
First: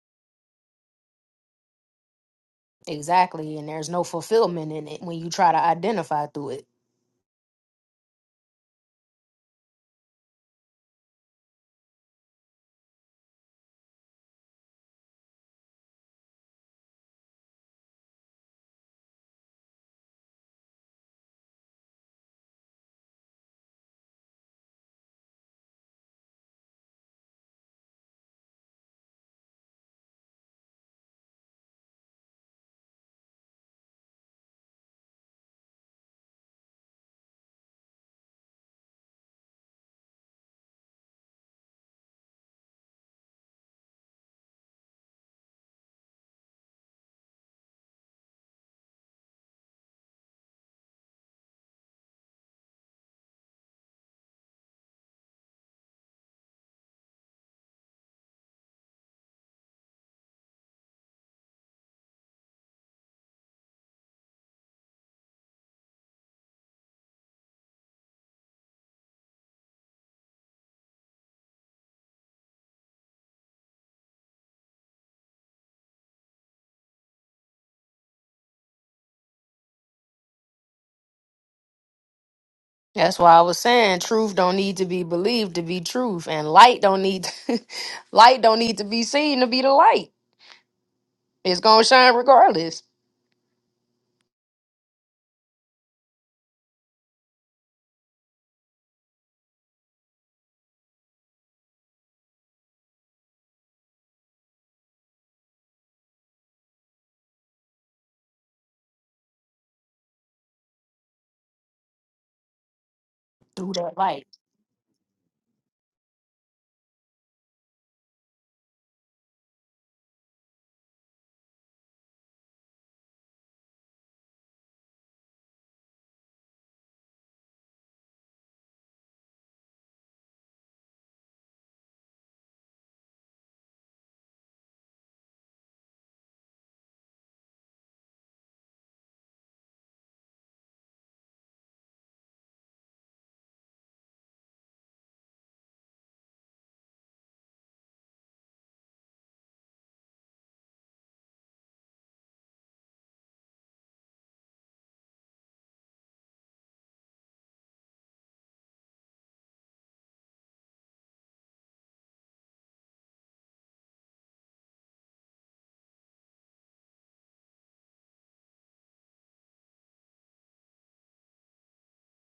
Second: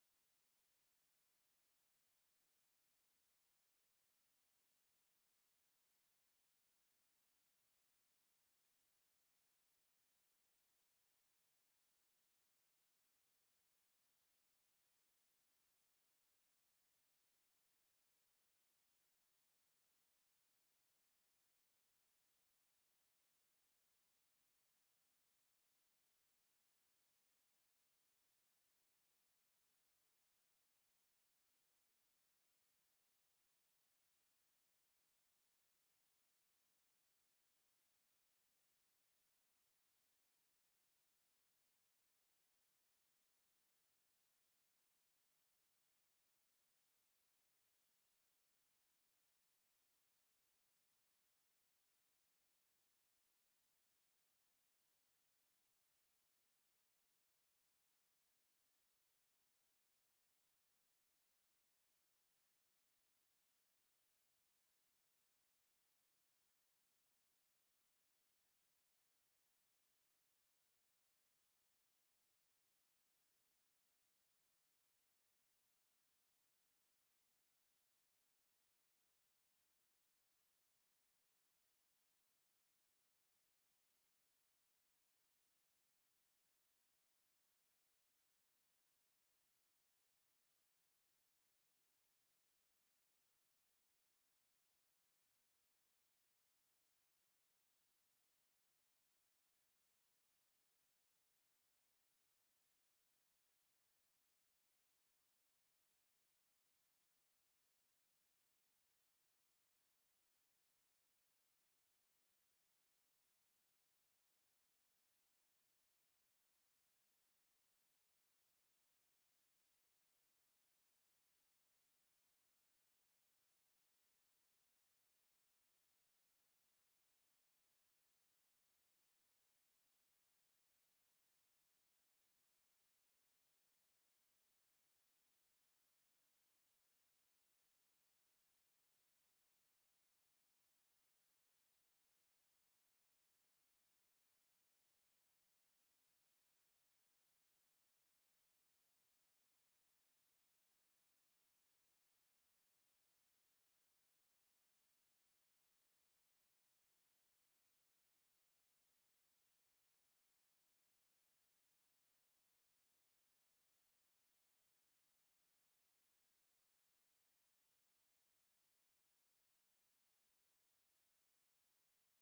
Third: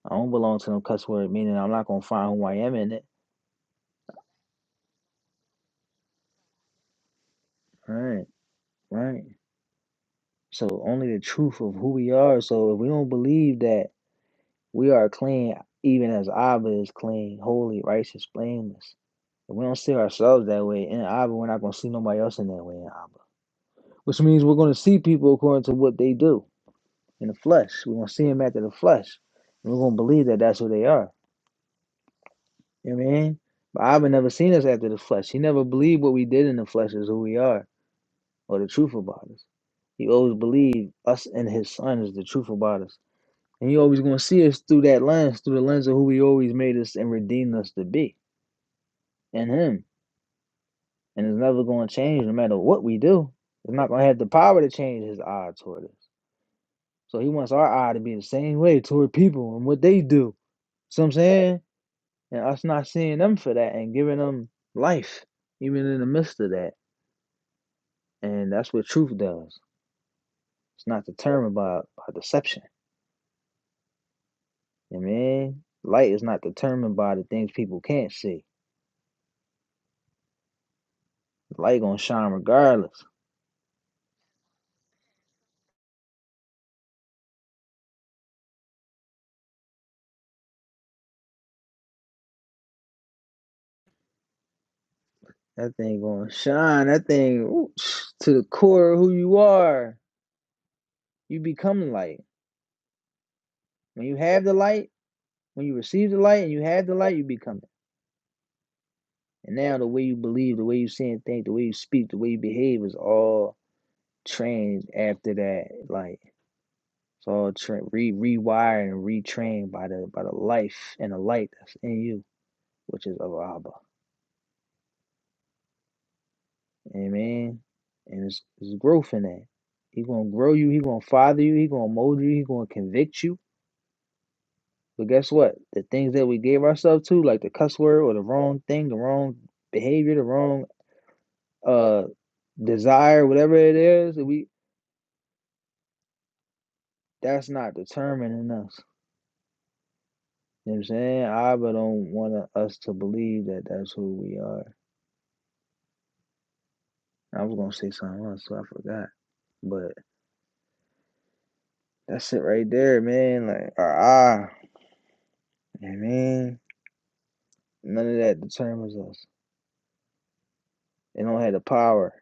I don't belong to them cuss word, meaning I'm not gonna find who I am in it.
Exactly, and there's no fulfillment in it when you try to identify through it.
Right, right. So only the truth of who we are. So if we don't believe that We are clean, even as Abba is clean, holy, righteous, blameless. If we don't see ourselves that way in Abba, we're not going to see nobody else in that way in Abba. Which means we're going to see people according to what they do in the flesh. We're going to see them after the flesh. And we're going to believe that that's who they are. You know what I mean? But Abba never seen us after the flesh. He never believed what we did in the flesh is who we are or the truth about us. He always believed us and his son is the truth about us. And you always gonna see us through that lens, through the lens of who he always made us and redeemed us to be in him. And it's never gonna change no matter what we do. It's not gonna have the power to change his eye toward us. So he wants our eye to be the same way toward people and what they do. See what I'm saying? And us not seeing them for that and giving them life, even in the midst of that. And that's what truth does. It's not determined by, by deception. You know what I mean? Light is not determined by the things people can't see. The Light gonna shine regardless.
That's why I was saying truth don't need to be believed to be truth, and light don't need light don't need to be seen to be the light. It's gonna shine regardless
That thing gonna shine. That thing ooh, to the core of who you are. You become light. When you have the light, when you receive the light and you have the light, you become it. And now the way you believe, the way you see and think, the way you speak, the way you behave is all
through that light.
trained after that light. It's all tra- re- rewired and retrained by the by the life and the light that's in you, which is of Abba. Amen. And it's, it's growth in that. He gonna grow you. He gonna father you. He gonna mold you. He gonna convict you But guess what? The things that we gave ourselves to, like the cuss word or the wrong thing, the wrong behavior, the wrong uh desire, whatever it is, we that's not determining us. You know what I'm saying? I but don't want us to believe that that's who we are. I was gonna say something else, so I forgot. But that's it right there, man. Like our eye, you know what I mean, none of that determines us. It don't have the power,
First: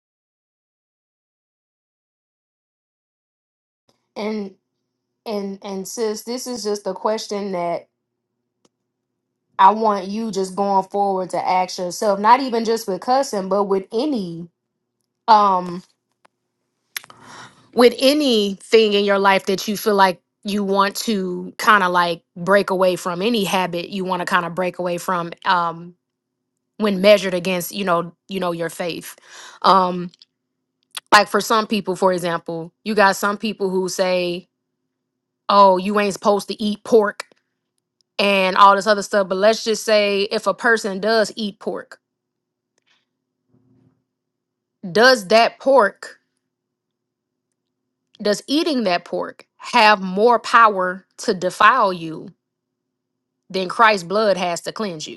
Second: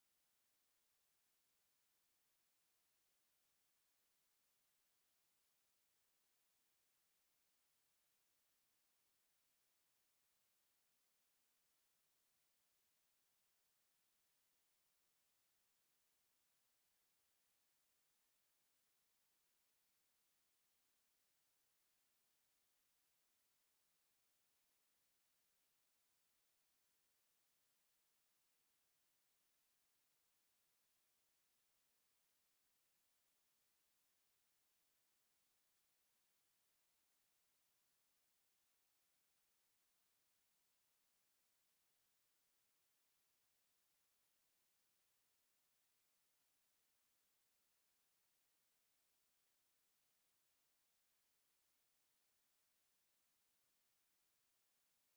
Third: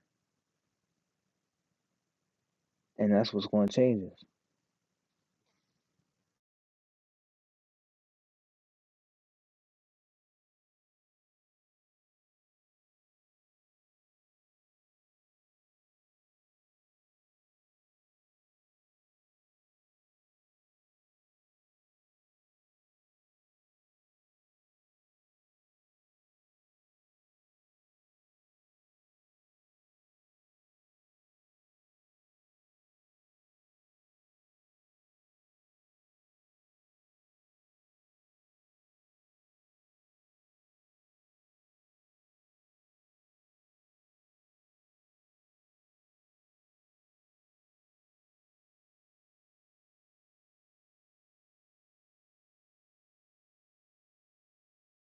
and that's what's going to change us.
And and and sis, this is just a question that I want you just going forward to ask yourself, not even just with cussing, but with any um. with anything in your life that you feel like you want to kind of like break away from any habit you want to kind of break away from um when measured against you know you know your faith um like for some people for example you got some people who say oh you ain't supposed to eat pork and all this other stuff but let's just say if a person does eat pork does that pork does eating that pork have more power to defile you than christ's blood has to cleanse you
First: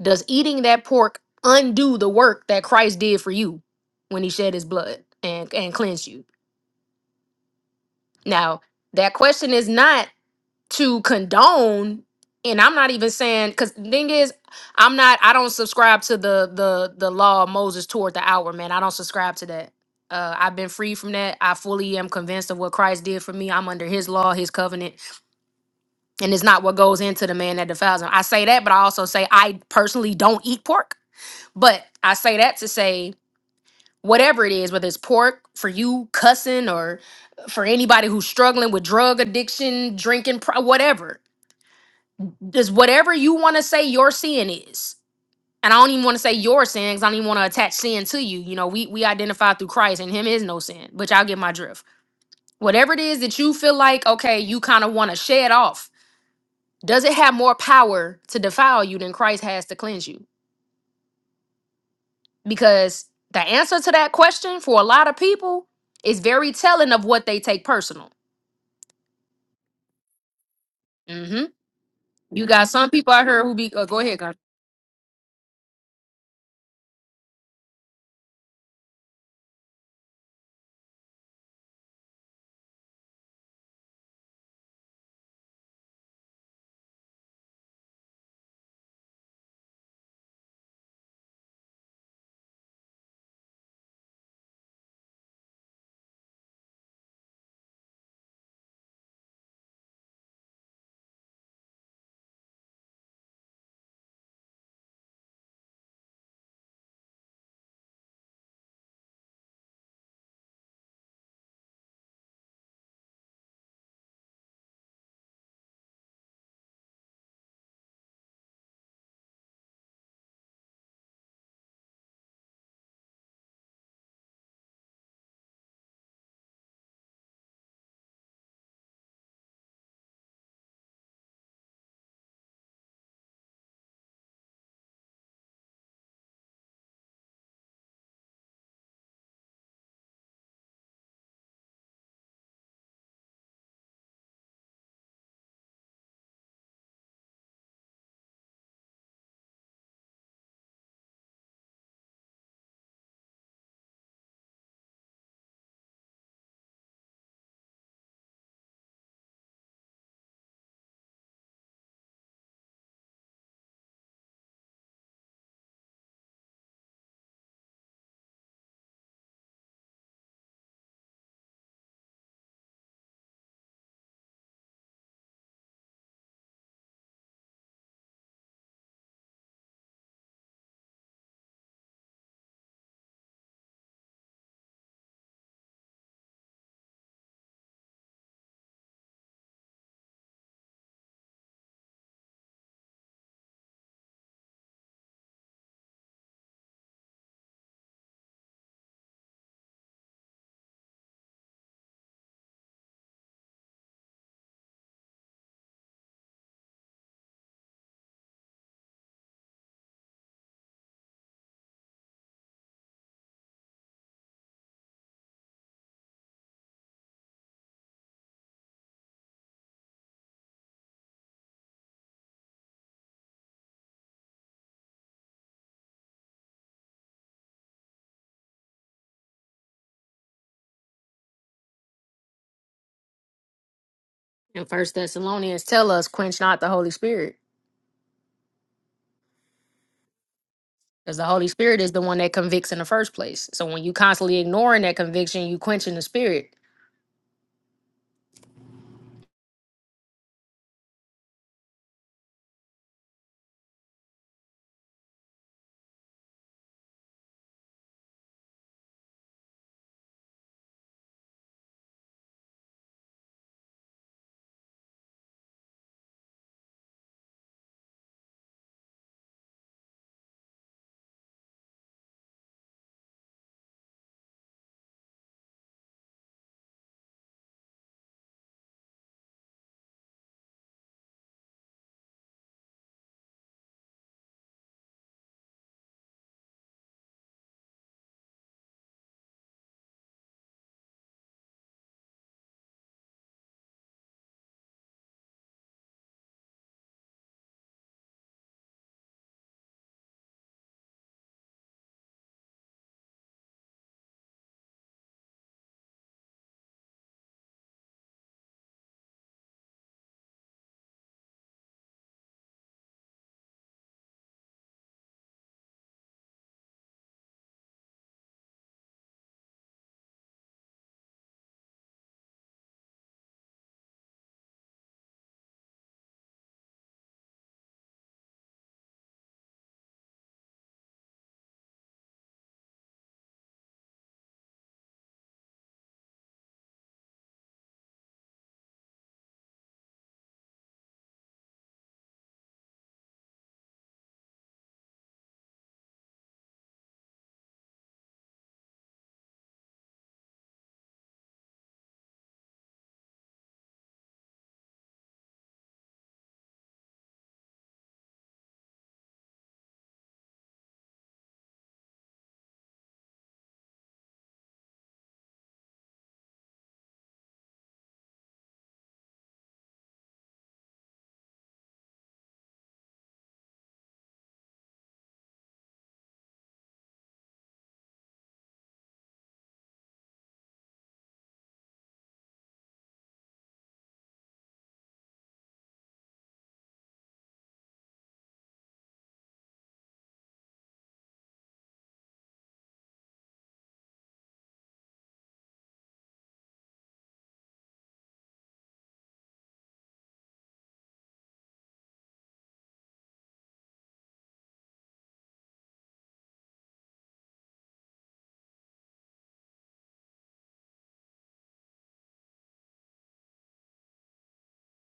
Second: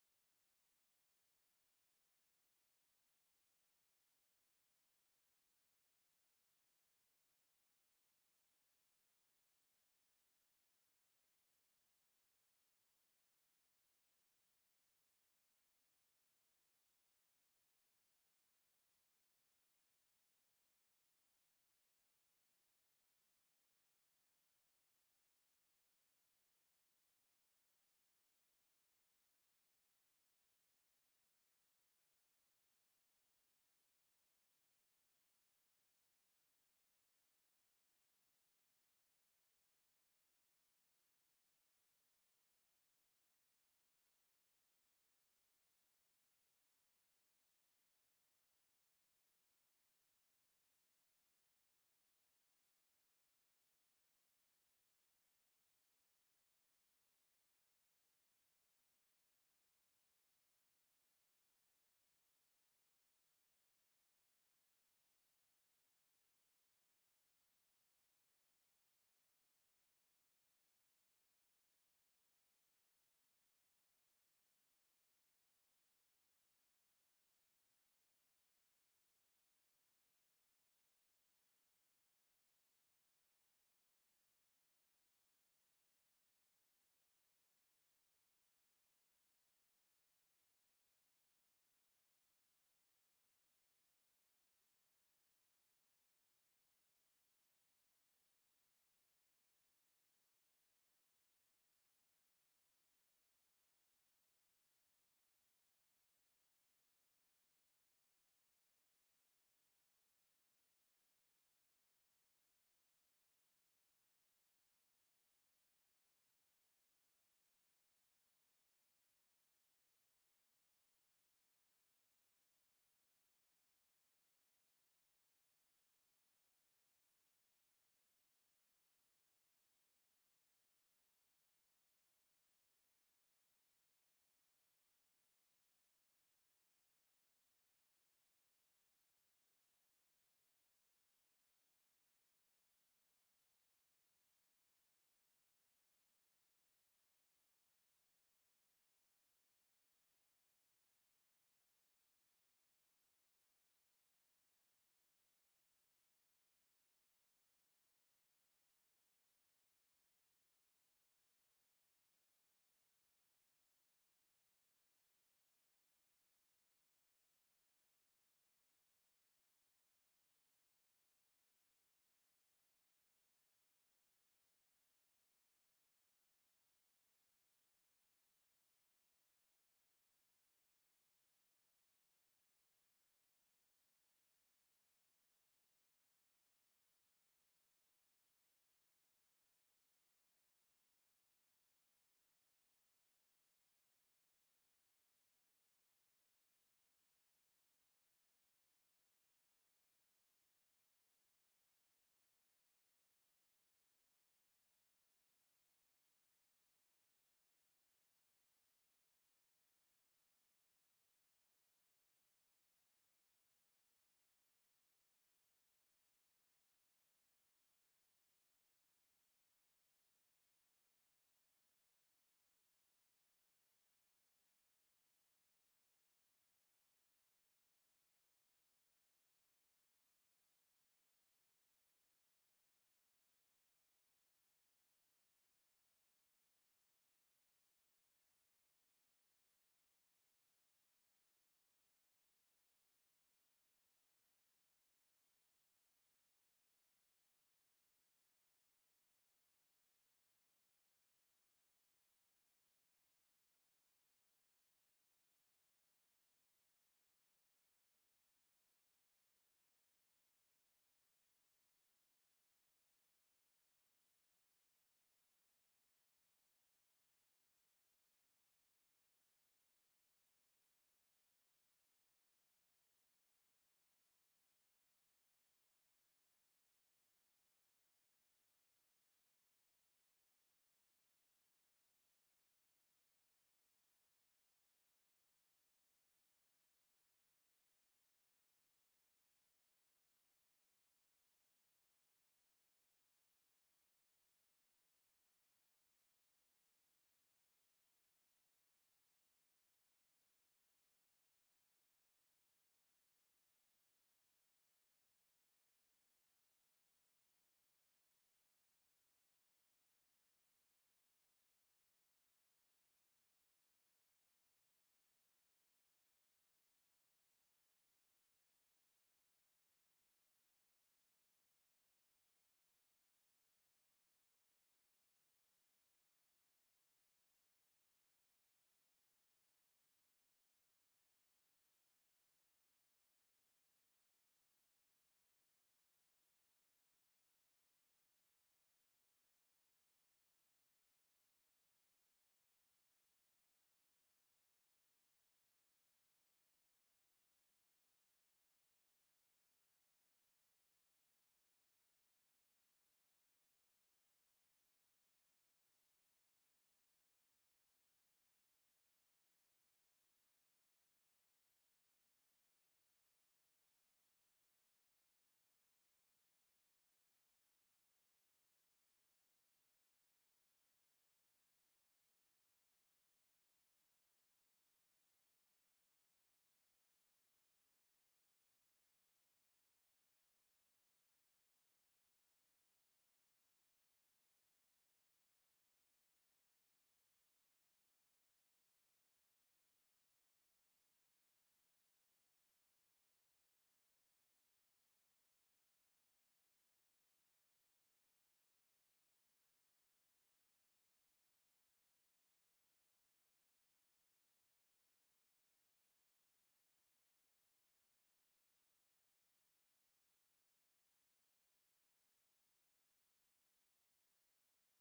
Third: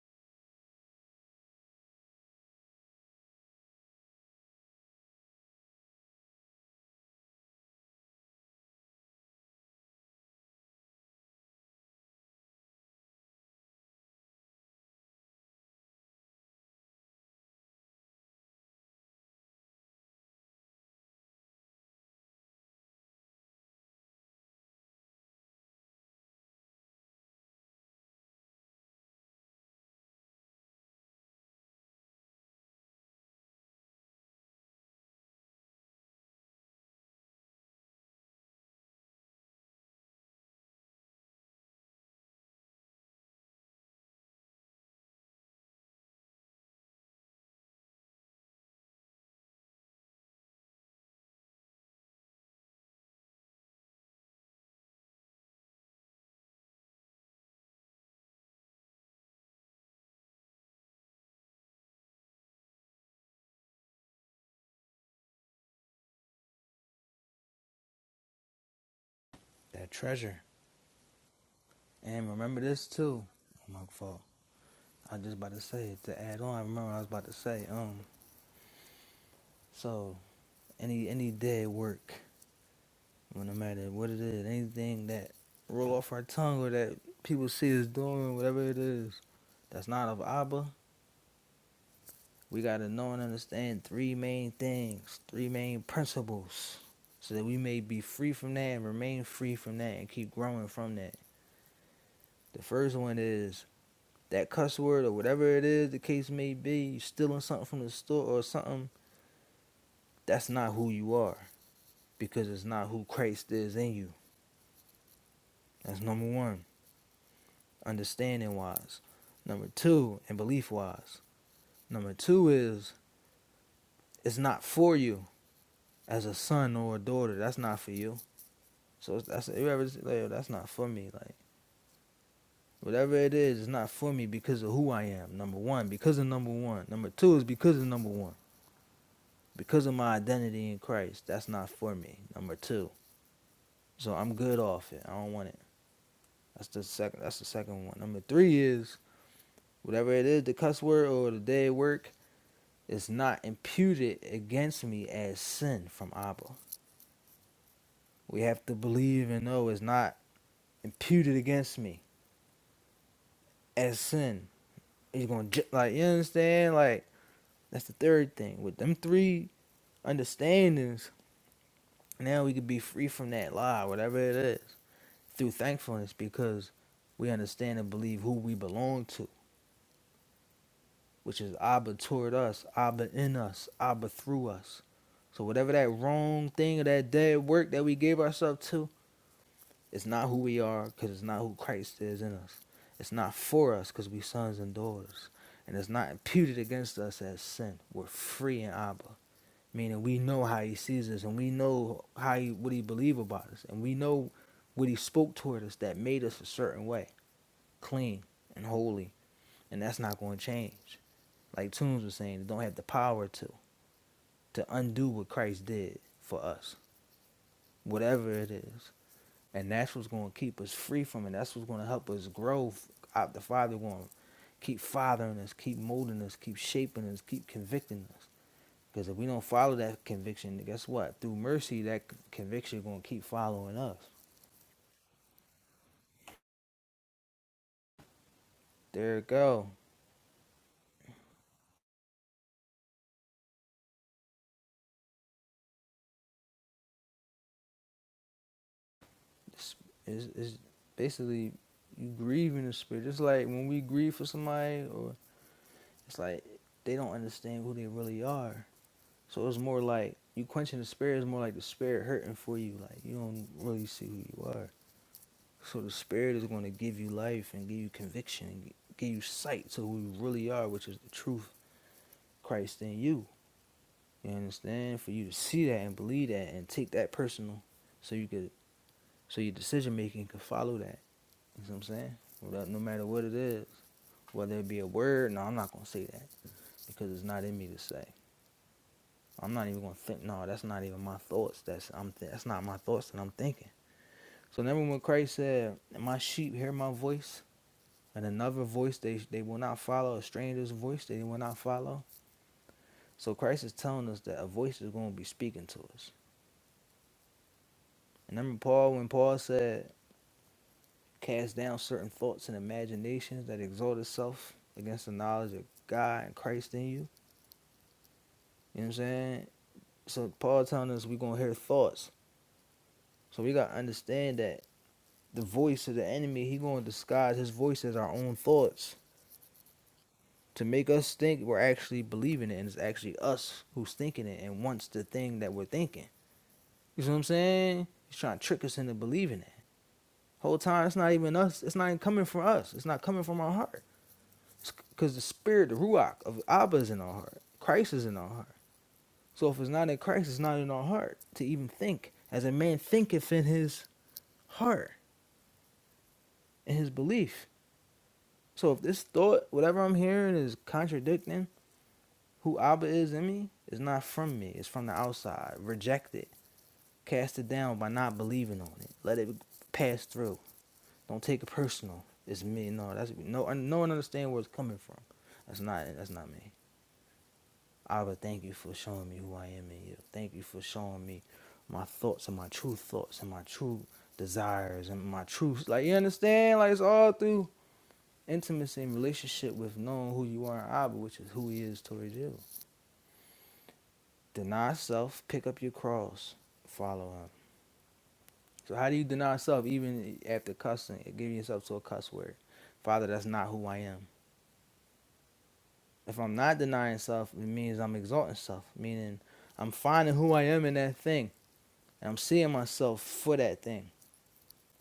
Does eating that pork undo the work that Christ did for you when he shed his blood and, and cleansed you? Now, that question is not to condone, and I'm not even saying because the thing is, I'm not I don't subscribe to the the the law of Moses toward the hour, man. I don't subscribe to that. Uh, I've been free from that. I fully am convinced of what Christ did for me. I'm under his law, his covenant, and it's not what goes into the man that defiles him. I say that, but I also say I personally don't eat pork. But I say that to say whatever it is, whether it's pork for you cussing or for anybody who's struggling with drug addiction, drinking, pro- whatever. Just whatever you want to say your sin is. And I don't even want to say your sin because I don't even want to attach sin to you. You know, we we identify through Christ and him is no sin, but y'all get my drift. Whatever it is that you feel like, okay, you kind of want to shed off, does it have more power to defile you than Christ has to cleanse you? Because the answer to that question for a lot of people is very telling of what they take personal
That treasure.
hmm
And
You
remember
got
this
some people out
too.
here who be
Oh, my
uh, go
fault.
ahead, God.
I was just about to say to add on. I remember I was about to say. Um, so any any dead work, when no matter what it is, anything that roll off our tongue or that people see us doing, whatever it is, that's not of Abba. We gotta know and understand three main things, three main principles, so that we may be free from that and remain free from that and keep growing from that. The first one is that cuss word or whatever it is the case may be, you stealing something from the store or something. That's not who you are because it's not who Christ is in you. That's number one, understanding wise. Number two, and belief wise. Number two is it's not for you as a son or a daughter. That's not for you. So that's whoever like, that's not for me. Like whatever it is, it's not for me because of who I am. Number one, because of number one. Number two is because of number one. Because of my identity in Christ, that's not for me. Number two. So I'm good off it. I don't want it. That's the second. That's the second one. Number three is whatever it is, the cuss word or the day at work, is not imputed against me as sin from Abba. We have to believe and know it's not imputed against me as sin. He's gonna like you understand like that's the third thing with them three understandings. Now we could be free from that lie, whatever it is, through thankfulness because we understand and believe who we belong to which is Abba toward us, Abba in us, Abba through us. So whatever that wrong thing or that dead work that we gave ourselves to, it's not who we are because it's not who Christ is in us. It's not for us because we sons and daughters. And it's not imputed against us as sin. We're free in Abba, meaning we know how he sees us and we know how he, what he believe about us. And we know what he spoke toward us that made us a certain way, clean and holy. And that's not going to change like Tunes was saying, don't have the power to to undo what Christ did for us, whatever it is. And that's what's going to keep us free from it. That's what's going to help us grow. Out the Father going to keep fathering us, keep molding us, keep shaping us, keep convicting us. Because if we don't follow that conviction, guess what? Through mercy, that c- conviction is going to keep following us.
In First Thessalonians, tell us quench not the Holy Spirit,
There it go.
because the Holy Spirit is the one that convicts in the first place. So when you constantly ignoring that conviction, you quenching the spirit.
It's, it's, it's basically you grieving the spirit. It's like when we grieve for somebody or It's like they don't understand who they really are. So it's more like you quenching the spirit is more like the spirit hurting for you. Like you don't really see who you are. So the spirit is going to give you life and give you conviction and give you sight to who you really are, which is the truth, Christ in you. You understand? For you to see that and believe that and take that personal, so you could, so your decision making could follow that. You know what I'm saying? Without, no matter what it is, whether it be a word, no, I'm not gonna say that because it's not in me to say. I'm not even gonna think. No, that's not even my thoughts. That's I'm. Th- that's not my thoughts that I'm thinking. So remember when Christ said, "My sheep hear my voice, and another voice they they will not follow. A stranger's voice they will not follow." So Christ is telling us that a voice is going to be speaking to us. And remember Paul when Paul said, "Cast down certain thoughts and imaginations that exalt itself against the knowledge of God and Christ in you." You know what I'm saying? So Paul telling us we're gonna hear thoughts. So we gotta understand that the voice of the enemy, he gonna disguise his voice as our own thoughts to make us think we're actually believing it, and it's actually us who's thinking it and wants the thing that we're thinking. You see what I'm saying? He's trying to trick us into believing it. Whole time, it's not even us. It's not even coming from us. It's not coming from our heart. Because the spirit, the ruach of Abba is in our heart. Christ is in our heart. So if it's not in Christ, it's not in our heart to even think. As a man thinketh in his heart, in his belief. So if this thought, whatever I'm hearing, is contradicting who Abba is in me is not from me. It's from the outside. Reject it. Cast it down by not believing on it. Let it pass through. Don't take it personal. It's me. No, that's no. No one understand where it's coming from. That's not. That's not me. Abba, thank you for showing me who I am in you. Thank you for showing me my thoughts and my true thoughts and my true desires and my truth. Like you understand? Like it's all through intimacy and relationship with knowing who you are in Abba, which is who he is towards you. Deny self, pick up your cross, follow him. So how do you deny self even after cussing, giving yourself to a cuss word? Father, that's not who I am. If I'm not denying self, it means I'm exalting self, meaning I'm finding who I am in that thing. And I'm seeing myself for that thing.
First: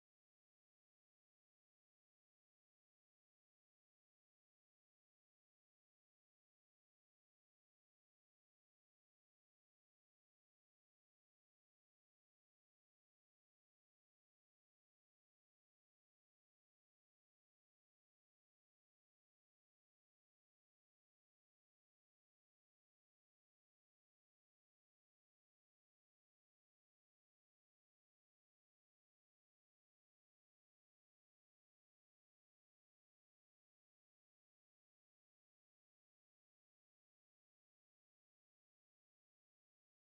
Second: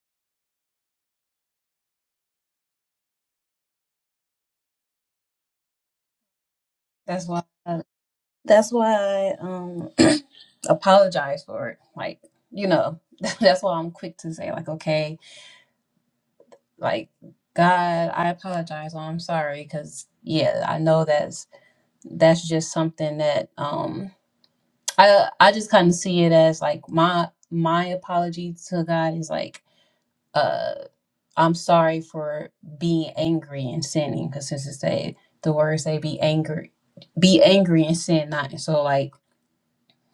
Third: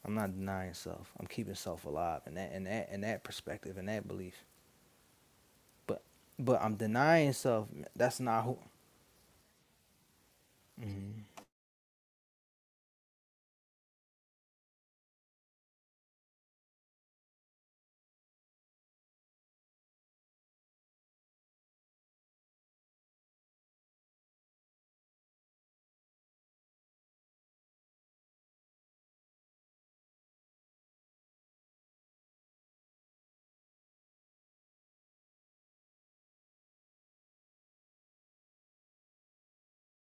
I'm not denying self. I'm keeping self alive in that in that in that perspective in that belief. But but I'm
That's
denying
why.
self. That's not who.
that's why I um
Mhm.
apologize for it. Like you know, that's why I'm quick to say like, okay, like God, I apologize. Or I'm sorry because yeah, I know that's that's just something that um I I just kind of see it as like my my apology to God is like. uh, I'm sorry for being angry and sinning, because since it said the words say be angry, be angry and sin not. And so like,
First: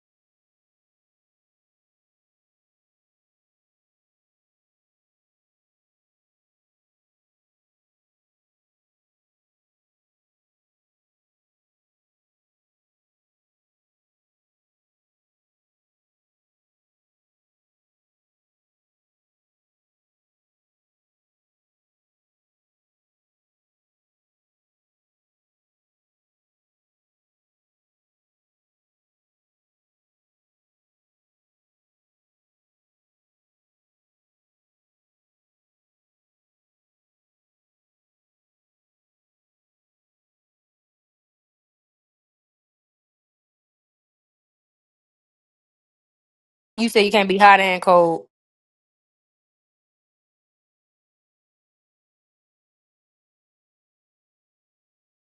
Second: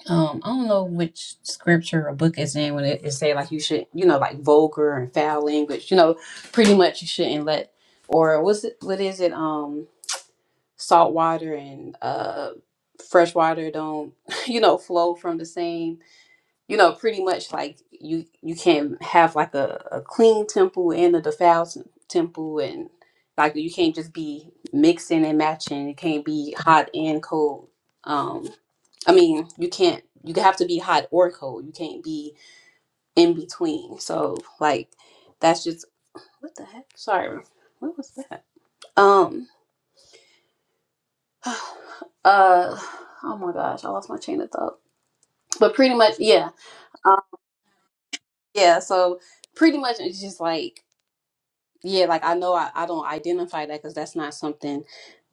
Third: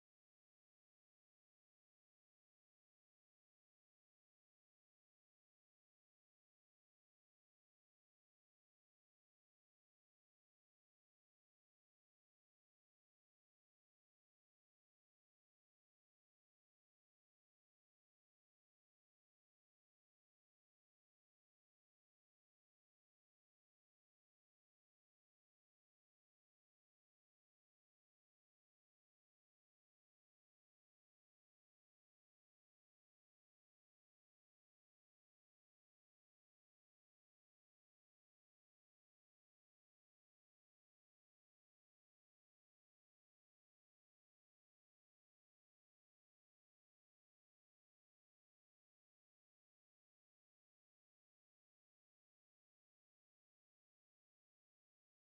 um, I don't know which scripture or book is in when it, it say like you should, you know, like vulgar and foul language, you know, pretty much you shouldn't let, or what's it, what is it, um, salt water and uh, fresh water don't, you know, flow from the same you know, pretty much like you you can have like a, a clean temple and a defiled tem- temple, and like you can't just be mixing and matching. It can't be hot and cold. Um, I mean, you can't. You have to be hot or cold. You can't be in between. So like, that's just what the heck. Sorry, what was that? Um, uh, oh my gosh, I lost my chain of thought. But pretty much, yeah,
You say you
um,
can't be hot and cold.
yeah. So pretty much, it's just like yeah, like I know I, I don't identify that because that's not something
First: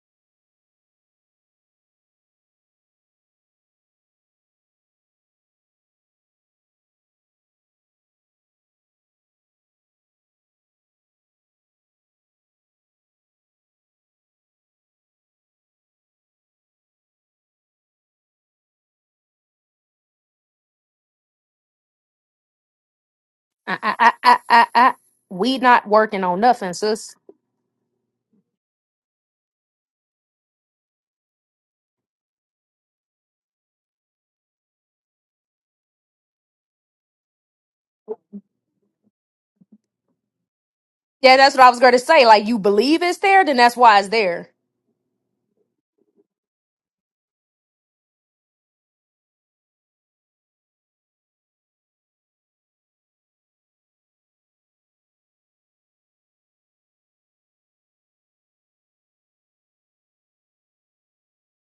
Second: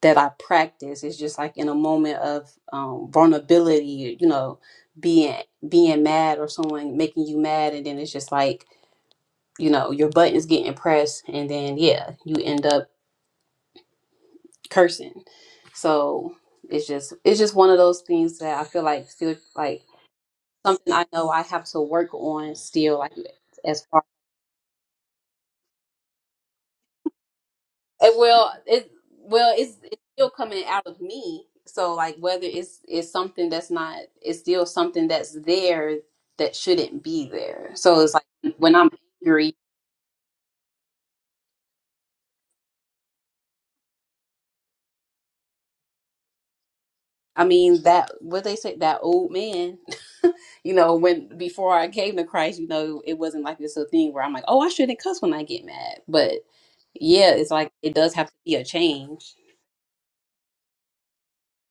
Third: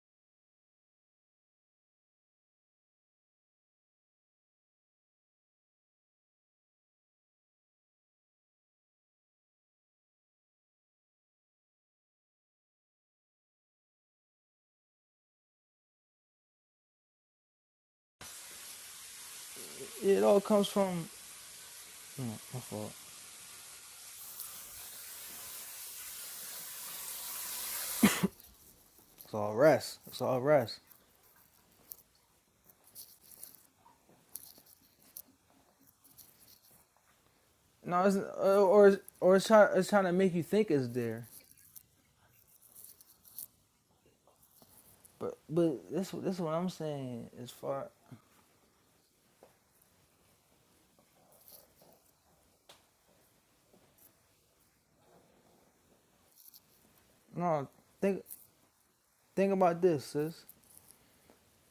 that I practice. It's just like in a moment of um, vulnerability, you know, being being mad or someone making you mad, and then it's just like you know your buttons getting pressed, and then yeah, you end up cursing. So it's just it's just one of those things that I feel like still like
It all comes
something I
from.
know I have to work
mm,
on
my fault.
still, like
I,
as
I, I, I, I, I- we not working on nothing, sis.
It will it
It's
well
all
it's
rest.
it's
It's
still
all
coming
rest.
out of me. So like whether it's it's something that's not it's still something that's there that shouldn't be there. So
No,
it's
it's,
like
uh,
when I'm
or or it's
angry,
trying it's trying to make you think it's there,
Yeah, that's what I was going to say. Like you believe it's there, then that's why it's there.
but but this this what I'm saying
I
as
mean
far
that what they say that old man, you know, when before I came to Christ, you know, it wasn't like this little thing where I'm like, oh, I shouldn't cuss when I get mad. But yeah, it's
no
like it does
think
have to be a change.
think about this sis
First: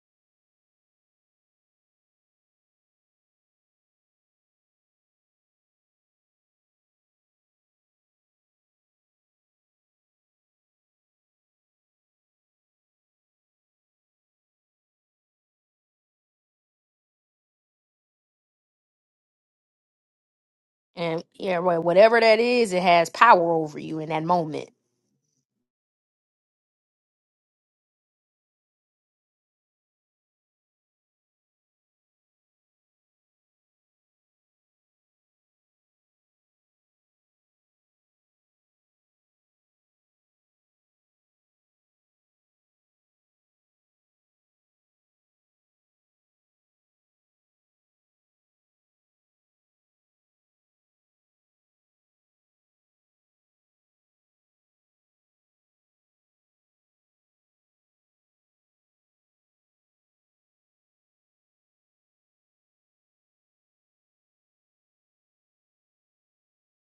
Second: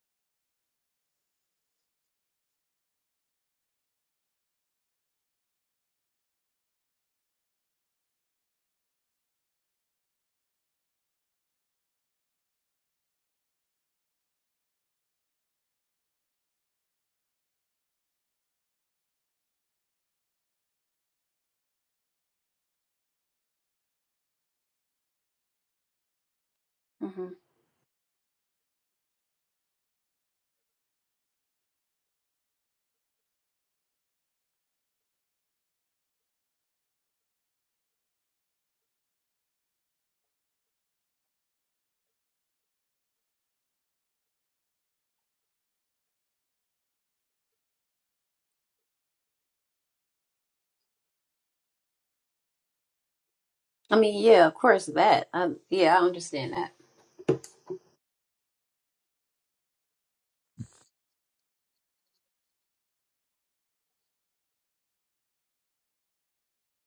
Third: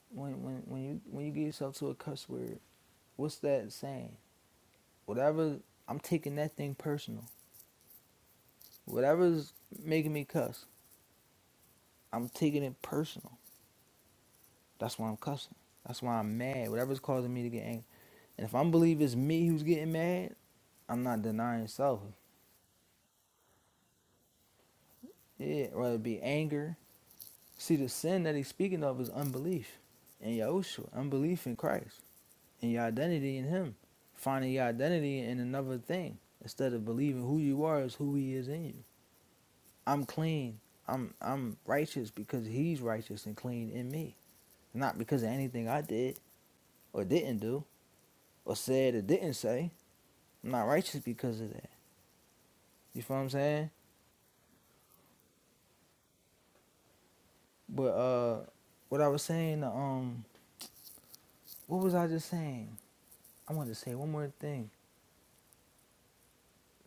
when when when you when you get yourself to a cuss word what's that saying whatever I'm taking that thing personal whatever's making me cuss I'm taking it personal that's why I'm cussing that's why I'm mad whatever's causing me to get angry and if I believe it's me who's getting mad I'm not
And yeah,
denying
wha-
self
whatever that is, it has power over you in that moment.
yeah whether it be anger
hmm
See, the sin that he's speaking of is unbelief in Yahushua, unbelief in Christ, in your identity in him, finding your identity in another thing instead of believing who you are is who he is in you. I'm clean. I'm I'm righteous because he's righteous and clean in me, not because of anything I did or didn't do or said or didn't say. I'm not righteous because of that. You feel what I'm saying?
I mean, yeah, of course that. I, yeah, I understand that.
But uh, what I was saying, um, what was I just saying? I wanted to say one more thing,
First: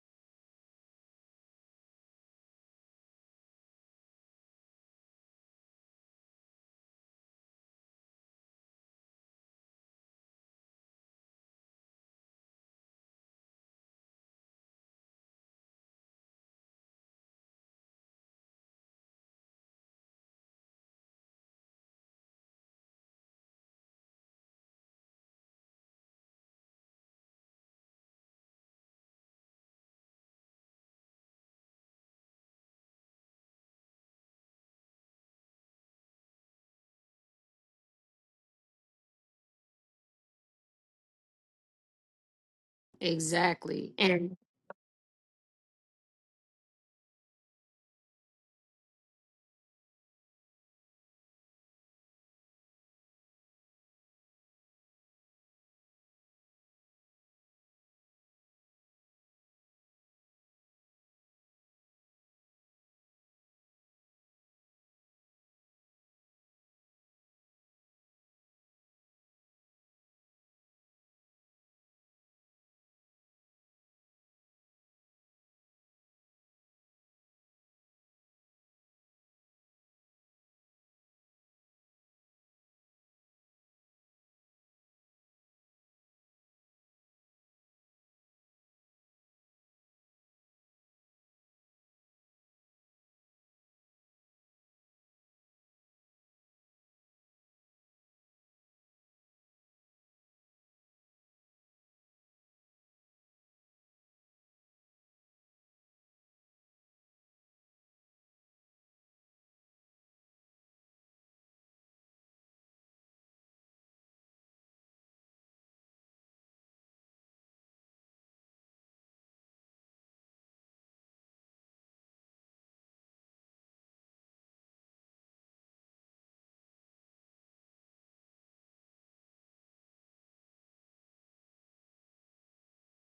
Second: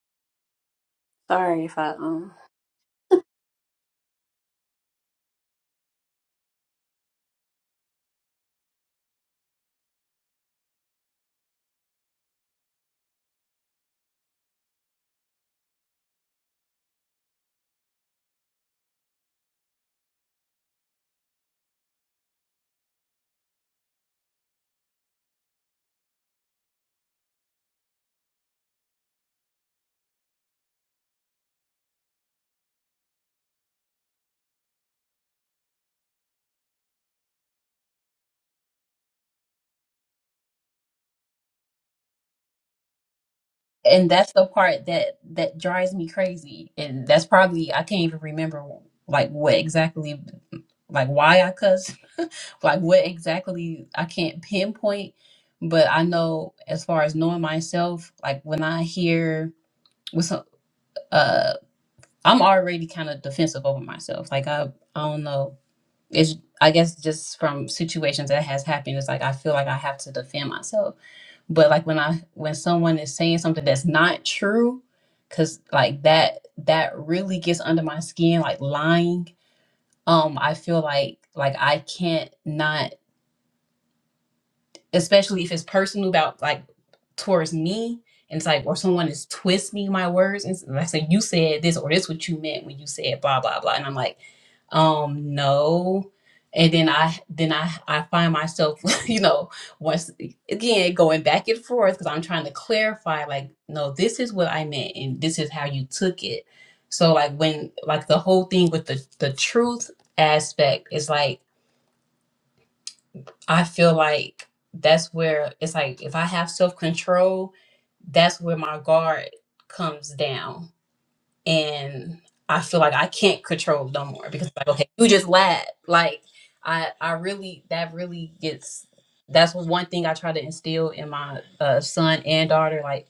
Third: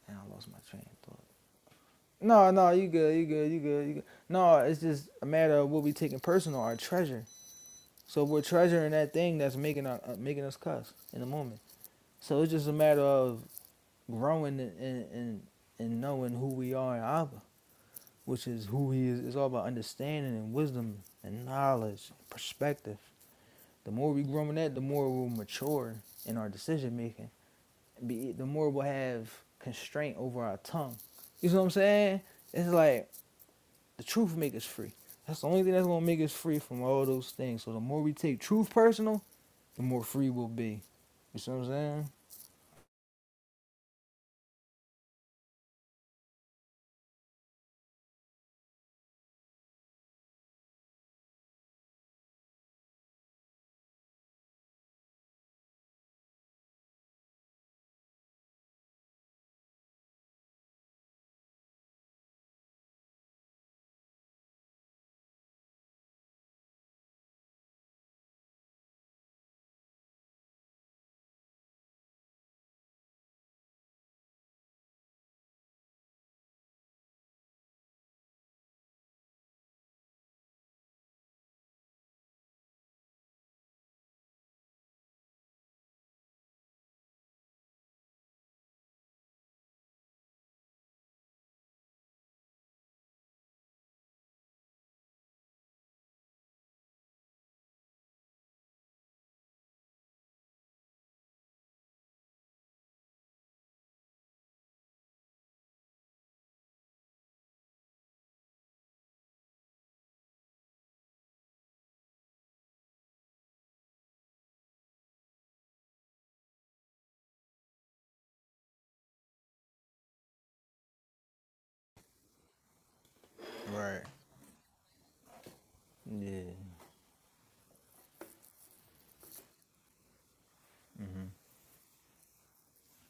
and I lost my train of thought.
Sorry if I um
No, no, you good, you good, you good, you good. No, it's just a matter of what we taking personal, our treasure. So we're treasuring that thing that's making our, uh, making us cuss in the moment. So it's just a matter of growing and and, and, knowing who we are in Abba, which is who He is. It's all about understanding and wisdom and knowledge, perspective. The more we grow in that, the more we'll mature in our decision making. Be the more we'll have constraint over our tongue. You see what I'm saying? It's like The truth make us free. That's the only thing that's gonna make us free from all those things. So the more we take truth personal, the more free we'll be. You see what I'm saying?
Exactly.
and that's
And
the part that that drives me crazy and that's probably i can't even remember like what exactly like why i cuss like what exactly i can't pinpoint but i know as far as knowing myself like when i hear with some uh i'm already kind of defensive over myself like i i don't know it's i guess just from situations that has happened it's like i feel like i have to defend myself but like when i when someone is saying something that's not true because like that that really gets under my skin like lying um i feel like like i can't not especially if it's personal about like towards me and it's like or someone is twisting my words and I say you said this or this what you meant when you said blah blah blah and I'm like um no and then I then I I find myself you know once again going back and forth because I'm trying to clarify like no this is what I meant and this is how you took it so like when like the whole thing with the the truth aspect is like I feel like that's where it's like if I have self control, that's where my guard comes down. And I feel like I can't control
Right.
no more because like, okay, you just lied. Like
Yeah.
I I really that really gets that's one thing I try to instill in
Mm-hmm.
my uh, son and daughter. Like,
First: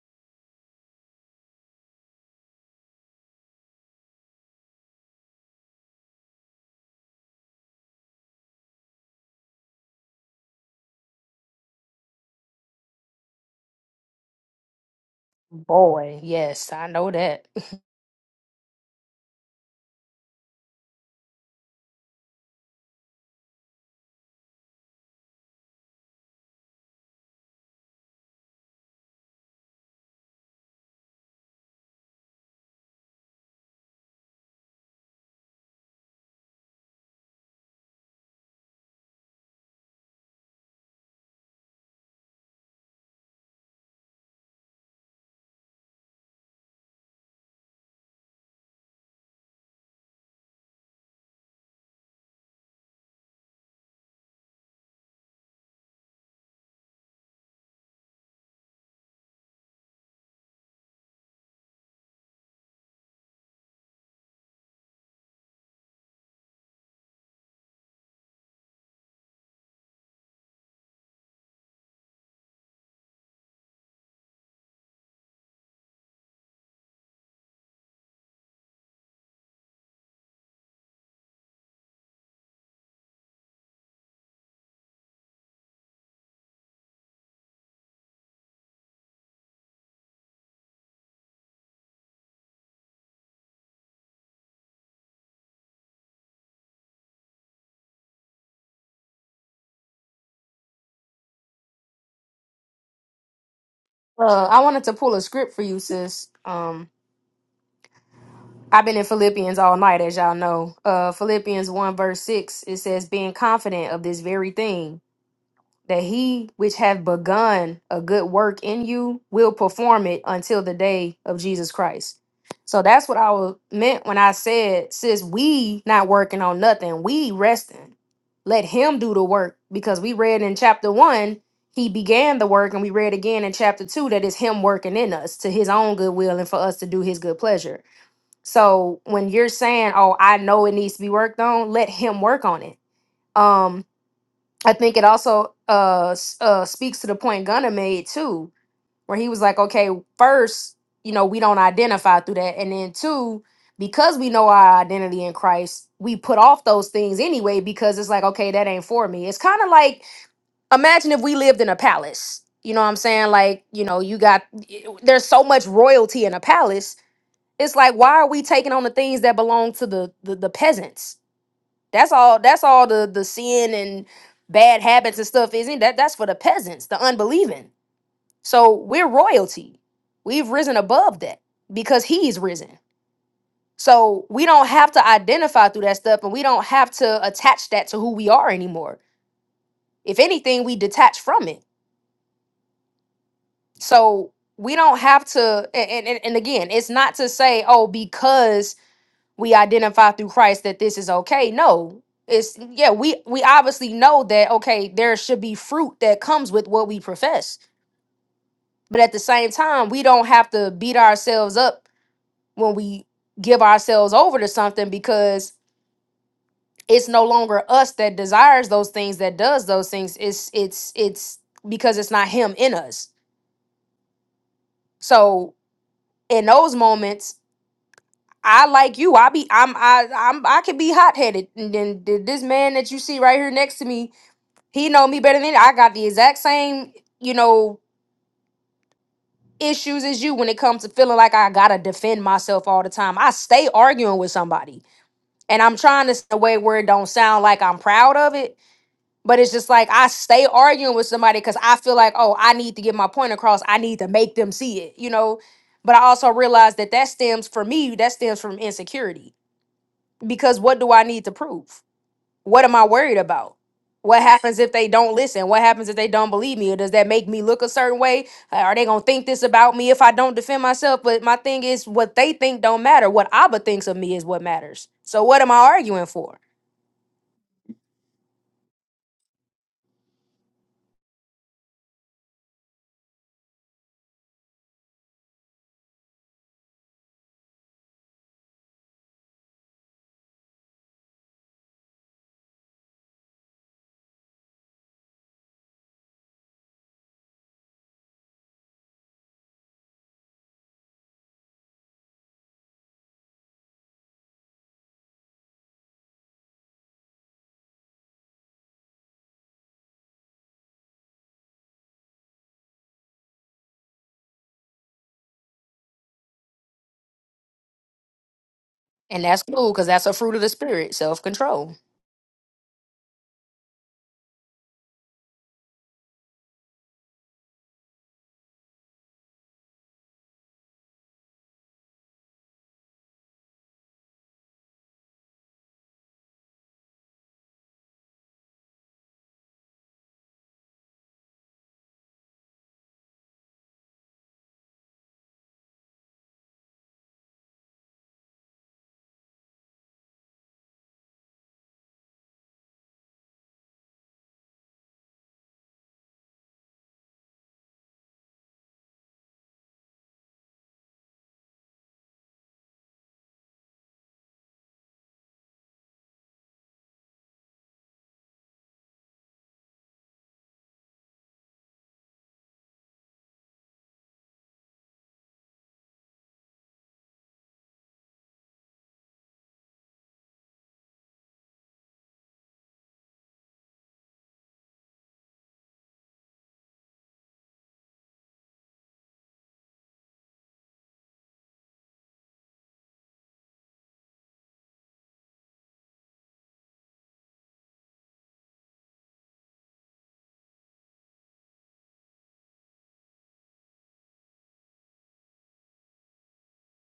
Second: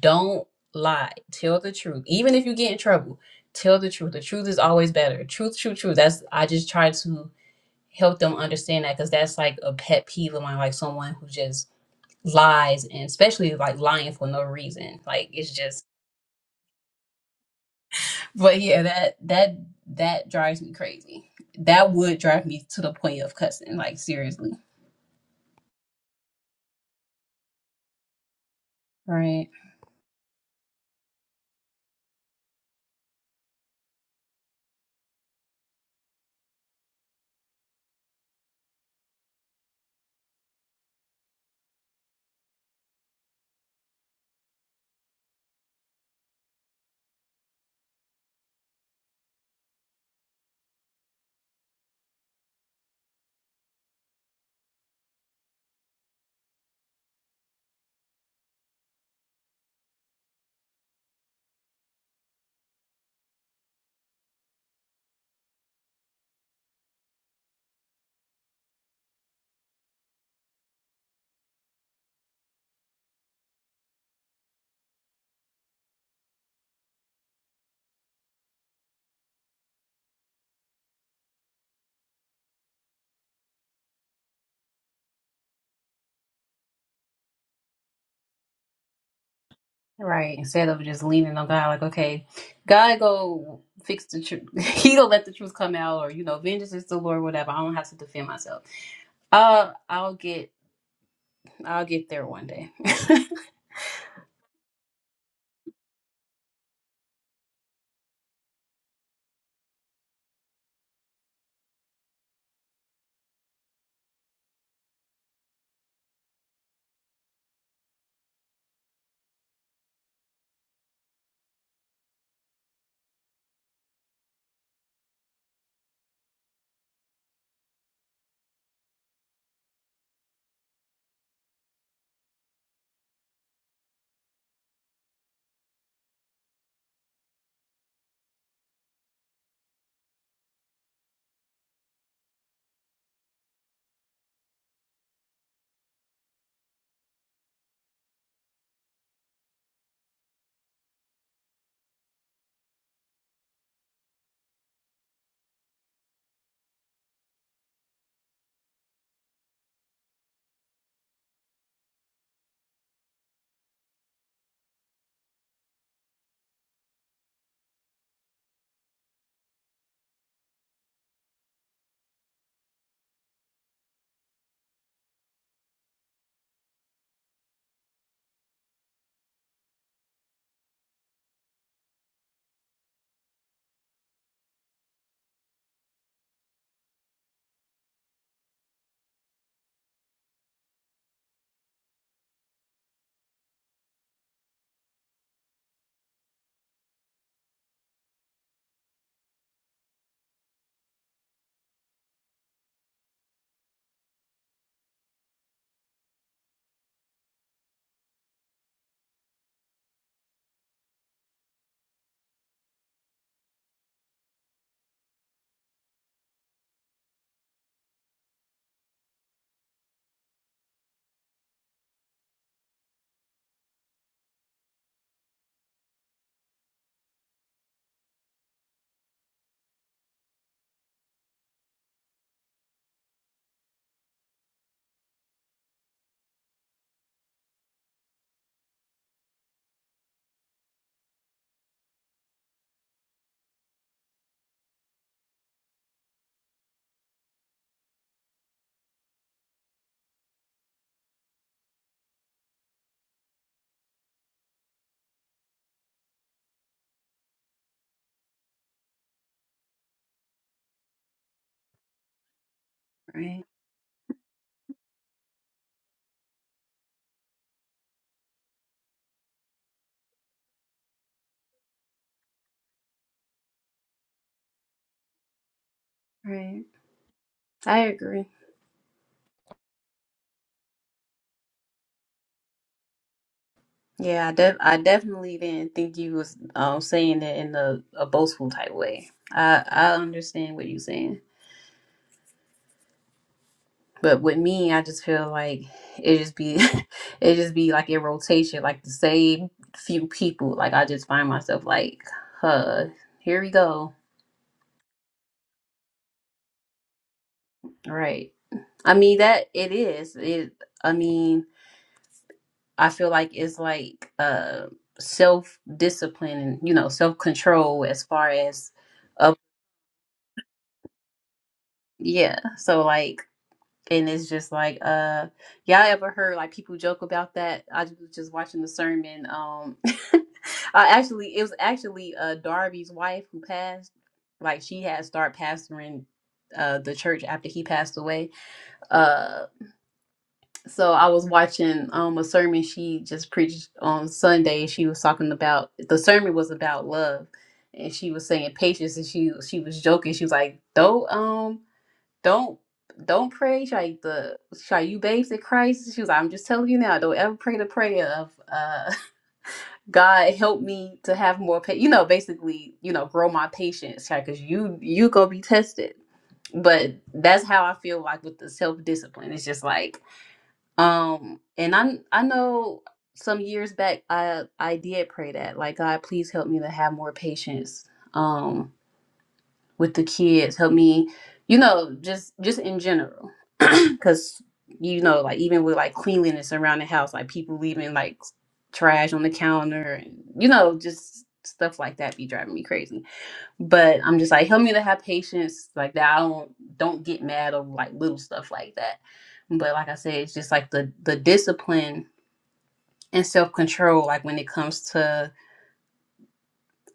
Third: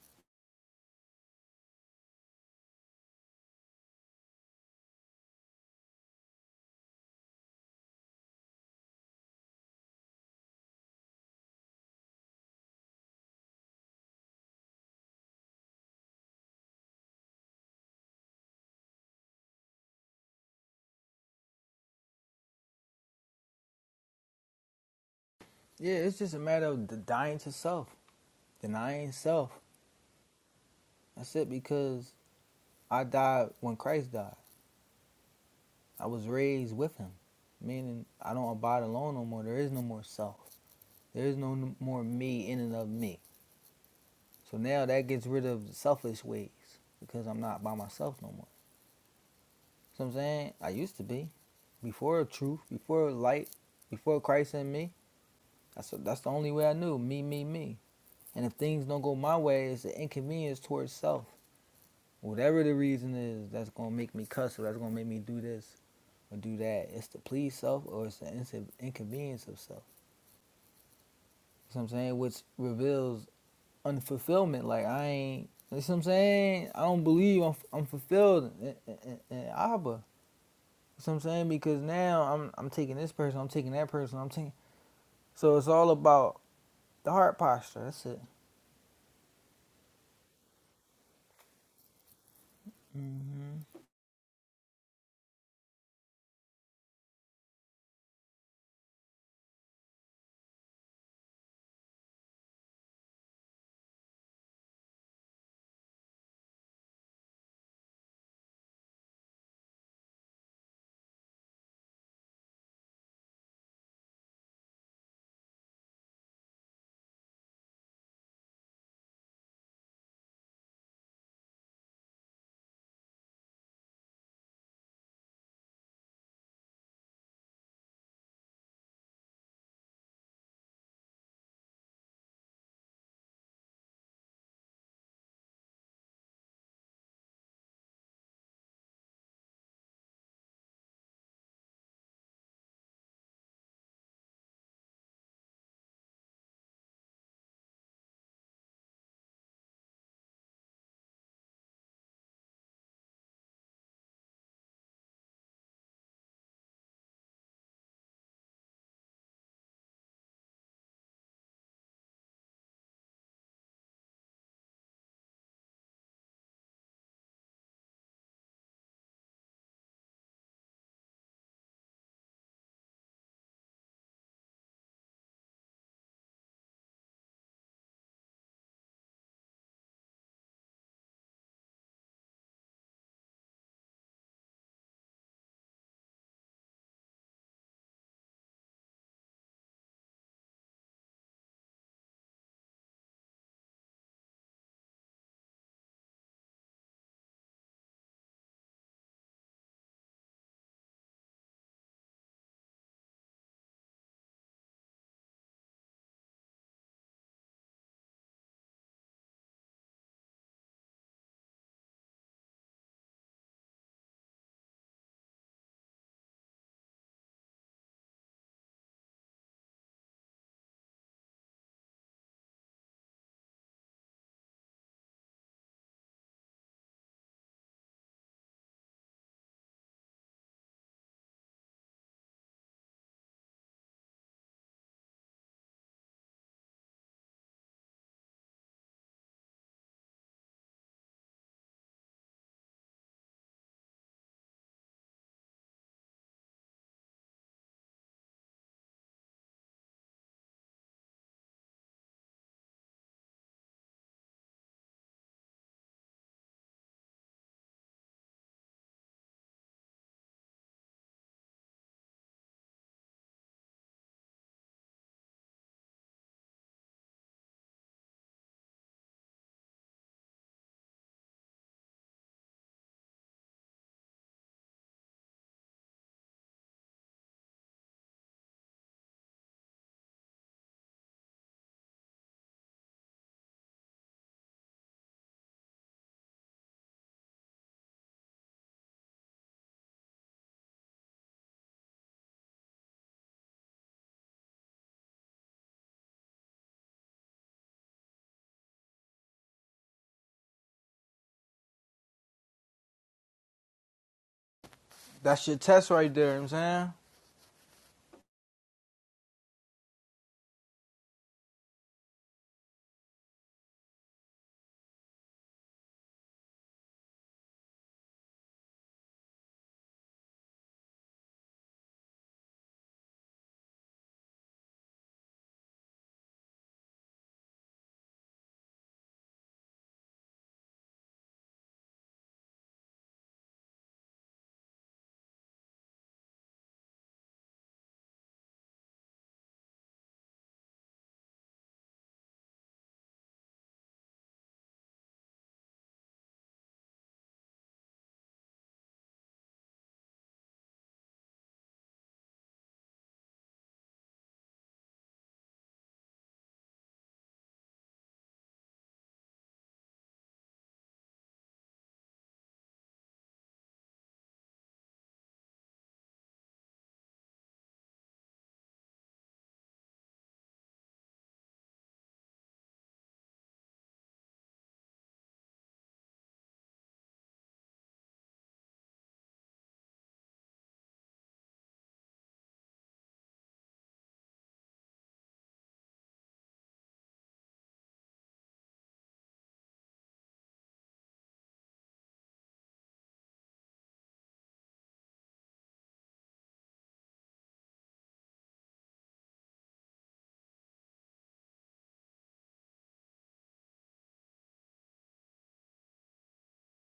don't lie. Tell the truth. Even if you get in trouble, tell the truth. The truth is always better. Truth, truth, truth. That's I just try to help them understand that because that's like a pet peeve of mine, like someone who just lies and especially like lying for no reason. Like it's just
boy, yes, I know that.
but yeah, that that that drives me crazy. That would drive me to the point of cussing, like seriously.
Yeah, it's just a matter of dying to self, denying
Right.
self. That's it because I died when Christ died. I was raised with him, meaning I don't abide alone no more. There is no more self. There is no more me in and of me. So now that gets rid of the selfish ways because I'm not by myself no more. You know what I'm saying I used to be. before truth, before light, before Christ and me. That's that's the only way I knew me, me, me. And if things don't go my way, it's an inconvenience towards self. Whatever the reason is, that's gonna make me cuss or that's gonna make me do this or do that. It's to please self or it's the inconvenience of self. You know what I'm saying? Which reveals unfulfillment. Like I ain't. You know what I'm saying? I don't believe I'm, I'm fulfilled in, in, in, in Abba. You know what I'm saying? Because now I'm I'm taking this person, I'm taking that person, I'm taking. So it's all about The heart posture, that's it.
Right. Instead of just leaning on God, like, okay, God
Mm-hmm.
go fix the truth. he gonna let the truth come out or you know, vengeance is the Lord, whatever. I don't have to defend myself. Uh, I'll get. I'll get there one day.
Uh, I wanted to pull a script for you, sis. Um, I've been in Philippians all night, as y'all know. Uh, Philippians 1, verse 6, it says, Being confident of this very thing, that he which hath begun a good work in you will perform it until the day of Jesus Christ. So that's what I was meant when I said, Sis, we not working on nothing, we resting. Let him do the work because we read in chapter 1, he began the work, and we read again in chapter 2 that it's him working in us to his own goodwill and for us to do his good pleasure. So when you're saying, "Oh, I know it needs to be worked on," let him work on it. Um, I think it also uh, s- uh speaks to the point Gunner made too, where he was like, "Okay, first, you know, we don't identify through that, and then two, because we know our identity in Christ, we put off those things anyway because it's like, okay, that ain't for me. It's kind of like imagine if we lived in a palace." You know what I'm saying? Like, you know, you got there's so much royalty in a palace it's like why are we taking on the things that belong to the the, the peasants that's all that's all the the sin and bad habits and stuff isn't that that's for the peasants the unbelieving so we're royalty we've risen above that because he's risen so we don't have to identify through that stuff and we don't have to attach that to who we are anymore if anything we detach from it so we don't have to and, and, and again it's not to say oh because we identify through Christ that this is okay. No. It's yeah, we we obviously know that okay, there should be fruit that comes with what we profess. But at the same time, we don't have to beat ourselves up when we give ourselves over to something because it's no longer us that desires those things that does those things. It's it's it's because it's not him in us. So in those moments, I like you. I be I'm I I'm I can be hot headed. And then th- this man that you see right here next to me He know me better than I got the exact same, you know, issues as you when it comes to feeling like I gotta defend myself all the time. I stay arguing with somebody. And I'm trying to say a way where it don't sound like I'm proud of it. But it's just like I stay arguing with somebody because I feel like, oh, I need to get my point across. I need to make them see it, you know. But I also realize that that stems for me, that stems from insecurity. Because what do I need to prove? what am I worried
Right,
about? What happens if they don't listen? What happens if they don't believe me? Or does that make me look a certain way? Uh, Are they gonna think this about me if I don't defend myself? But my thing is, what they think don't matter. What Abba thinks of me is what matters. So what am I arguing for?
right. I agree. Yeah, I, def- I definitely didn't think you was um, saying it in a, a boastful type way. I I understand what you're saying, but with me, I just feel like it just be it just be like in rotation, like the same few people. Like I just find myself like, huh, here we go.
That's your test right there, you know what I'm
Right. I mean that it is. It I mean, I feel like it's like uh self discipline and, you know, self control as far as
And
uh
that's cool because that's a fruit of the spirit, self control.
yeah. So like and it's just like uh y'all ever heard like people joke about that? I was just watching the sermon. Um I actually it was actually uh Darby's wife who passed. Like she had started pastoring uh the church after he passed away Uh, so I was watching um a sermon she just preached on Sunday. She was talking about the sermon was about love, and she was saying patience. And she she was joking. She was like, "Don't um don't don't pray like the shall you babes in Christ." She was like, "I'm just telling you now. Don't ever pray the prayer of uh God help me to have more pa- you know basically you know grow my patience because you you gonna be tested." But that's how I feel like with the self discipline. It's just like um, and I I know some years back I I did pray that like God, please help me to have more patience um with the kids. Help me, you know, just just in general, because you know, like even with like cleanliness around the house, like people leaving like trash on the counter, and you know, just stuff like that be driving me crazy but I'm just like help me to have patience like that I don't don't get mad over like little stuff like that but like I said it's just like the the discipline and self-control like when it comes to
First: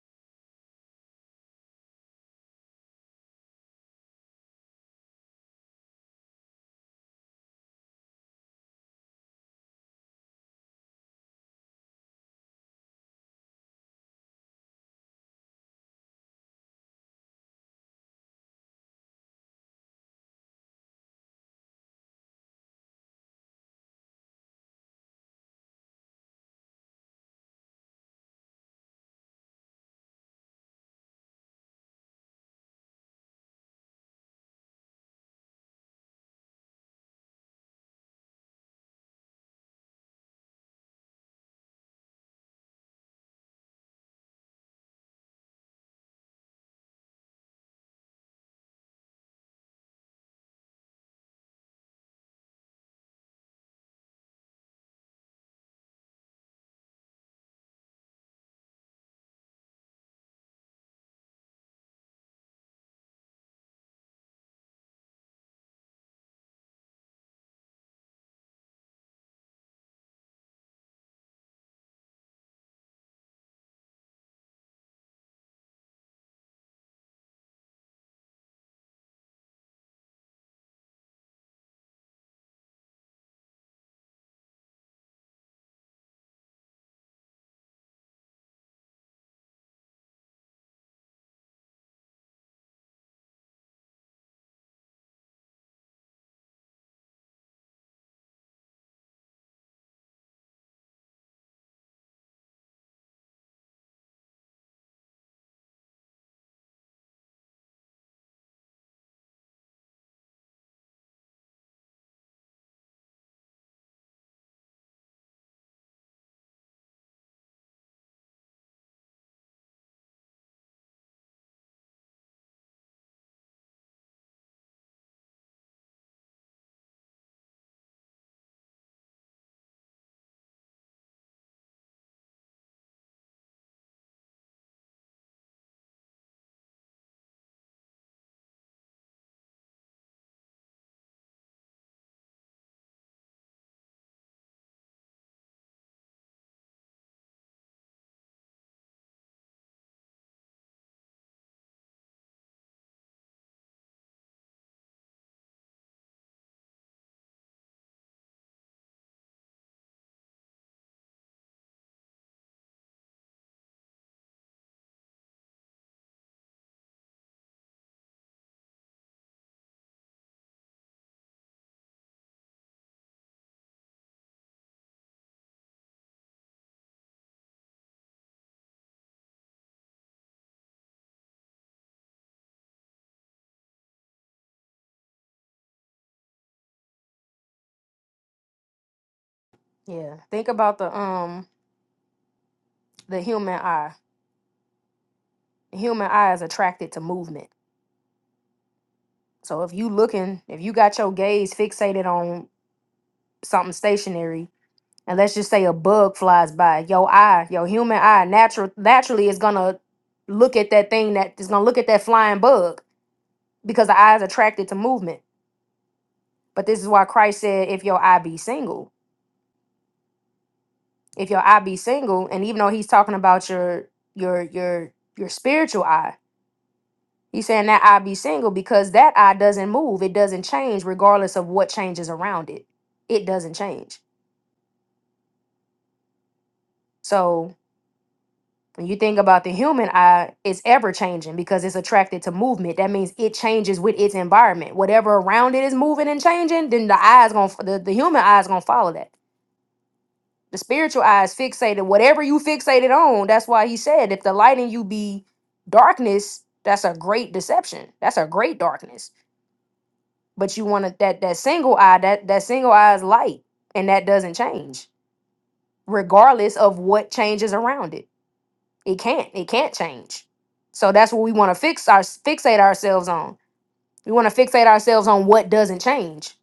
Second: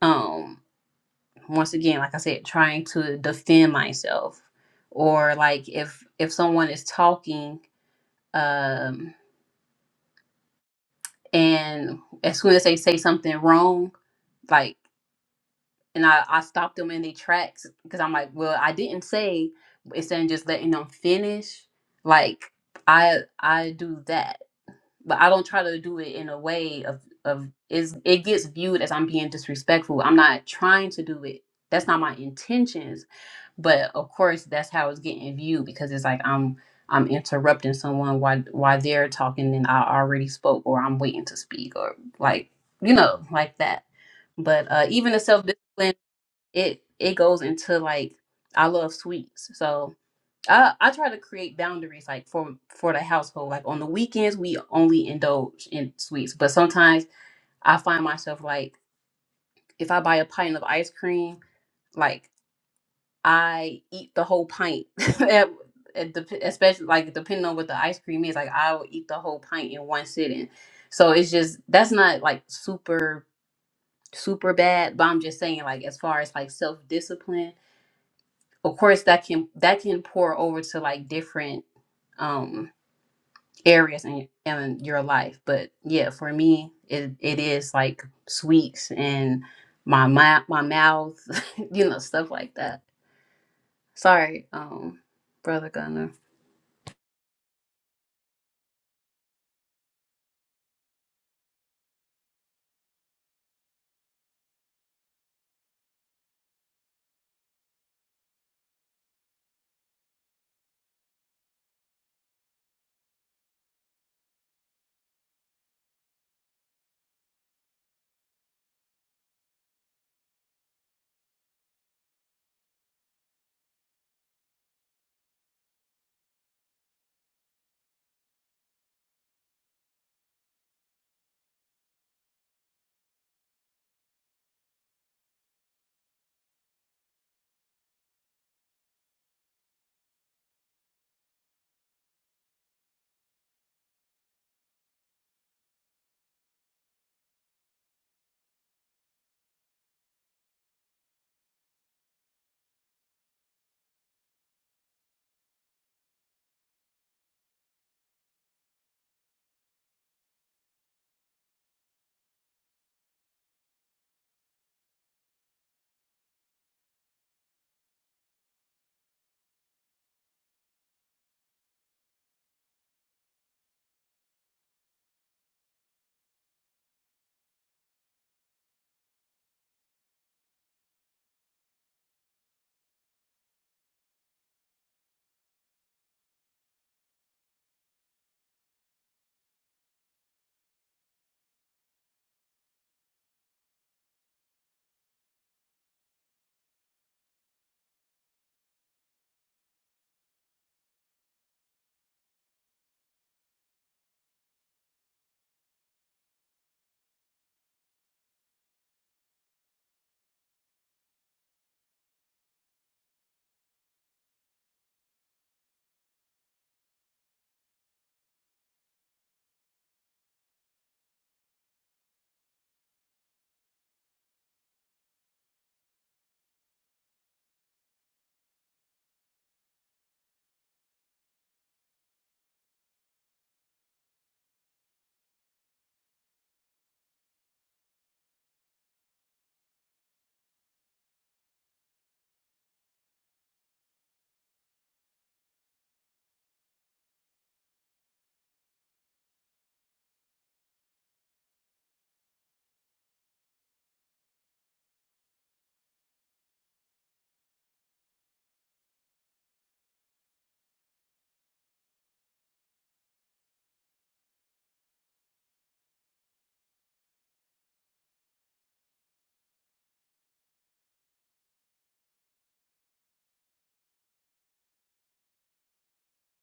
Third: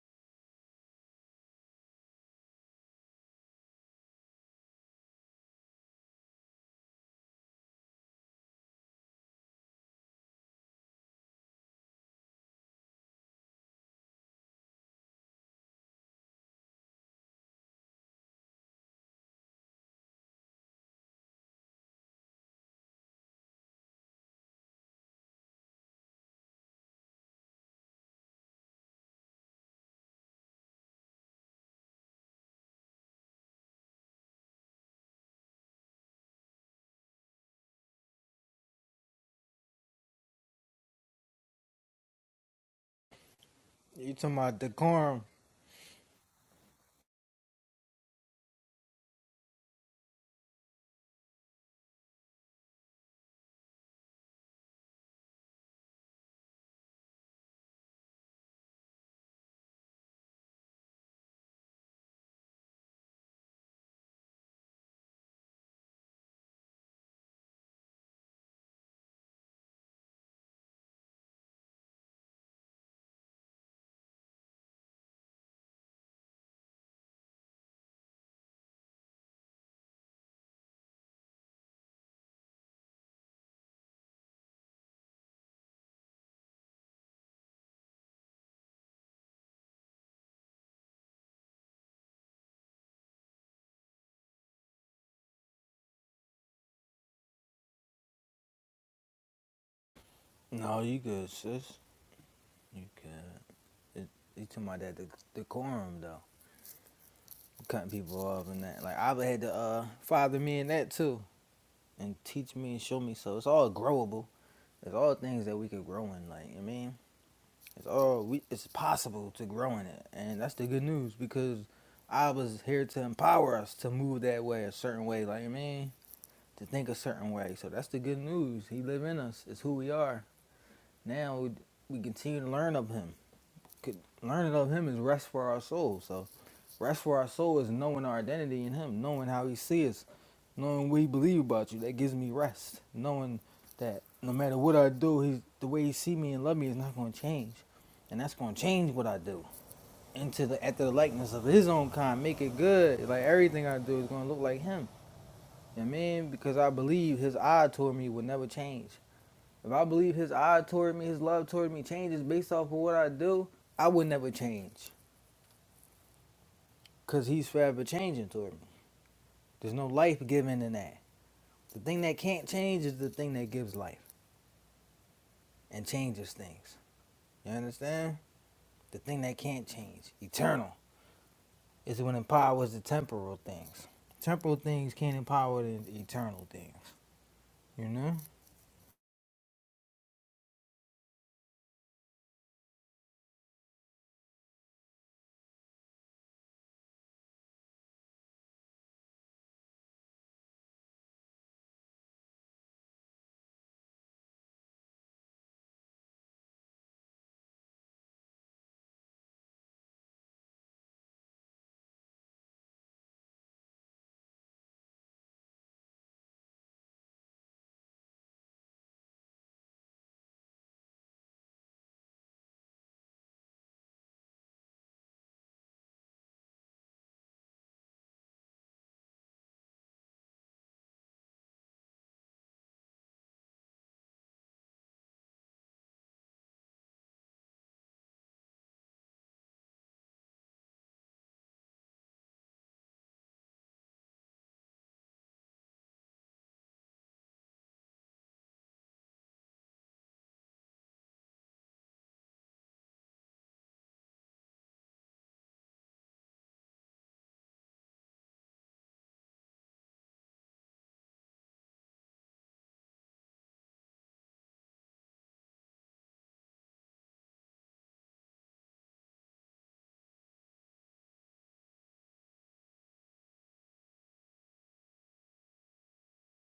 um once again like I said trying to defend myself or like if if someone is talking um and as soon as they say something wrong like. and I, I stopped them in their tracks because I'm like, well, I didn't say instead of just letting them finish. Like I I do that, but I don't try to do it in a way of of is it gets viewed as I'm being disrespectful. I'm not trying to do it. That's not my intentions, but of course that's how it's getting viewed because it's like I'm I'm interrupting someone while while they're talking and I already spoke or I'm waiting to speak or like you know like that.
saying? You talking about
But uh, even the
decorum.
self discipline it it goes into like I love sweets, so I I try to create boundaries like for for the household. Like on the weekends, we only indulge in sweets, but sometimes I find myself like if I buy a pint of ice cream, like I eat the whole pint. at, at the, especially like depending on what the ice cream is, like I will eat the whole pint in one sitting. So it's just that's not like super super bad, but I'm just saying like as far as like self discipline of course that can that can pour over to like different um areas in, in your life but yeah for me it, it is like sweets and my my, my mouth you know stuff like that sorry um brother gunner
No, you good, sis. You good. It, you talking about that decorum, though. Cutting people off and that. Like, Abba had to uh, father me in that, too. And teach me and show me. So it's all growable. It's all things that we could grow in, like, you know what I mean? It's all, we, it's possible to grow in it. And that's the good news because I was here to empower us to move that way, a certain way, like, you know what I mean? to think a certain way. So that's the good news. He live in us. It's who we are. Now we, we continue to learn of him. Learning of him is rest for our soul. So rest for our soul is knowing our identity in him, knowing how he sees us, knowing what he believe about you. That gives me rest. Knowing that no matter what I do, he's, the way he see me and love me is not going to change. And that's going to change what I do into the after the likeness of his own kind. Make it good. Like everything I do is going to look like him. You know what I mean? Because I believe his eye toward me will never change. If I believe his eye toward me, his love toward me changes based off of what I do, I would never change because he's forever changing toward me. There's no life given in that. The thing that can't change is the thing that gives life and changes things. You understand? The thing that can't change, eternal, is what empowers the temporal things. Temporal things can't empower the eternal things. You know?
Yeah. Think about the um the human eye. The human eye is attracted to movement. So if you looking, if you got your gaze fixated on something stationary, and let's just say a bug flies by your eye your human eye natural naturally is gonna look at that thing that is gonna look at that flying bug because the eye is attracted to movement but this is why christ said if your eye be single if your eye be single and even though he's talking about your your your your spiritual eye he's saying that eye be single because that eye doesn't move it doesn't change regardless of what changes around it it doesn't change so when you think about the human eye, it's ever changing because it's attracted to movement. That means it changes with its environment. Whatever around it is moving and changing, then the eye's gonna f- the, the human eye is gonna follow that. The spiritual eye is fixated. Whatever you fixated on, that's why he said, if the light in you be darkness, that's a great deception. That's a great darkness. But you want to that that single eye, that that single eye is light, and that doesn't change, regardless of what changes around it. It can't. It can't change. So that's what we want to fix our fixate ourselves on. We want to fixate ourselves on what doesn't change.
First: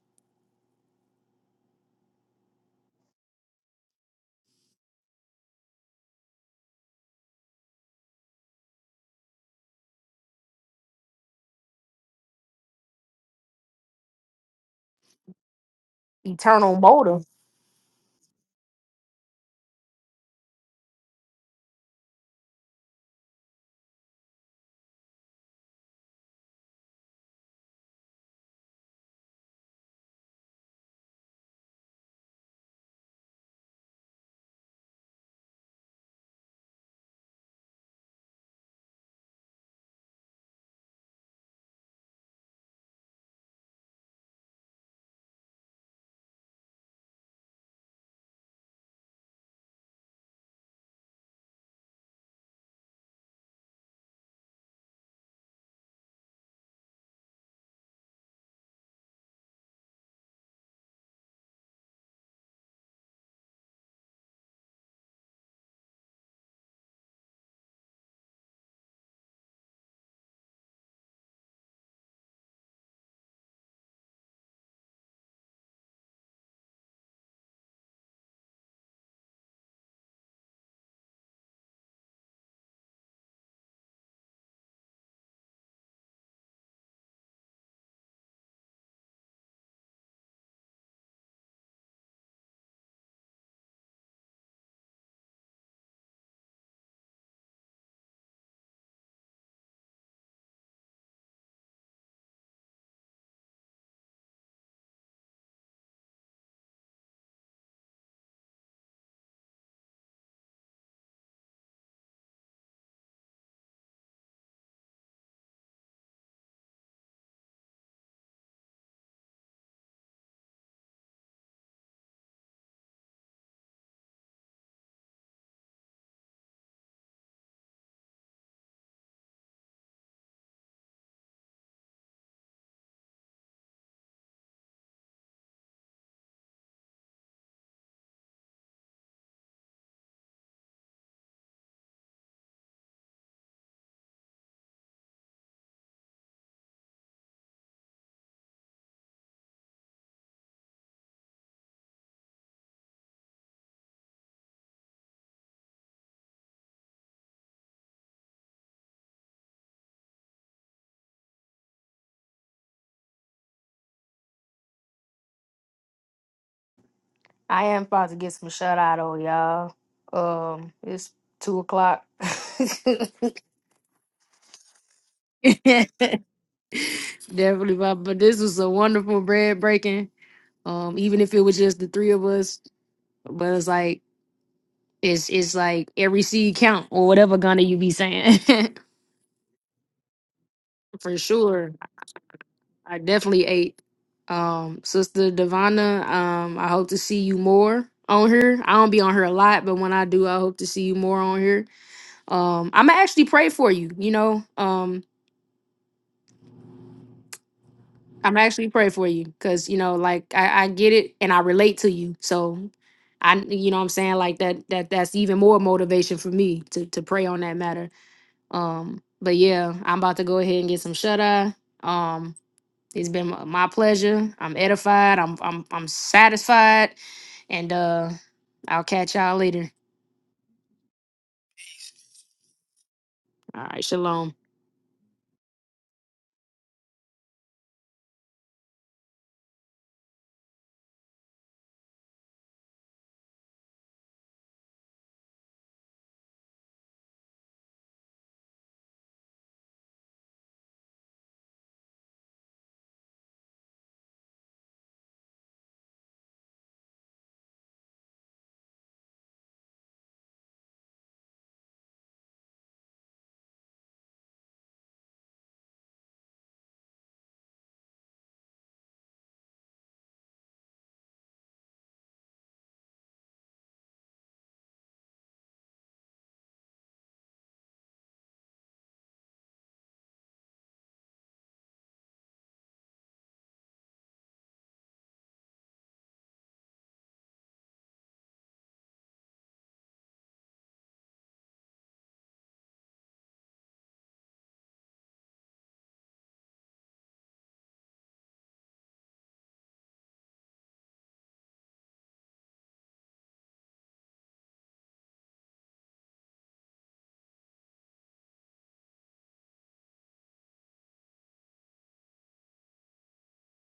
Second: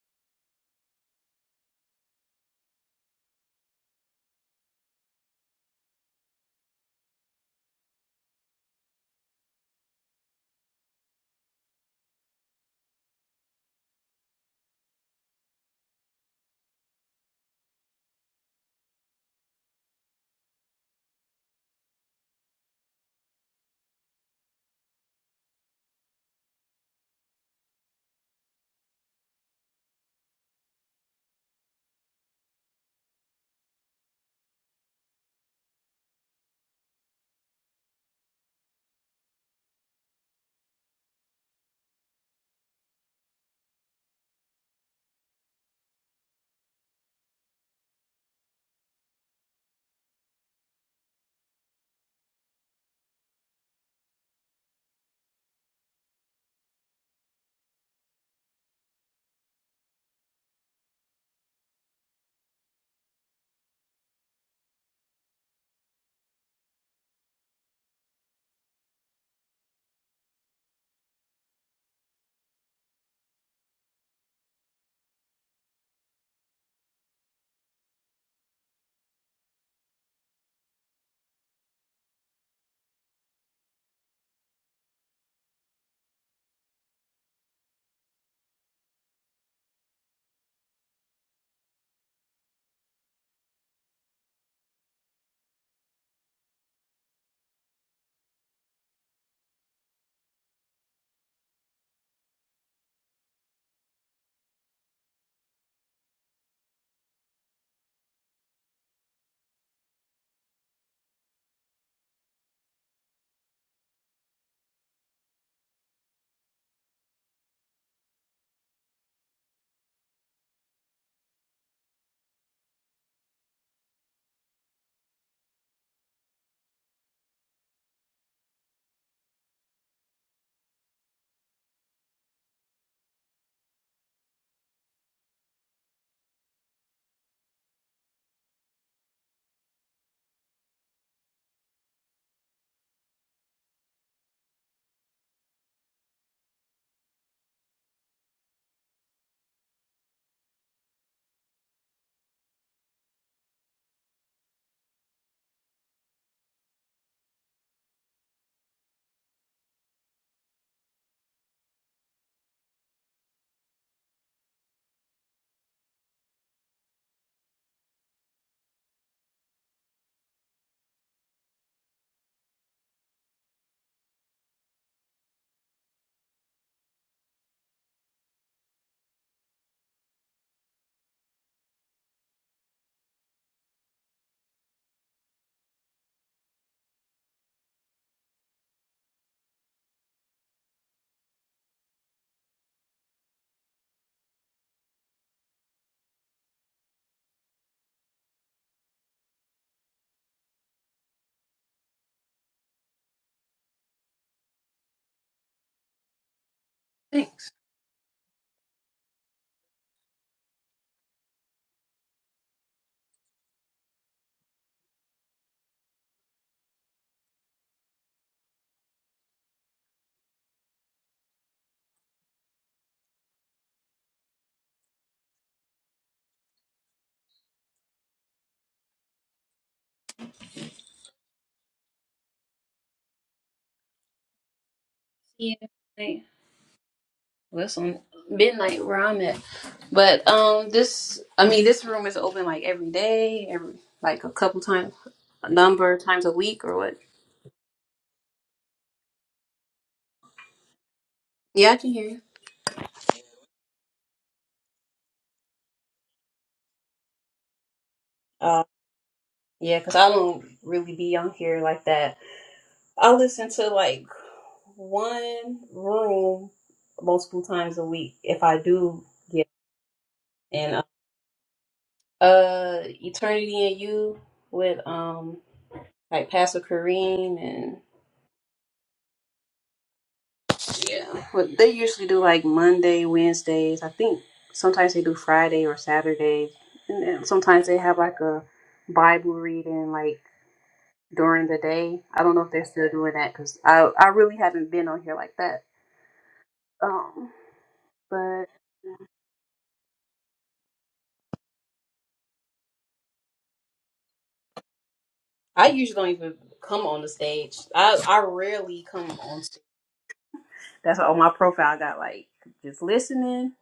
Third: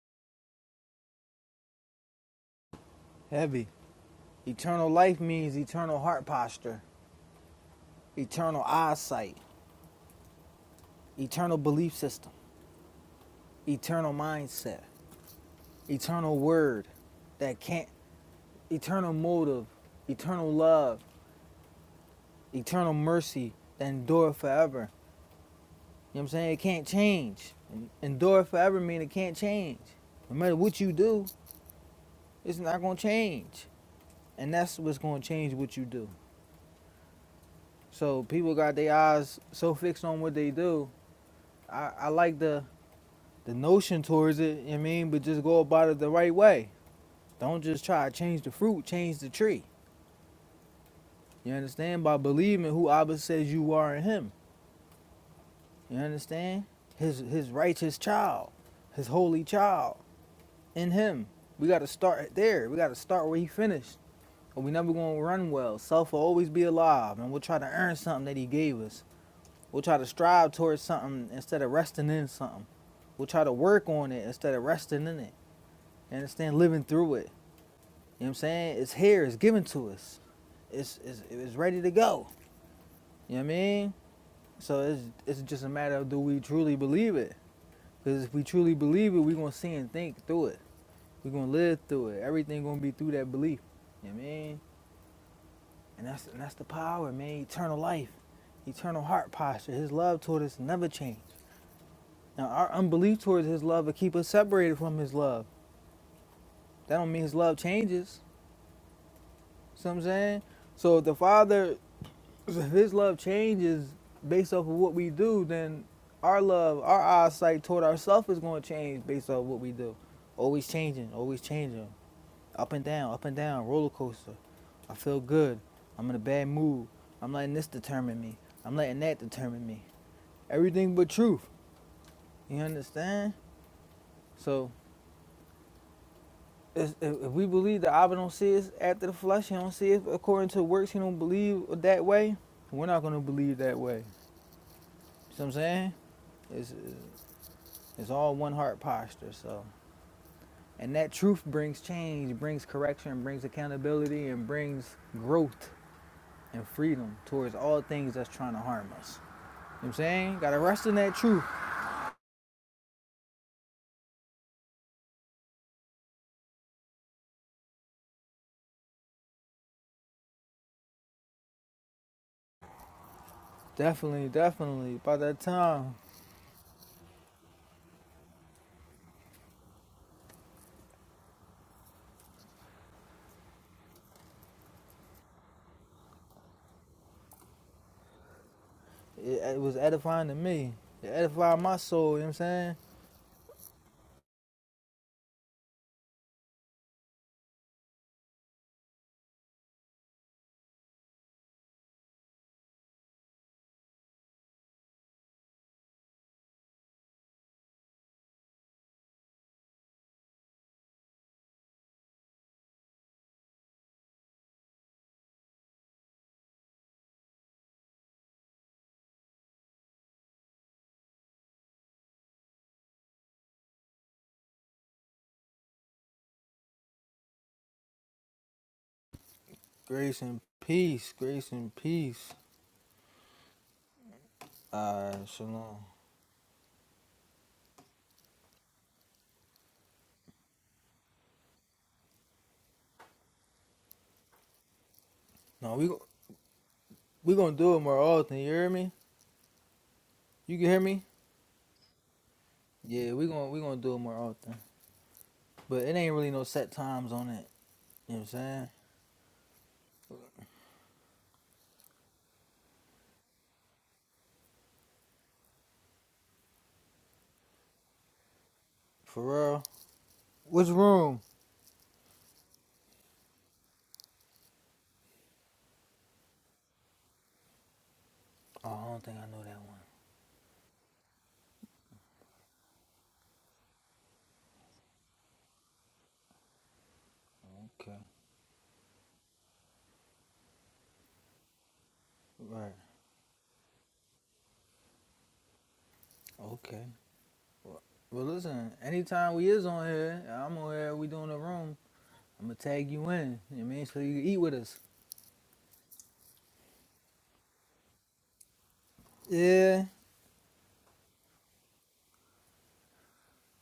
Heavy. Eternal life means eternal heart posture, eternal eyesight, eternal belief system, eternal mindset. eternal
Eternal
word
motive.
that can't eternal motive eternal love eternal mercy that endure forever you know what i'm saying it can't change En- endure forever mean it can't change no matter what you do it's not going to change and that's what's going to change what you do so people got their eyes so fixed on what they do i, I like the the notion towards it you know what i mean but just go about it the right way don't just try to change the fruit change the tree You understand? By believing who Abba says you are in him. You understand? His his righteous child, his holy child in him. We gotta start there. We gotta start where he finished. Or we never gonna run well. Self will always be alive and we'll try to earn something that he gave us. We'll try to strive towards something instead of resting in something. We'll try to work on it instead of resting in it. You understand? Living through it. You know what I'm saying? It's here, it's given to us. It's it's, it's ready to go. You know what I mean? So it's it's just a matter of do we truly believe it? Because if we truly believe it, we're gonna see and think through it. We're gonna live through it. Everything gonna be through that belief. You know what I mean? And that's and that's the power, man. Eternal life, eternal heart posture. His love toward us never change. Now our unbelief towards his love will keep us separated from his love. That don't mean his love changes. See what I'm saying? So if the Father So if his love changes based off of what we do, then our love, our eyesight toward ourselves is going to change based off what we do. Always changing, always changing. Up and down, up and down, roller coaster. I feel good. I'm in a bad mood. I'm letting this determine me. I'm letting that determine me. Everything but truth. You understand? So if, if we believe that Abba don't see us after the flesh, he don't see it according to works, he don't believe that way, we're not going to believe that way. See what I'm saying? It's, It's all one heart posture. So, and that truth brings change, brings correction, brings accountability, and brings growth and freedom towards all things that's trying to harm us. You know what I'm saying, gotta rest in that truth.
I am about to get some shut eye though, y'all. Um, it's two o'clock.
Definitely, definitely. By that time,
Definitely, but but this was a wonderful bread breaking. Um, even if it was just the three of us, but it's like it's it's like every seed count or whatever Ghana you be saying
it, it was edifying to me. It
for
edified
sure.
my soul. You know what I'm saying?
I definitely ate. Um, Sister Divana, um, I hope to see you more on here. I don't be on her a lot, but when I do, I hope to see you more on here. Um, I'm gonna actually pray for you, you know. Um,
thanks
I'm actually pray for you because you know, like I, I get it and I relate to you. So I you know what I'm saying, like that that that's even more motivation for me to to pray on that matter. Um, but yeah, I'm about to go ahead and get some shut eye. Um, It's been my my pleasure. I'm edified. I'm I'm I'm satisfied. And uh I'll catch y'all later.
Grace and peace. Grace and peace.
All right, shalom.
Uh,
yeah
shalom.
hey, well, it's on midnight where i'm at but um this i mean this room is open like every day every like a couple times a
No, we
number of times a week or what
we gonna do it more often. You hear me? You can hear me?
yeah i can hear
Yeah, we gonna we gonna do it more often. But it ain't really no set times on it. You know what I'm
you
saying?
Yeah, because I don't really be on here like that. I listen to like one room multiple times a week if I do
For
get
real. Which
in. Uh,
room?
uh, Eternity and You with um like Pastor Kareem and
Oh, I don't think I know that one.
yeah, but they usually do like Monday, Wednesdays. I think sometimes they do Friday or Saturday, and then sometimes they have
Okay.
like a Bible reading like during the day. I don't know if they're
Right.
still doing that because I I really haven't been on here like that.
Okay.
Um,
Well, well,
but
listen, anytime we is on here, I'm on here, we doing a room, I'm going to tag you in. You know what I mean? So you can eat with us.
I usually don't even come on the stage. I I rarely come on stage.
Yeah.
that's why on my profile. I got like just listening,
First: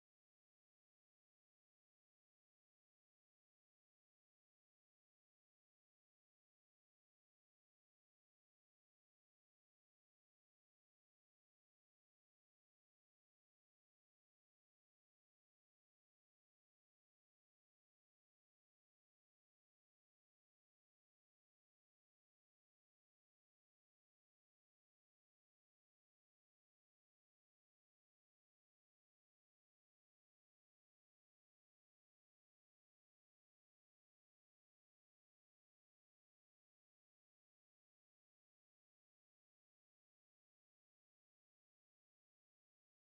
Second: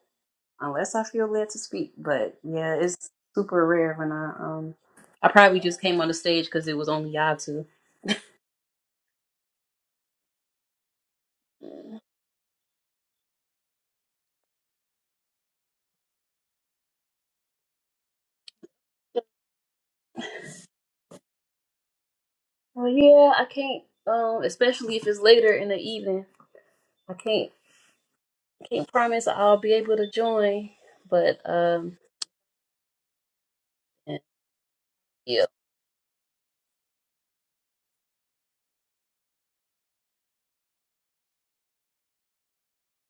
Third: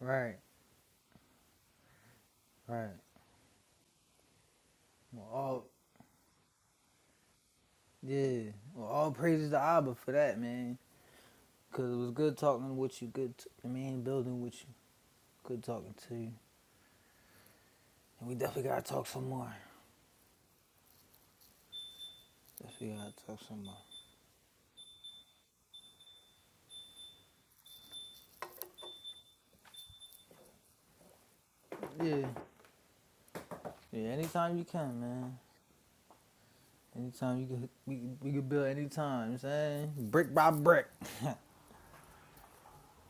Right.
unless I feel led to speak. But yeah,
Right.
it's super rare when I um.
Well,
I probably
all,
just came on the stage because it was only y'all two.
yeah. Well, all praises to Abba for that, man. Because it was good talking with you. Good, t- I mean, building with you. Good talking to you. And we definitely got to talk some more.
Well,
Definitely got to
yeah,
talk
I
some
can't.
more.
Um, especially if it's later in the evening, I can't can't promise I'll be able to join. But um,
Yeah. Yeah, anytime you can,
yeah,
man. Anytime you can, we, we can build anytime. You know what I'm saying brick by brick.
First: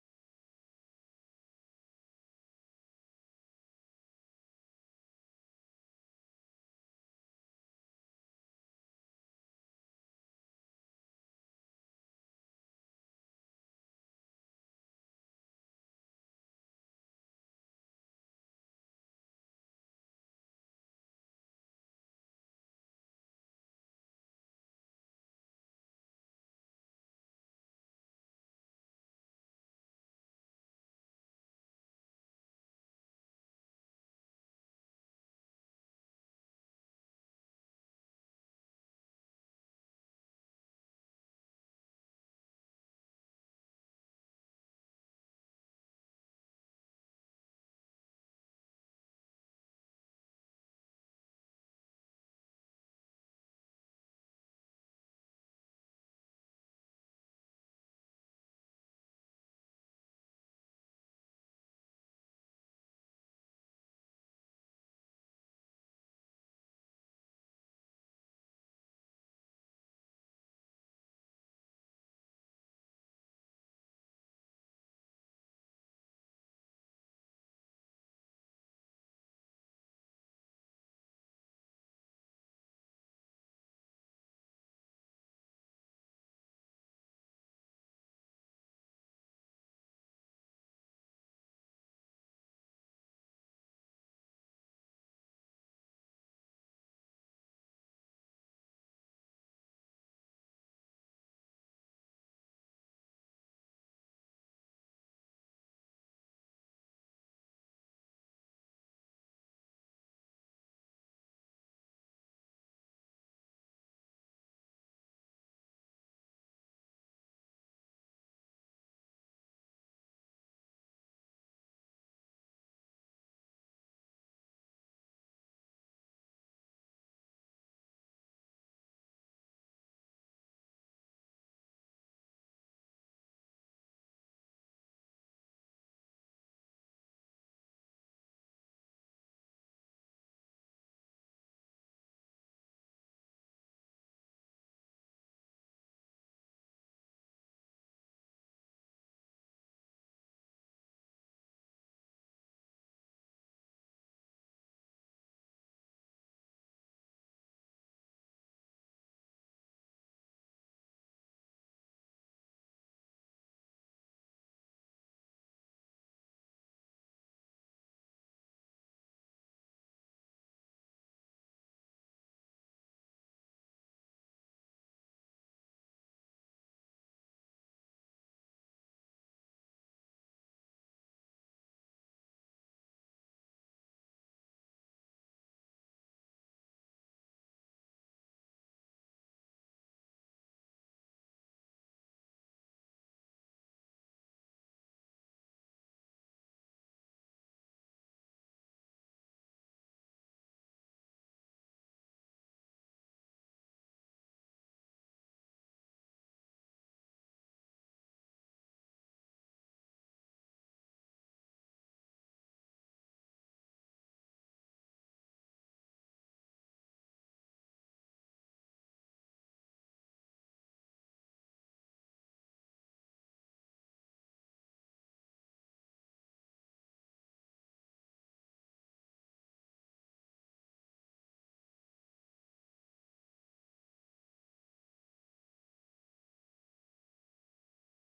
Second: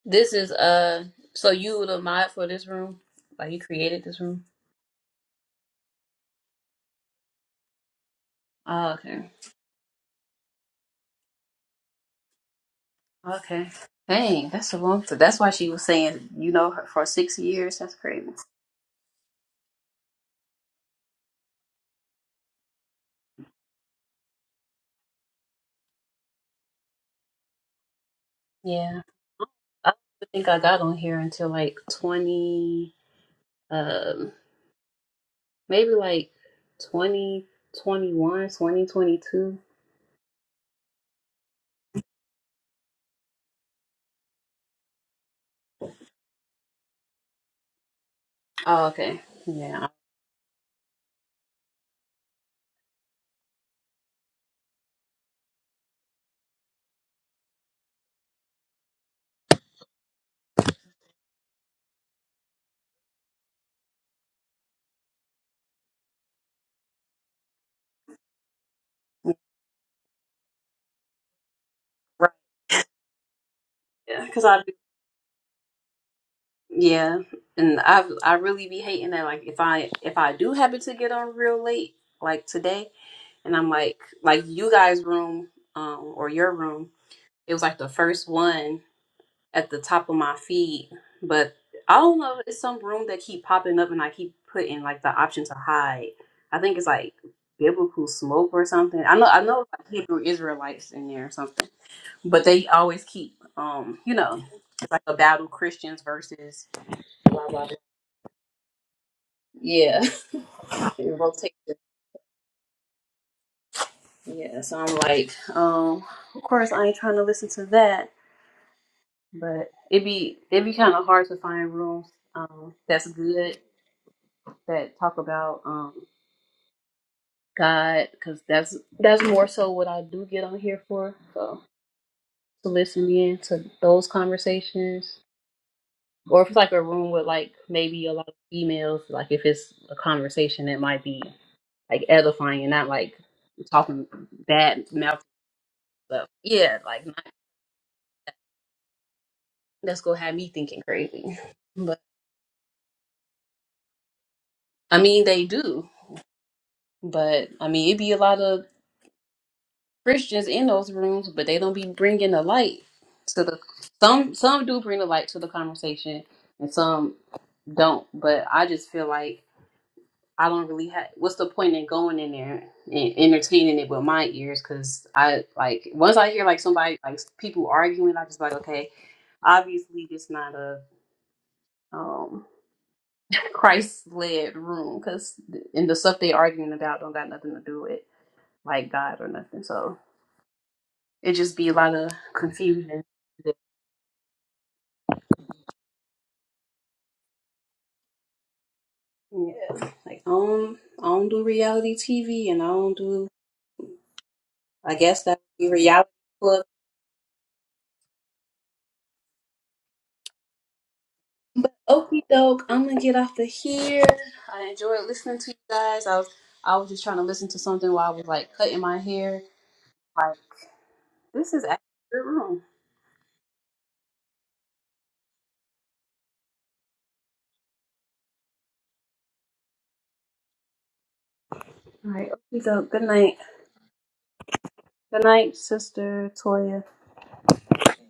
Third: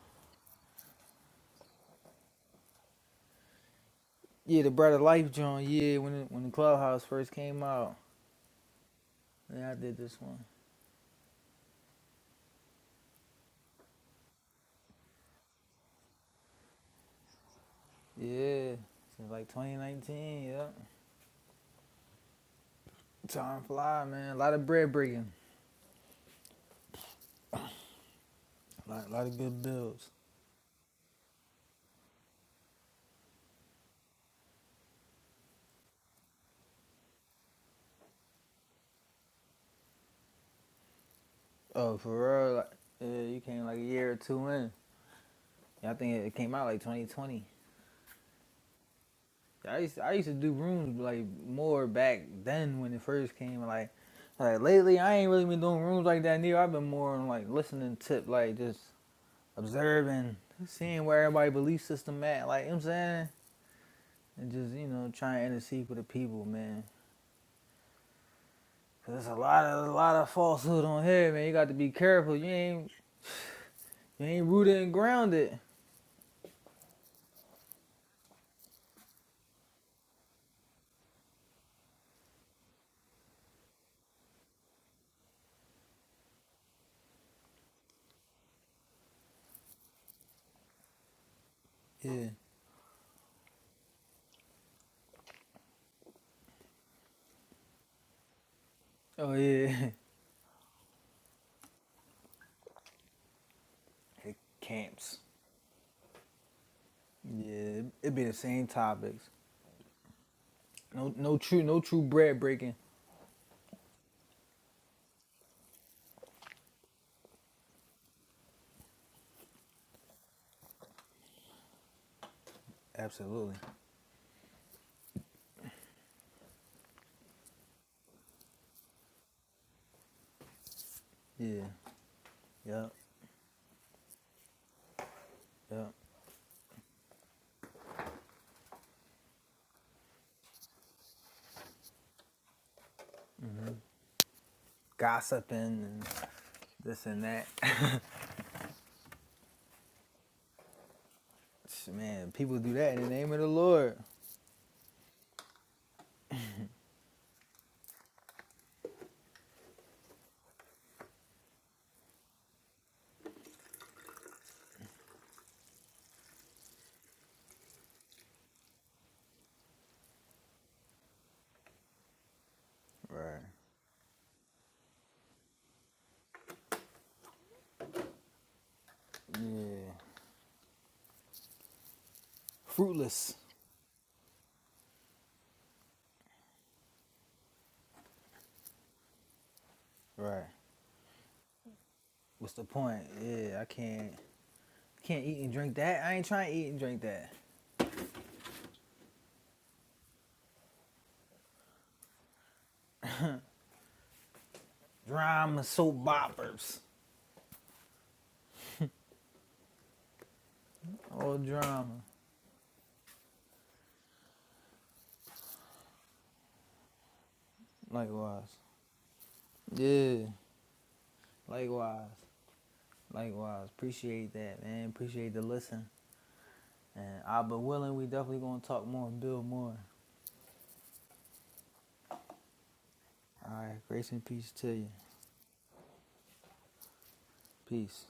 This is uh so you were the mod for this room? Like you created this room?
yeah, the Bread of Life joint. Yeah, when it, when the Clubhouse first came out,
Oh, okay.
yeah, I did this one.
Okay. Dang, that's a long time. That's why she was saying, you know, her for six years. That's crazy.
Yeah, since like 2019. Yeah, time fly, man. A lot of bread breaking. A
Yeah.
lot, lot of good
I
builds.
don't think I got on here until like twenty um maybe like twenty twenty one, twenty twenty two.
Oh, for real. Like, yeah, you came like a year or two in. Yeah, I think it came out like 2020.
Oh, okay.
I
Yeah.
used to, I used to do rooms like more back then when it first came. Like like lately, I ain't really been doing rooms like that neither. I've been more on like listening tip, like just observing, seeing where everybody belief system at. Like you know what I'm saying, and just you know trying to intercede with the people, man. Cause there's a lot of a lot of falsehood on here, man. You got to be
Right.
careful. You ain't you
Yeah. Cause
ain't
I,
rooted and grounded.
yeah. And I, I really be hating that. Like if I, if I do happen to get on real late, like today, and I'm like, like you guys' room um, or your room, it was like the first one at the top of my feed. But I don't
Yeah.
know, it's some room that keep popping up, and I keep putting like the option to hide. I think it's like biblical smoke or something. I know,
Oh
I know, it's
yeah.
like Hebrew Israelites in there or something. But they always keep, um, you
It
know, it's like a
camps.
battle Christians versus blah blah. blah.
Yeah, it be the same topics.
Yeah,
No
it
no
rotates.
true no true bread breaking.
Yeah, so I'm like, um, of course I ain't trying to listen to that. but it'd be it'd be kind of hard to find rooms um that's
Absolutely.
good that talk about um God because that's that's more so what I do get on here for so
Yeah.
to
Yep.
listen in to those conversations
Yep.
or if it's like a room with like maybe a lot of females like if it's a conversation that might be like edifying and not like talking bad mouth
Gossiping and
stuff yeah
this
like
and
not,
that.
that's gonna have me thinking crazy but
Man, people do that in the name of the Lord.
I mean they do but I mean it'd be a lot of Christians in those rooms, but they don't be bringing the light to the some some do bring the light to the conversation and some don't. But I just feel like I don't really have what's the point in going in there and
Right.
entertaining it with my ears because I like once I hear like somebody like people arguing, I just like okay,
Yeah.
obviously this not a um
Fruitless.
Christ led room because and the stuff they arguing about don't got nothing to do with like God or nothing. So
Right.
it just be a lot of
What's the
confusion
point? Yeah, I can't can't eat and drink that. I ain't trying to eat and drink that.
Yeah. Like I don't I don't do reality TV and I don't do I guess that
Drama,
would be
soap
reality book.
boppers. All
But
drama.
okie doke, I'm gonna get off of here. I enjoyed listening to you guys. I was I was just trying to listen to something while I was
Likewise.
like cutting my hair.
Yeah.
Like this is actually
Likewise.
a good room.
Likewise. Appreciate that, man. Appreciate the listen. And I'll be willing. We definitely gonna talk more and build more.
All right, okie doke. Good night.
All right. Grace and peace to you.
Good night, sister Toya.
Peace.